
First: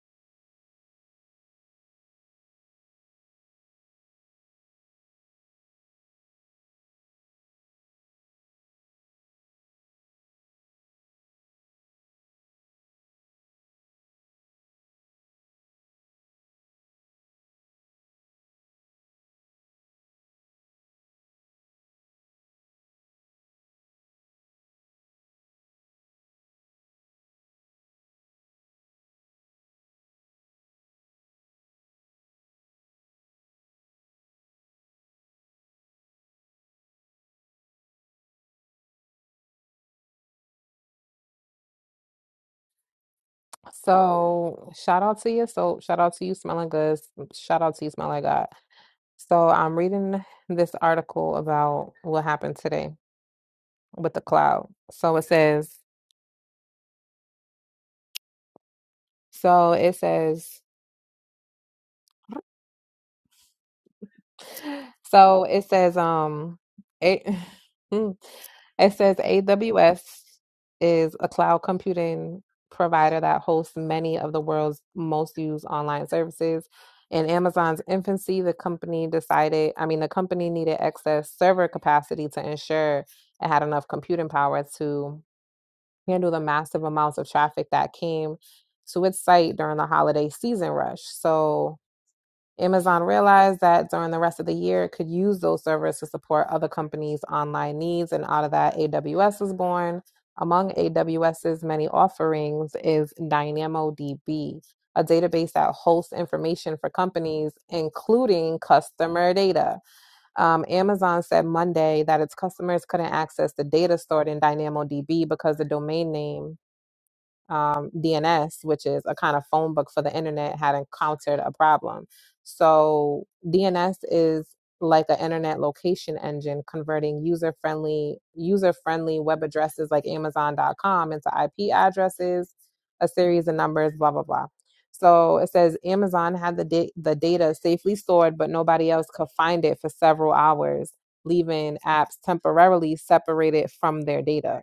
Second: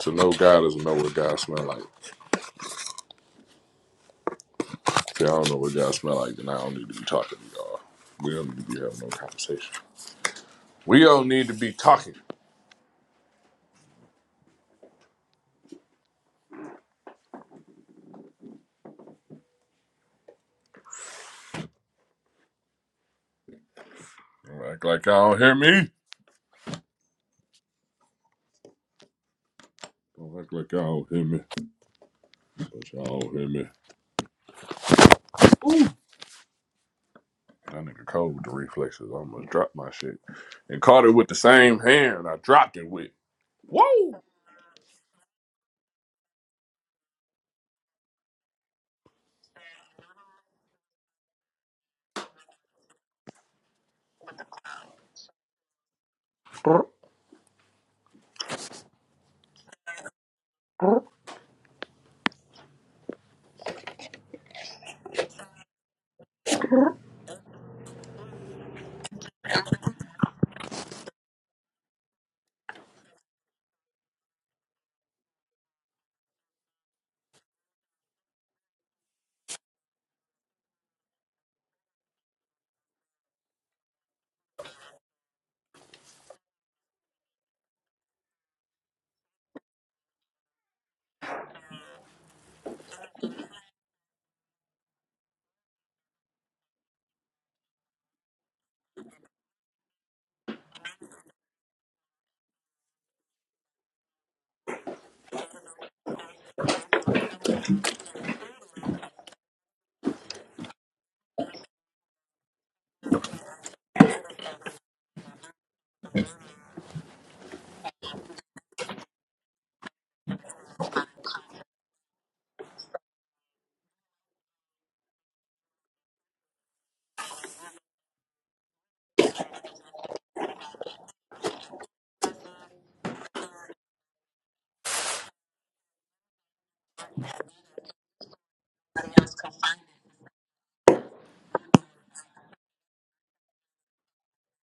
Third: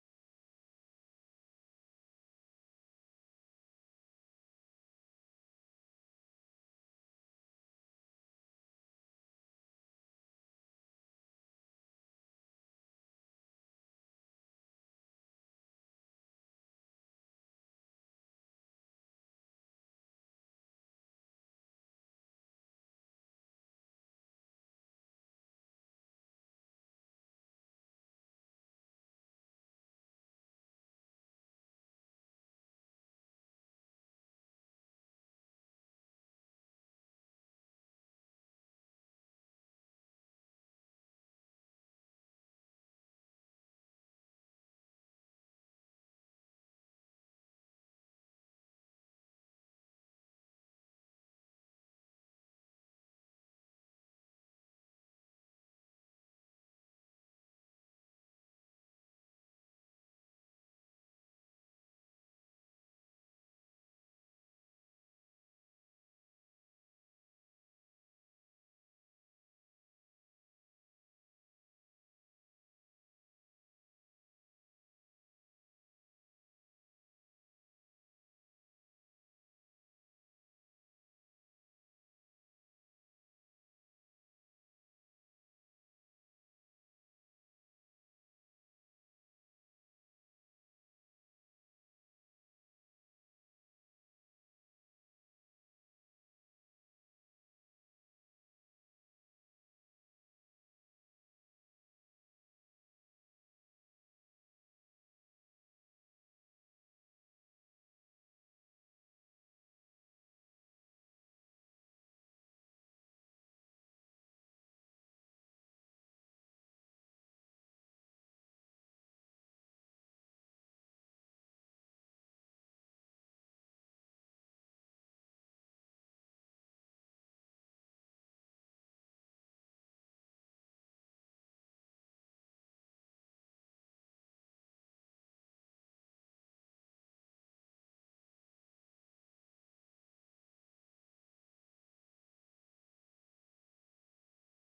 To know God is to know what God smell like. If I don't know what God smell like, then I don't need to be talking to y'all. We don't need to be having no conversation. We don't need to be talking. Don't act like y'all don't hear me. Don't act like y'all don't hear me. But y'all don't hear me. Ooh. That nigga cold with the reflexes. I almost dropped my shit. And caught it with the same hand I dropped it with. Whoa! So, shout out to your soap. Shout out to you smelling good. Shout out to you smell like God. So, I'm reading this article about what happened today with the cloud. So, it says, i so it says So it says, um, a Mm. it says AWS is a cloud computing provider that hosts many of the world's most used online services. In Amazon's infancy, the company decided, I mean, the company needed excess server capacity to ensure it had enough computing power to handle the massive amounts of traffic that came to its site during the holiday season rush. So Amazon realized that during the rest of the year, it could use those servers to support other companies' online needs. And out of that, AWS was born. Among AWS's many offerings is DynamoDB, a database that hosts information for companies, including customer data. Um, Amazon said Monday that its customers couldn't access the data stored in DynamoDB because the domain name um, DNS, which is a kind of phone book for the internet, had encountered a problem. So DNS is like an internet location engine converting user friendly user friendly web addresses like Amazon.com into IP addresses, a series of numbers, blah blah blah. So it says Amazon had the da- the data safely stored, but nobody else could find it for several hours, leaving apps temporarily separated from their data.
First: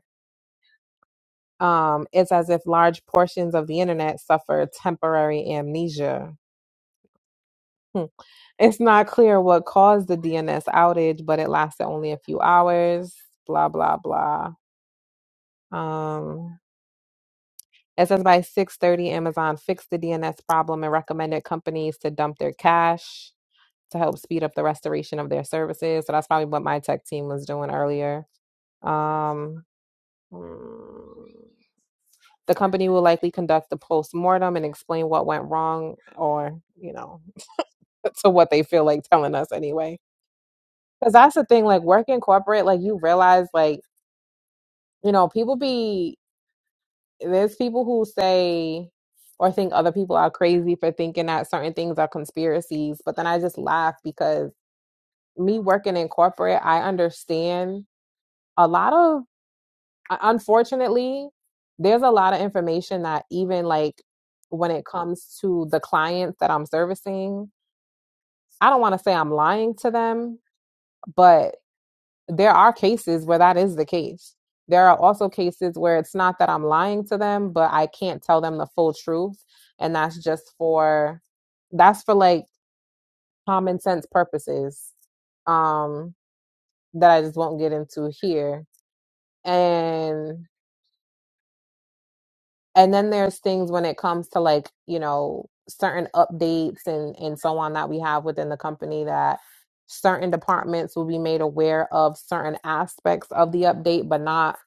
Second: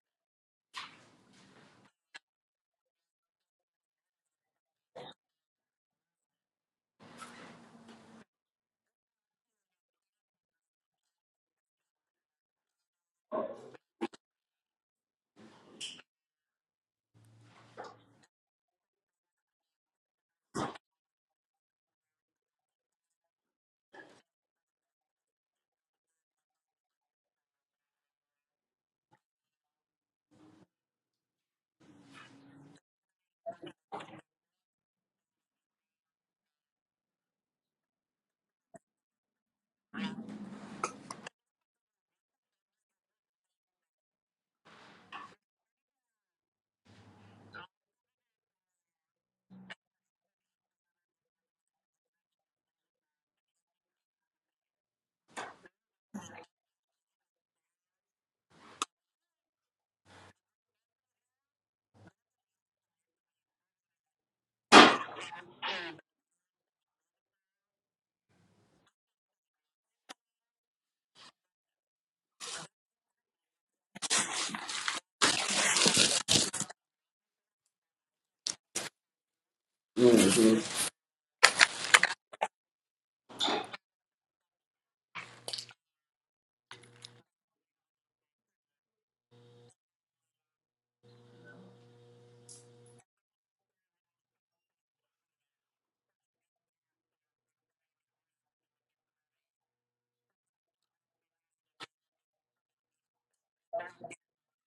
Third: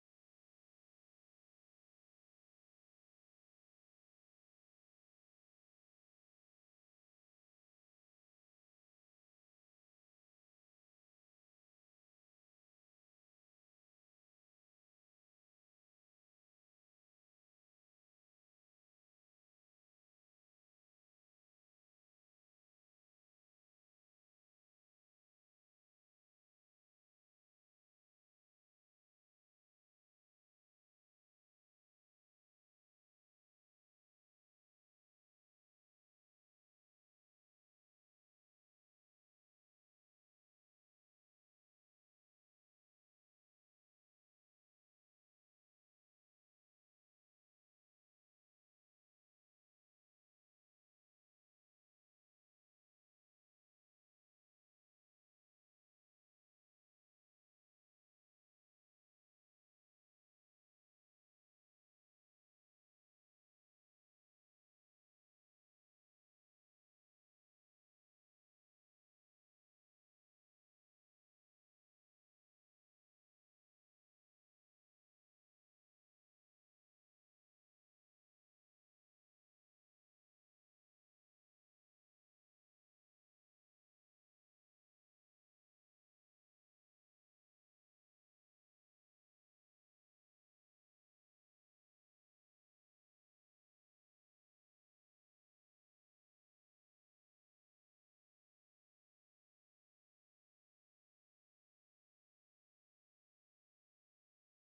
Um, it's as if large portions of the internet suffer temporary amnesia. Hmm. It's not clear what caused the DNS outage, but it lasted only a few hours. Blah blah blah. Um, it says by 6:30, Amazon fixed the DNS problem and recommended companies to dump their cache to help speed up the restoration of their services. So that's probably what my tech team was doing earlier. Um, hmm. The company will likely conduct a post mortem and explain what went wrong or, you know, to what they feel like telling us anyway. Cuz that's the thing like working corporate like you realize like, you know, people be there's people who say or think other people are crazy for thinking that certain things are conspiracies, but then I just laugh because me working in corporate, I understand a lot of unfortunately, there's a lot of information that even like when it comes to the clients that I'm servicing, I don't want to say I'm lying to them, but there are cases where that is the case. There are also cases where it's not that I'm lying to them, but I can't tell them the full truth. And that's just for, that's for like common sense purposes um, that I just won't get into here. And and then there's things when it comes to like you know certain updates and and so on that we have within the company that certain departments will be made aware of certain aspects of the update but not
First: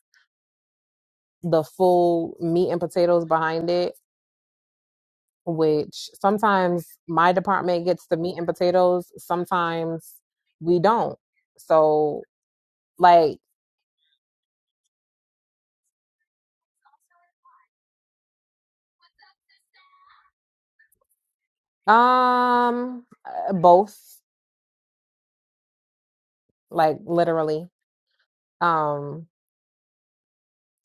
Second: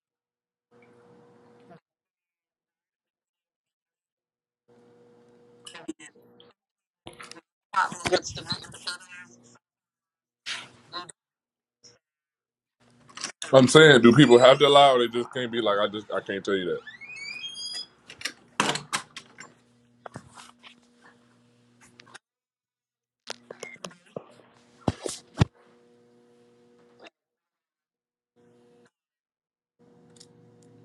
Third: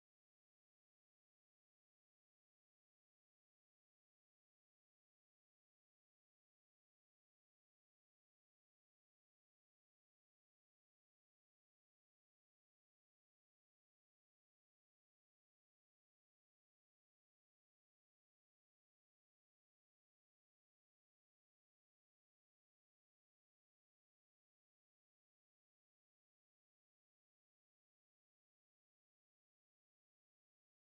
the full meat and potatoes behind it which sometimes my department gets the meat and potatoes sometimes we don't so like I'm saying, do people have to lie, or they just can't be like, I just, I can't tell you that. um uh, both like literally um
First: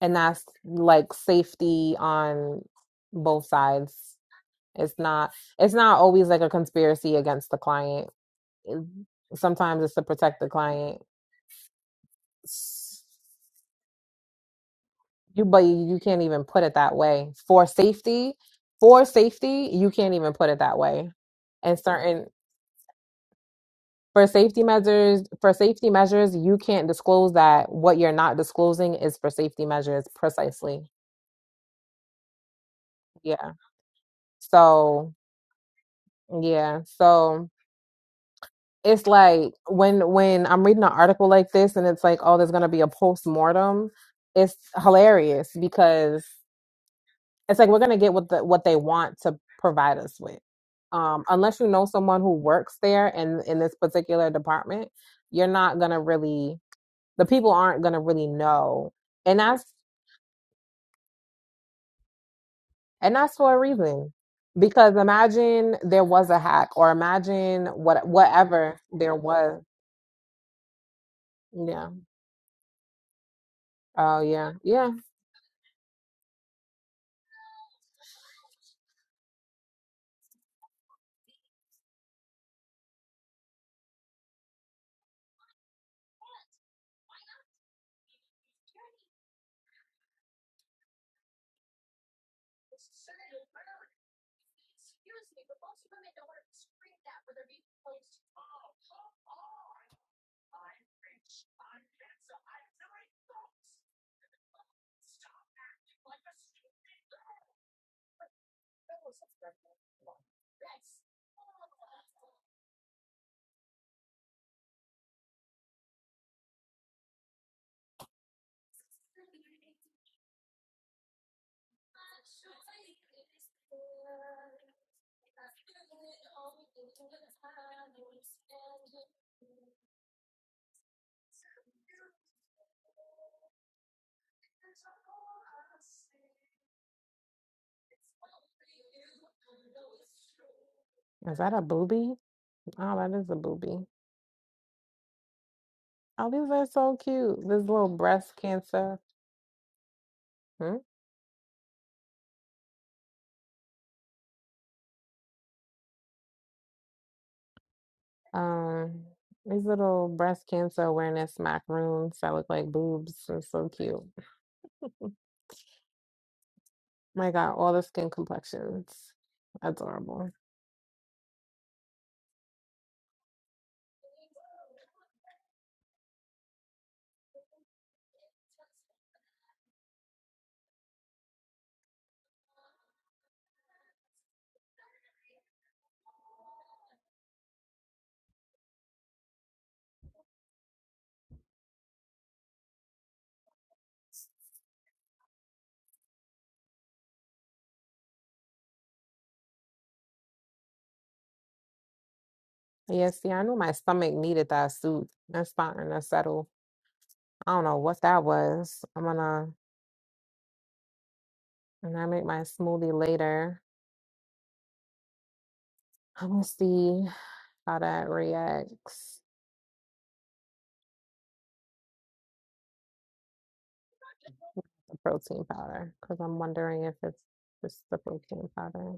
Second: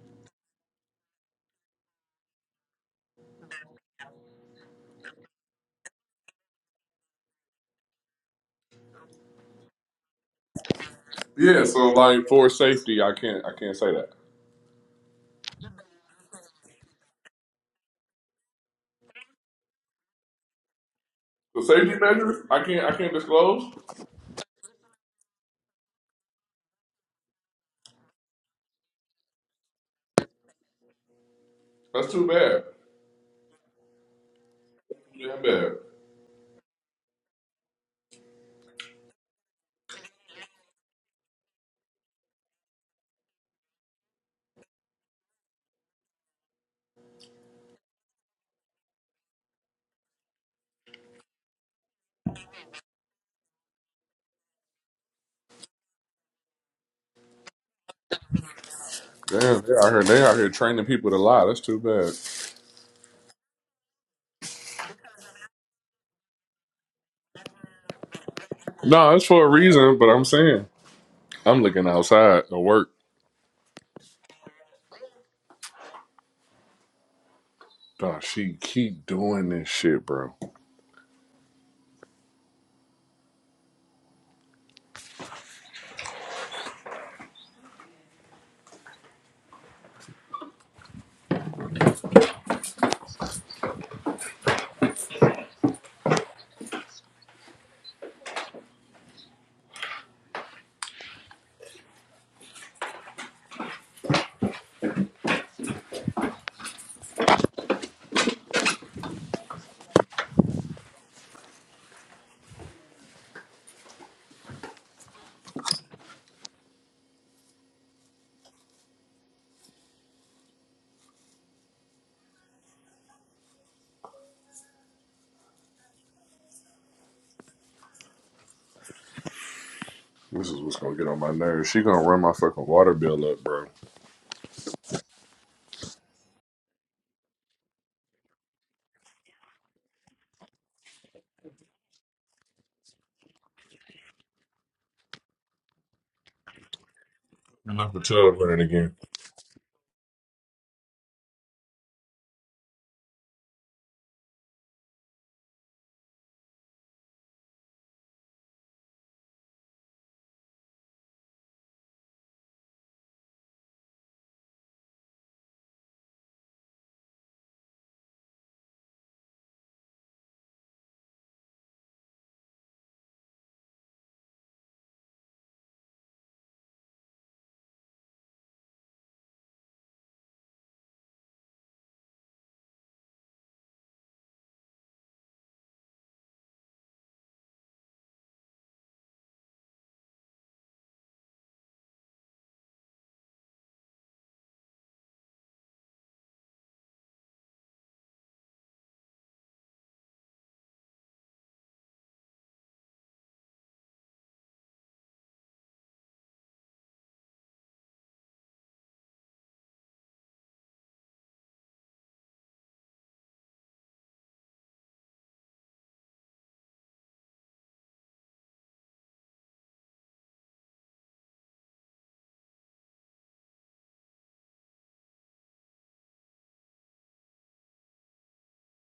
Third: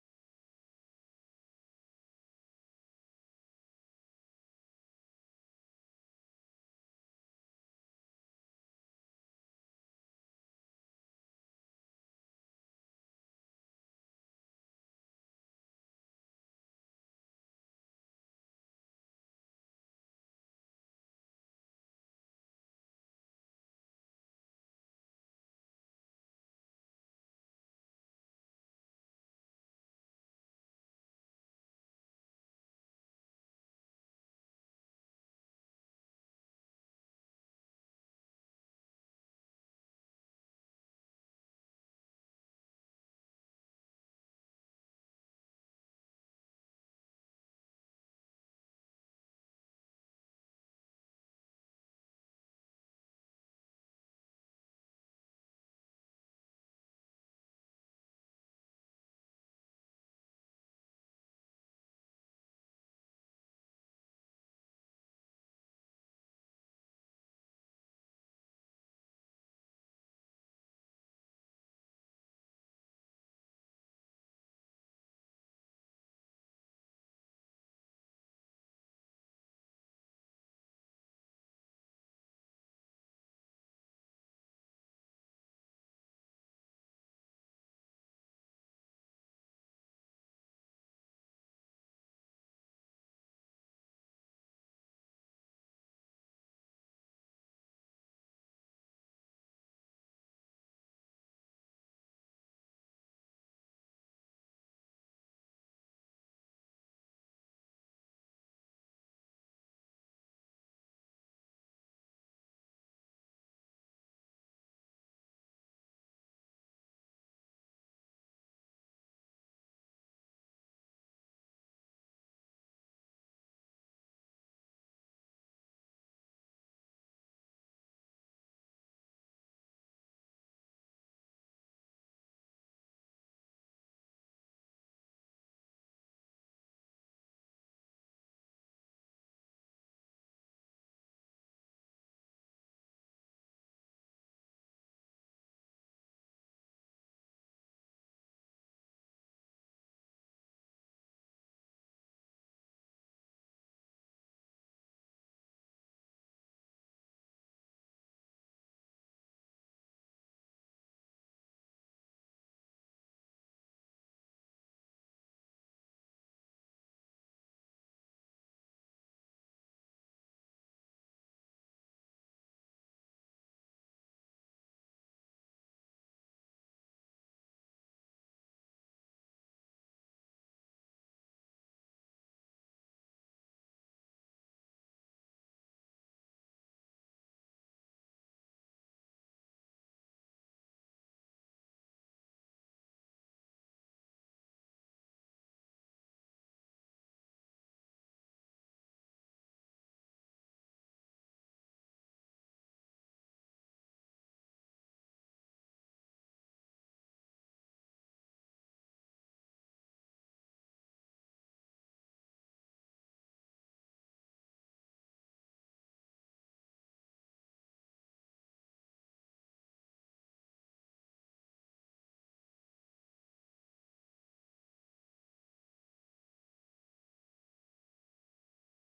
and that's like safety on both sides it's not it's not always like a conspiracy against the client sometimes it's to protect the client Yeah, so like for safety, I can't, I can't say that. you but you can't even put it that way for safety for safety you can't even put it that way The and safety certain measures, I can't, I can't disclose. for safety measures for safety measures you can't disclose that what you're not disclosing is for safety measures precisely That's too bad. yeah so Damn bad. yeah so it's like when when I'm reading an article like this and it's like, oh, there's gonna be a post mortem. It's hilarious because it's like we're gonna get what the what they want to provide us with. Um, unless you know someone who works there and in this particular department, you're not gonna really the people aren't gonna really know. And Damn, that's they out here, they out here training people to lie. That's too bad. and that's for a reason. Because imagine there was a hack or imagine what whatever there No, it's for a was. reason, but I'm saying, I'm looking Yeah. outside to work. Oh yeah. Yeah. Nah, she keep doing this shit, bro. This is what's gonna get on my nerves. She gonna run my fucking water bill up, bro. Is that a booby? Oh, that is a booby. Oh, these are so cute. This And I little can tell breast her it again. cancer, Hmm? um, these little breast cancer awareness macaroons that look like boobs are so cute. My God, all the skin complexions. Adorable. Yeah, see, I knew my stomach needed that soup. That's starting to settle. I don't know what that was. I'm gonna when I make my smoothie later. I'm gonna see how that reacts the protein powder because I'm wondering if it's just the protein powder.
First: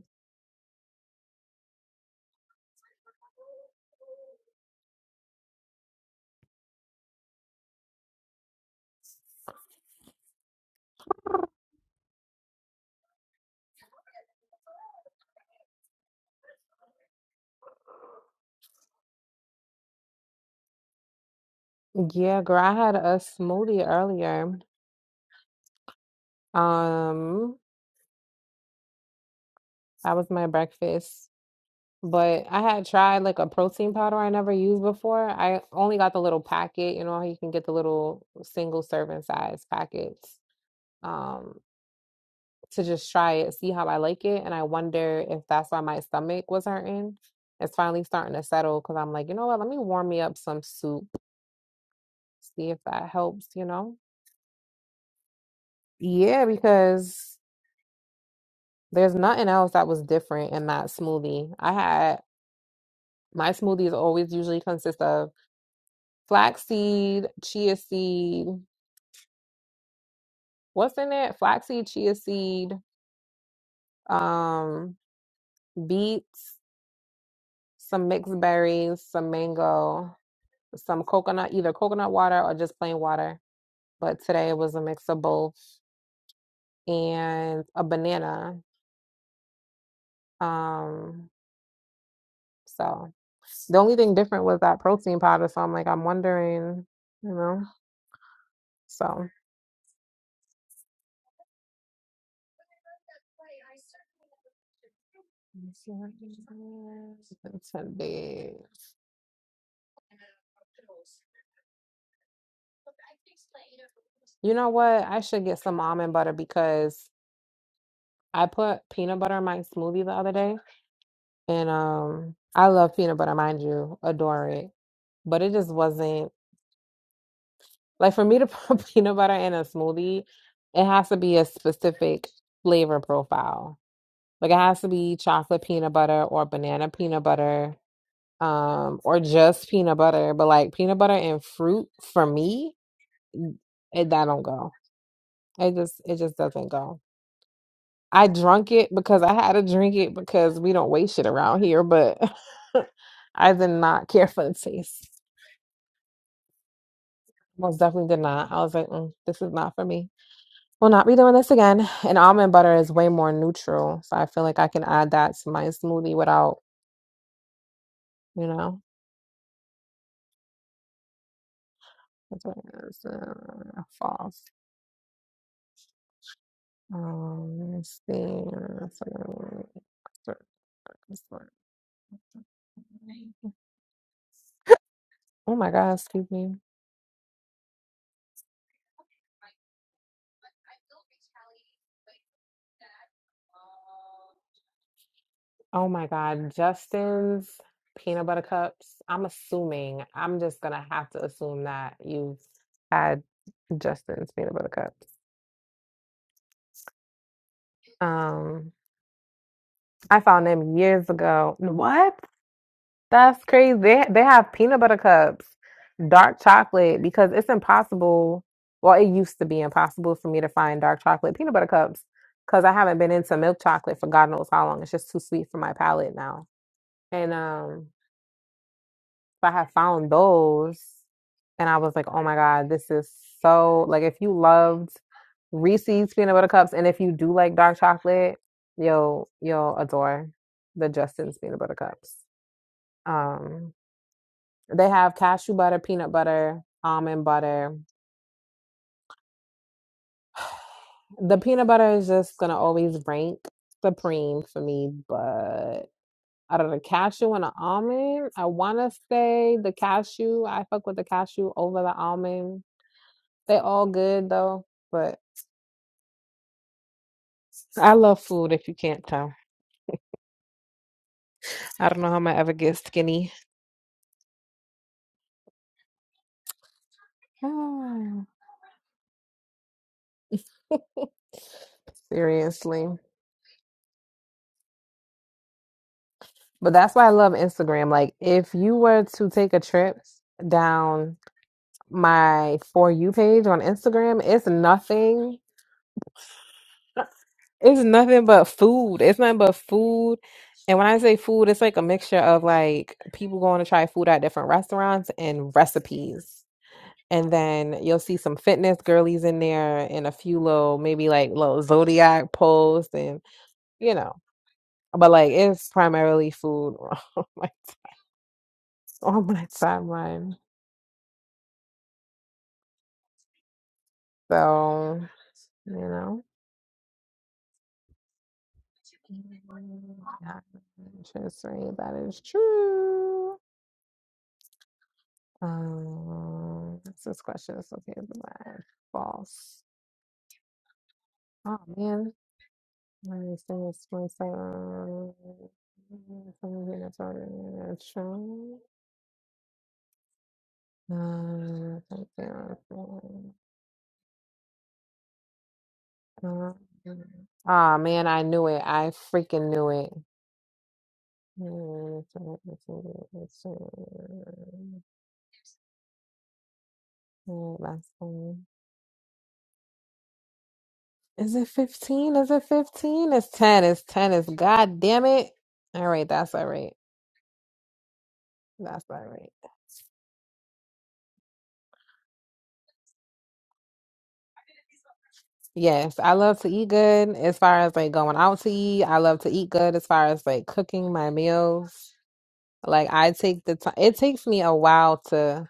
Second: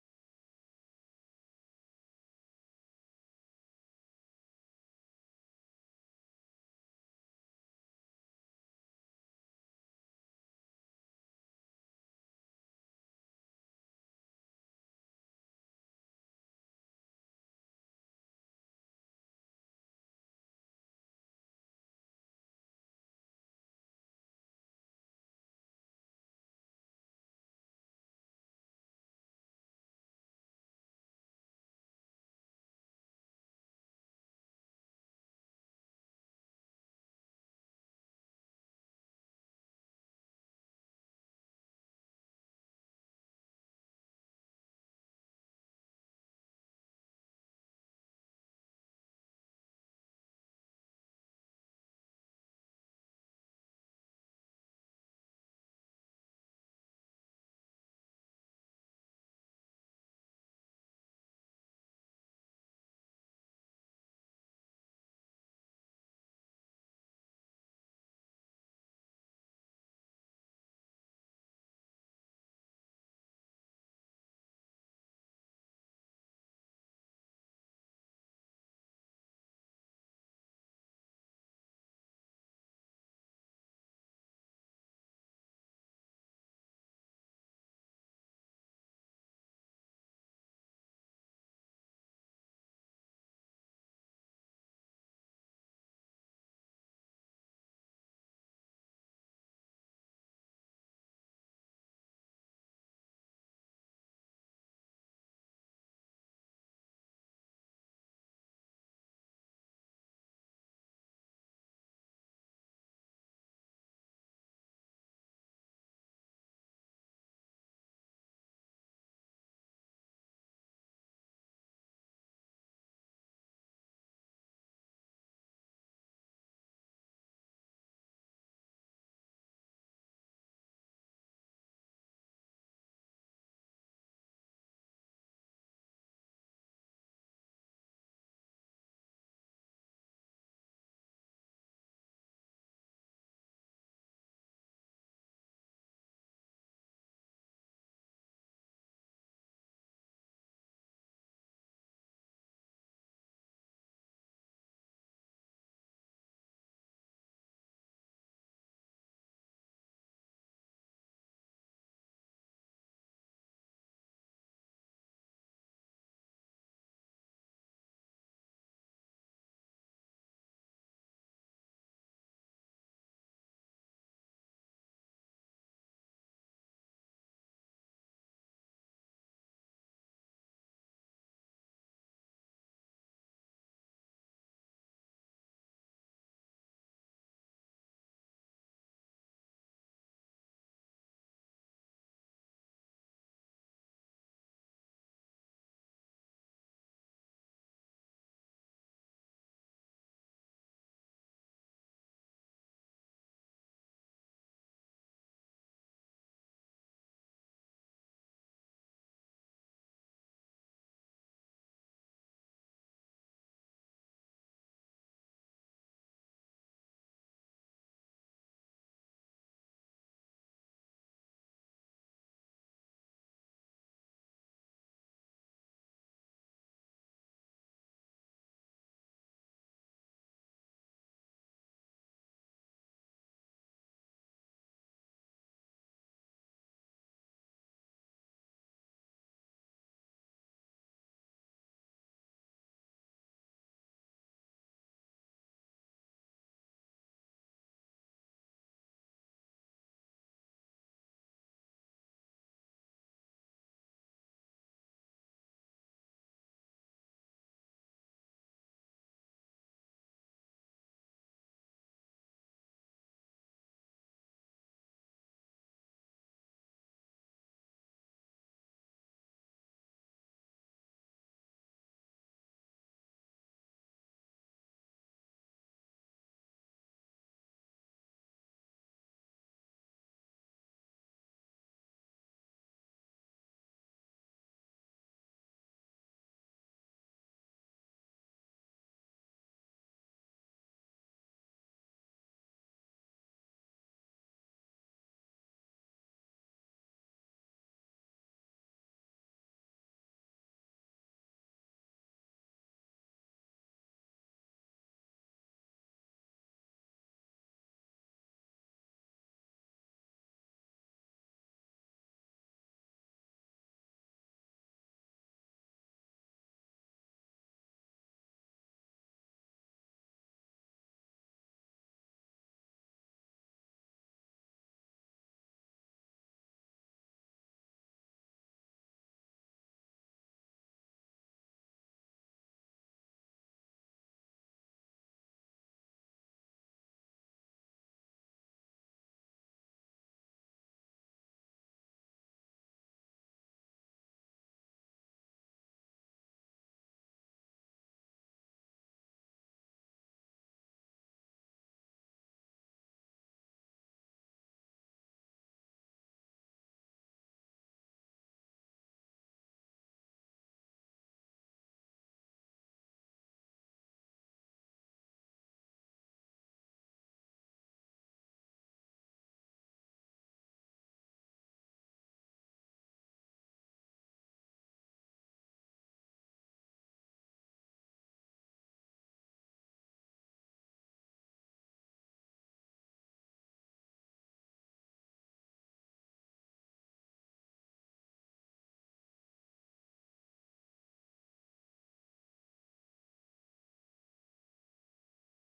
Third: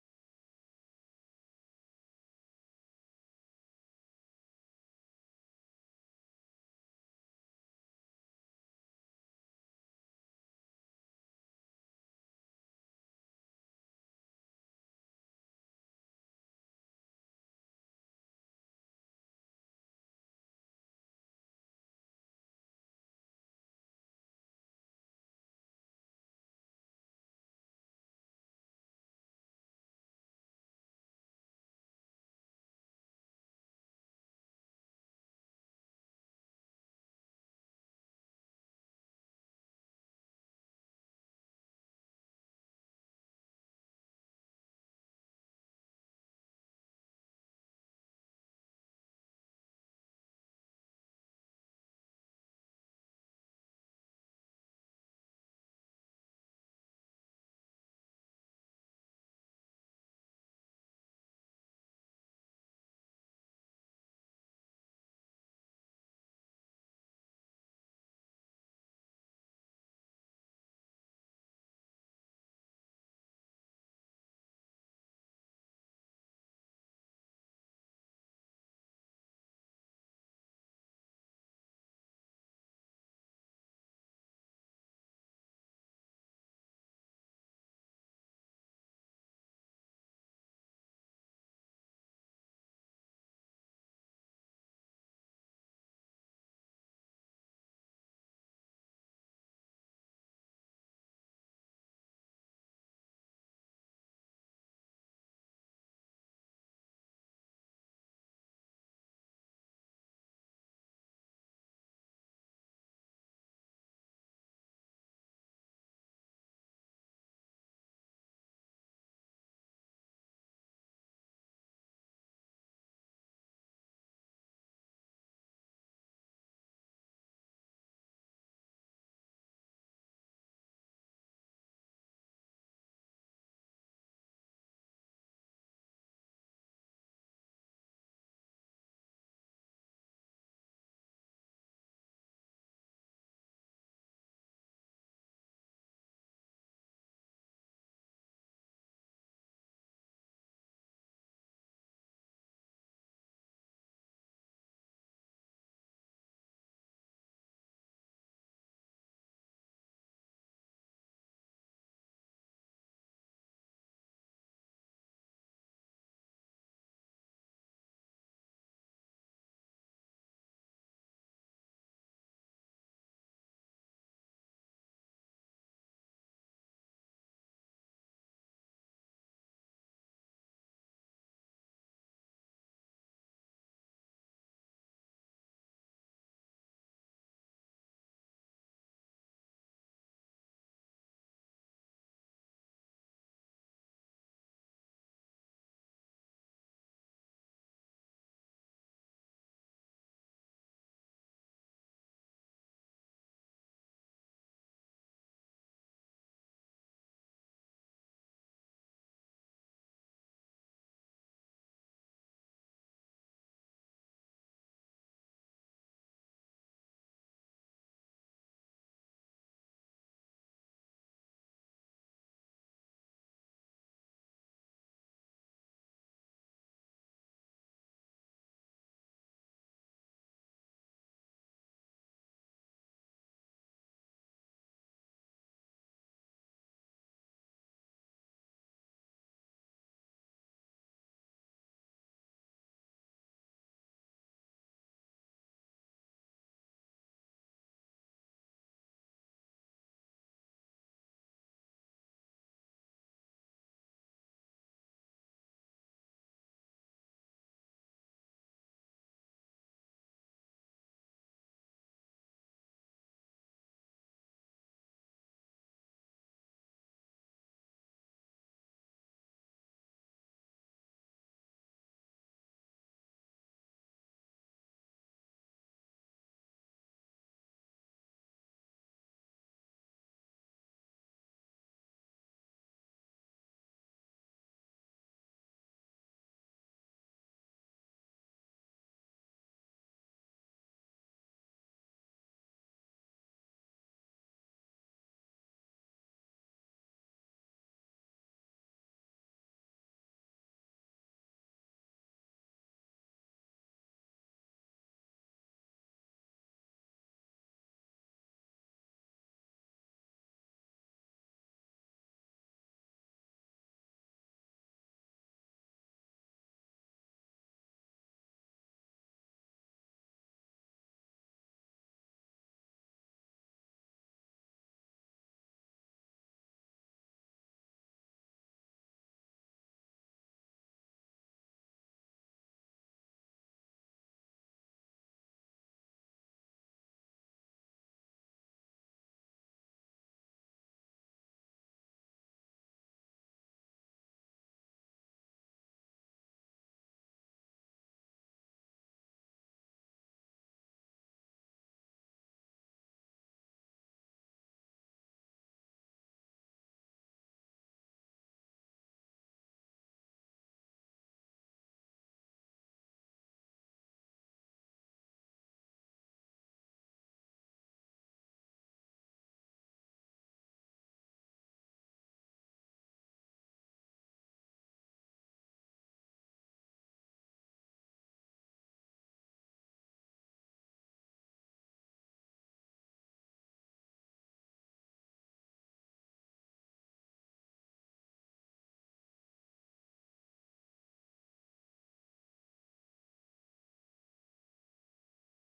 Yeah, girl, I had a smoothie earlier. Um, that was my breakfast. But I had tried like a protein powder I never used before. I only got the little packet, you know, how you can get the little single serving size packets. Um, to just try it, see how I like it. And I wonder if that's why my stomach was hurting. It's finally starting to settle because I'm like, you know what, let me warm me up some soup, see if that helps, you know? Yeah, because There's nothing else that was different in that smoothie. I had my smoothies always usually consist of flaxseed, chia seed, what's in it? Flaxseed, chia seed, um, beets, some mixed berries, some mango, some coconut, either coconut water or just plain water. But today it was a mix of both and a banana. Um, so the only thing different was that protein powder. So I'm like, I'm wondering, you know, so. Today. You know what? I should get some almond butter because I put peanut butter in my smoothie the other day, and um, I love peanut butter, mind you, adore it. But it just wasn't like for me to put peanut butter in a smoothie. It has to be a specific flavor profile. Like it has to be chocolate peanut butter or banana peanut butter, um, or just peanut butter. But like peanut butter and fruit for me, it, that don't go. It just it just doesn't go. I drunk it because I had to drink it because we don't waste shit around here, but I did not care for the taste. Most definitely did not. I was like, mm, this is not for me. Will not be doing this again. And almond butter is way more neutral, so I feel like I can add that to my smoothie without, you know, that's what it is. Uh, false. Um, let's see. That's what it is. This one. Oh my God, excuse me. Oh my God, Justin's peanut butter cups. I'm assuming, I'm just gonna have to assume that you've had Justin's peanut butter cups. Um, I found them years ago. What? That's crazy. They, they have peanut butter cups, dark chocolate, because it's impossible. Well, it used to be impossible for me to find dark chocolate peanut butter cups because I haven't been into milk chocolate for God knows how long. It's just too sweet for my palate now. And um I have found those and I was like, oh my God, this is so like if you loved Reese's peanut butter cups and if you do like dark chocolate, you'll you'll adore the Justin's peanut butter cups. Um they have cashew butter, peanut butter, almond butter. The peanut butter is just gonna always rank supreme for me, but out of the cashew and the almond, I wanna say the cashew, I fuck with the cashew over the almond They all good though, but I love food if you can't tell. I don't know how I'm gonna ever get skinny. Ah, Seriously. But that's why I love Instagram. Like if you were to take a trip down my For You page on Instagram, it's nothing. It's nothing but food. It's nothing but food. And when I say food, it's like a mixture of like people going to try food at different restaurants and recipes. And then you'll see some fitness girlies in there and a few little, maybe like little zodiac posts and you know. But like it's primarily food on my on my timeline. So, you know. Yeah, just right. That is true. Um, what's this question It's okay. Black, false. Oh man, my thing is 27. Something that's already true. Oh man, I knew it. I freaking knew it. Last one. Is it 15? Is it 15? It's 10. It's 10. It's god damn it. All right, that's all right. That's all right. Yes, I love to eat good as far as like going out to eat. I love to eat good as far as like cooking my meals. Like I take the time. It takes me a while to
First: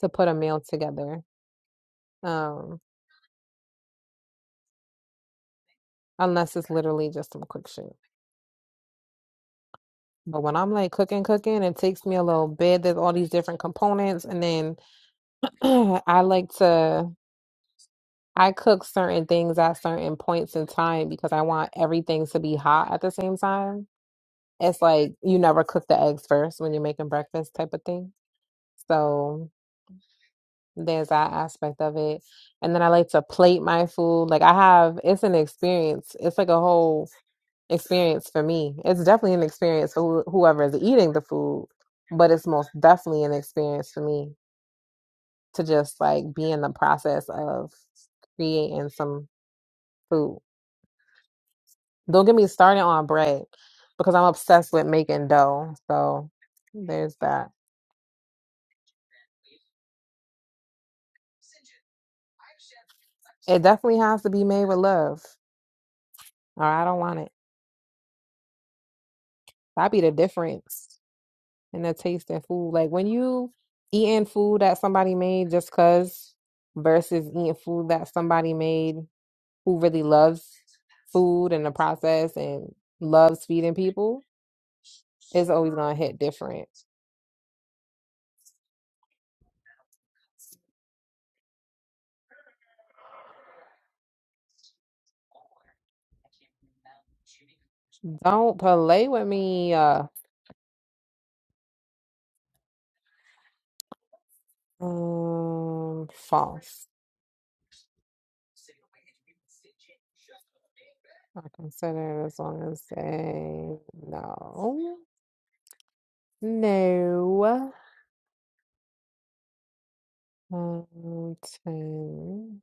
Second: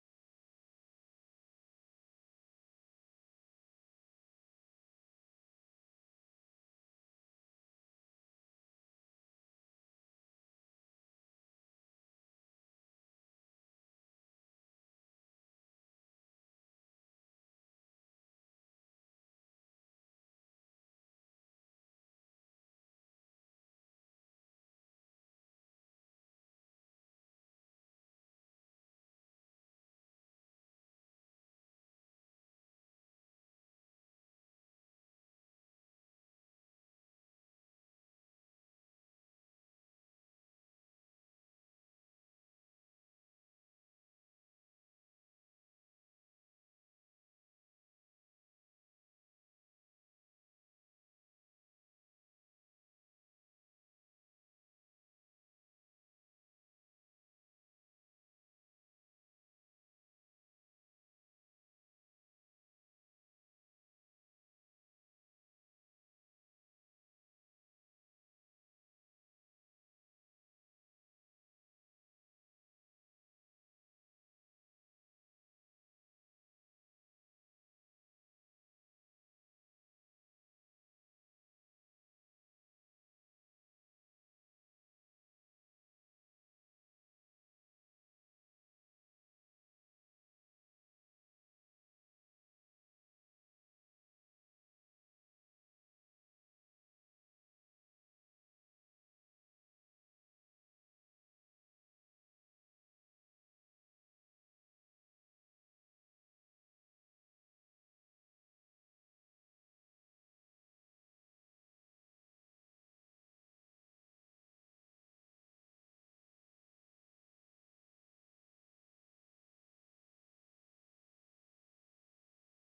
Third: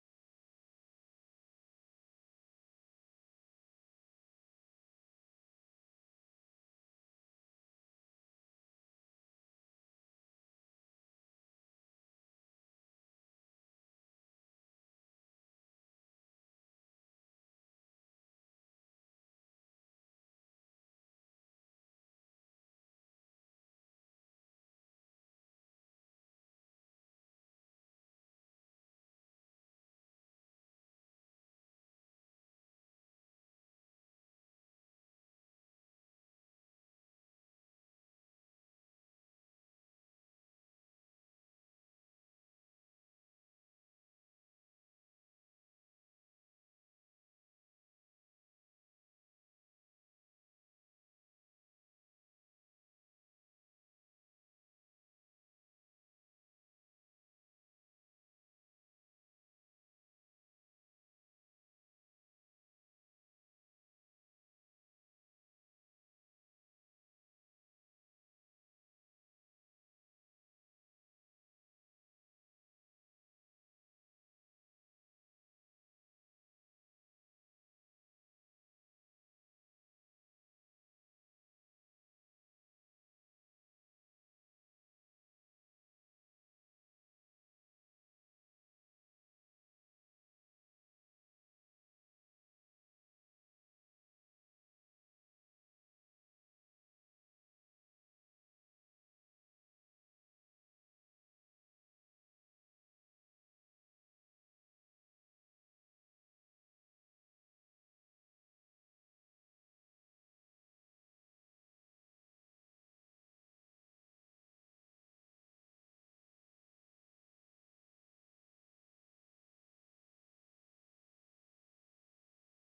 to put a meal together. Um, unless it's literally just some quick shit. But when I'm like cooking, cooking, it takes me a little bit. There's all these different components, and then I like to I cook certain things at certain points in time because I want everything to be hot at the same time. It's like you never cook the eggs first when you're making breakfast type of thing. So there's that aspect of it. And then I like to plate my food. Like I have, it's an experience. It's like a whole experience for me. It's definitely an experience for who- whoever is eating the food, but it's most definitely an experience for me to just like be in the process of creating some food. Don't get me started on bread because I'm obsessed with making dough. So there's that. It definitely has to be made with love, or I don't want it. That'd be the difference in the taste of food. Like when you eating food that somebody made just cause versus eating food that somebody made who really loves food and the process and loves feeding people, it's always gonna hit different. Don't play with me. Uh, um, false. I consider it as long as they no, no. Um, ten.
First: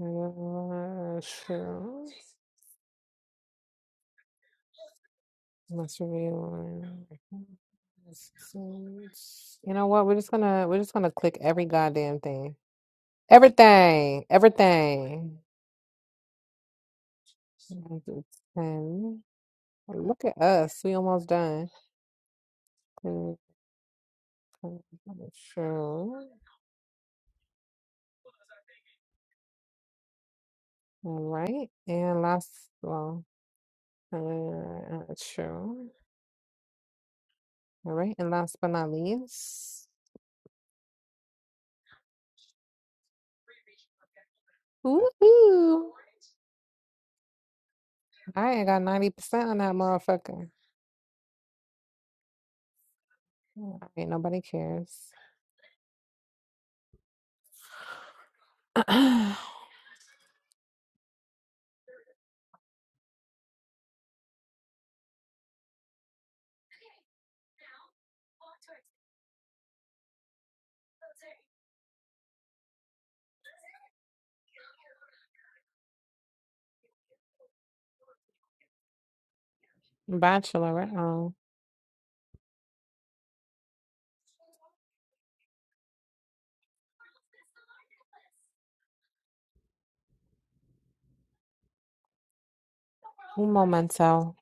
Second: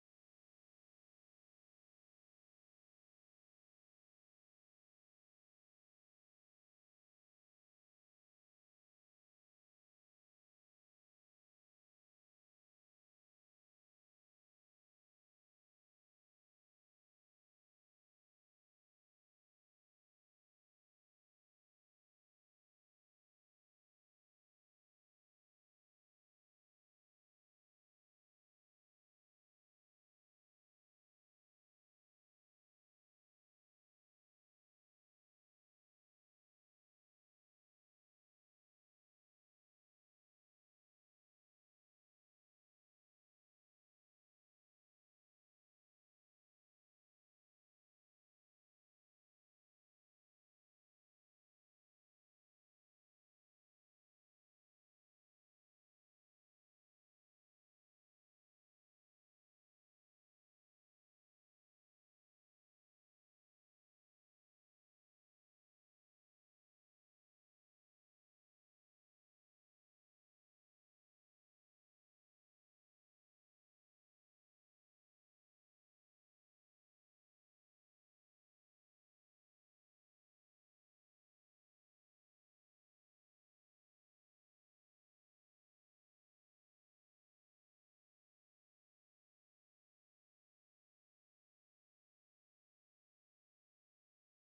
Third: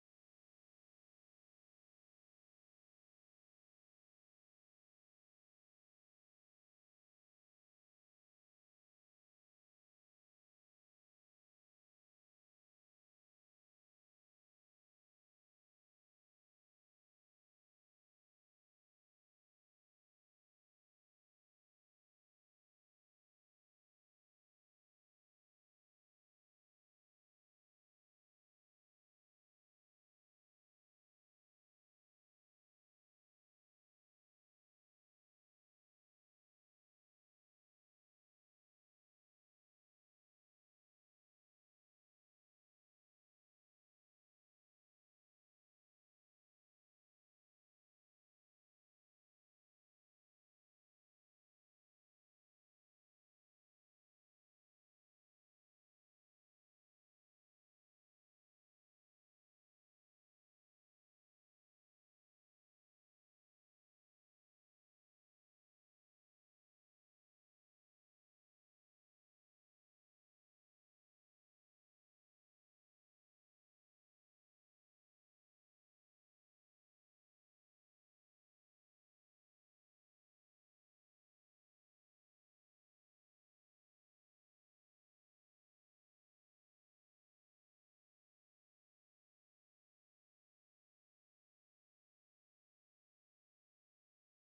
Uh, Sure. Must be one. You know what? We're just gonna we're just gonna click every goddamn thing. Everything, everything. Ten. Look at us. We almost done. Clean, clean, Sure. All right. And last, well, uh, uh, sure. All right. And last but not least, woohoo! I ain't got 90% on that motherfucker. All right. Nobody cares. Bachelor, oh. Un momento.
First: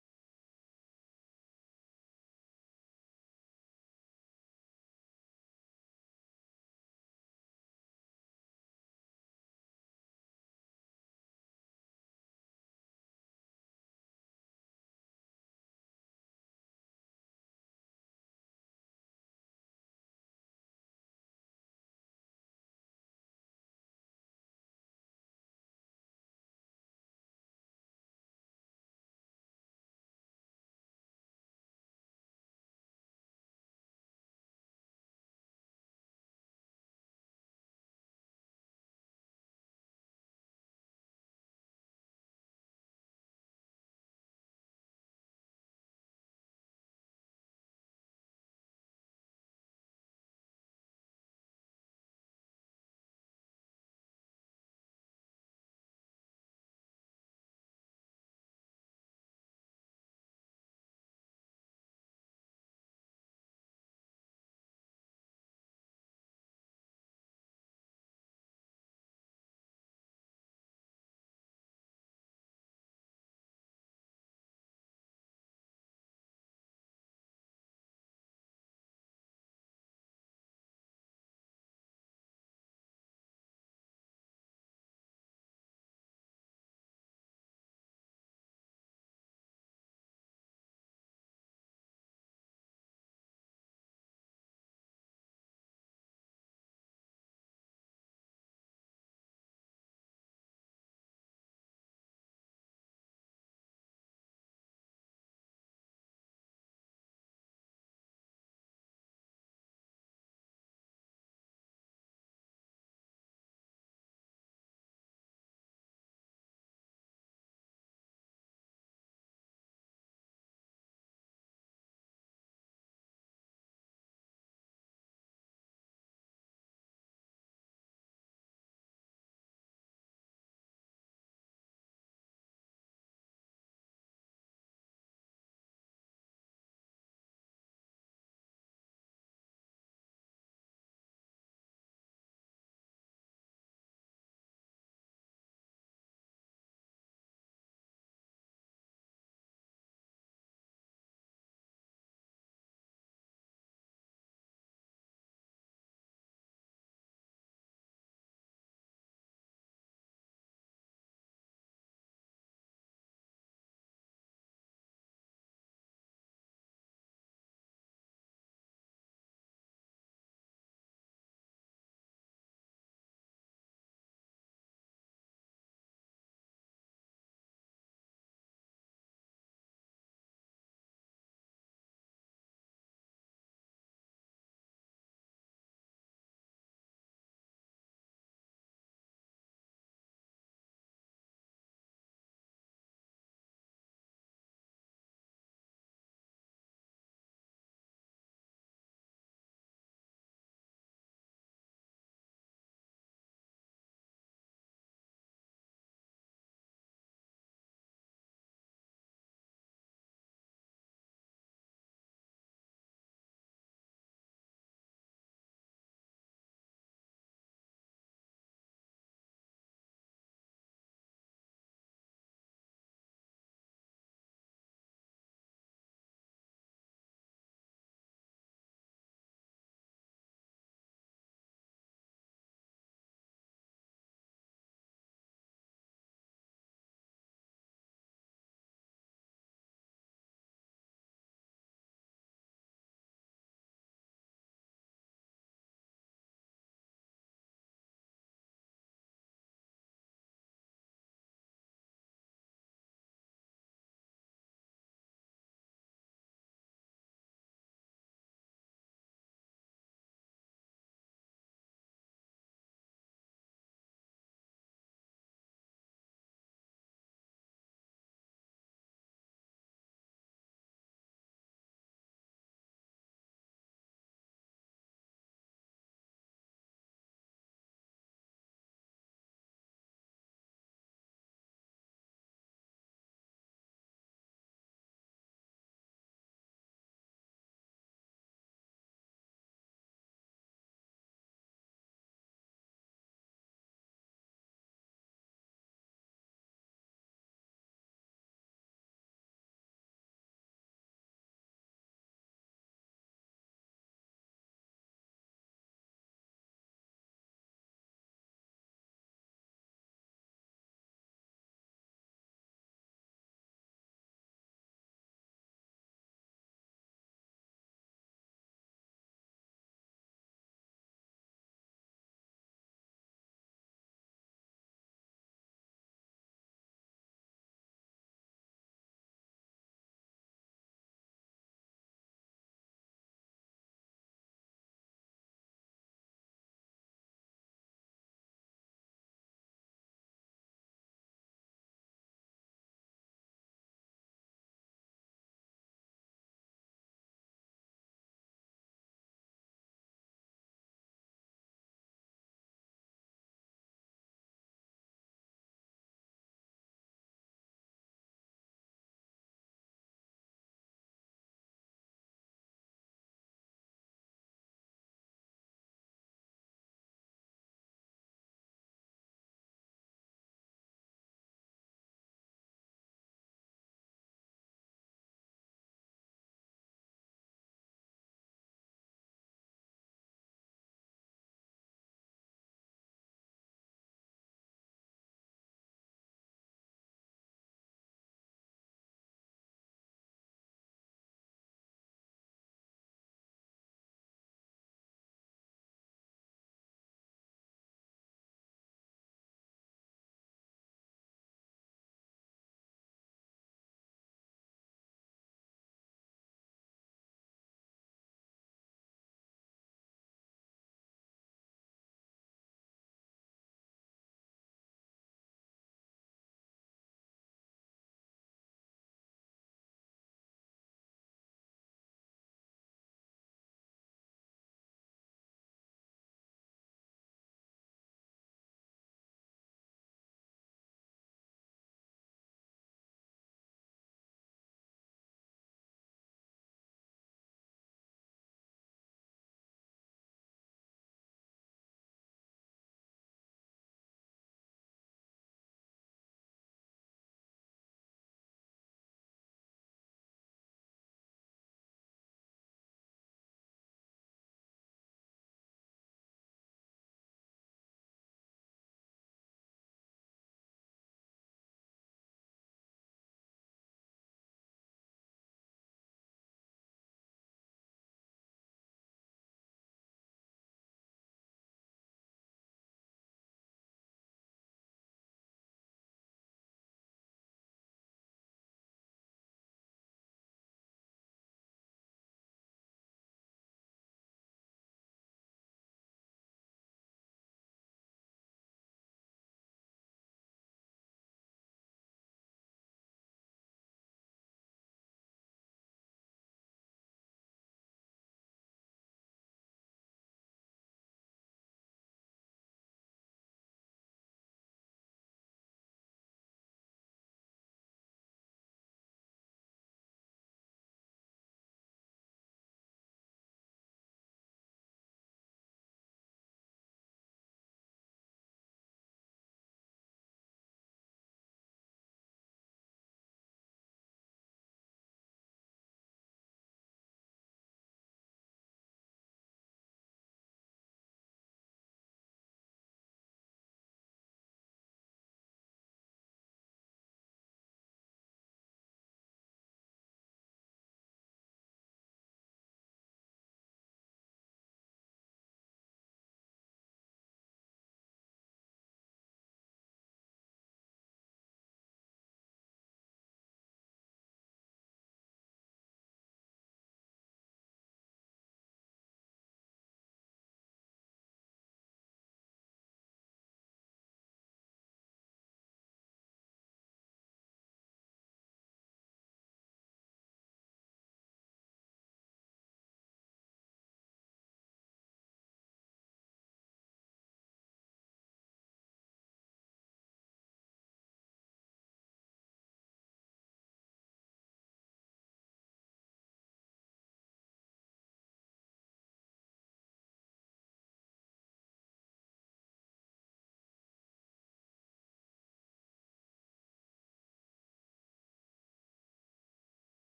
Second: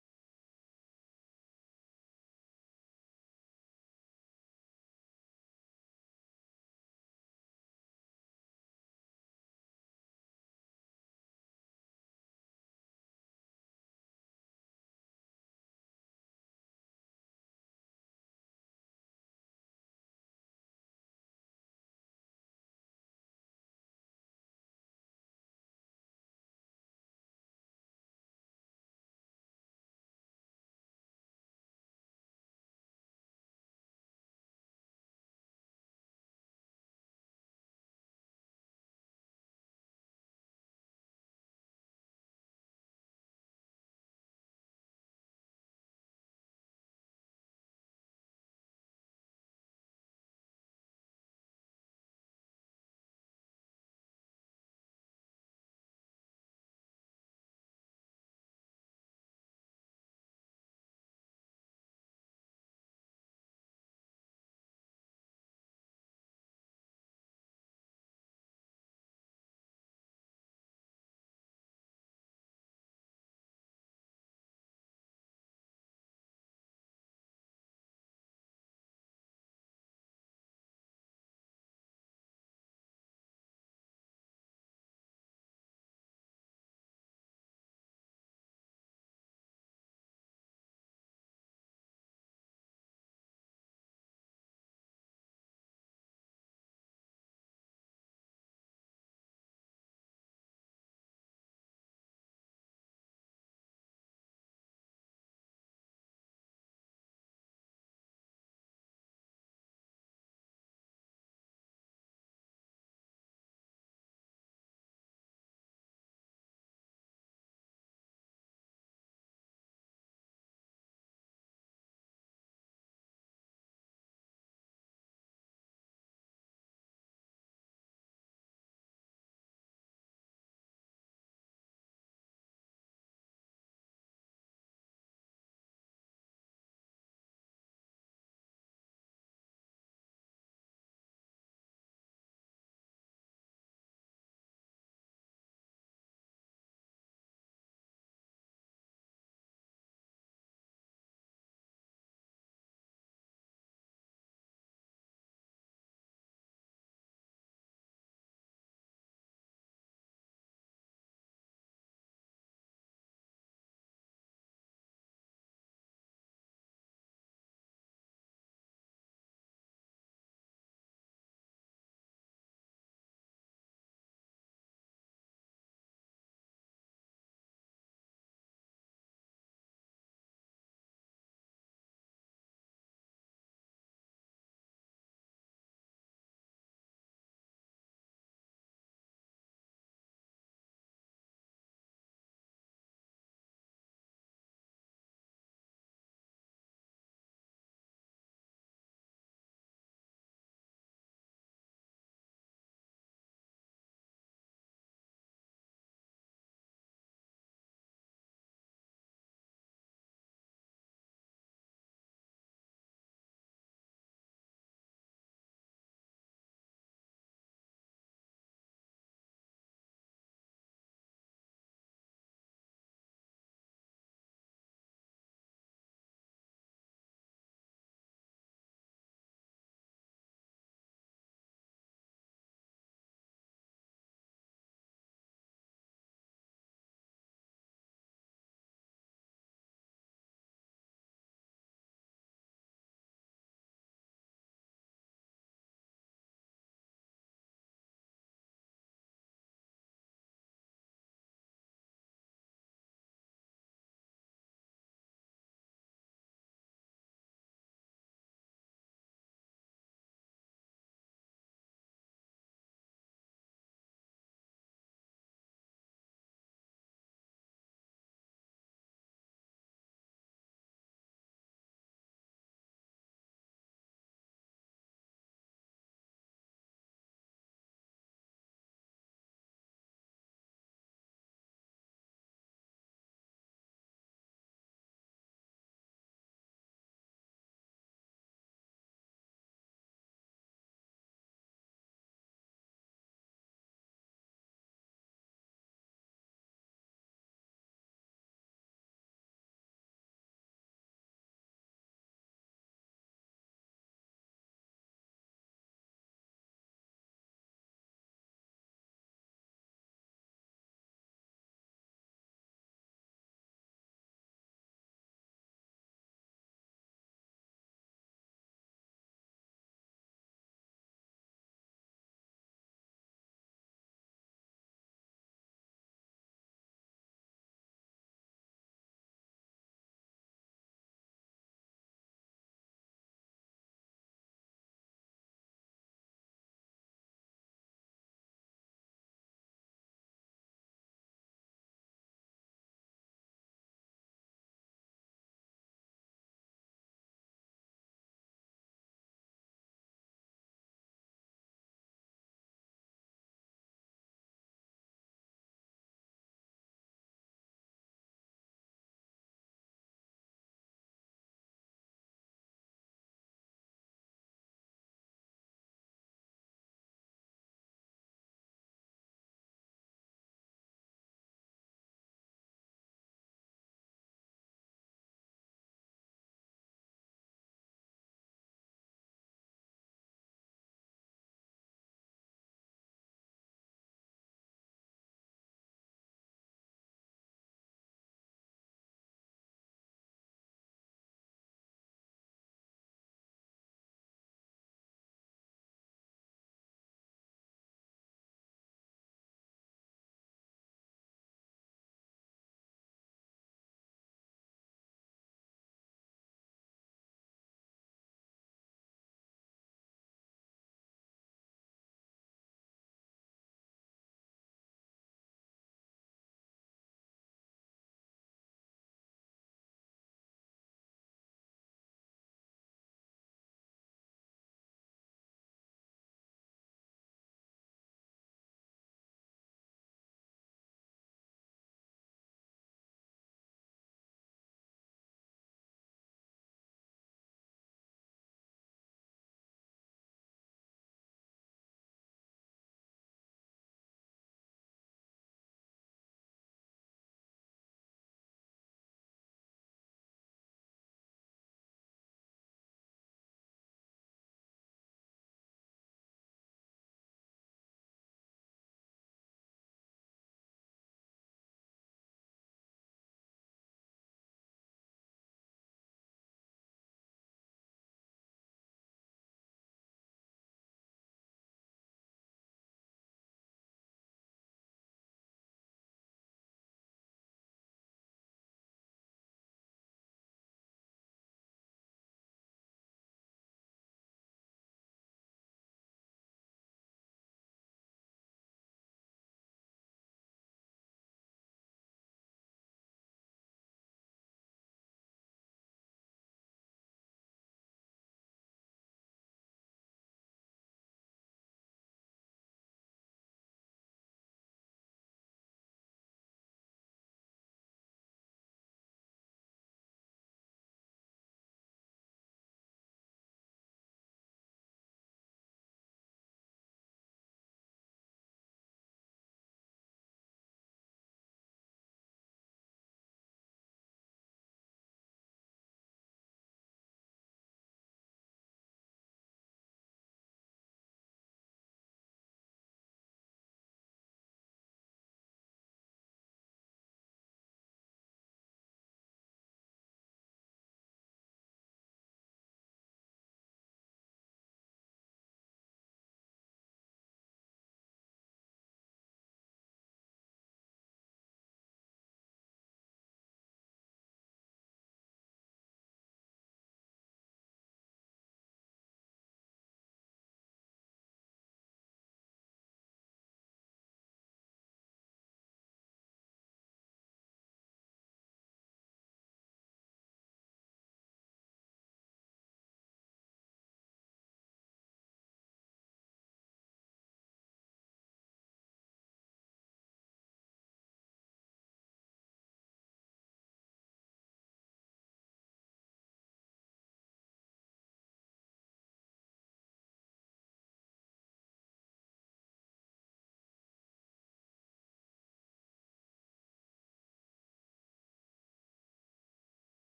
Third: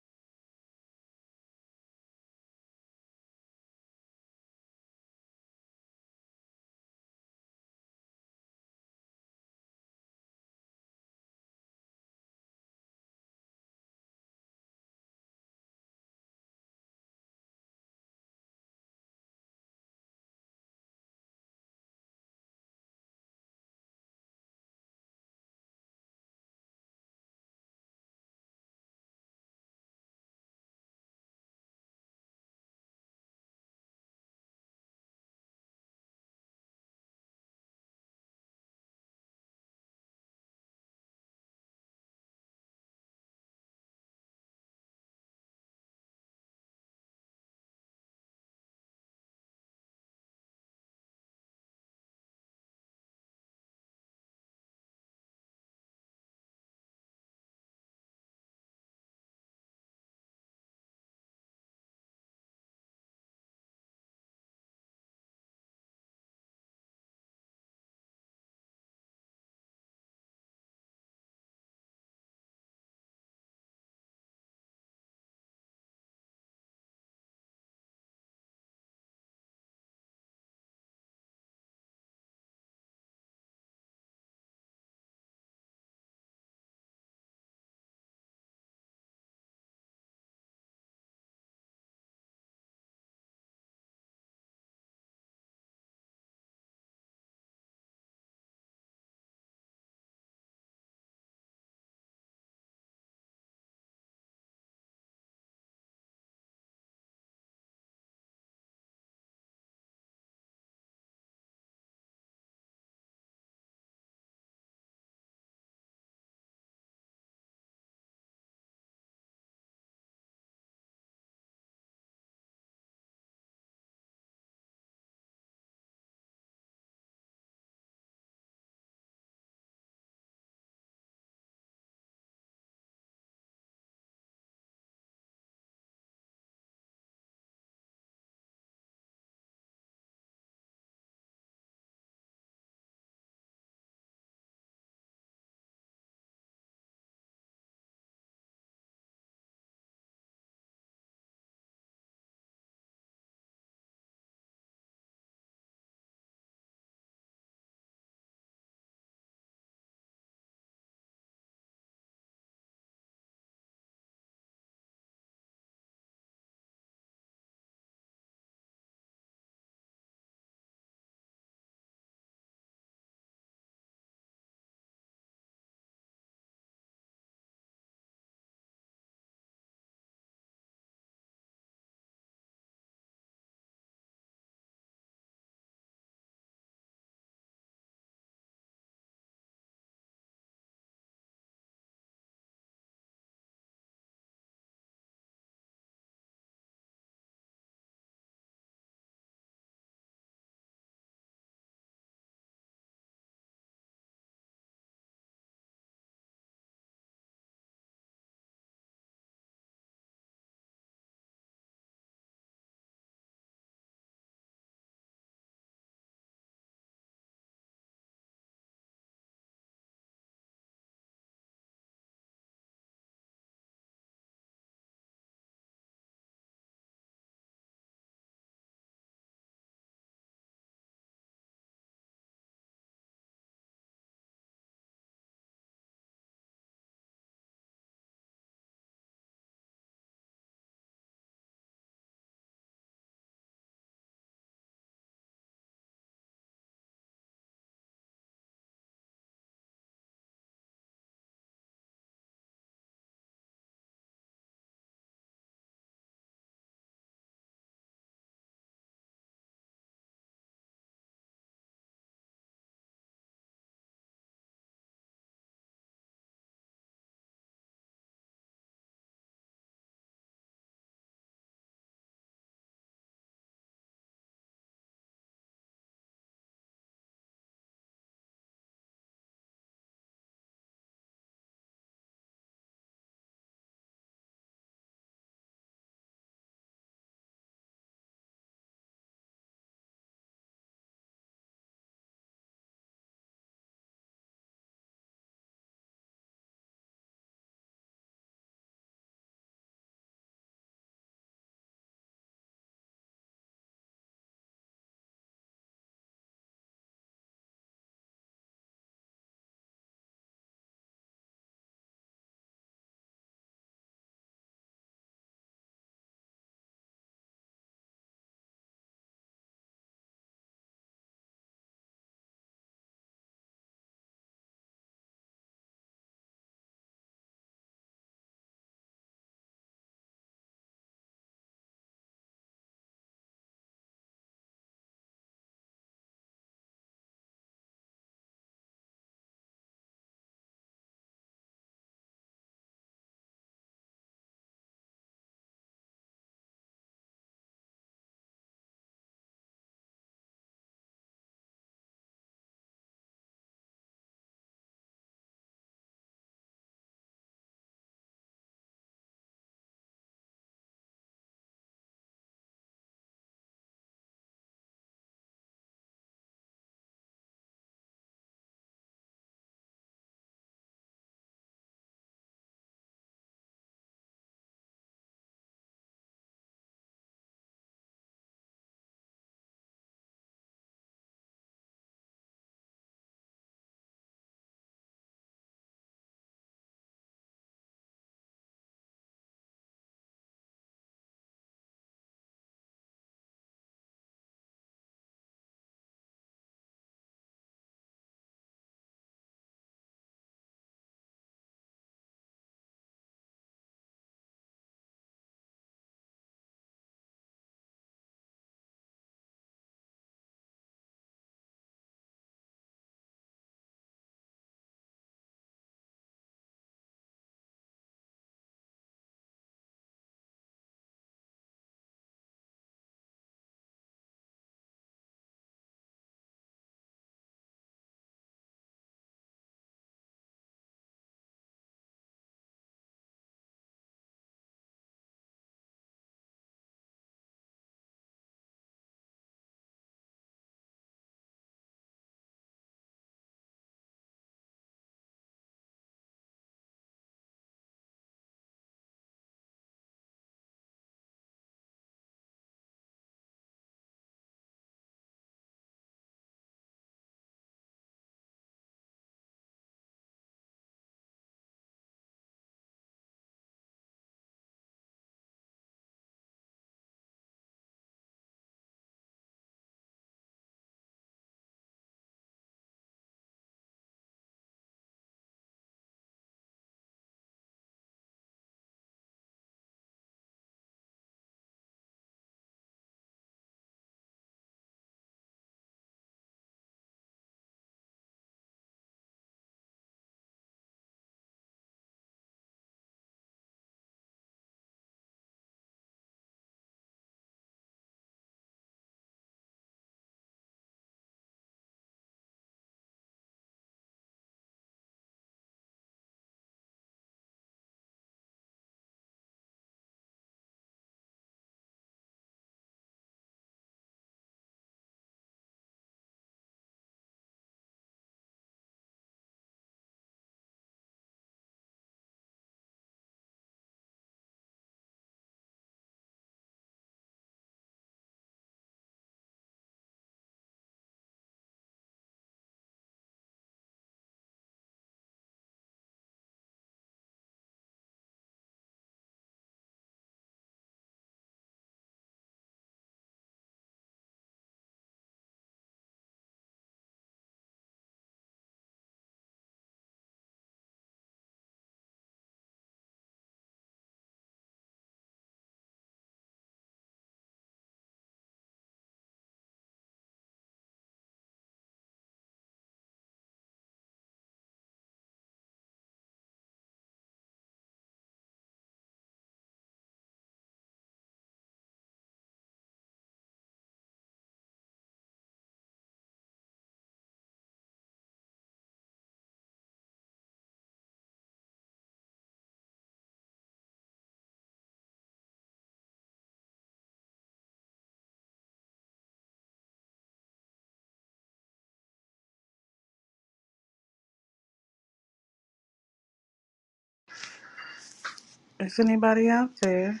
If anybody out there,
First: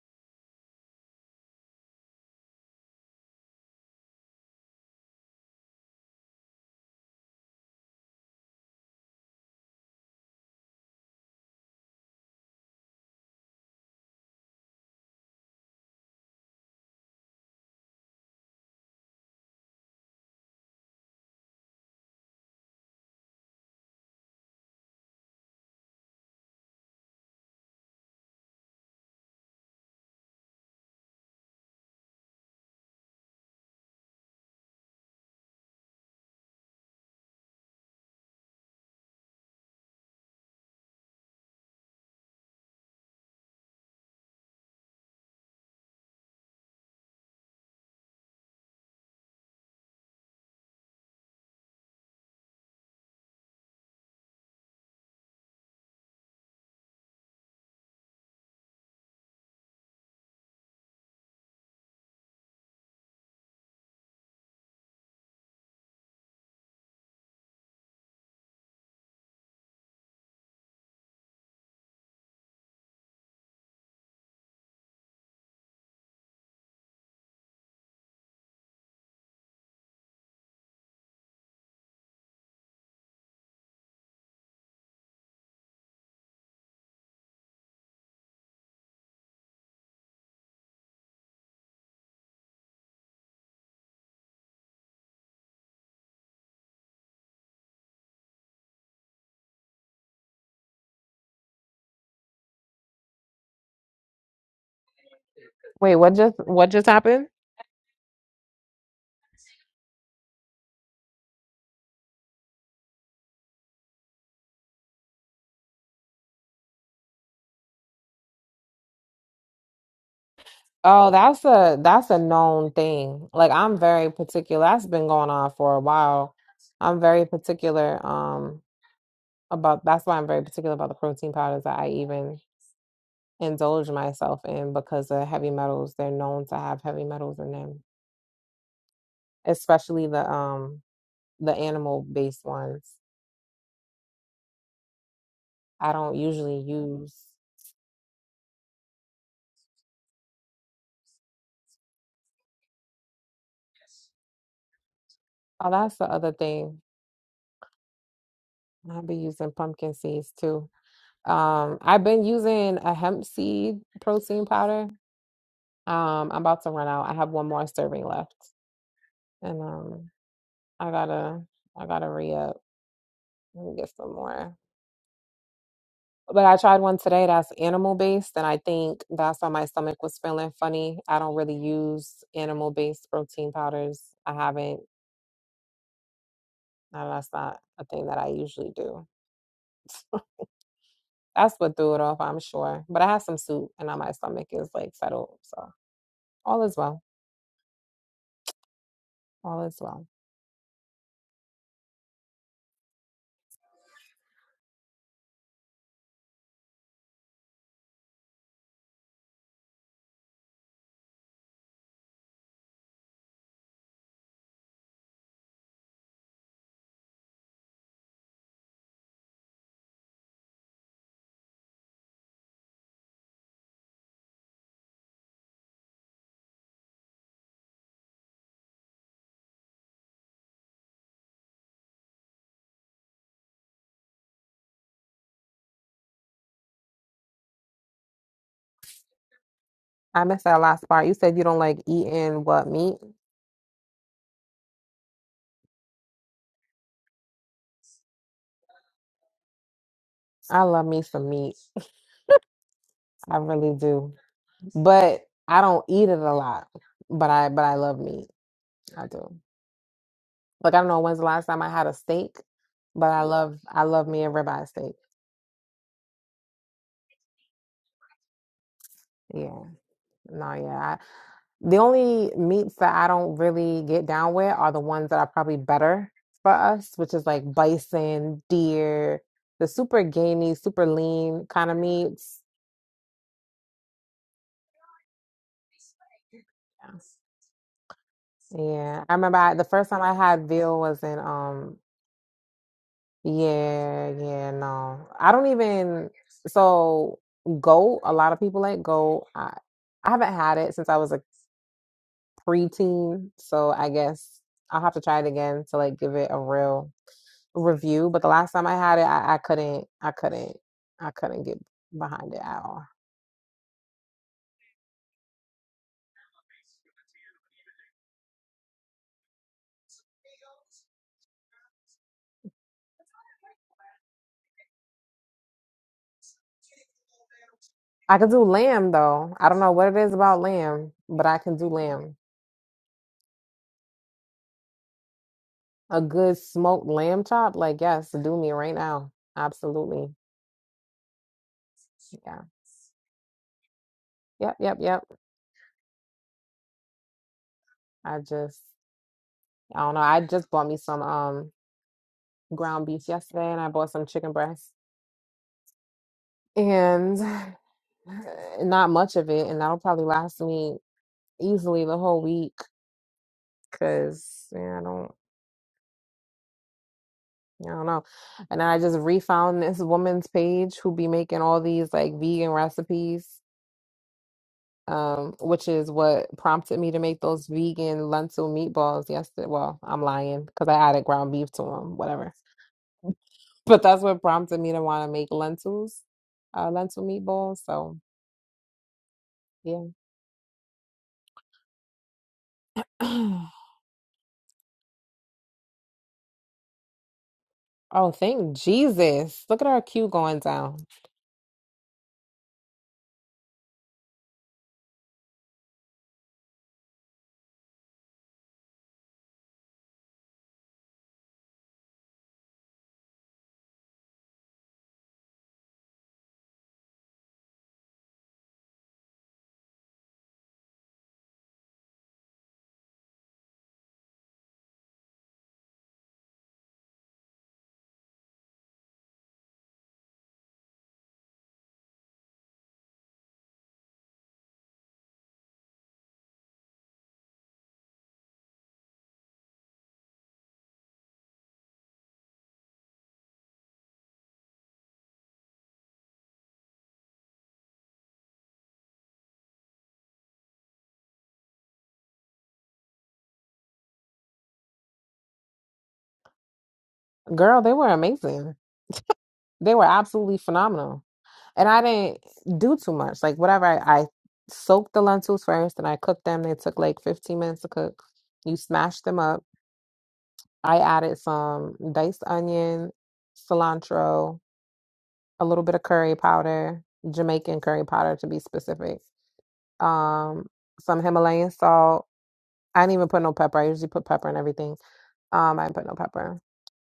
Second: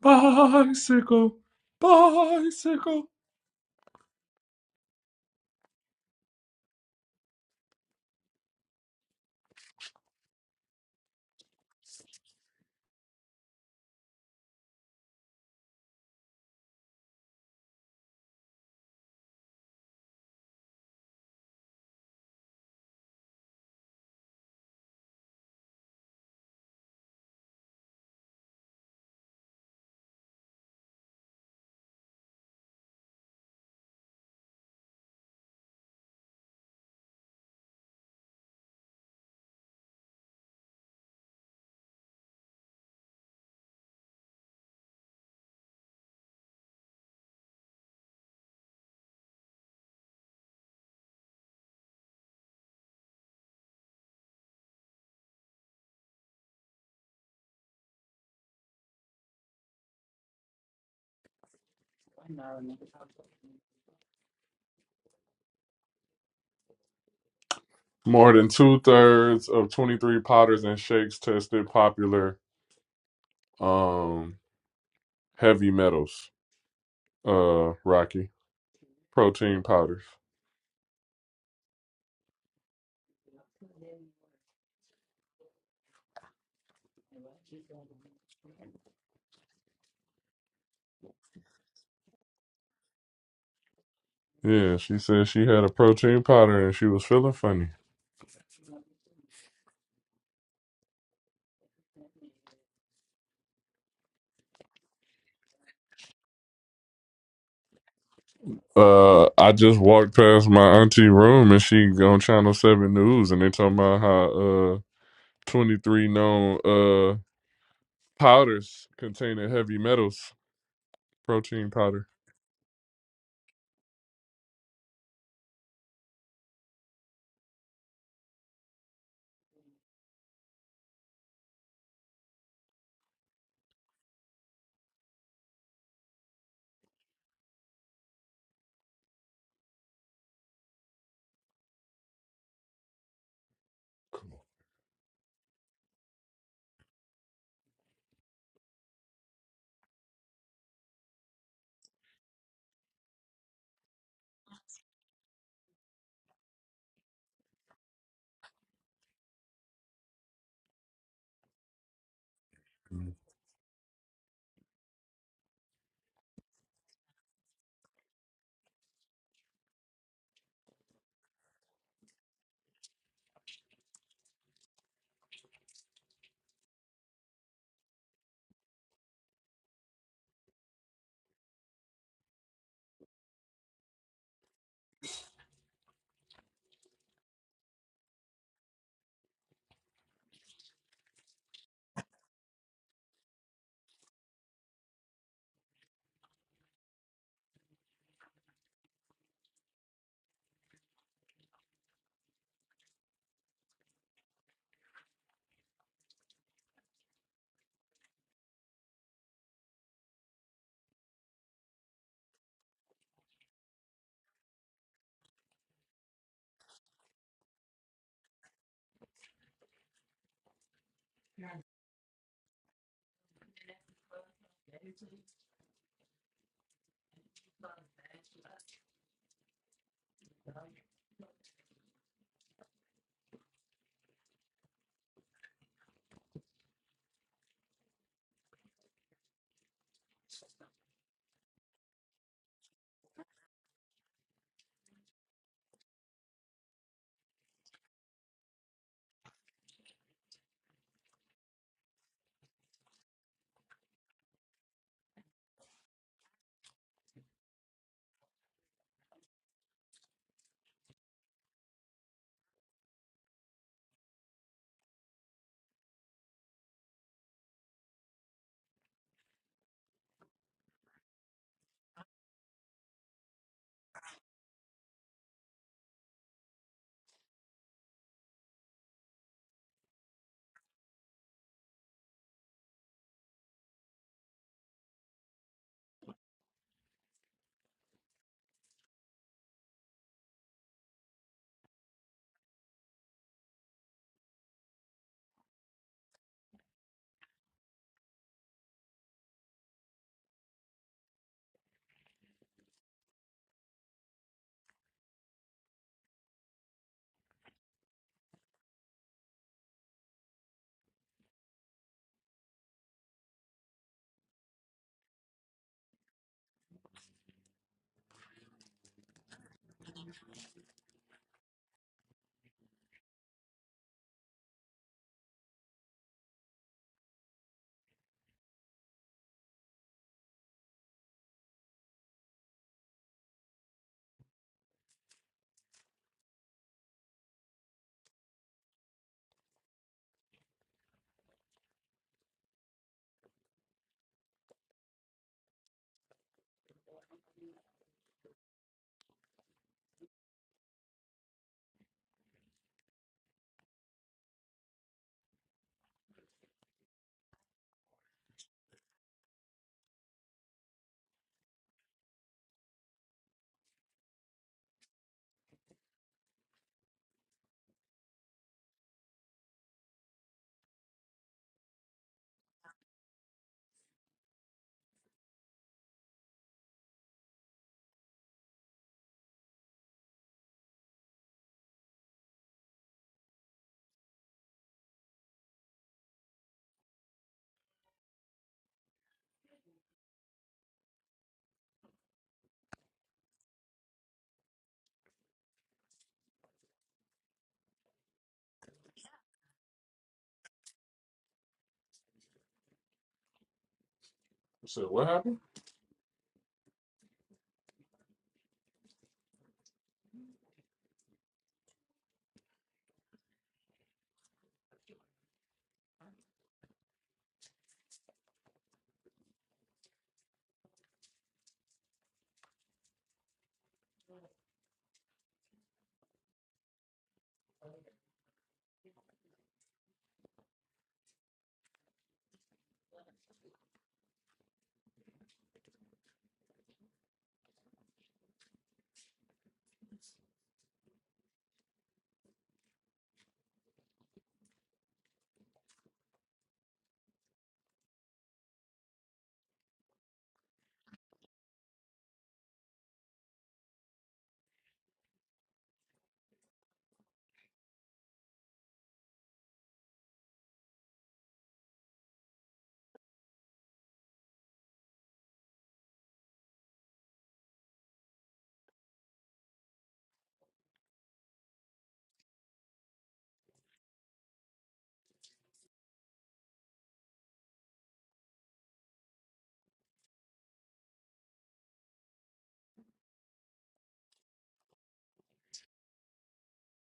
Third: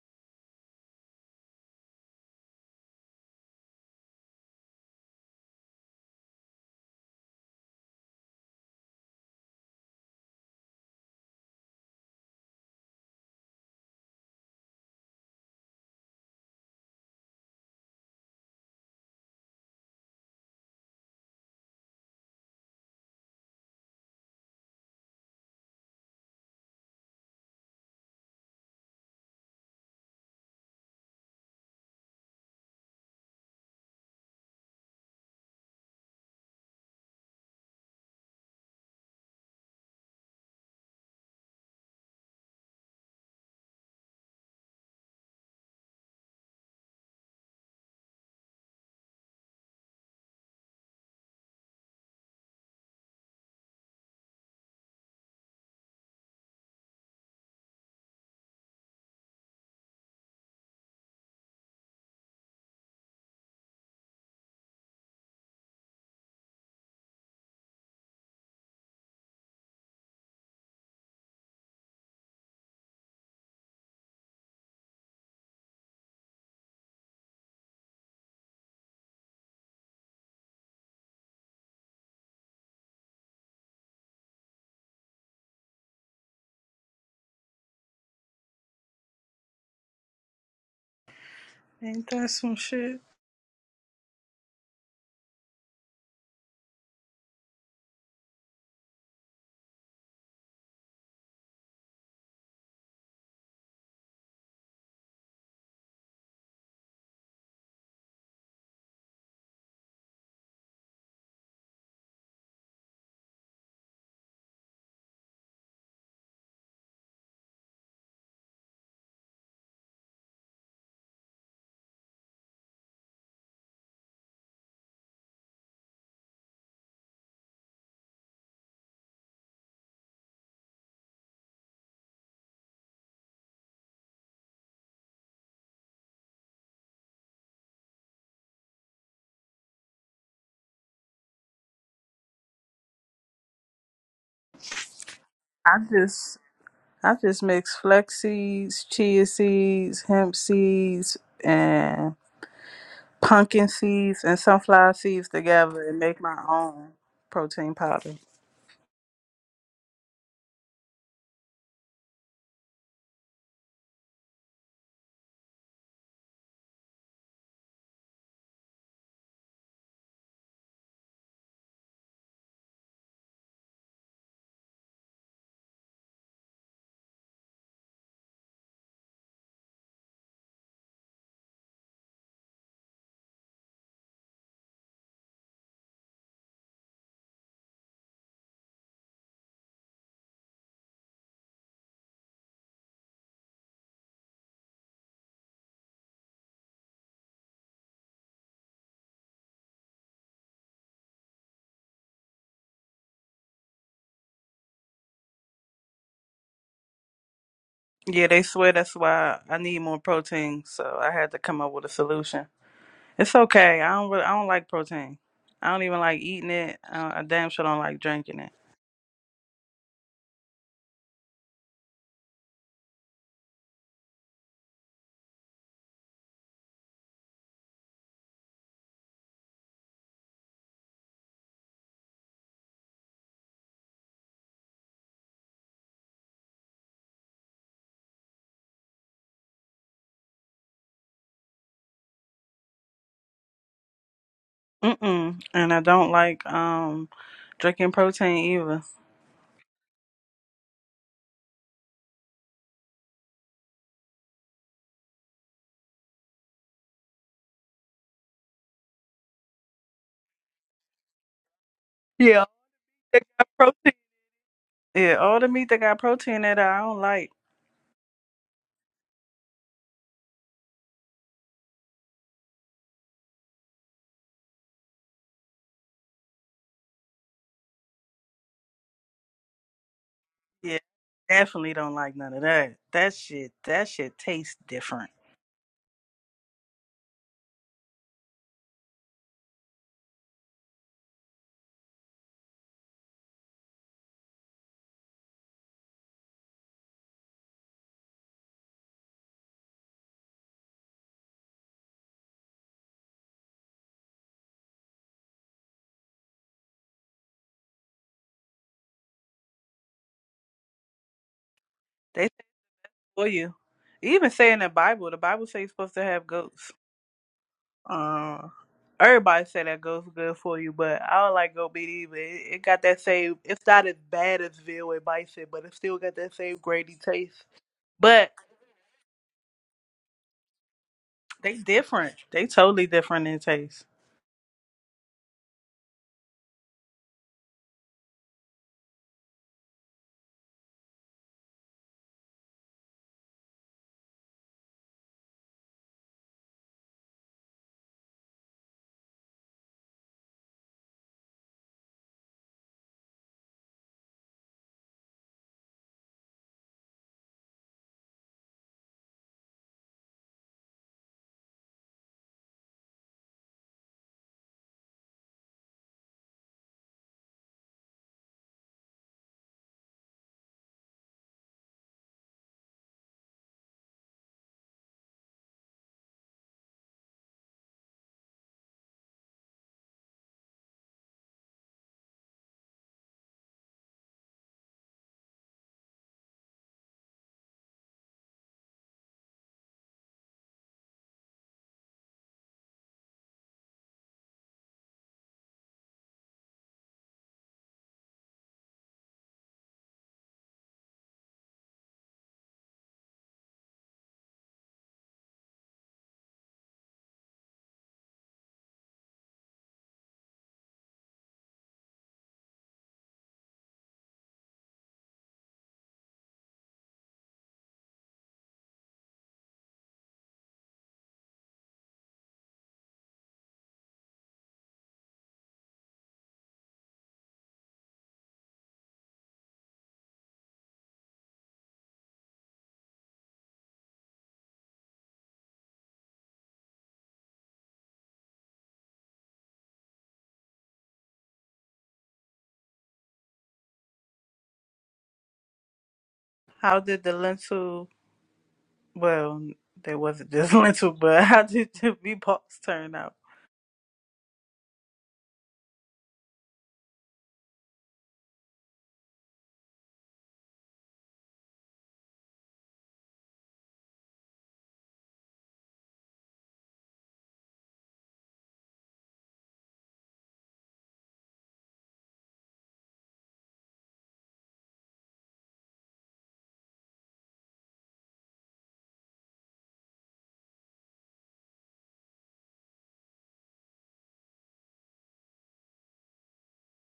Bicycle, bicycle. More than two thirds of 23 powders and shakes tested popular um, heavy metals, uh, Rocky. Protein powders. ain't that some shit? Yeah, she said she had a protein powder and she was feeling funny. Wait, what just what just happened? Uh, I just walked past my auntie room and she on Channel 7 News and they talking about how uh 23 known uh powders containing heavy metals, Oh, that's protein a powder. that's a known thing. Like I'm very particular. That's been going on for a while. I'm very particular um about that's why I'm very particular about the protein powders that I even indulge myself in because the heavy metals, they're known to have heavy metals in them, especially the um the animal based ones. I I don't just usually use I just mix flax seeds, chia seeds, hemp seeds, and pumpkin seeds and sunflower seeds Oh, together that's and the make other my thing. own protein powder. I'll be using pumpkin seeds too. Um, I've been using a hemp seed protein powder Um, I'm about to run out. I have one more serving left, and um, I gotta, I gotta re up and get some more. But I tried one today that's animal based, and I think that's why my stomach was feeling funny. I don't really use animal based protein powders. I haven't. and That's not a thing that I usually do. That's what threw it off, I'm sure. But I had some soup, and now my stomach is like settled. So all is well. All is well. Yeah, they swear that's why I need more protein, so I had to come up with a solution. It's okay. I don't. Really, I don't like protein. I don't even like eating it. Uh, I damn sure don't like drinking it. I missed that last part. You said you don't like eating what meat? Mm-mm. And I don't like um drinking protein either. I love me some meat. I really do. But I don't eat it a lot. But I but I love meat. I do. Like I don't know when's the last time I had a steak, Yeah, but they I got love I protein. love me a ribeye steak. Yeah, all the meat that got protein in it, I don't like. Yeah. No, yeah. I, the only meats that I don't really get down with are the ones that are probably better for us, which is like bison, deer, the super gamey, Yeah, super lean kind definitely of don't like none meats. of that. That shit. That shit tastes different. Yeah. Yeah. I remember I, the first time I had veal was in um Yeah, yeah, no. I don't even so goat, a lot of people like goat. I I haven't had it since I was a preteen, so I guess I'll have to try it again to like give it a real review. But the last time I had it, I, I couldn't I couldn't I couldn't get They behind it at all. for you. Even say in the Bible, the Bible says you're supposed to have goats. Uh, everybody say that goats good for you, but I don't like goat meat either. It, it got that same. It's not as bad as veal and bison, but it still got that same grainy taste. I could But do lamb though. I don't know what it is about lamb, but I can they do different. lamb. They totally different in taste. A good smoked lamb chop, like yes, do me right now. Absolutely. Yeah. Yep, yep, yep. I just I don't know. I just bought me some um ground beef yesterday and I bought some chicken breast and not much of it. And that'll probably last me easily the whole week because yeah, I don't. I don't know. And I just refound this woman's page who be making all these like vegan recipes, um, which is what prompted me to make those vegan lentil meatballs yesterday. Well, I'm lying because I added ground beef to them, whatever. but that's what prompted me to want to make lentils, uh, lentil meatballs. So yeah. Oh, thank Jesus. Look at our queue going down. How did the lentil? Well, there wasn't just lentil, but how did the meatballs turn out? Girl, they were amazing. They were absolutely phenomenal. And I didn't do too much. Like, whatever, I, I soaked the lentils first and I cooked them. They took like 15 minutes to cook. You smash them up. I added some diced onion, cilantro, a little bit of curry powder, Jamaican curry powder to be specific. um, some Himalayan salt. I didn't even put no pepper. I usually put pepper and everything. Um, I didn't put no pepper.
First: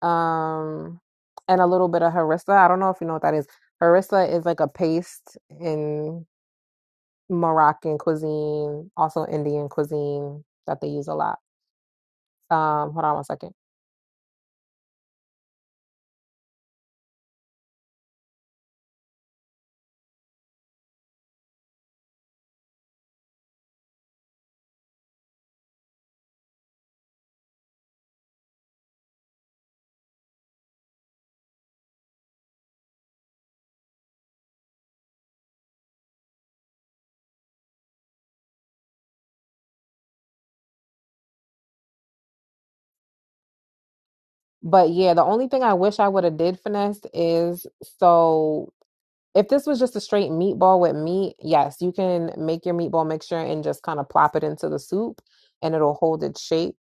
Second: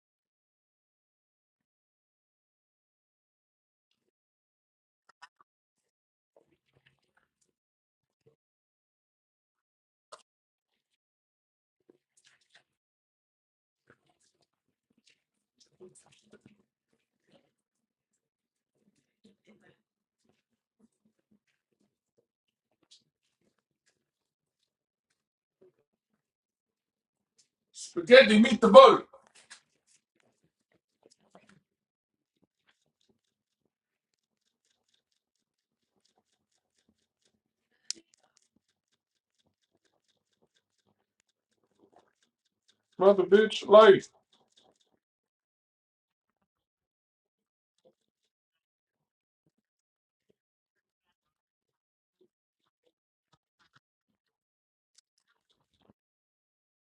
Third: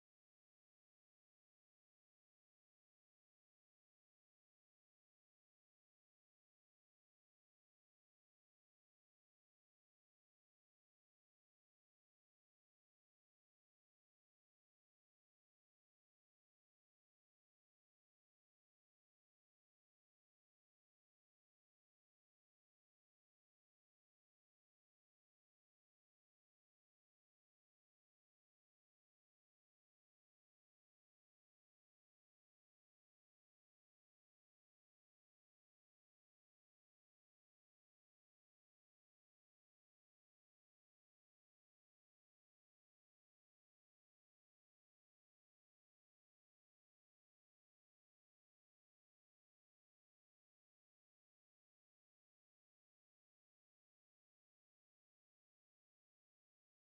Um, and a little bit of harissa. I don't know if you know what that is. Harissa is like a paste in Moroccan cuisine, also Indian cuisine that they use a lot. Um, hold on one second. Spaghetti meet the boat. Mother bitch, like But yeah, the only thing I wish I would have did finesse is so If this was just a straight meatball with meat, yes, you can make your meatball mixture and just kind of plop it into the soup and it'll hold its shape.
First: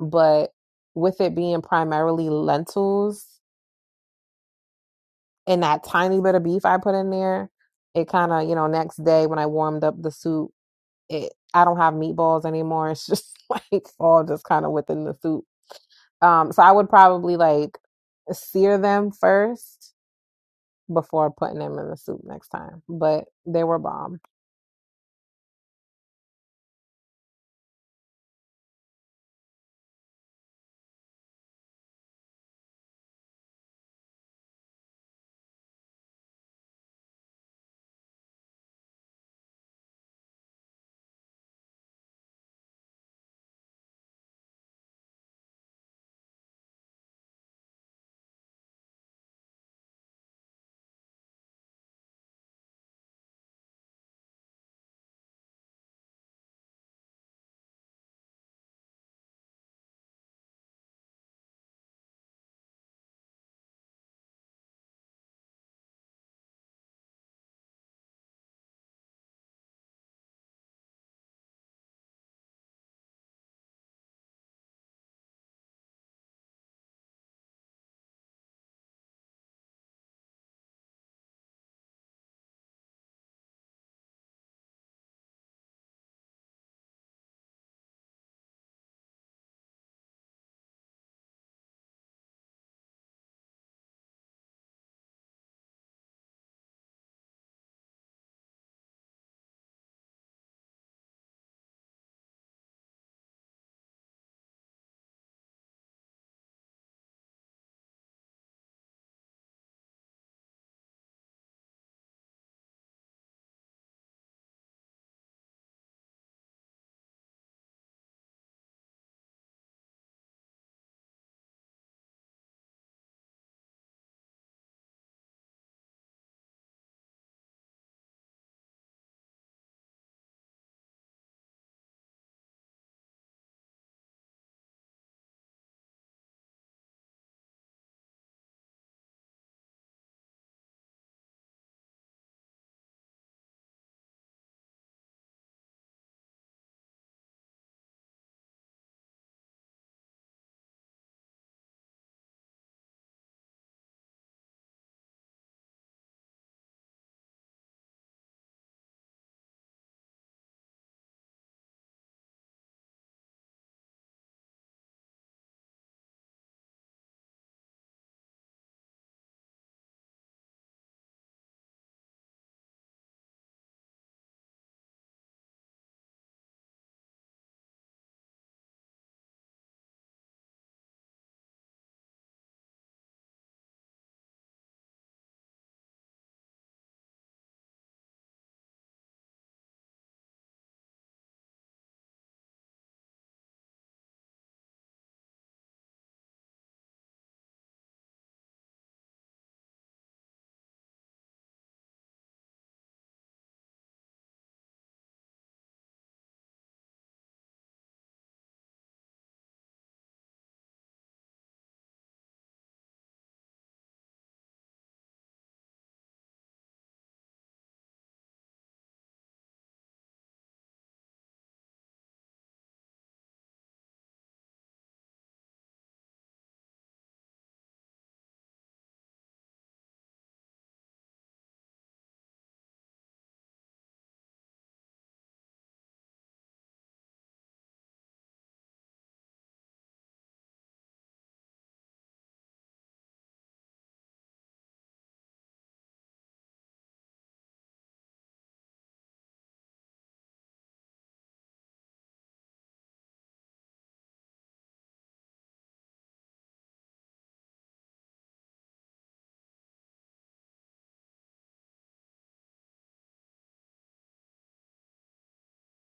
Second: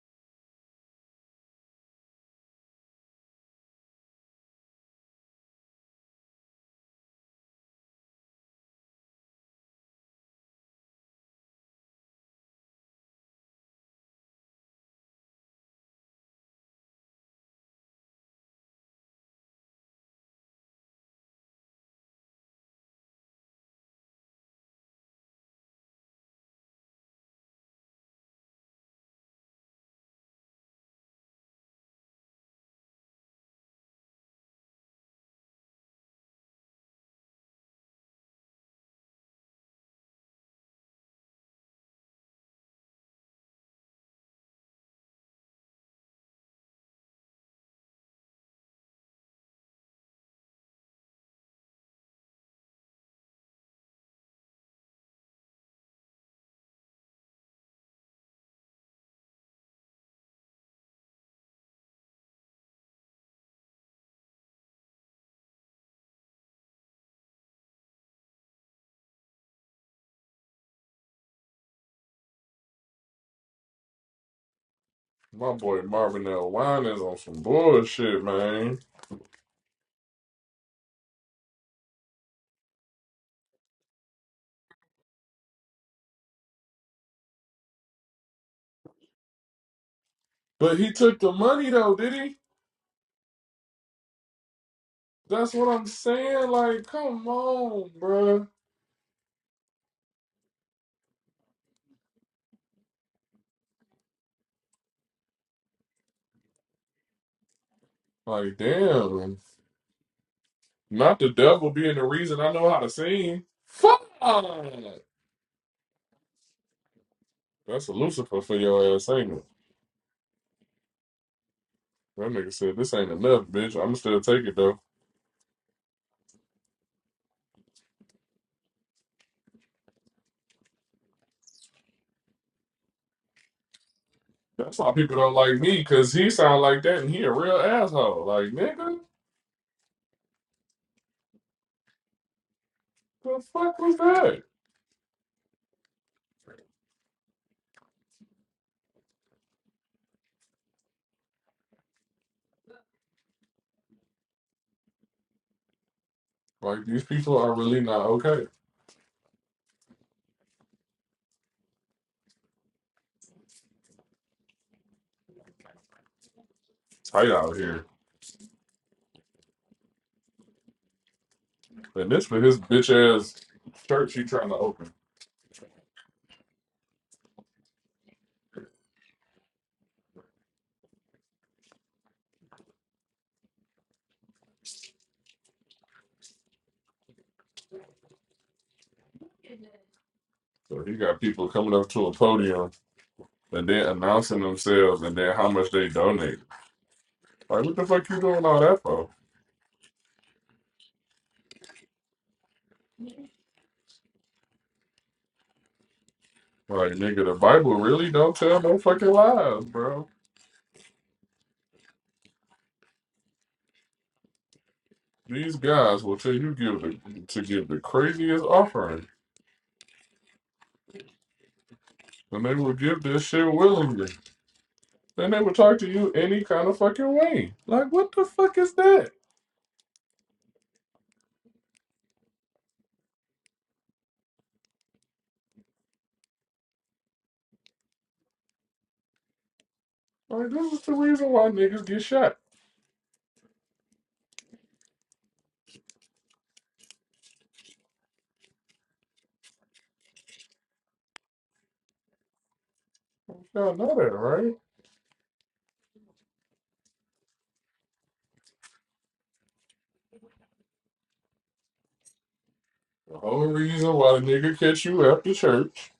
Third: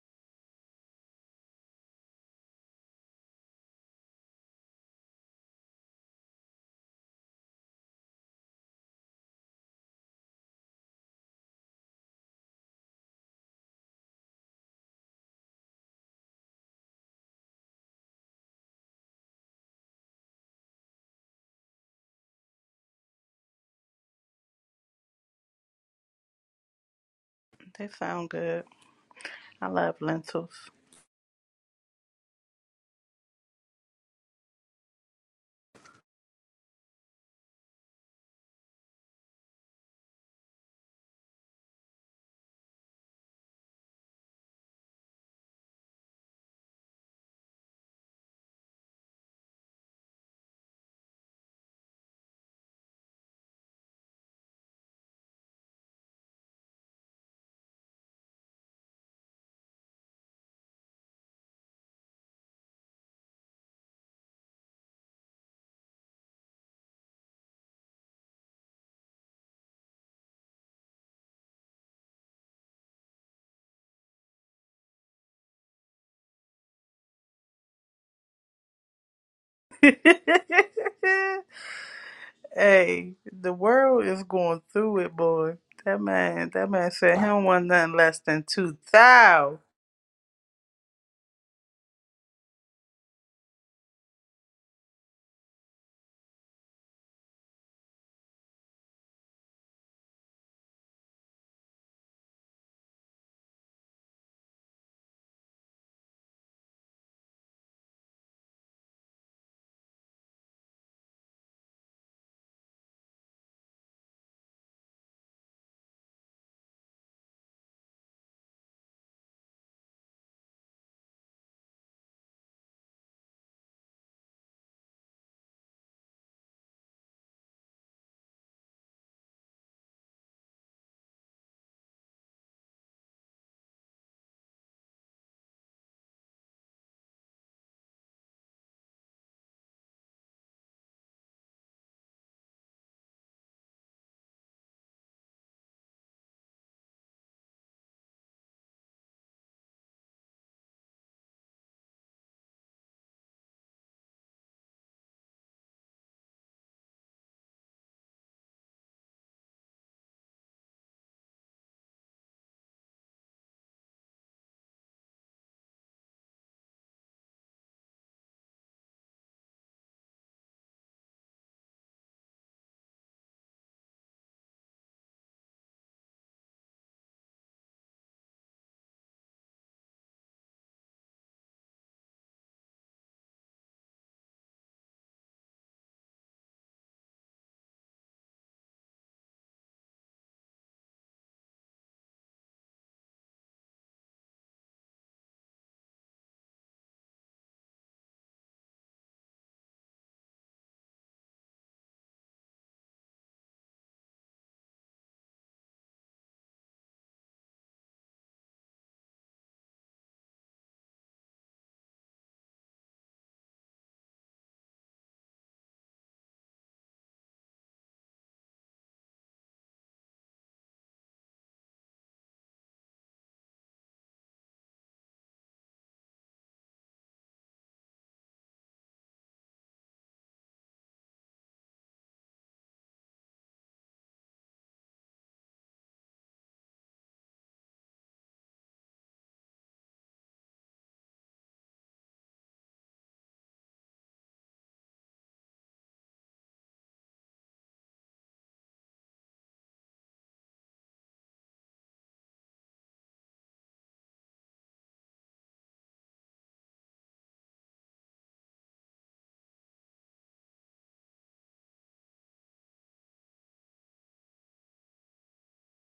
But with it being primarily lentils and that tiny bit of beef I put in there, it kind of, you know, next day when I warmed up the soup, it I don't have meatballs anymore. It's just like all just kind of within the soup. Um, so I would probably like sear them first before putting them in the soup next time. But they were bomb. They sound good. I love lentils. my boy Marvin L. Wine is on some bullshit, man. Hey, the world is going through it, boy. That man, that man said he don't want nothing less than two thousand. But he took the money though, did he? That's what I'm saying. Like, come on, bruh. Like, damn. Not the devil being the reason I know how to sing. Fuck. That's a Lucifer for your ass, ain't it? That nigga said this ain't enough, bitch. I'm still take it though. That's why people don't like me, cause he sound like that and he a real asshole. Like, nigga, the fuck was that? Like these people are really not okay. Tight out here. And this for his bitch ass church he trying to open. So he got people coming up to a podium and then announcing themselves and then how much they donate. Like what the fuck you doing all that for? Like nigga, the Bible really don't tell no fucking lies, bro. These guys will tell you give the, to give the craziest offering, and they will give this shit willingly. Then they would talk to you any kind of fucking way. Like, what the fuck is that? Like, this is the reason why niggas get shot. Y'all know that, right? The whole reason why the nigga catch you after church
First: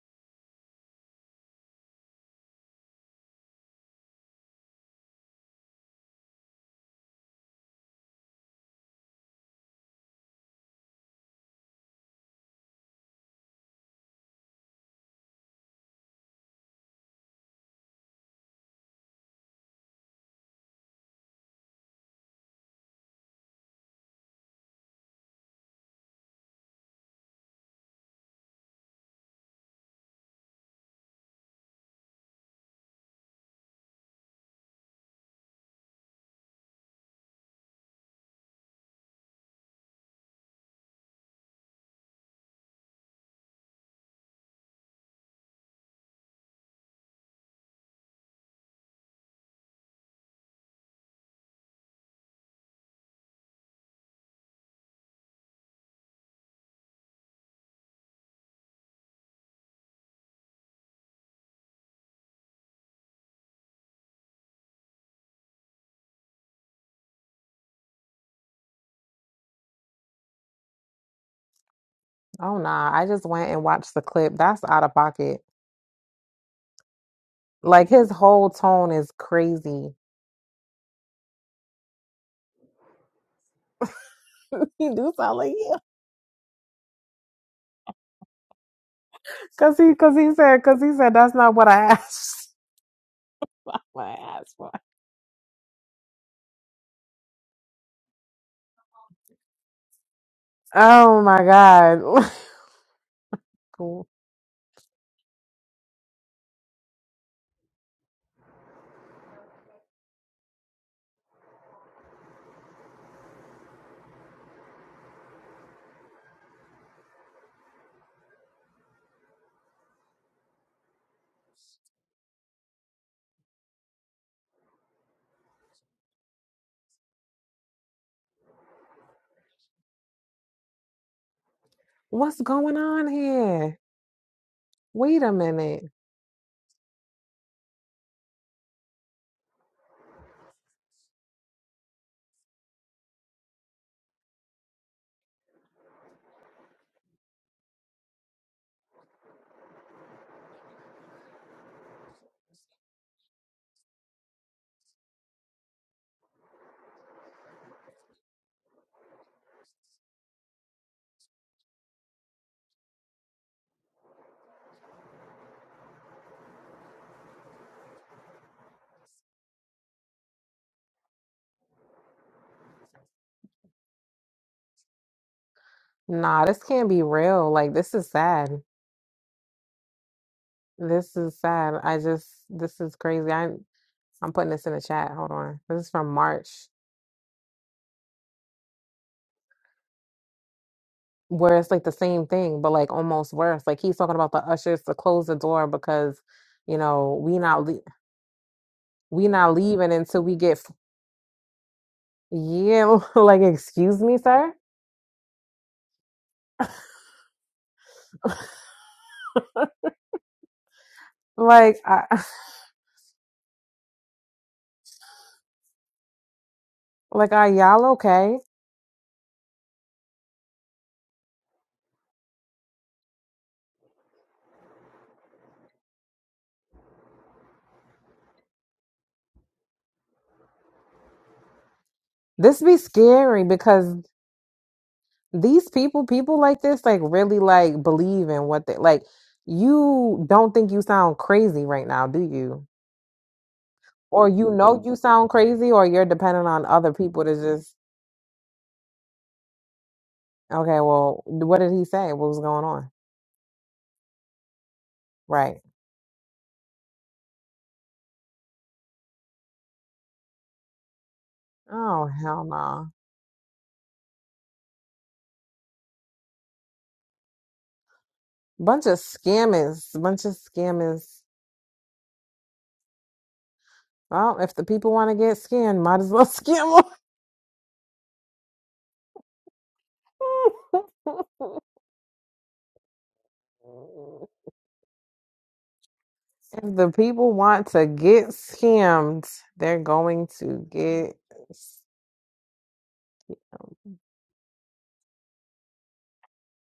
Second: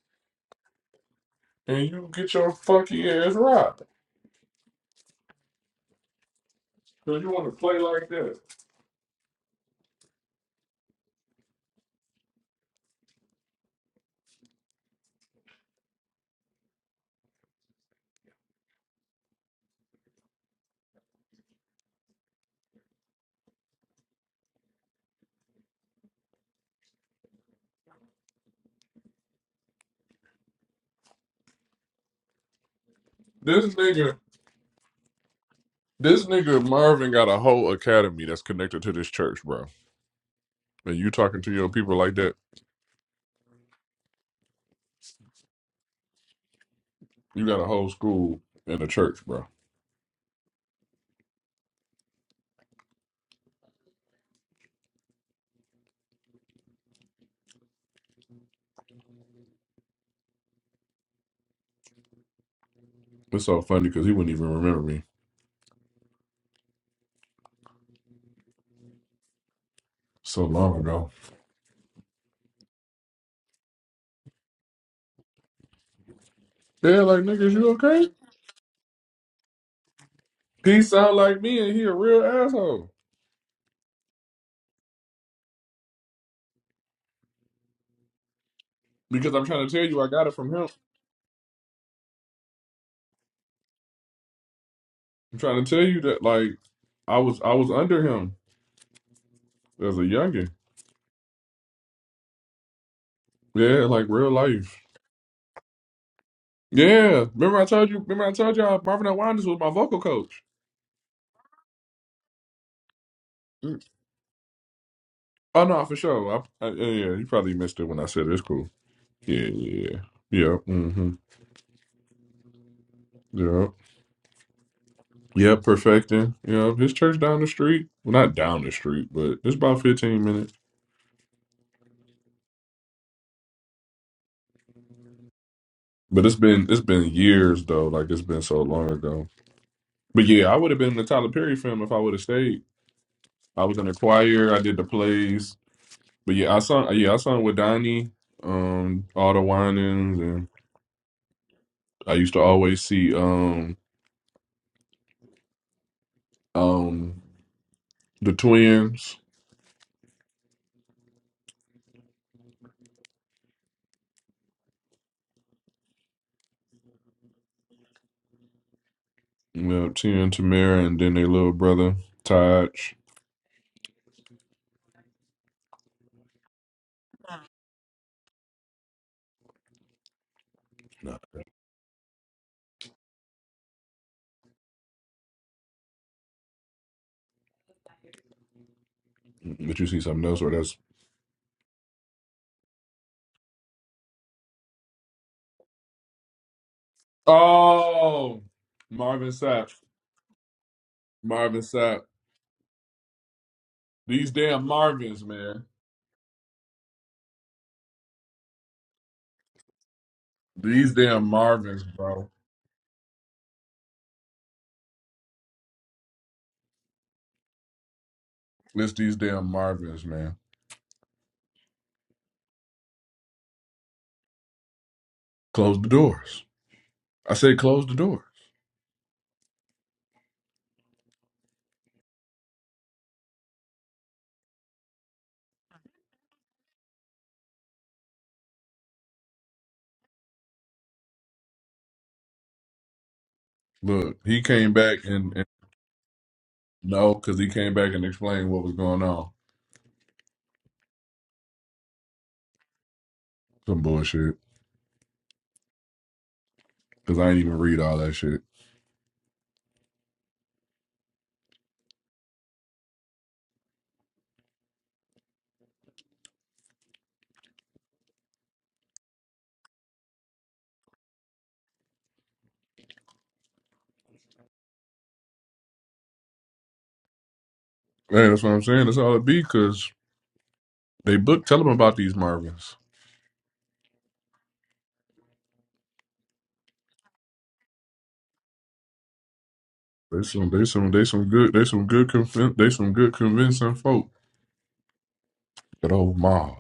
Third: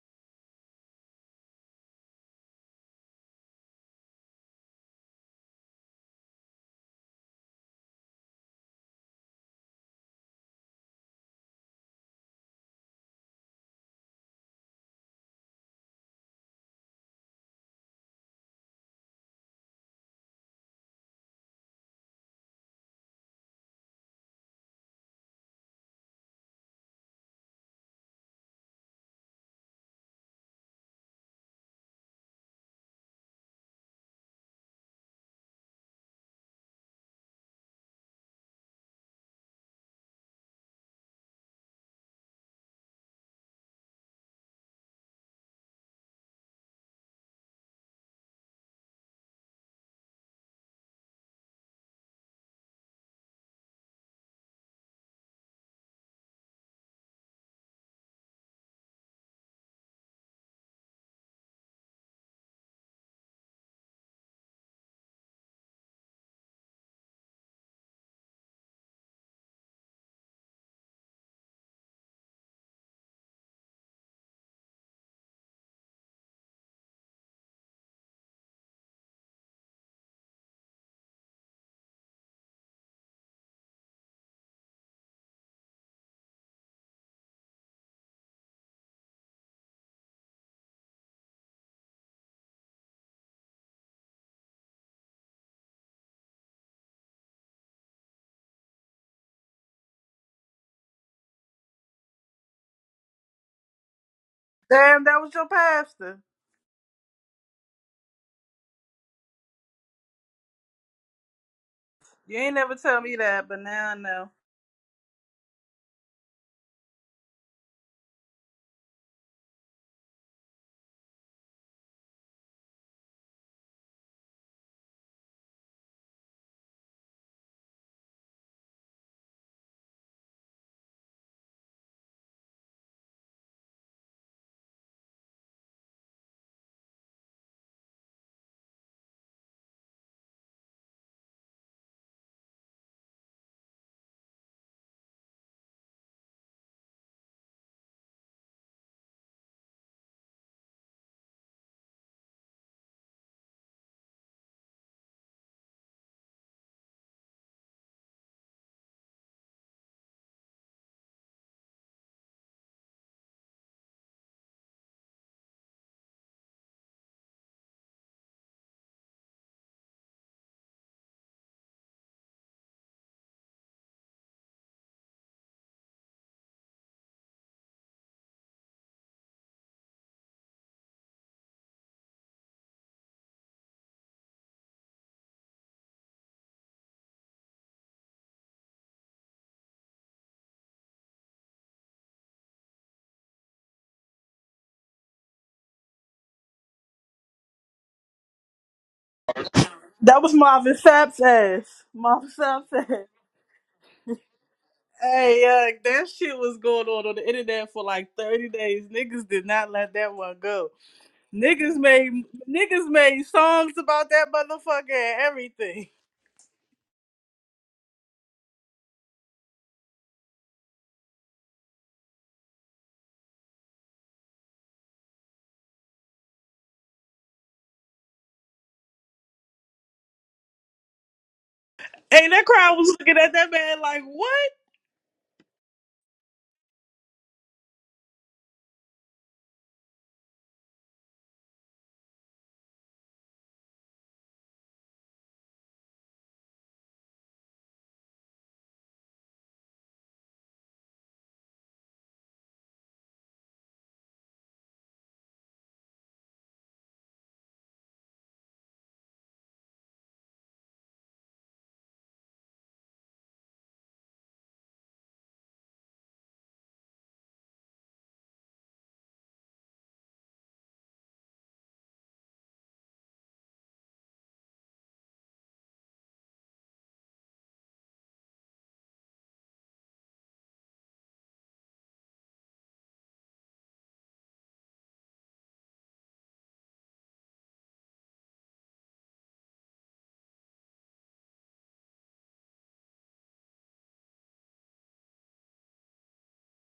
and you get your funky ass robbed. Cause you want to play like that. This nigga, this nigga Marvin got a whole academy that's connected to this church, bro. And you talking to your people like that? You got a whole school and a church, bro. It's so funny because he wouldn't even remember me so long ago. Oh nah, I just went and watched the clip. That's out of pocket. Yeah, like niggas, you Like okay? his whole tone is crazy. He sound like me, and he a real asshole. he do sound like yeah, Because I'm trying to cause tell he you, I cause got he it from said him. cause he said that's not what I asked. What I asked for. I'm trying to tell you that, like, I was I was under him as a youngin. Oh my god, Yeah, like Cool. real life. Damn, that was your pastor. Yeah, remember I told you. Remember I told y'all Marvin L. Wanders was my vocal coach. You ain't never tell me that, but Mm. now I know. Oh no, for sure. I, I, yeah, yeah, you probably missed it when I said it. it's cool. Yeah, yeah, yeah. Yep. Mm-hmm. Yep. Yep. Perfecting. Yep. His church down the street. Well, not down the street, but it's about fifteen minutes. what's going on here? Wait a minute. But it's been it's been years though. Like it's been so long ago. But yeah, I would have been in the Tyler Perry film if I would have stayed. I was in the choir. I did the plays. But yeah, I sung. Yeah, I sung with Donnie, um, all the whinings, and I used to always see um, um, the twins, you know, Tia and Tamara, and then their little brother Taj. Nah, this can't be real. Like this is sad. This No, is sad. I just this is crazy. I I'm putting this in the chat. Hold on. This is from March. but you see something else, or that's where it's like the same thing, but like almost worse. Like he's talking about the ushers to close the door because you know we not le- oh, we Marvin not Sapp, leaving That until was we get f- Marvin Sapp's Marvin ass. Sapp. Marvin Sapp's yeah. ass. Like excuse me, These sir. damn Marvins, Hey, man. uh, that shit was going on on the internet for like thirty days. Niggas did not let that one go. These damn Niggas Like Marvins, made I, bro. niggas made songs about that motherfucker and everything. like are y'all okay? List these damn Marvins, man. Close the doors. I said, close the doors. Hey, that This crowd be was looking at scary that man because like, what? these people, people like this, like really like believe in what they like. You don't think you sound crazy right now, do you? Look, Or he you came know you back sound and, and crazy, or you're dependent on other no, people to because he came just back and explained what was going on. okay. Well, what did he say? What was going on? Some bullshit. Right. Because I ain't even read all that shit. Oh, hell no. Bunch of scammers. Bunch of scammers. Well, if the people want to get scammed, might as well scam Man, that's what I'm saying. That's all it be. Because them. they book. Tell them about these Marvins. if the people want to get scammed, they're They going some. to They some. They get. some good. They s- some good. Conv- they some good convincing folk. That old Marvin.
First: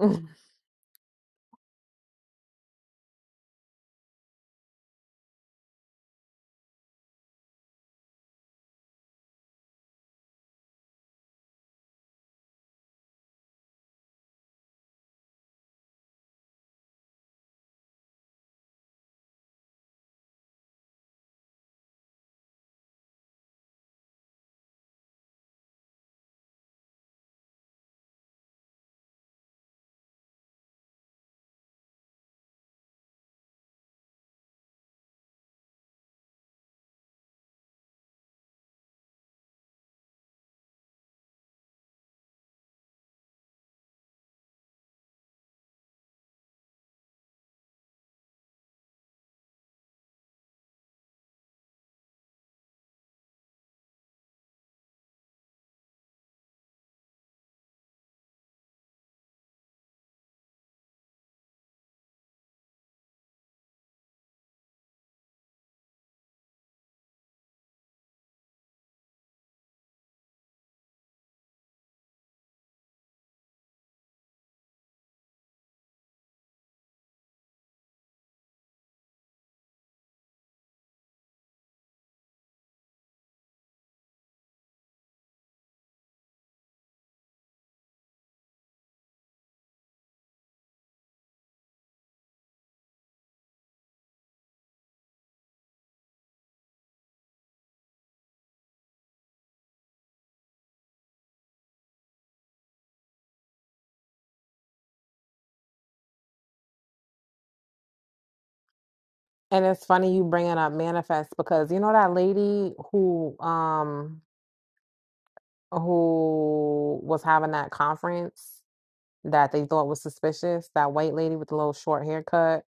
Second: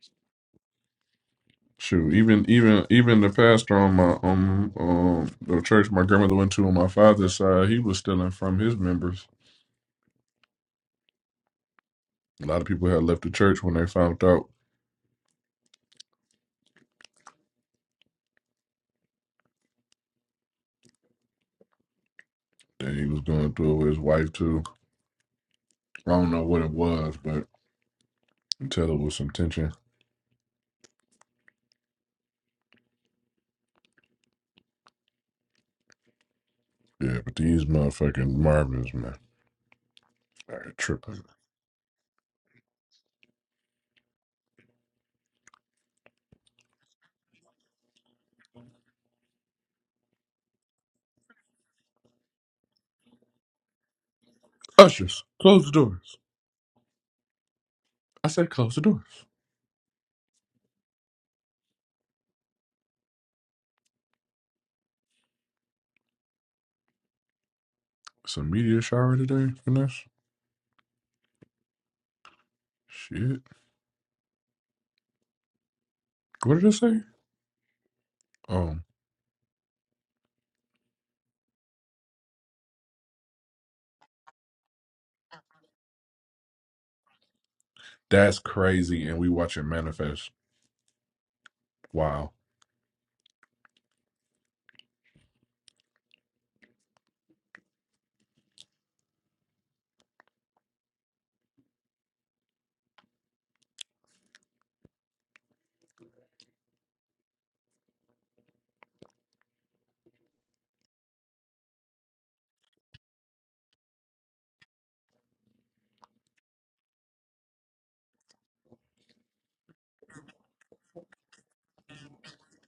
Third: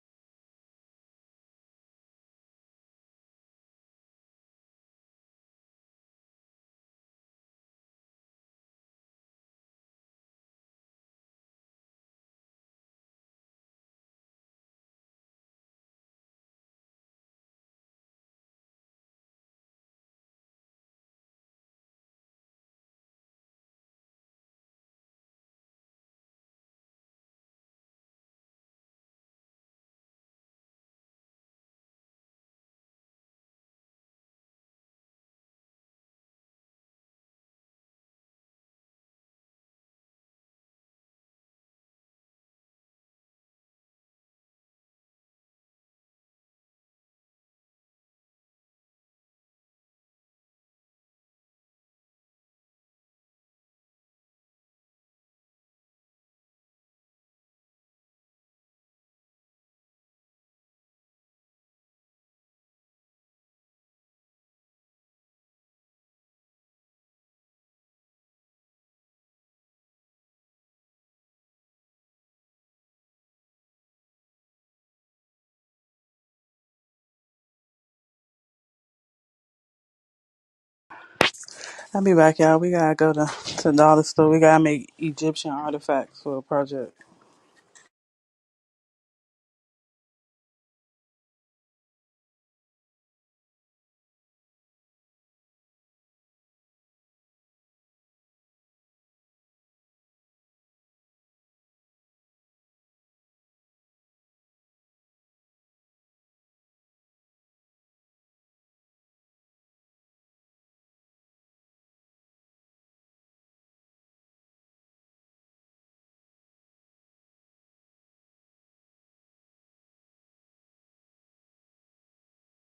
Shoot, even even even the pastor on my um um the church my grandmother went to on my father's side, he was stealing from his members. A lot of people had left the church when they found out that he was going through with his wife too. I don't know what it was, but you tell it was some tension. Yeah, but these motherfucking Marvins, man, are tripping. Ushers, close the doors. I said close the doors. It's a media shower today, Finesse. Shit. What did I say? Oh, I'll be back, y'all. We gotta go to, to the dollar store. We gotta make Egyptian artifacts for a project. that's crazy. And we watching Manifest. Wow. And it's funny you bringing up manifest because you know that lady who um who was having that conference that they thought was suspicious. That white lady with the little short haircut,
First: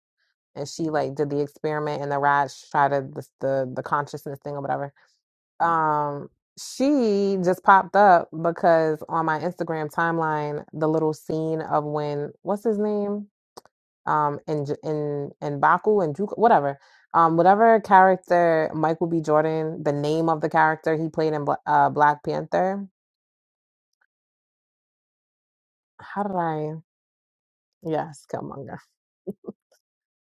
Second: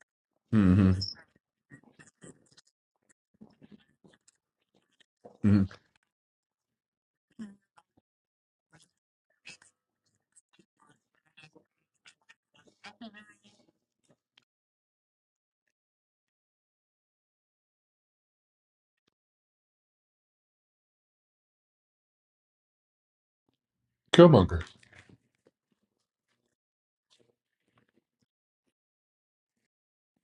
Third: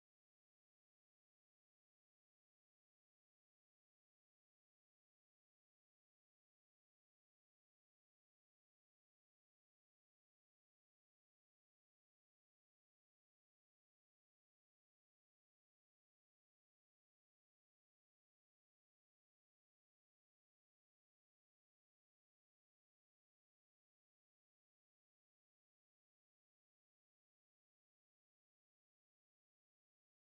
and she Mm-hmm. like did the experiment and the Raj tried to the the, the consciousness thing or whatever. mm-hmm. Um, she just popped up because on my Instagram timeline, the little scene of when what's his name, um, in J- in in Baku and Juke, whatever. Um, whatever character Michael B. Jordan, the name of the character he played in Bla- uh, Black Panther, Killmonger. how did I? Yes, Killmonger.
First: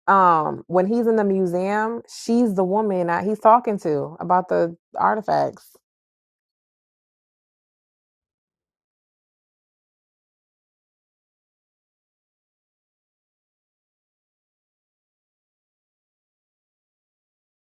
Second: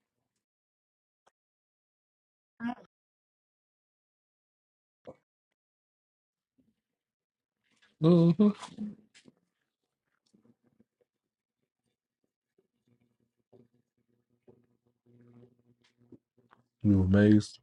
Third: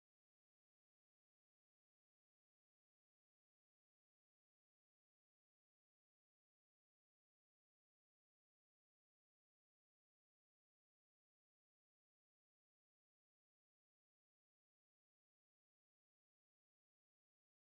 Um, when he's in the museum, she's the woman that he's talking to about the artifacts. Mm-hmm. You amazed?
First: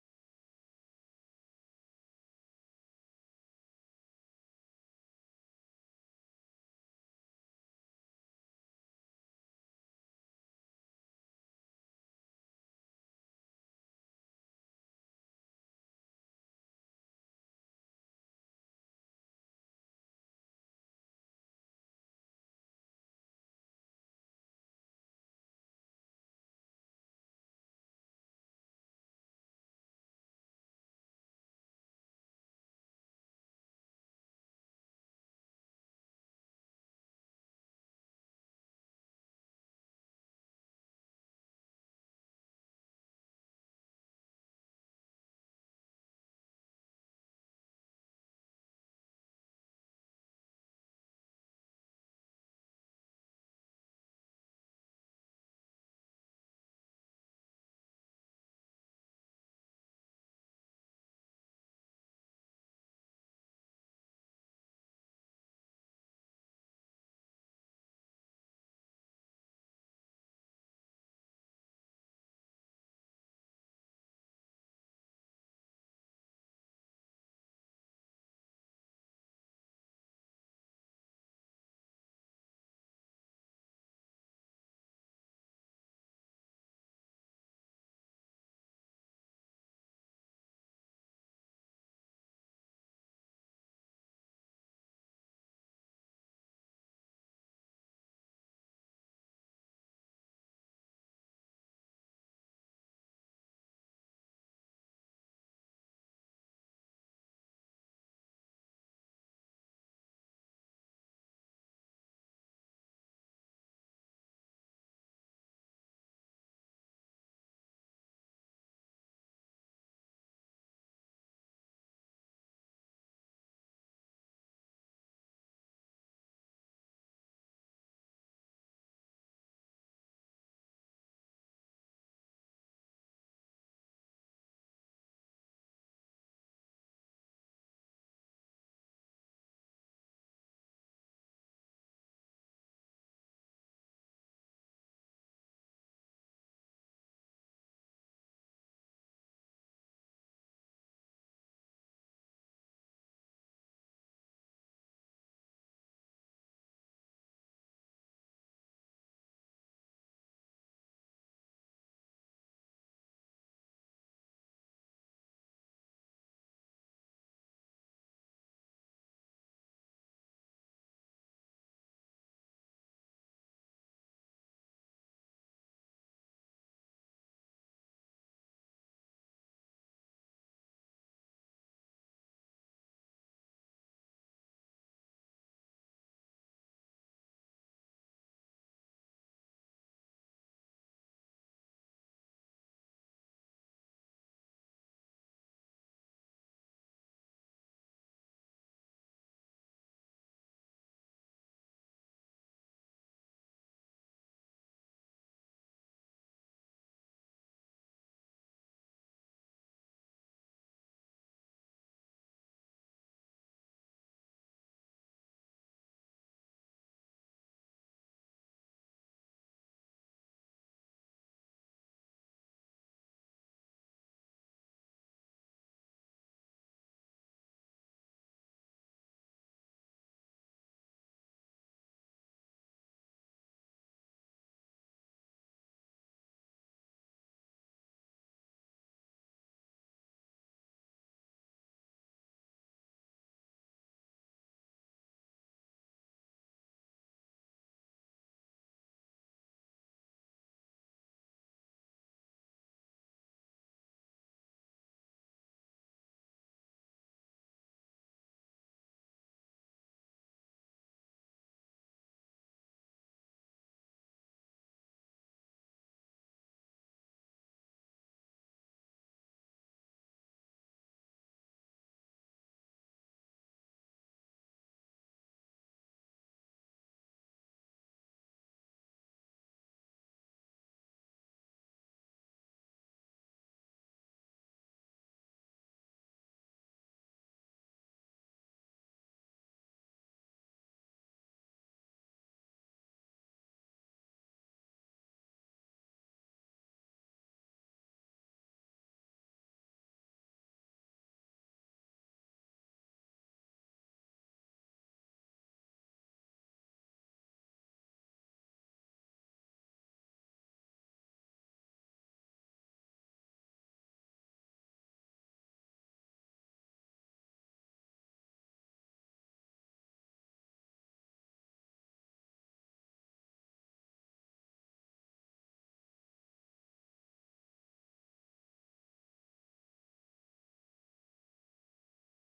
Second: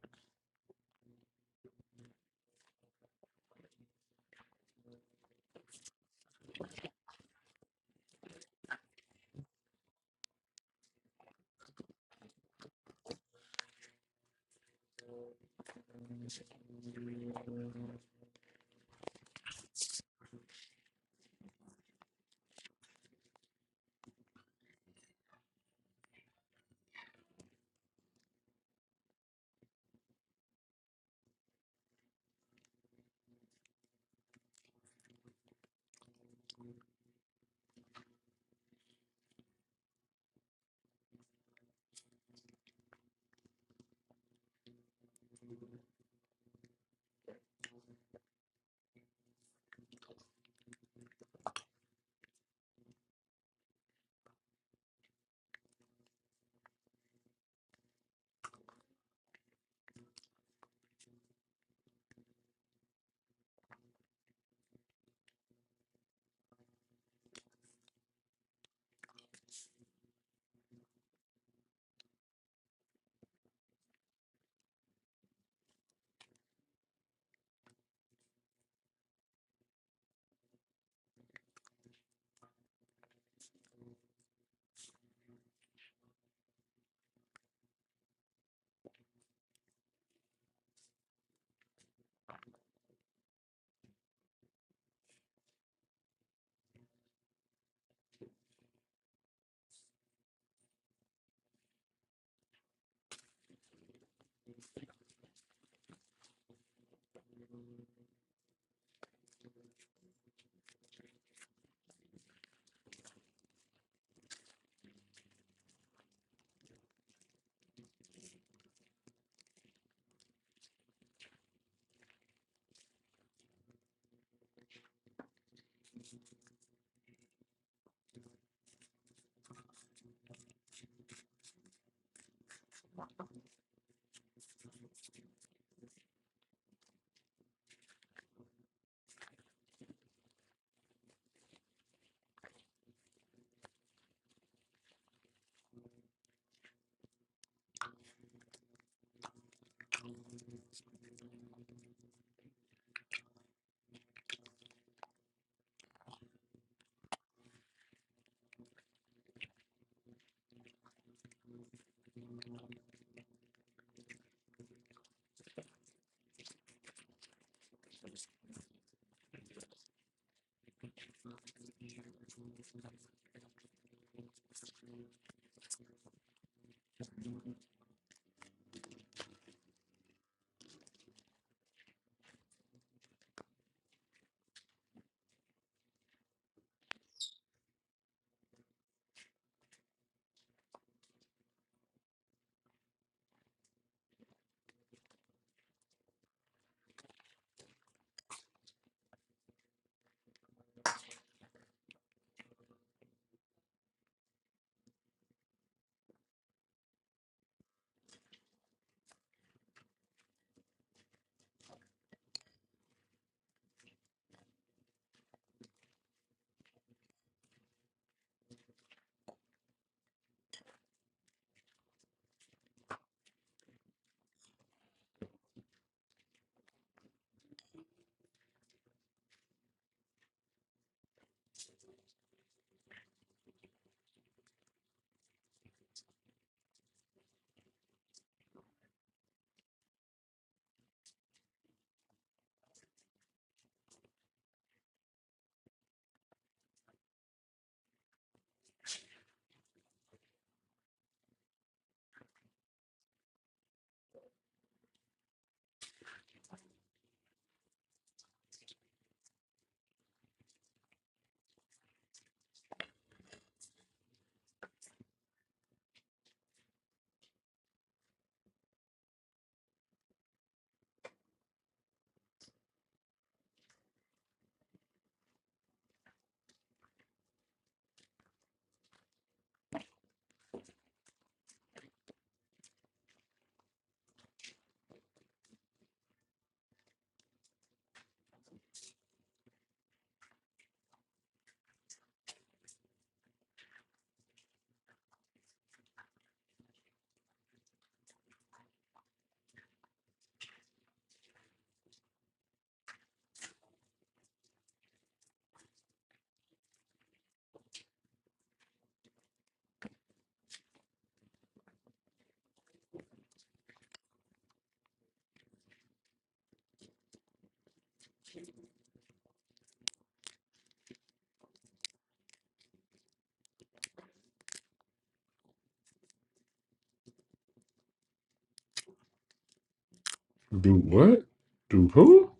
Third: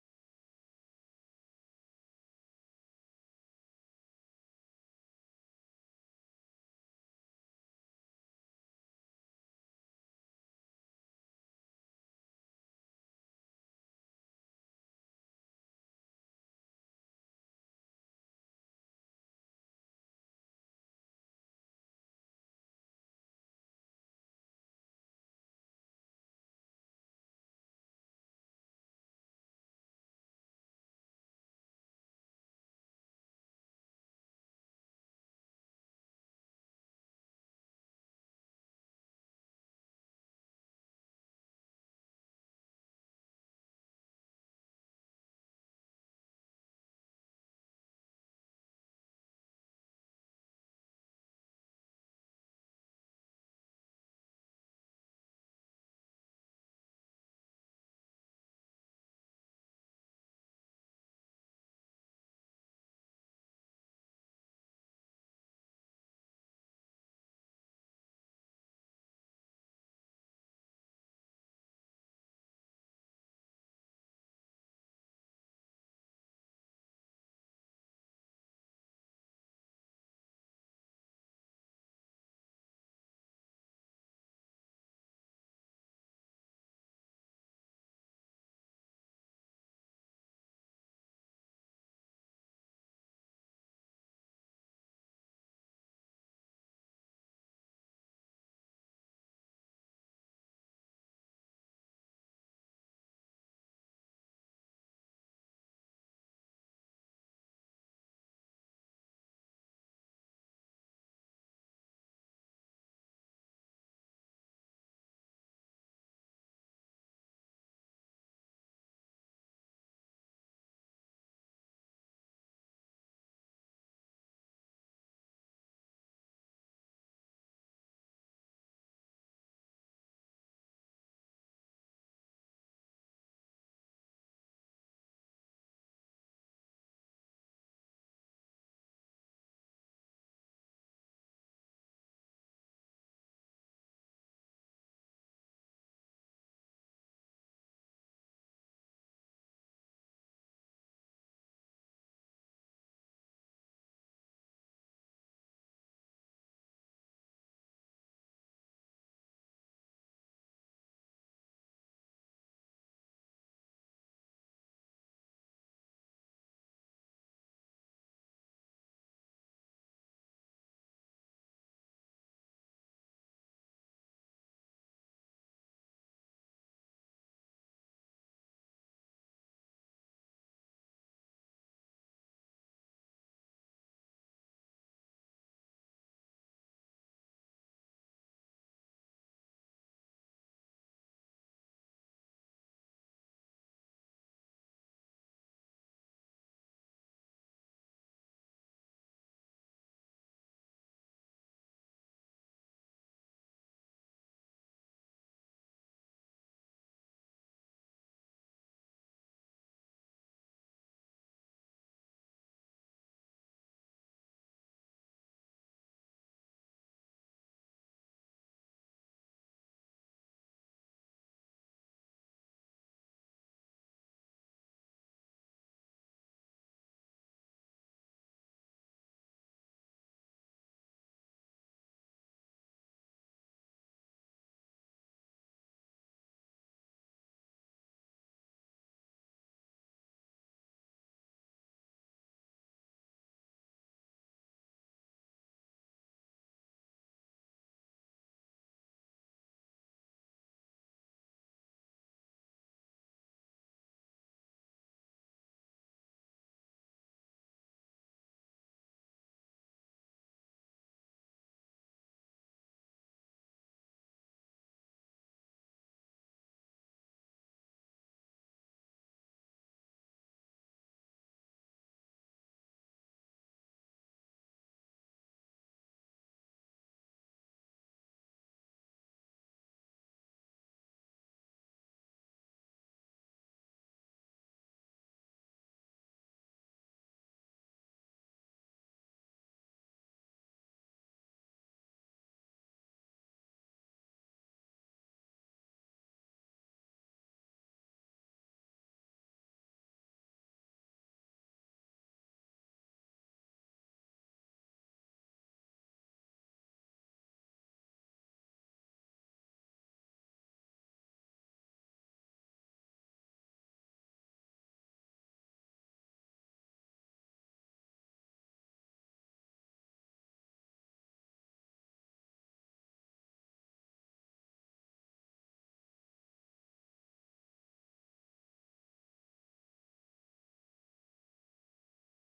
Do what? Do who?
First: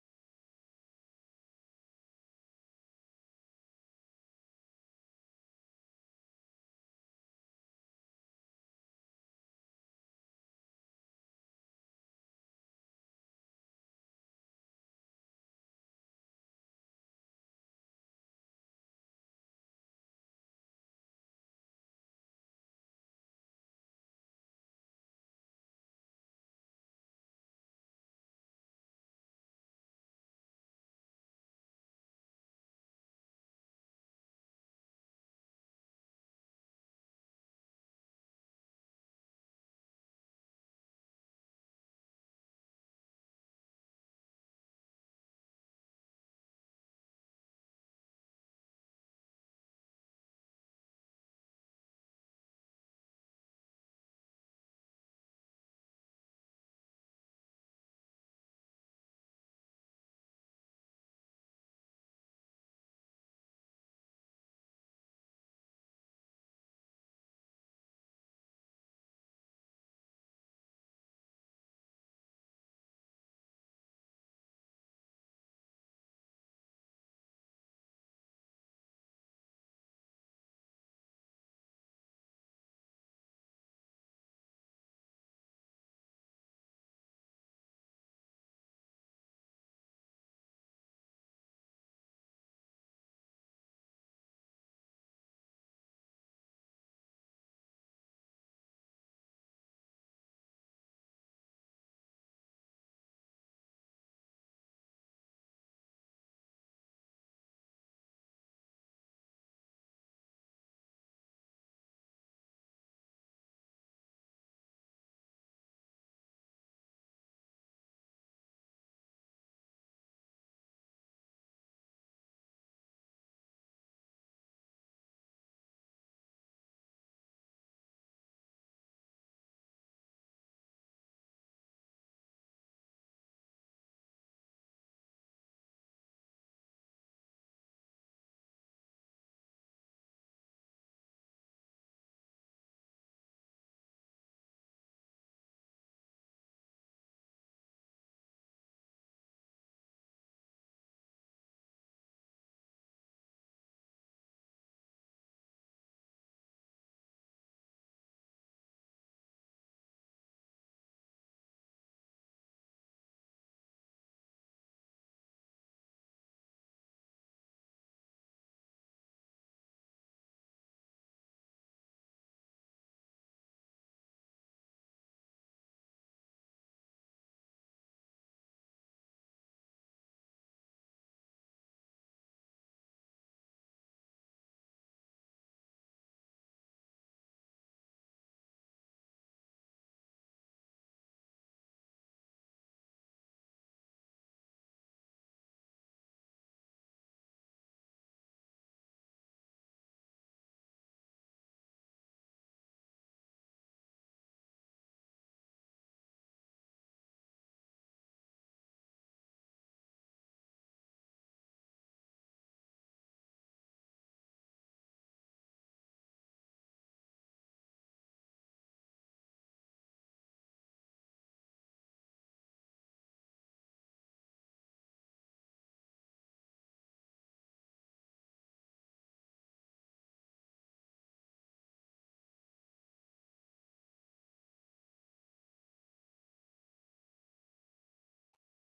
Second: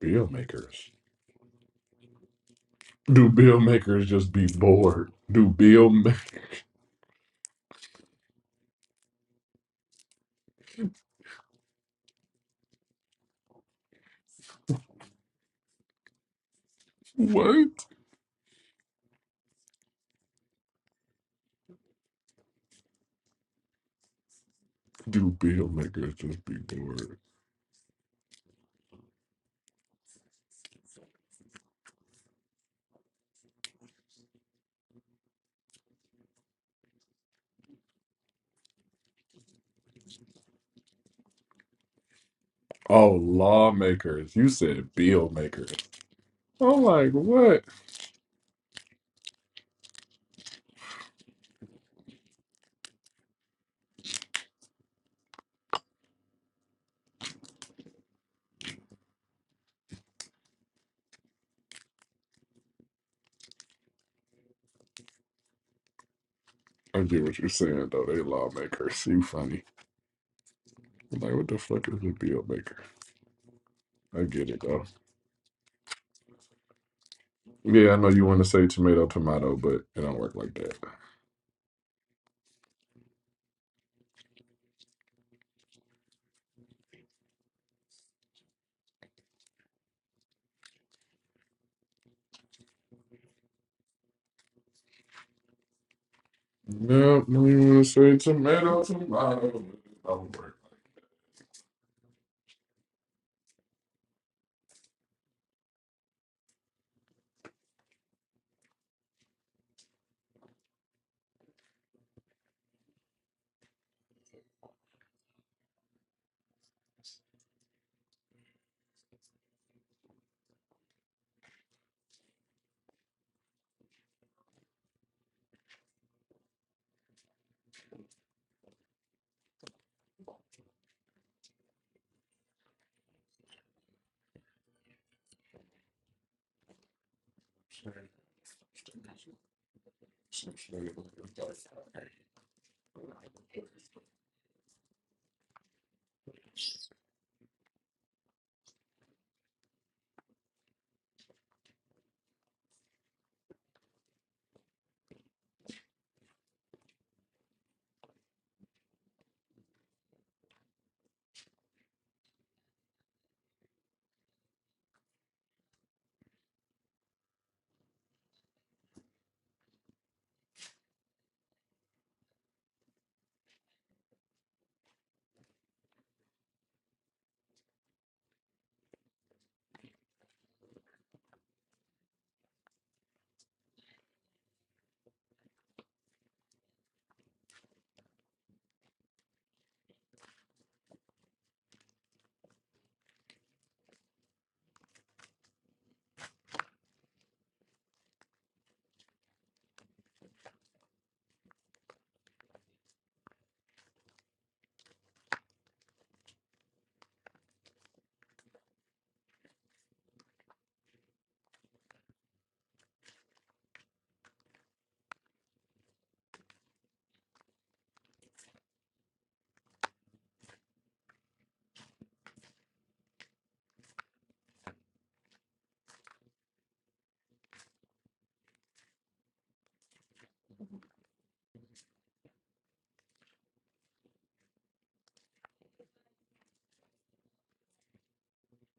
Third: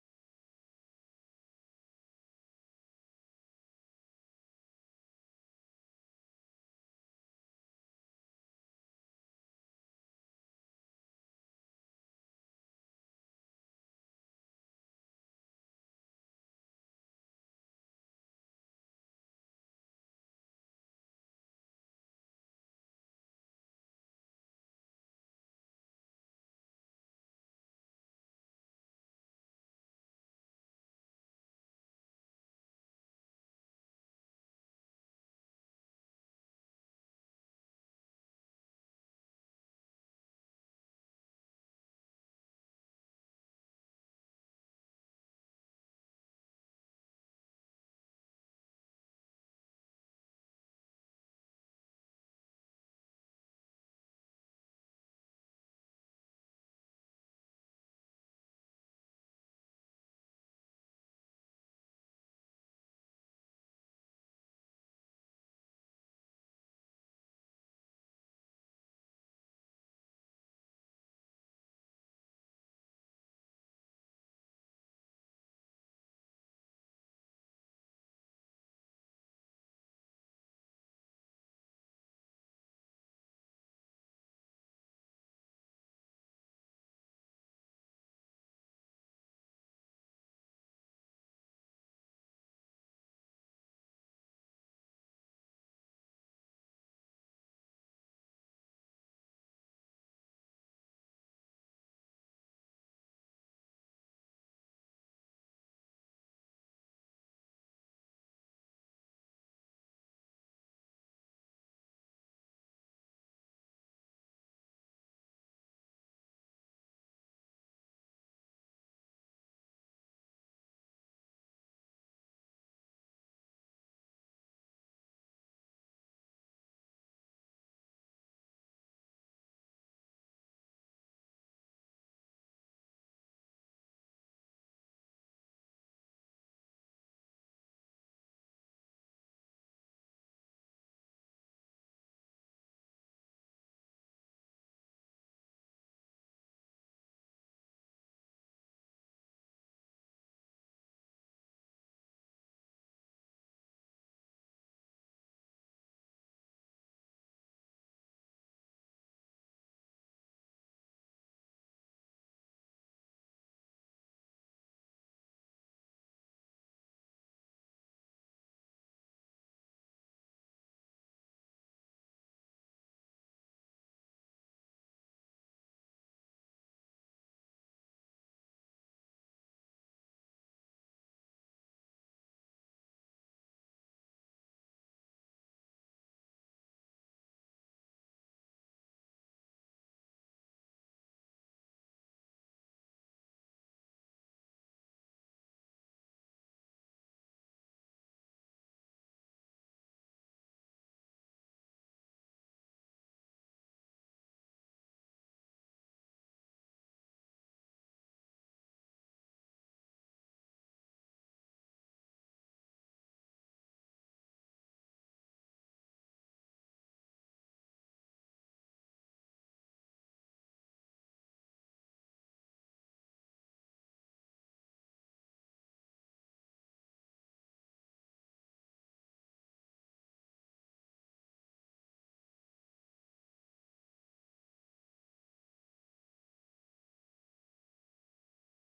Bill makers. Do bill makers just be bored? Do bill? ma- What do bill makers just be bored? Oh, lawmakers. You said bill makers. I'm like, what? I get what you're saying, though. They lawmakers. You funny. I'm like, what the fuck is a bill maker? I get it, though. Yeah, I know you want to say tomato, tomato, but it don't work like that. No, no, you want to say tomato, tomato. but It don't work.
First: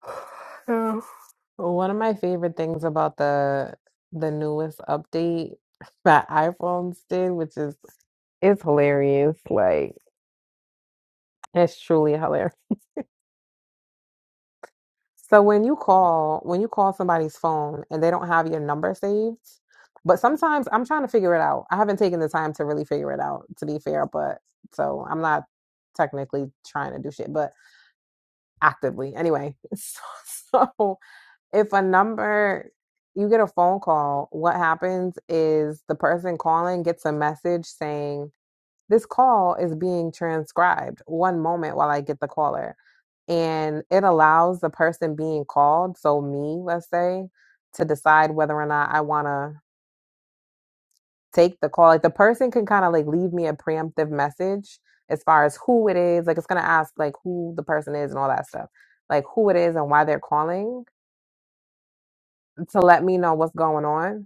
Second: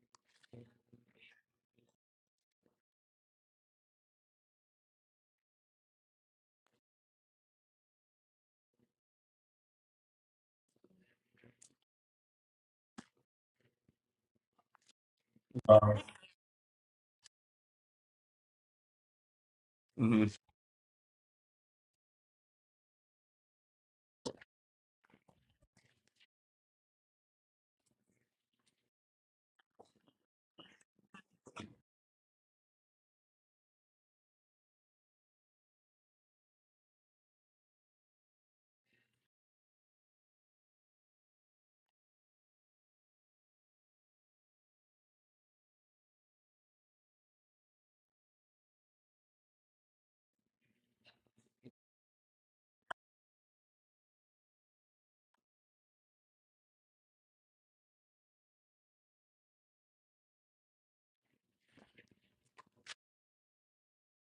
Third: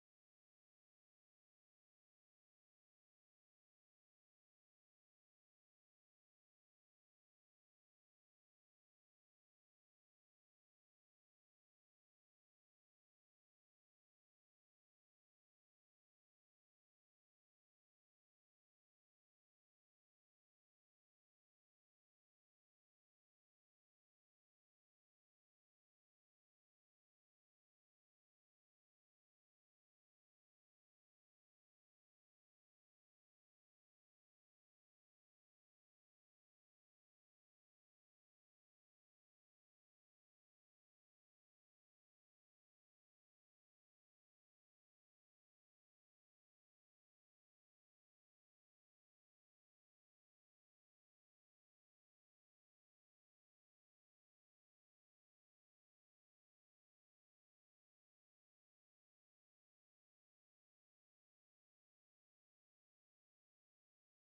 Yeah. One of my favorite things about the the newest update that iPhones did, which is it's hilarious. Like it's truly hilarious. So when you call, when you call somebody's phone and they don't have your number saved, but Mhm. sometimes I'm trying to figure it out. I haven't taken the time to really figure it out, to be fair, but so I'm not technically trying to do shit, but actively. Anyway, so, so if a number you get a phone call, what happens is the person calling gets a message saying this call is being transcribed one moment while I get the caller. And it allows the person being called, so me, let's say, to decide whether or not I want to take the call. Like the person can kind of like leave me a preemptive message as far as who it is. Like it's going to ask like who the person is and all that stuff, like who it is and why they're calling to let me know what's going on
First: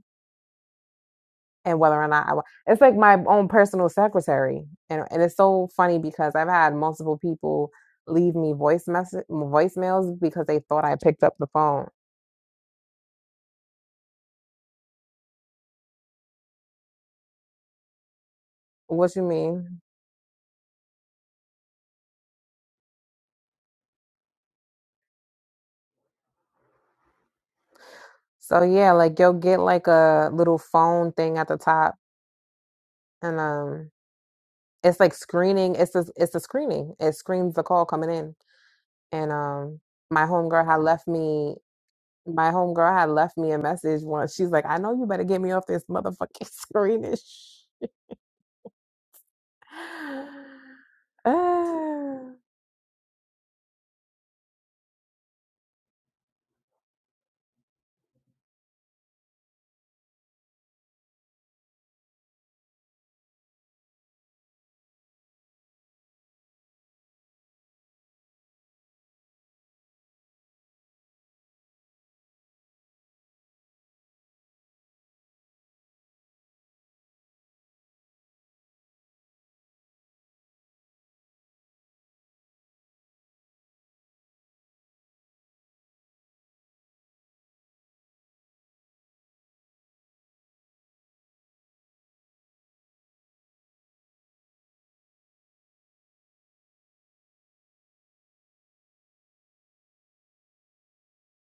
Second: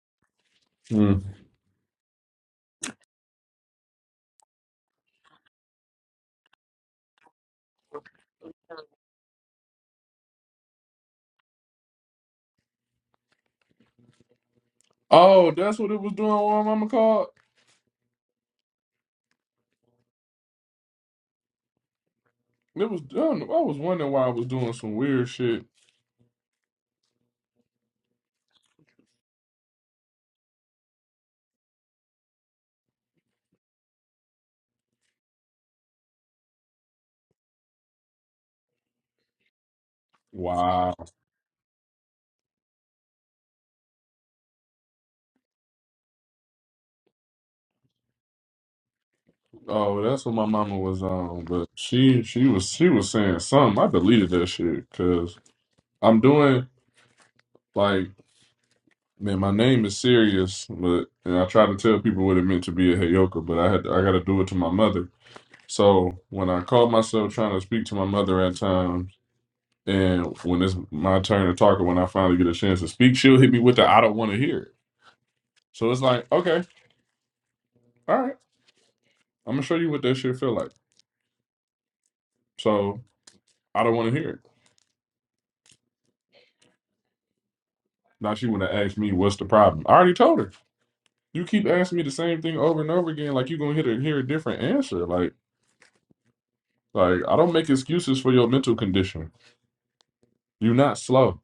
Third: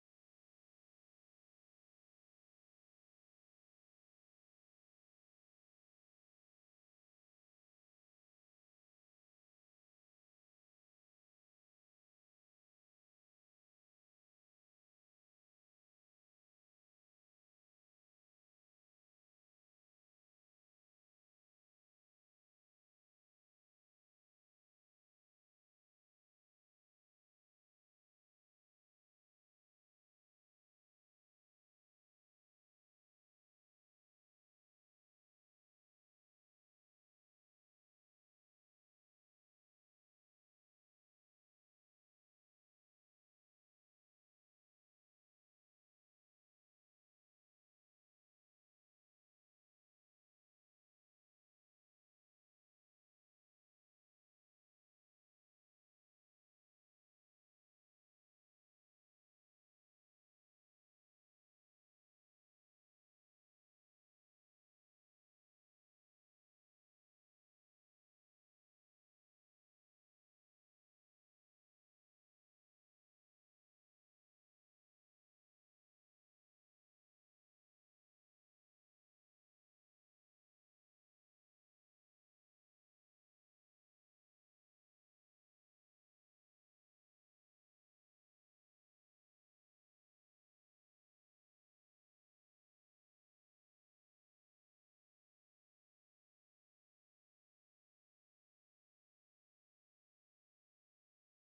Mm. and whether or not I want. It's like my own personal secretary, and and it's so funny because I've had multiple people leave me voice message voicemails because they thought I picked up the phone. Oh, that's what it was doing while Mama called? What you mean? It was done. I was wondering why I was doing some weird shit. So yeah, like you'll get like a little phone thing at the top, and um, it's like screening. It's a, it's a screening. It screens the call coming in, and um, my homegirl had Wow. left me. My homegirl had left me a message once. She's like, "I know you better get me off this motherfucking screen." and shit." Oh, well, that's what my mama was on, but Uh, she she was she was saying something. I deleted that shit because I'm doing like man, my name is serious, but and I try to tell people what it meant to be a Heyoka, but I had I got to do it to my mother. So when I called myself trying to speak to my mother at times, and when it's my turn to talk, or when I finally get a chance to speak, she'll hit me with the I don't want to hear it. So it's like okay, all right, I'm gonna show you what that shit feel like. So I don't want to hear it. Now she want to ask me what's the problem. I already told her. You keep asking me the same thing over and over again, like you're gonna hear a, hear a different answer. Like, like I don't make excuses for your mental condition. You're not slow.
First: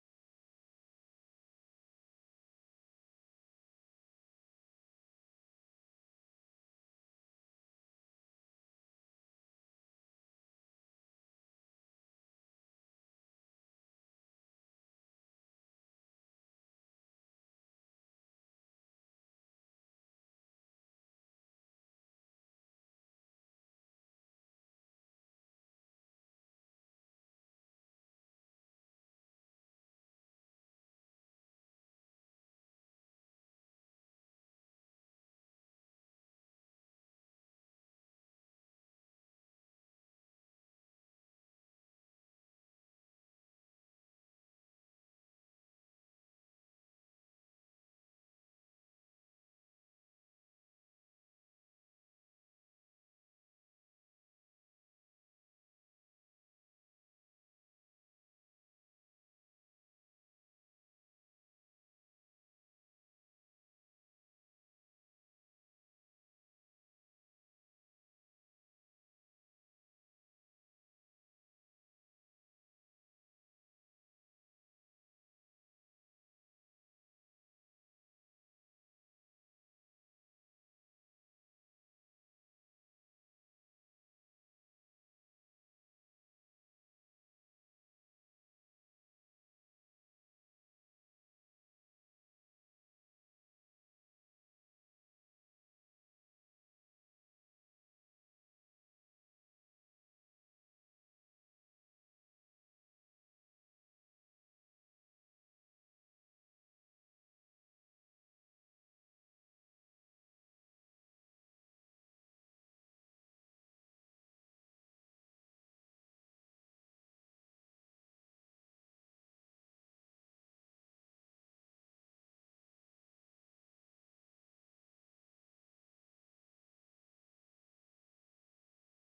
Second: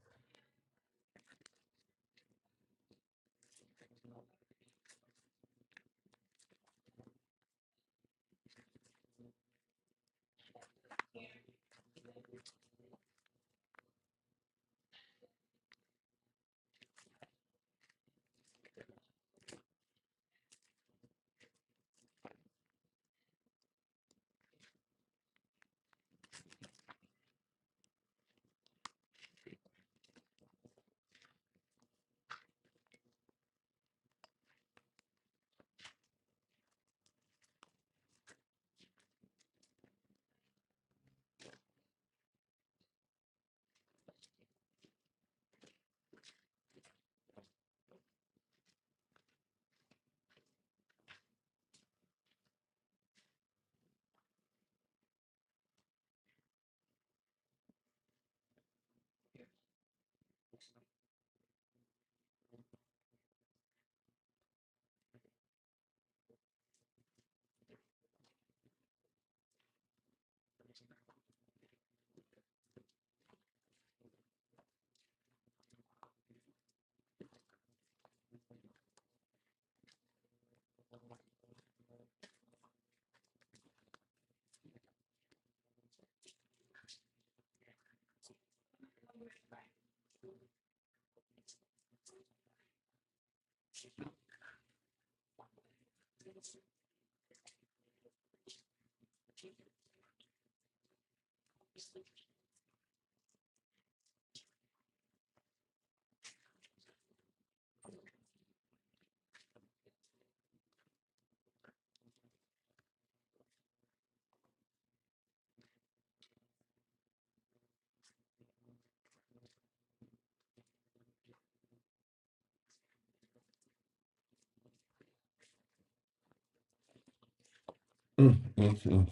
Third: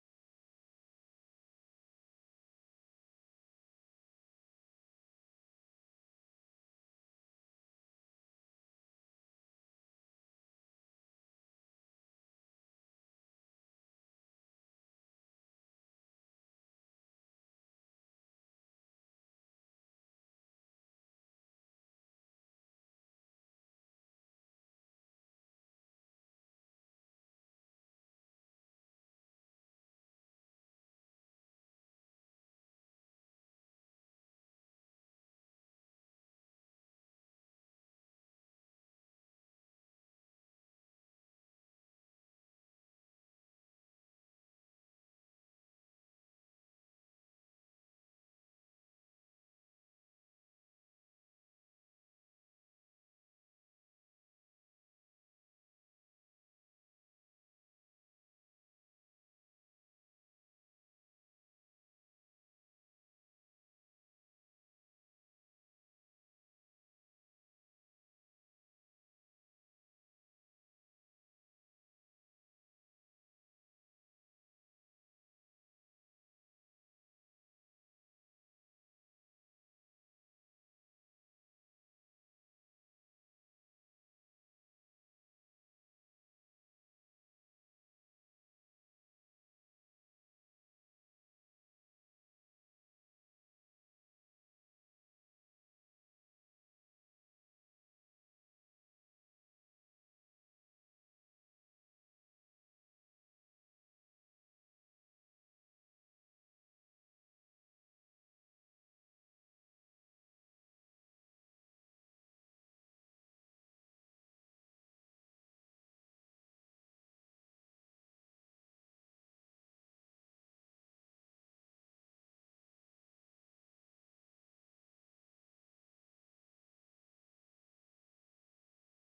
Mm, mm, mm.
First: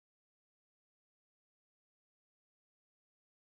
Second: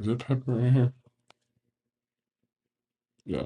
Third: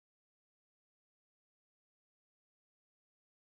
Is it pepper in here? Yeah.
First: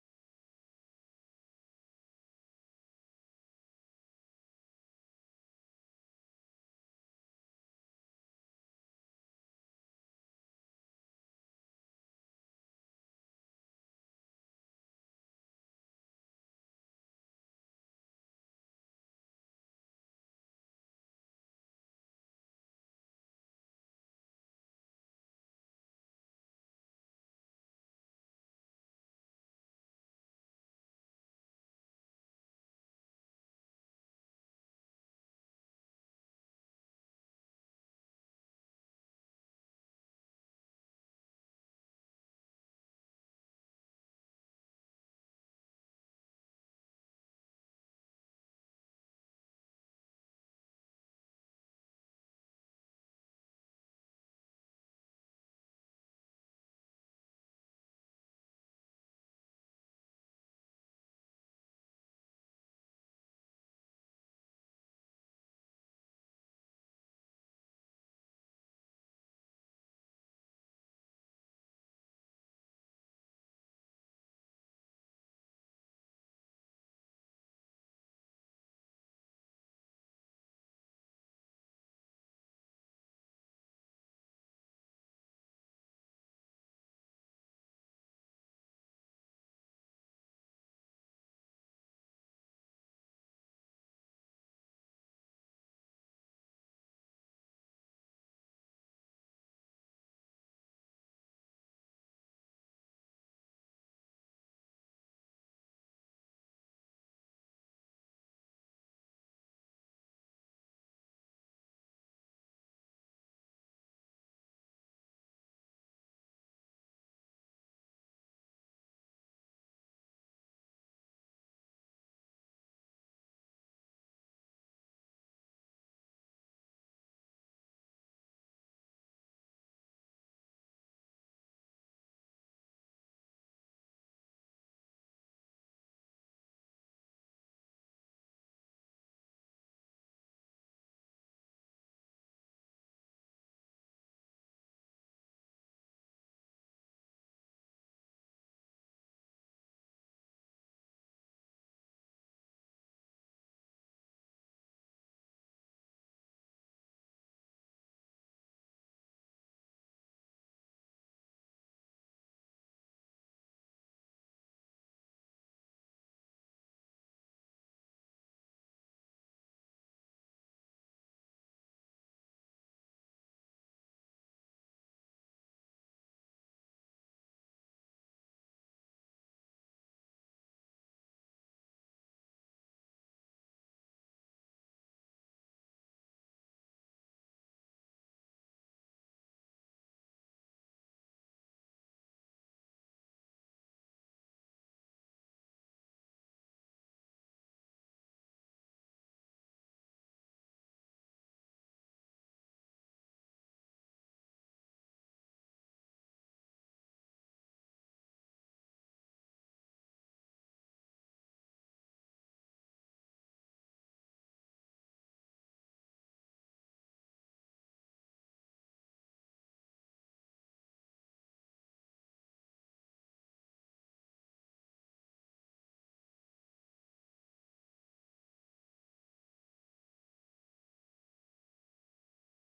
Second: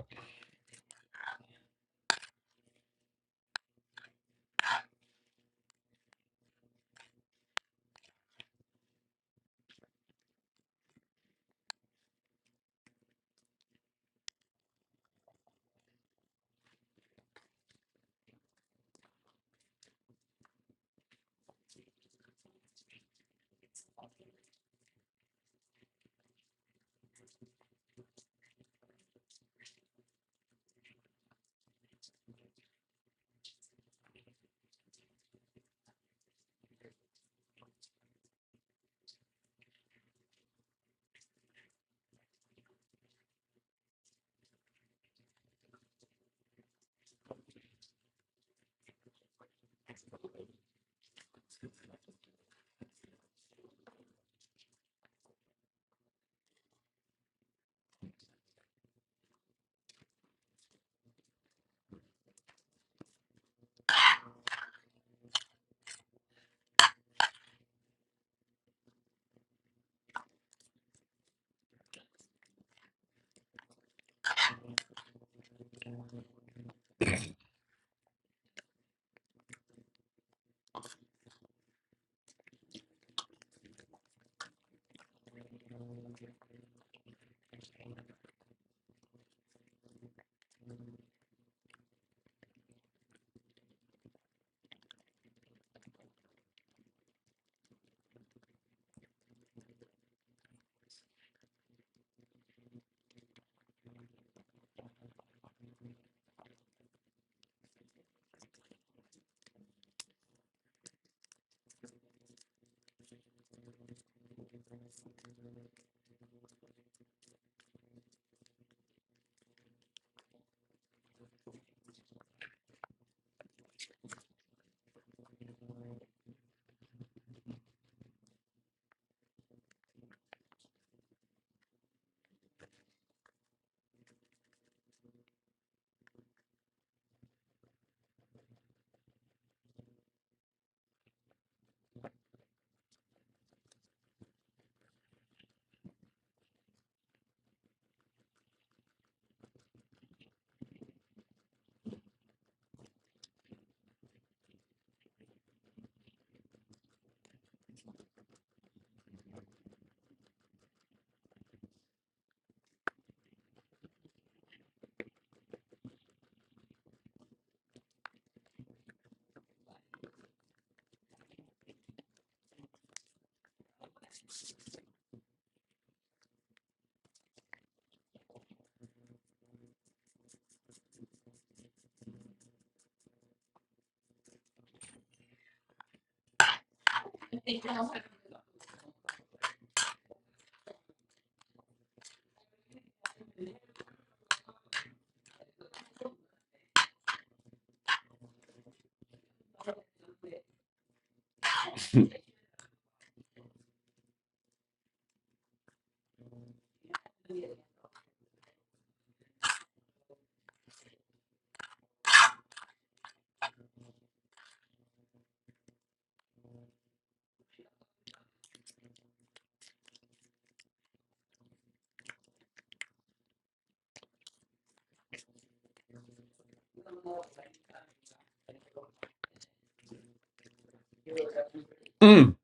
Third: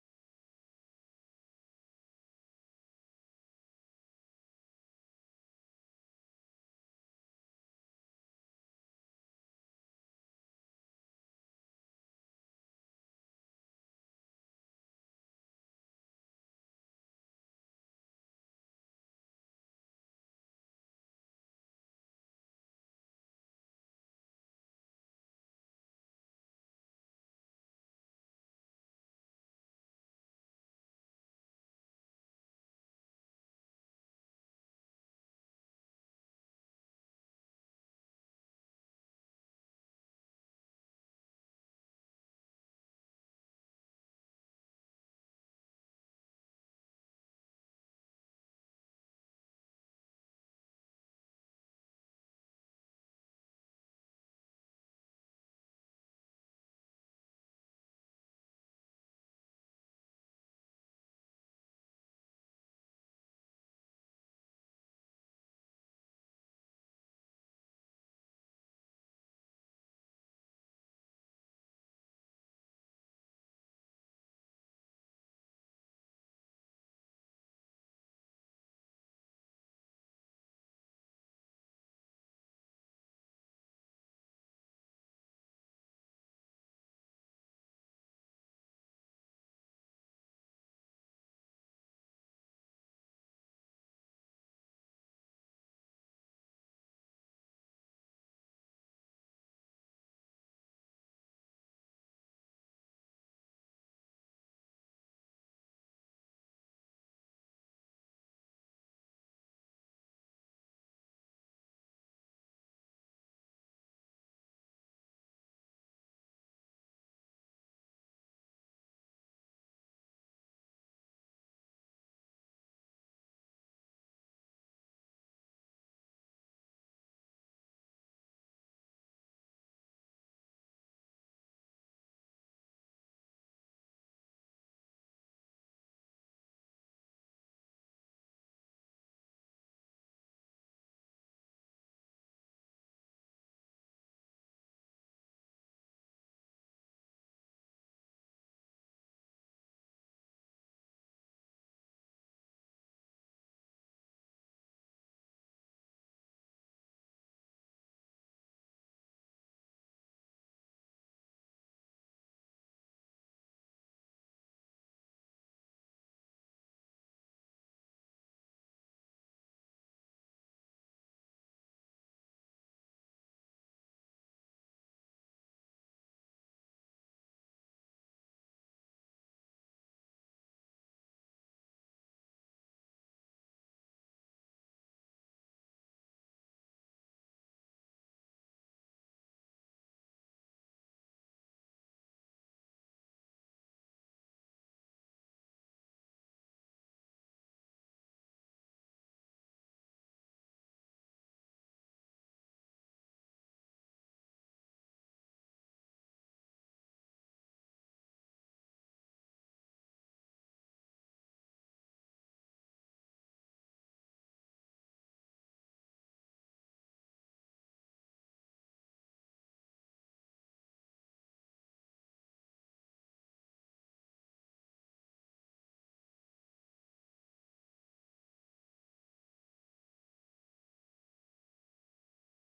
Mm.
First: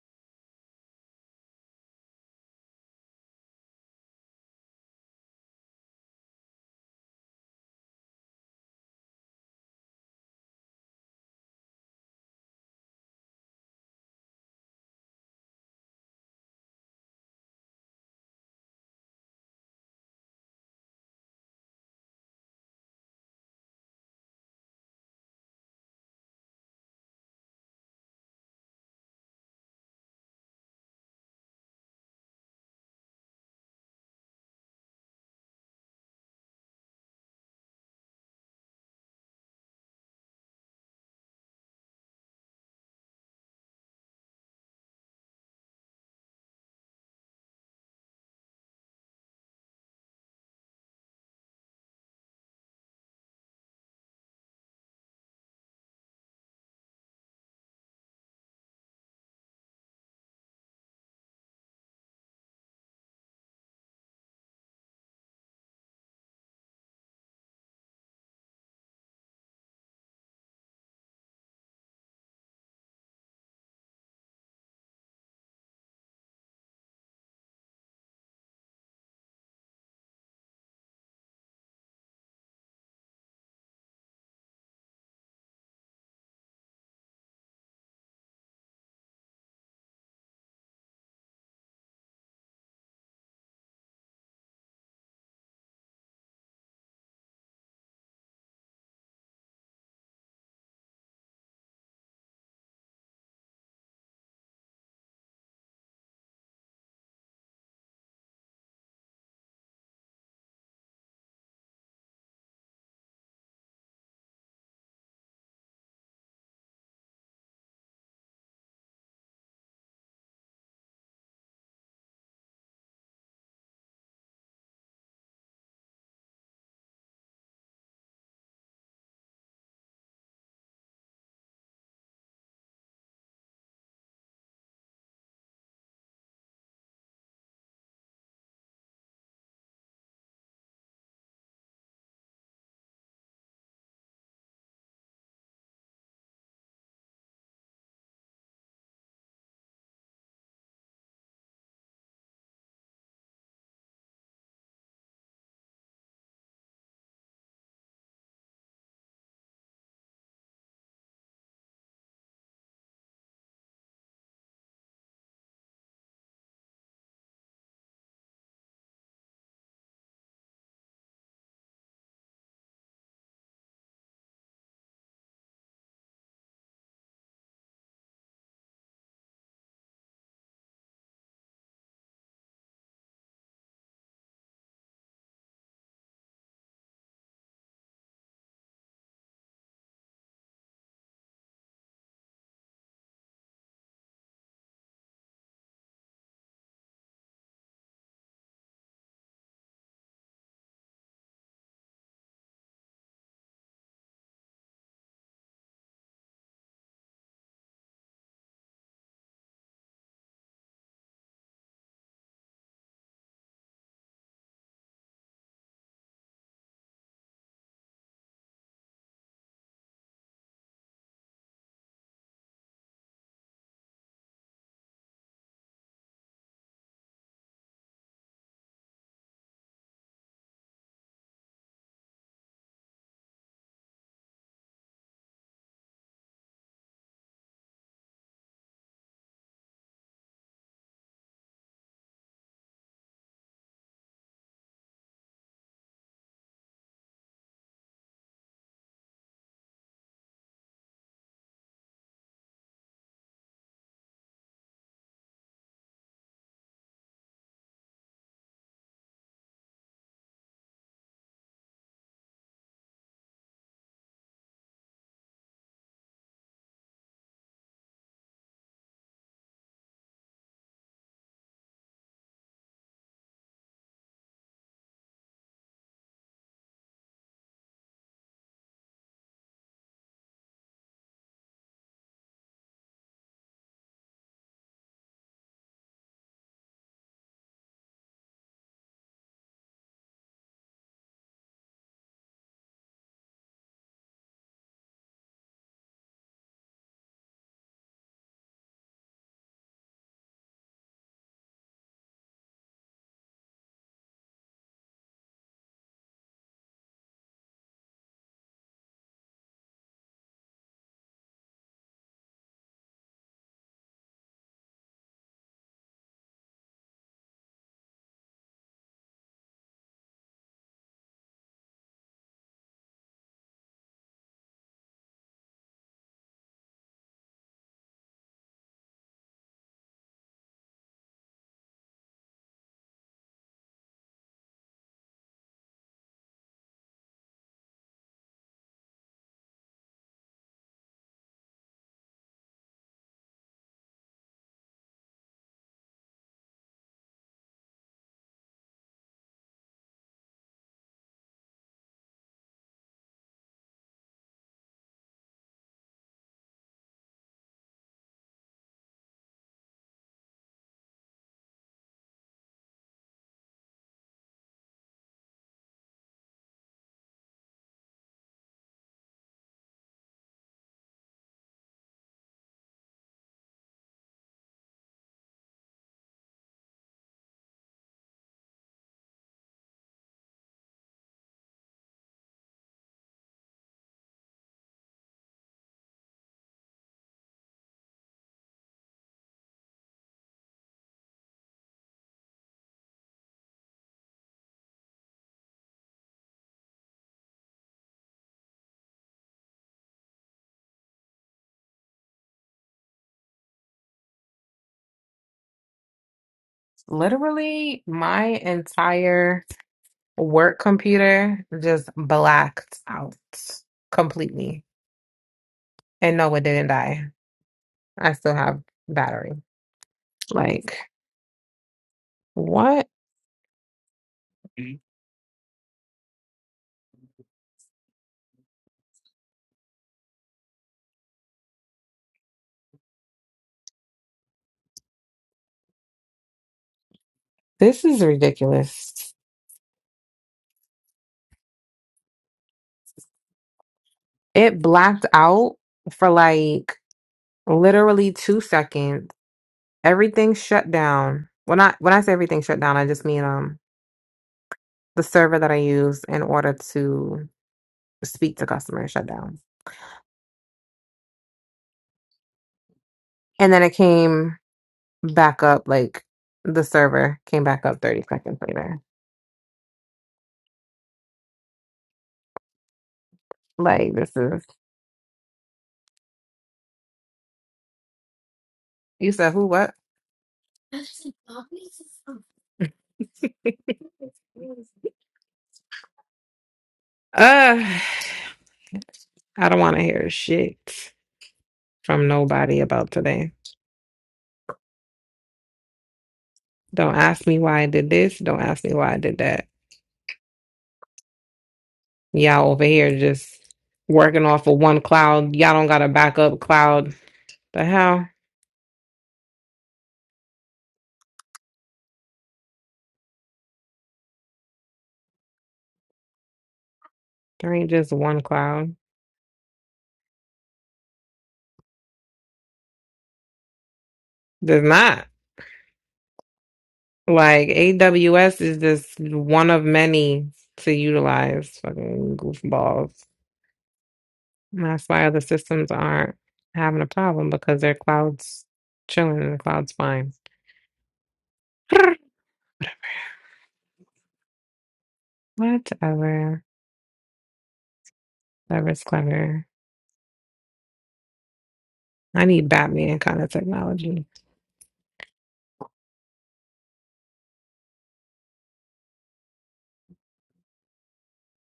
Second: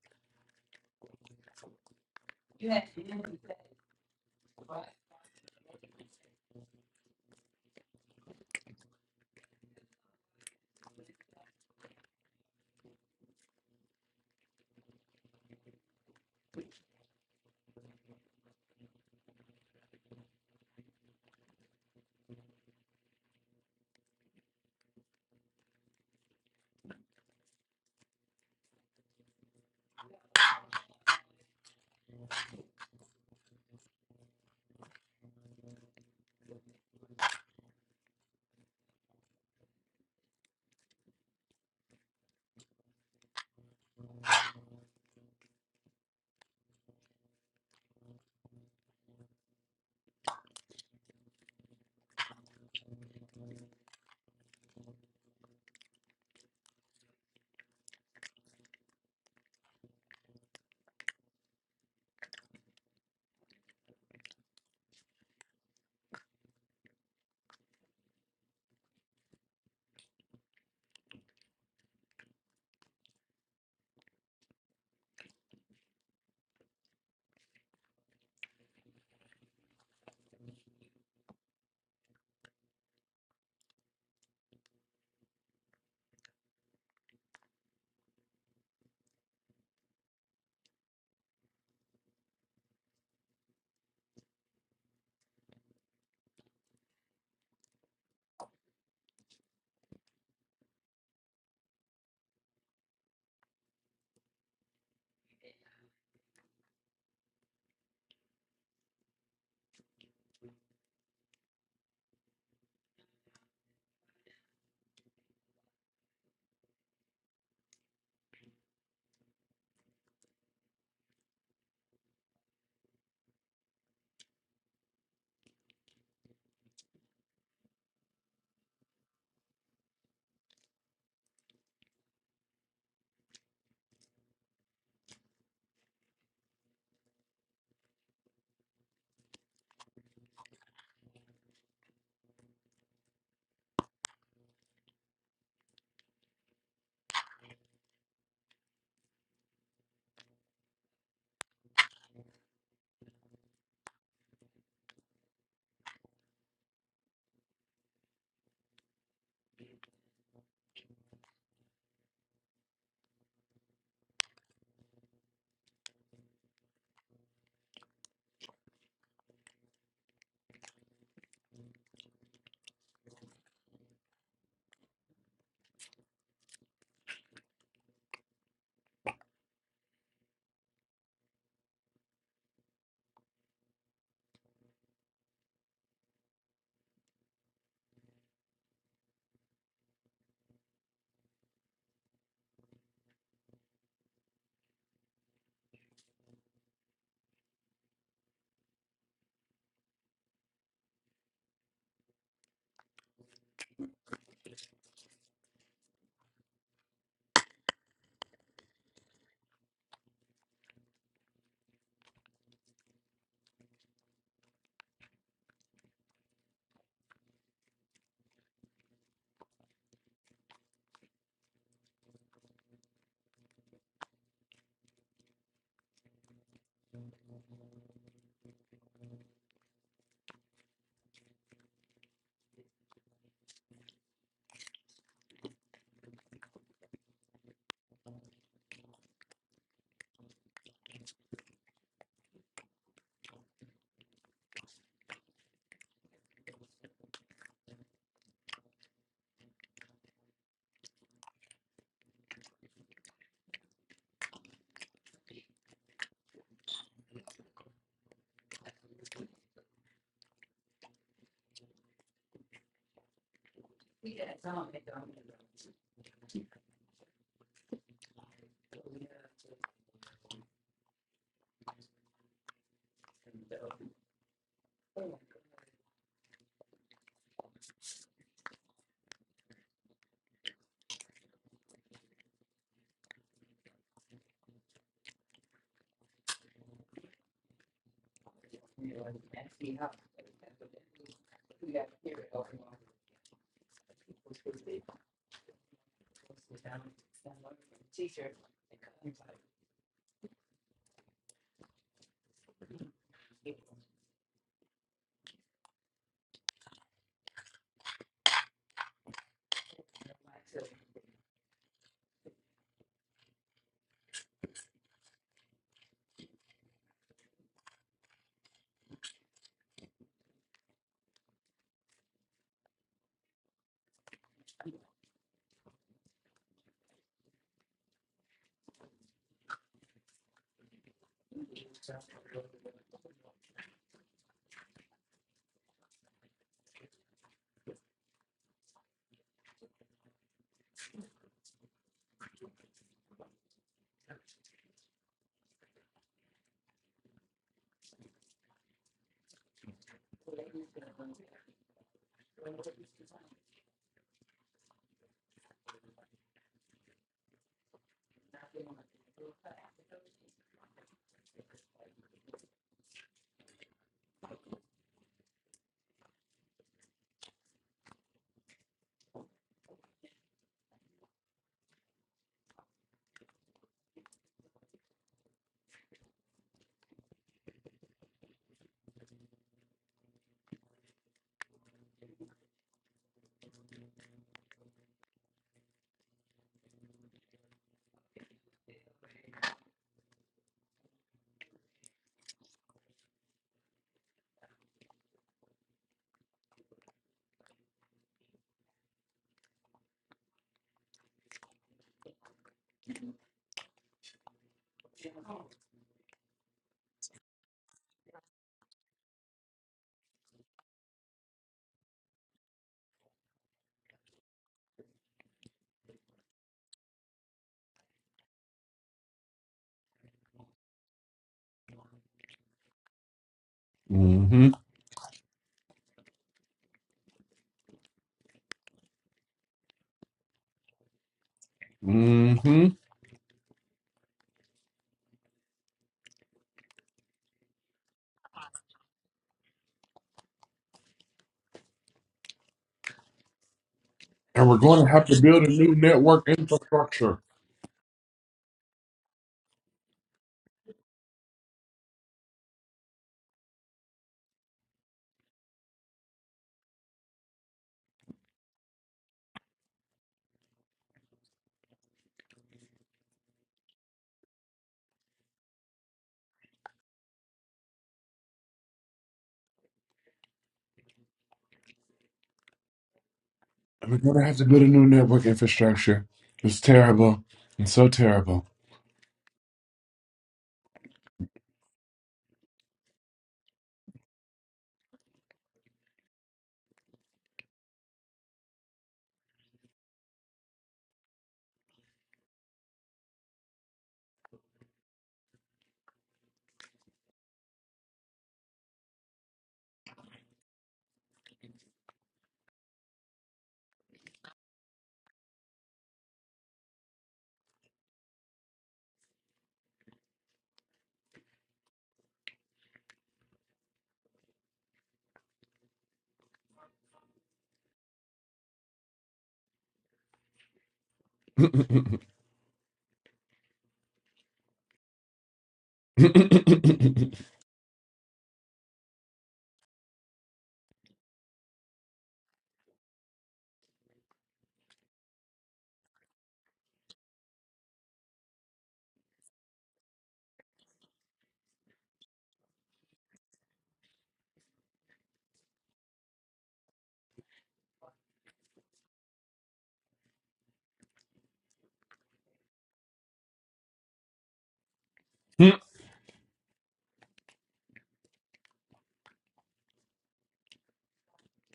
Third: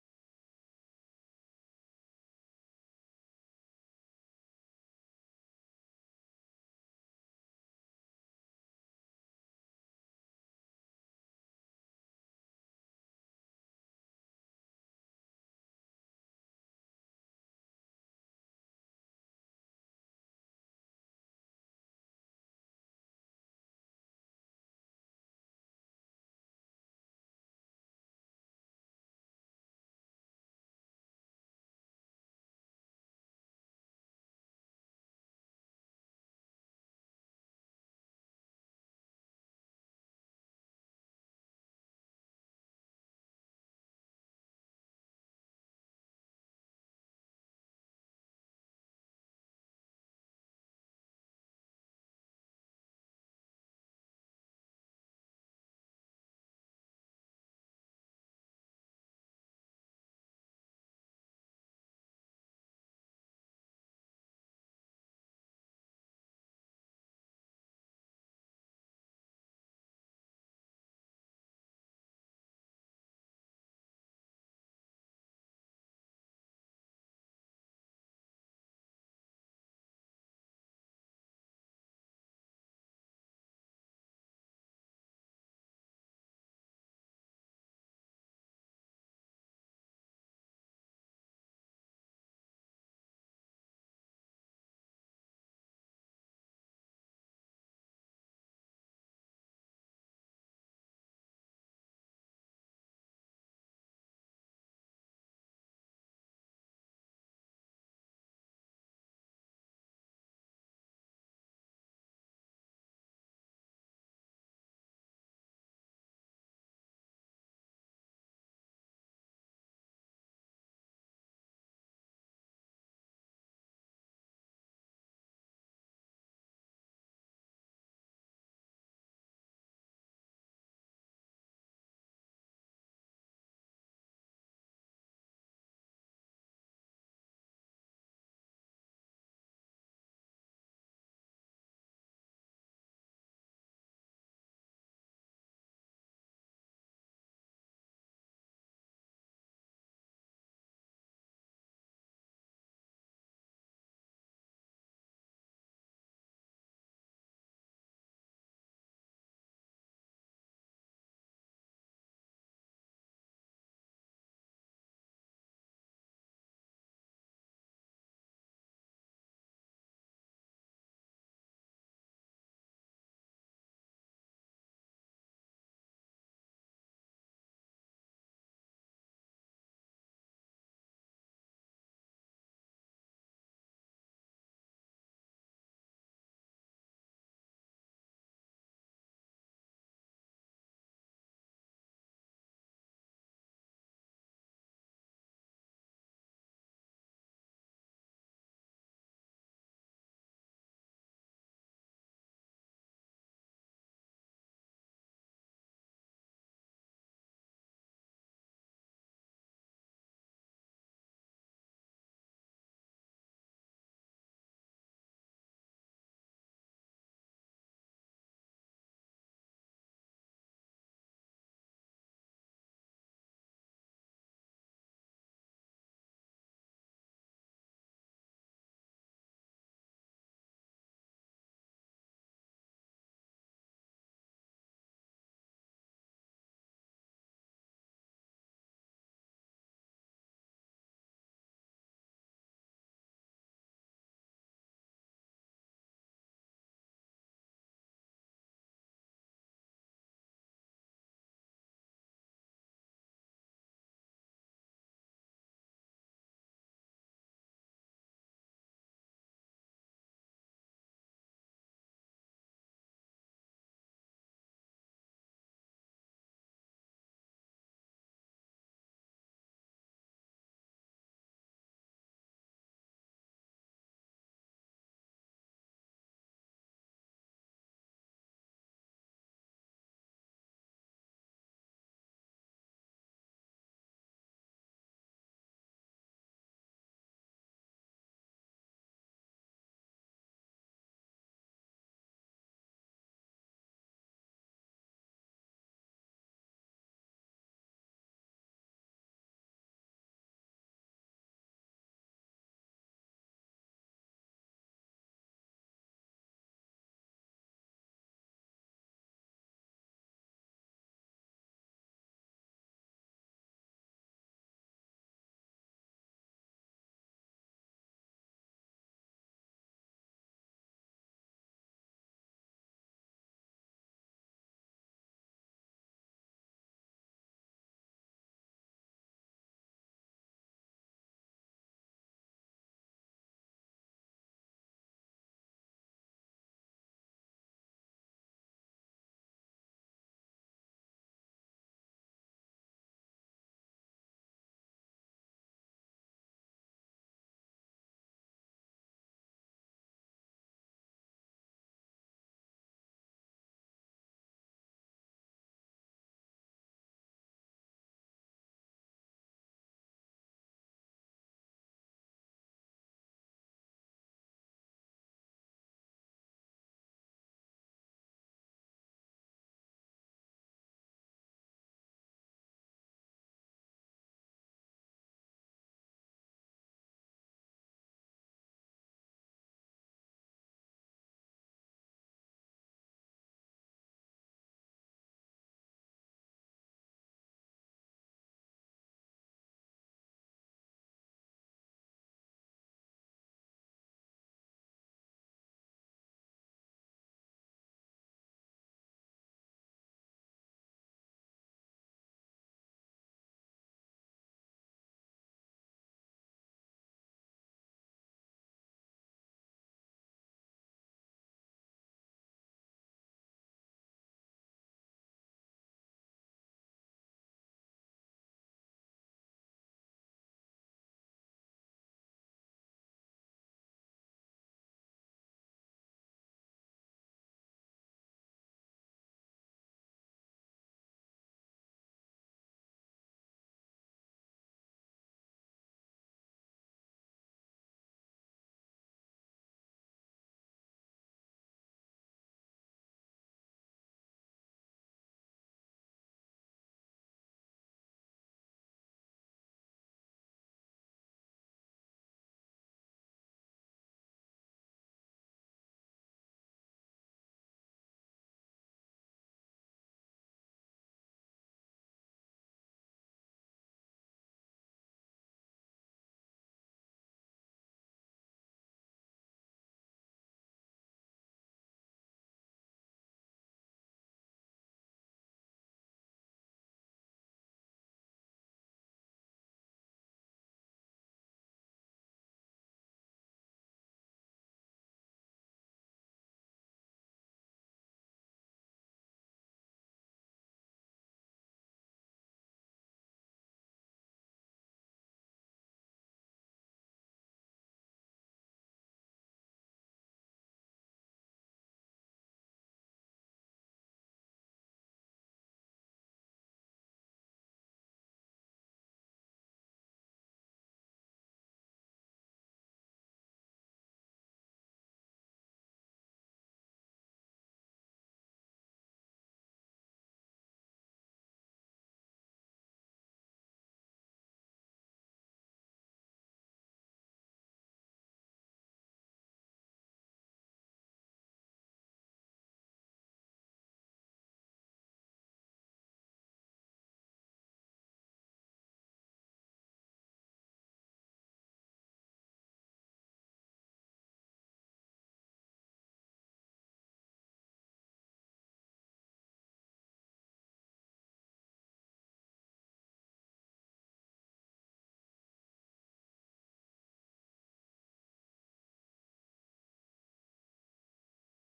literally, my entire work computer just blacked out completely. And no, it didn't die. I still have battery. Like, what? Mm-hmm. Mm-hmm. This is ridiculous. And we're It going to blacked have to build a out new for network like infrastructure. literally two seconds. Everything shut down. When I when I say everything shut down, I just mean um the server that I use in order to speak to customers shut down. And then it came back up, like the server came back up 30 seconds later. And Like, we're this going to have is, to build a new network infrastructure. It's terrible. It's so terrible. you said who, what? Uh, I don't want to hear shit from nobody about today. Don't ask me why I did this. Don't ask me why I did that. Y'all over here just working off of one cloud. Y'all don't got a backup cloud. The hell? There ain't just one cloud. now There's not. Like AWS is just one of many to utilize fucking goofballs. And that's why other systems aren't having a problem because their cloud's chilling and the cloud's fine. Whatever. Clever's clever. I need Batman kind of technology.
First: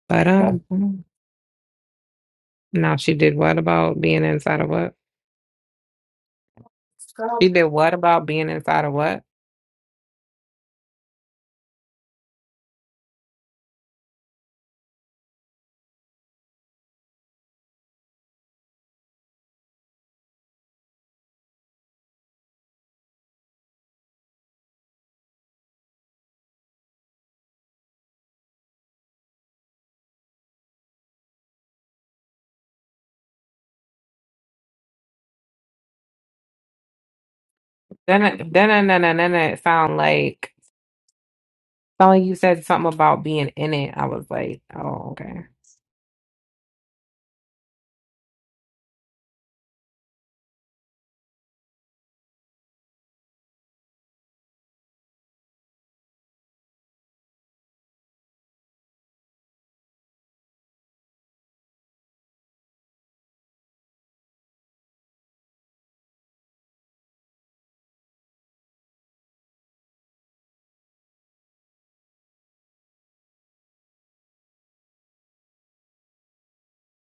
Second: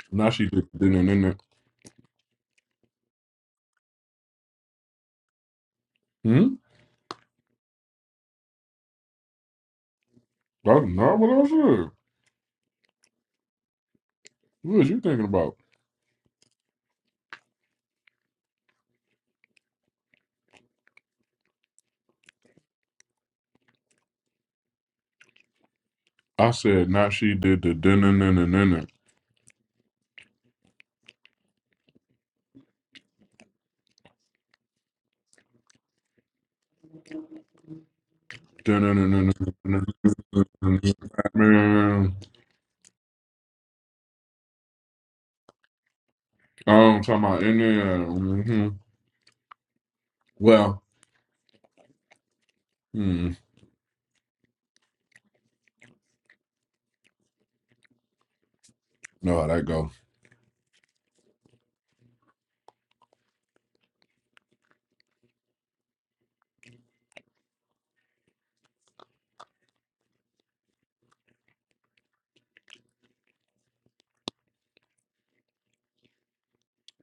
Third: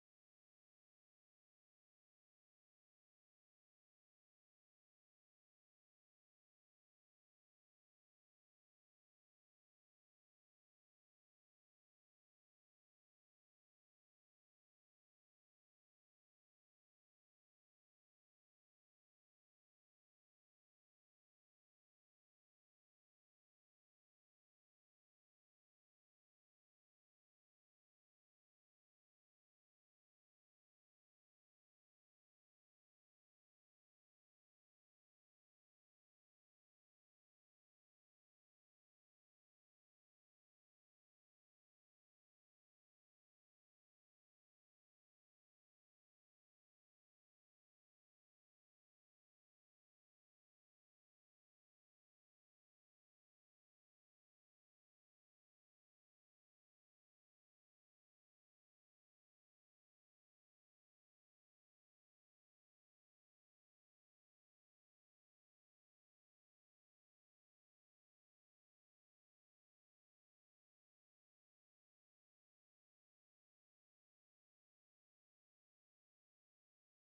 But she did did um it in it. now she did what about being inside of what? Hmm? She did what about being inside of what? Oh, no, what else? is What was you thinking about? I said, not she did the dun-dun-dun-dun-dun-dun, Then, it- then, then, then, then then it sound like dun-dun-dun-dun-dun-dun-dun-dun-dun-dun-dun-dun-dun-dun-dun-dun-dun-dun-dun-dun-dun-dun-dun-dun-dun-dun. something you said something about being in it. I was like, oh, okay. Um, talking about mm-hmm. Well, hmm, no, that go.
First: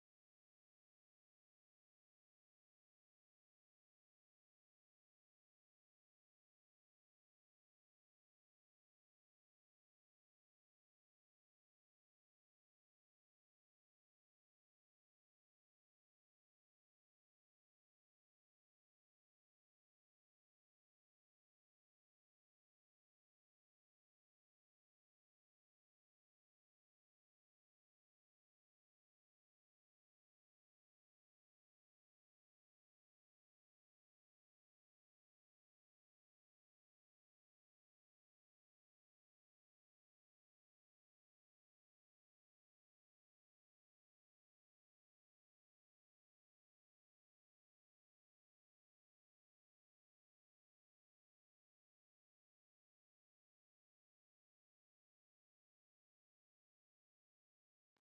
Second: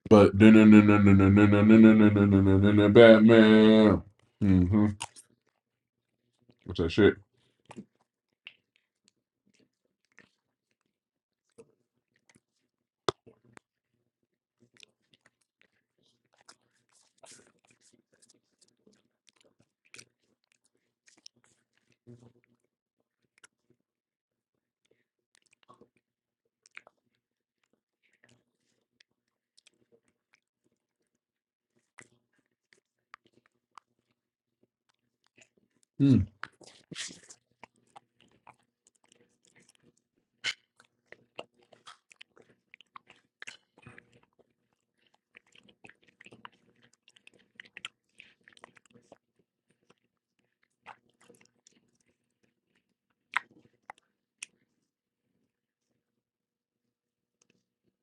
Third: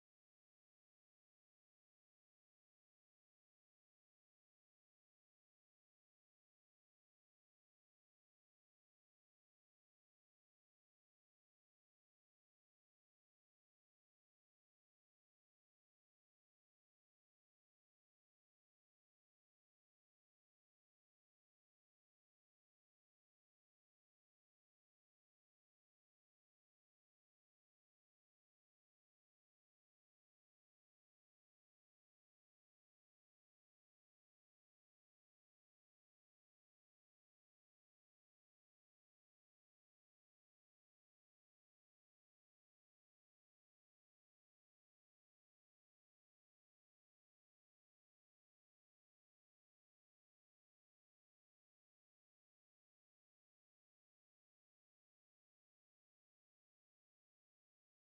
But dun-dun-dun-dun-dun-dun-dun-dun-dun-dun-dun-dun-dun-dun-dun-dun-dun, Batman. Mm-hmm. What's that shit? Hmm.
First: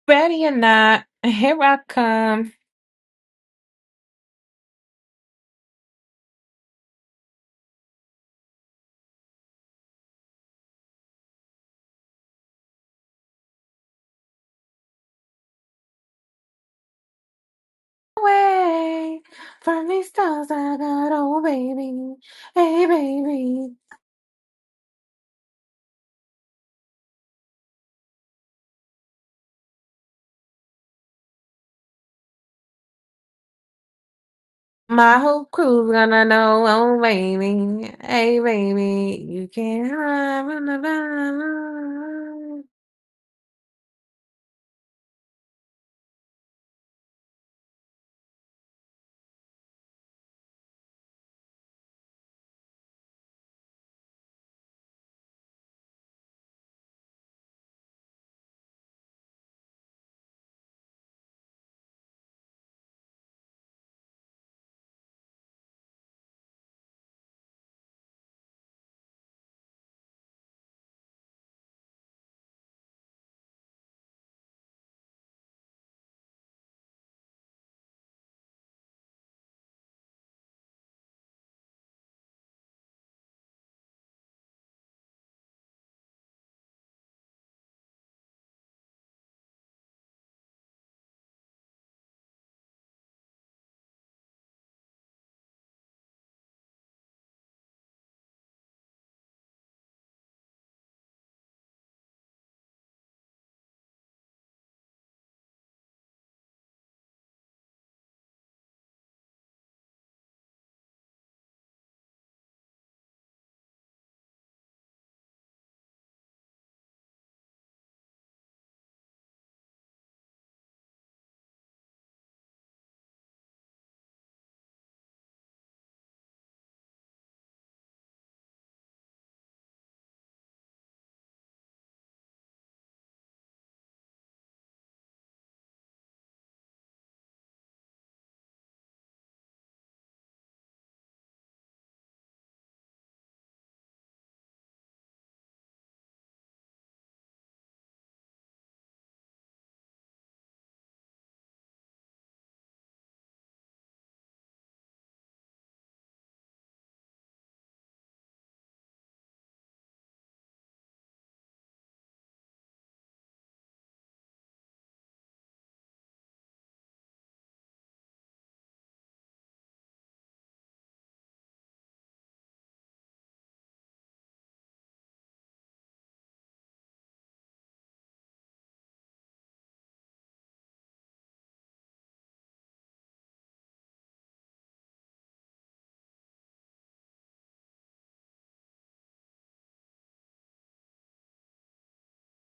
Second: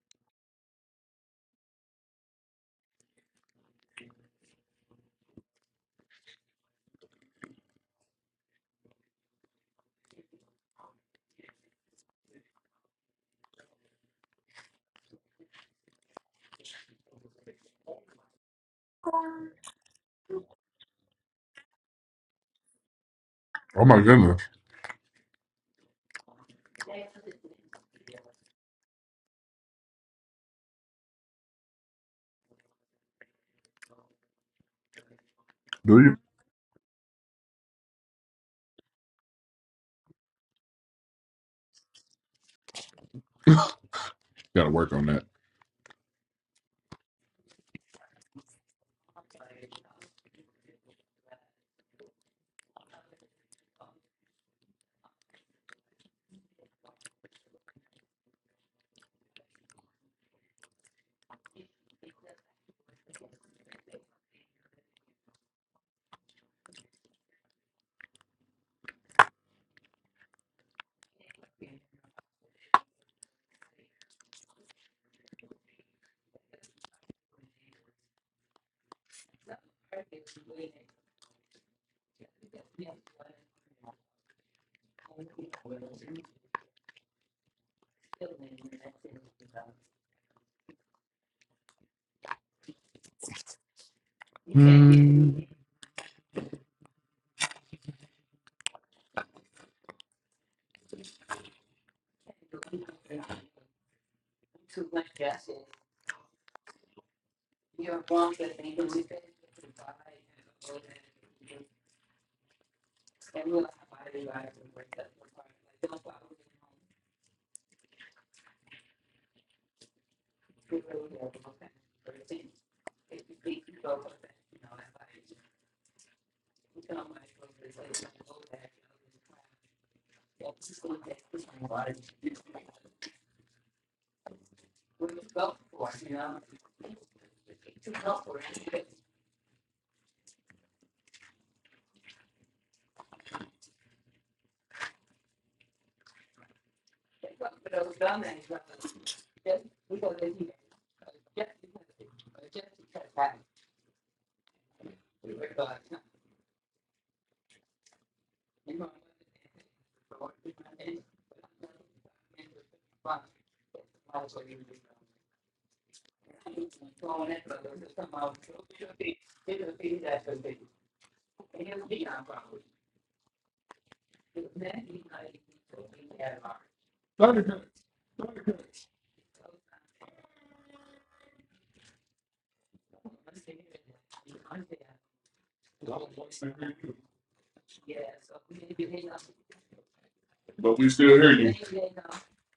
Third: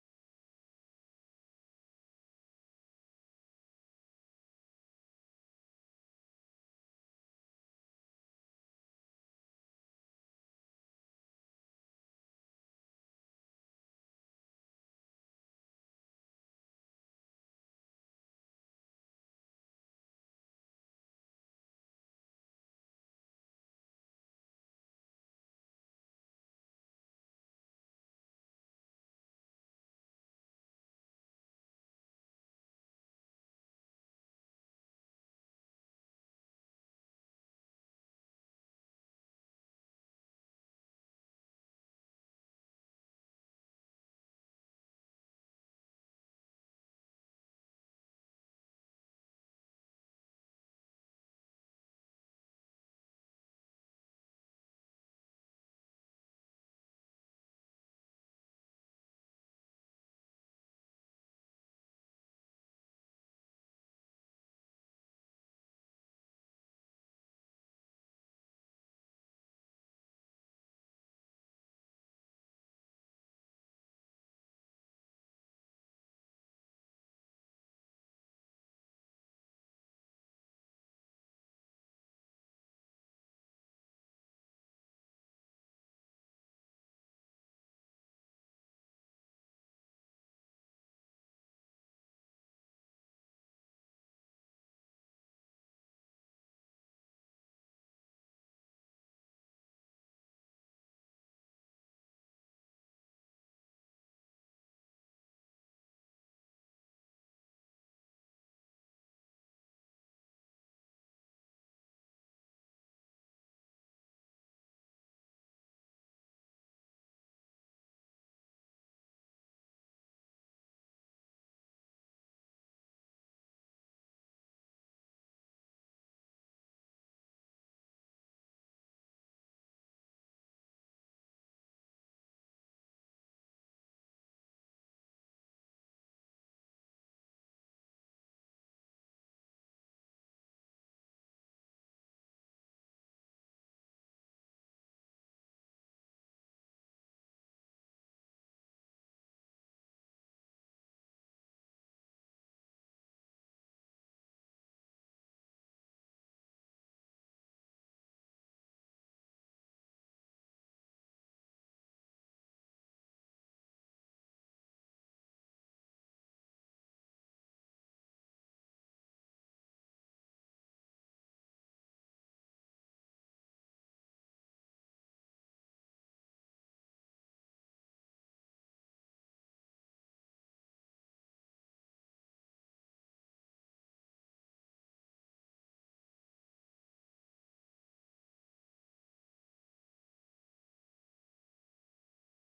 Ready or not, here I come. Away from these stars I got, oh baby, hey baby. Oh my goodness. My whole crew's Do you gonna know, oh baby, hey baby, you can't hide. gotta work on that?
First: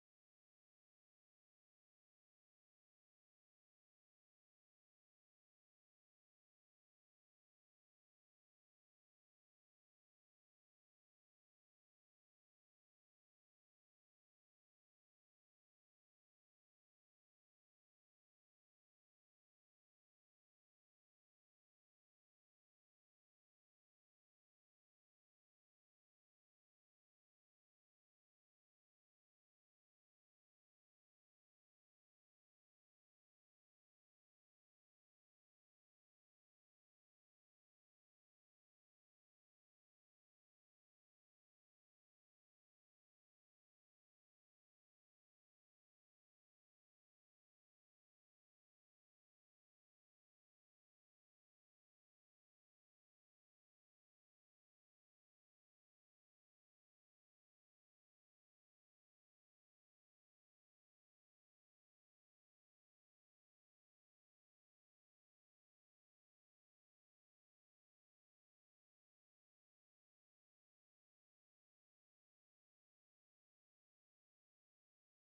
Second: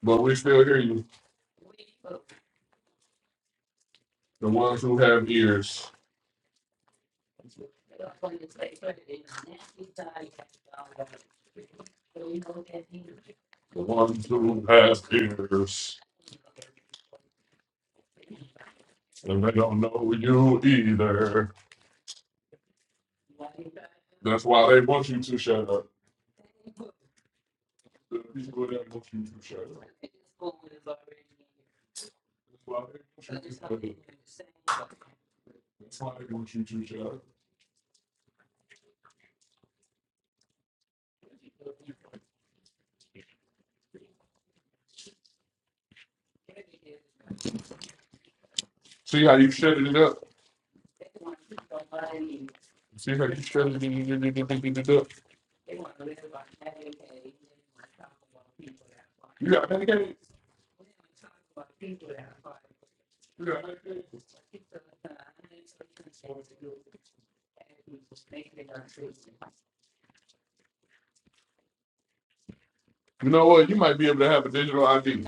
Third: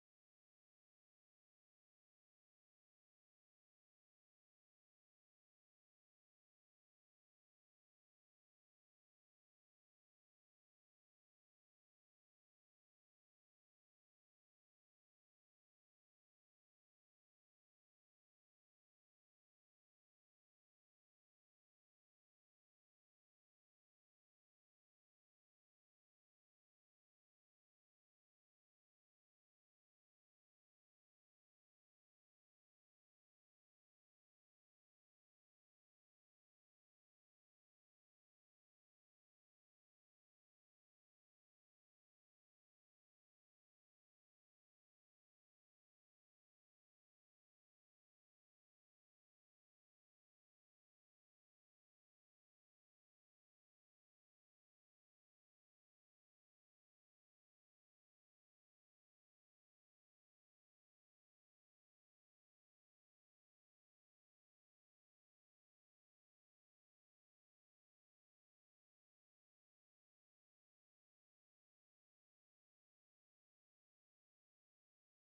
But you- the ones who has ears and they don't know you either. That's why they want you to shut up. The people that want you to shut up. See how you shutting it up. See how you up. you got medicaid. You got medicaid. You know what? You might be able to have a digital ID.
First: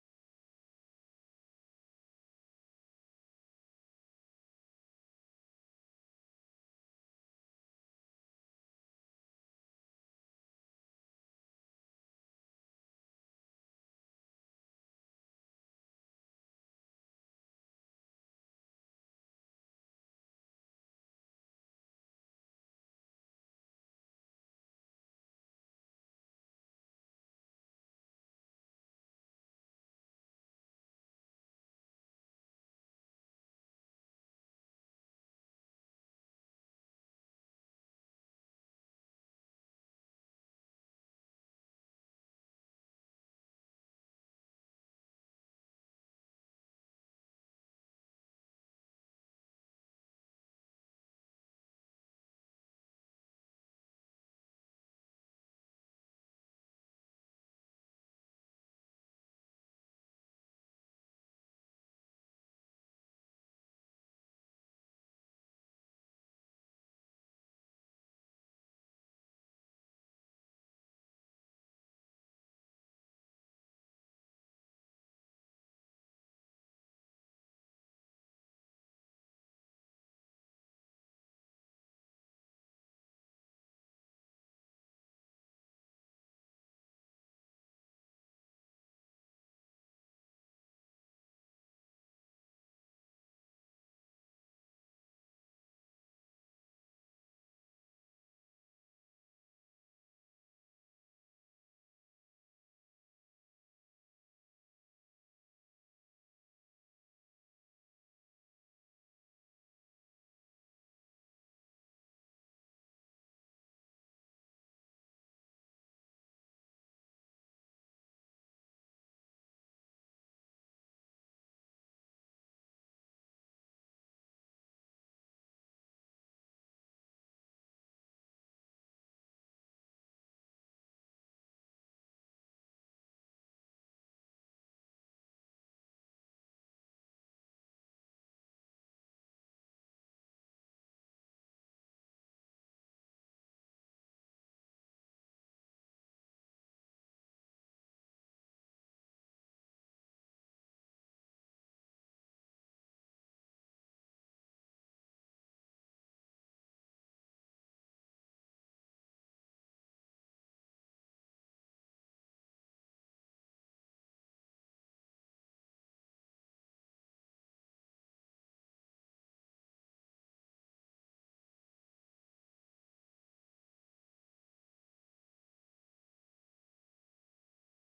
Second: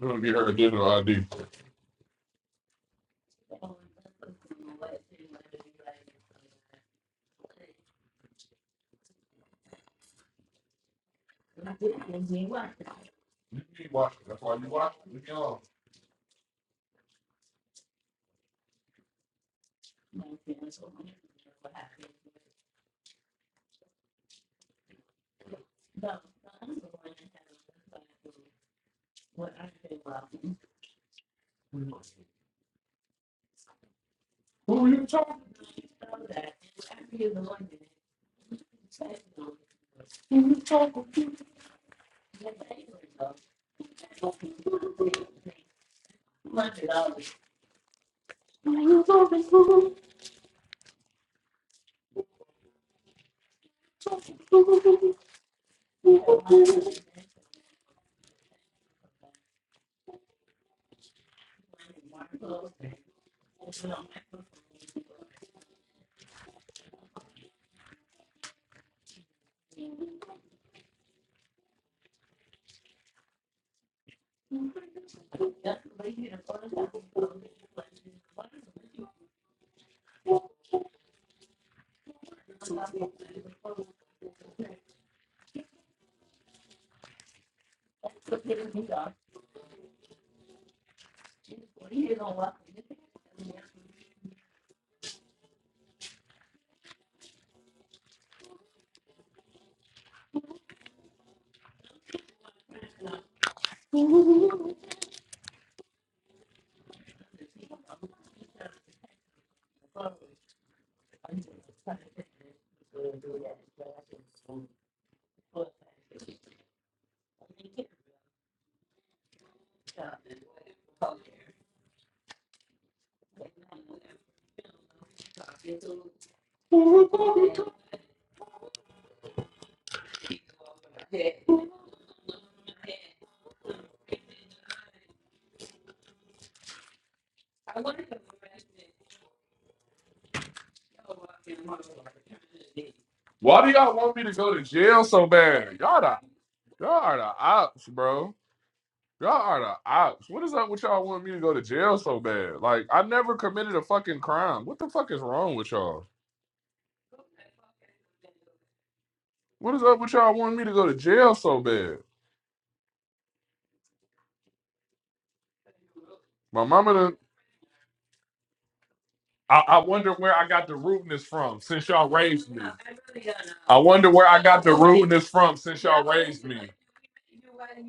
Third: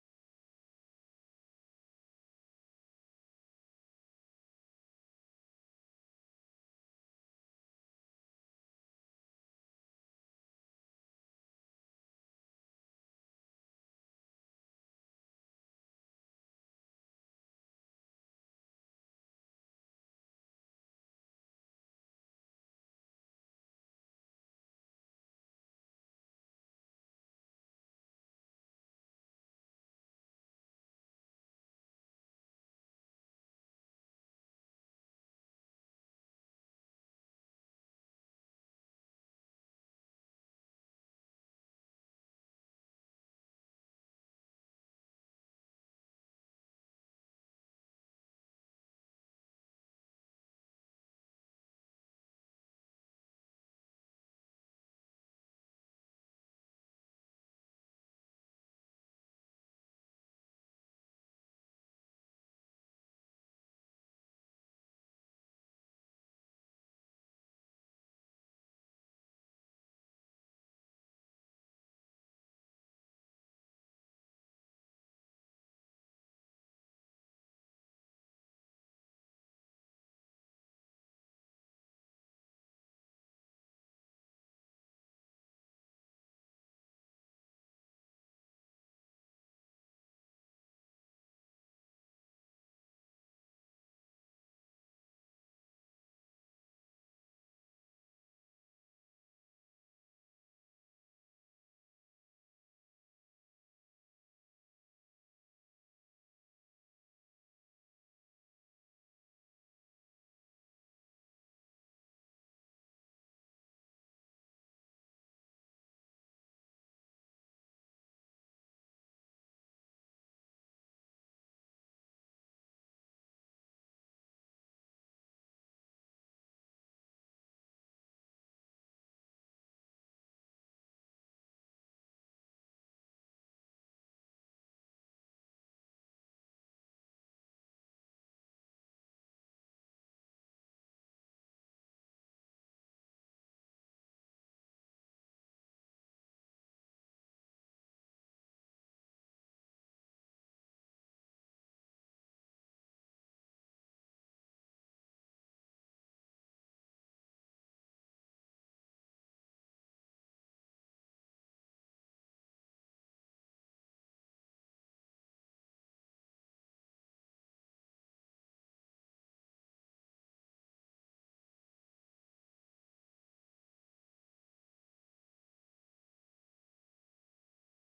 We're gonna get her a digital ID. You keep watching. That's why you watch. Leave me alone. Why do y'all want me to go to jail so bad? Y'all the y'all are the ops, bro. Y'all are the ops. What is up with y'all want me to go to jail so bad? Like I never committed a fucking crime. What the fuck is wrong with y'all? What is up with y'all wanting me to go to jail so bad? My mama done. I, I wonder where I got the rudeness from since y'all raised me. I wonder where I got the rudeness from since y'all raised me.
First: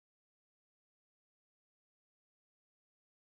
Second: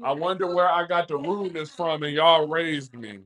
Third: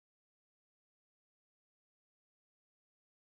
I wonder where I got the rudeness from and y'all raised me.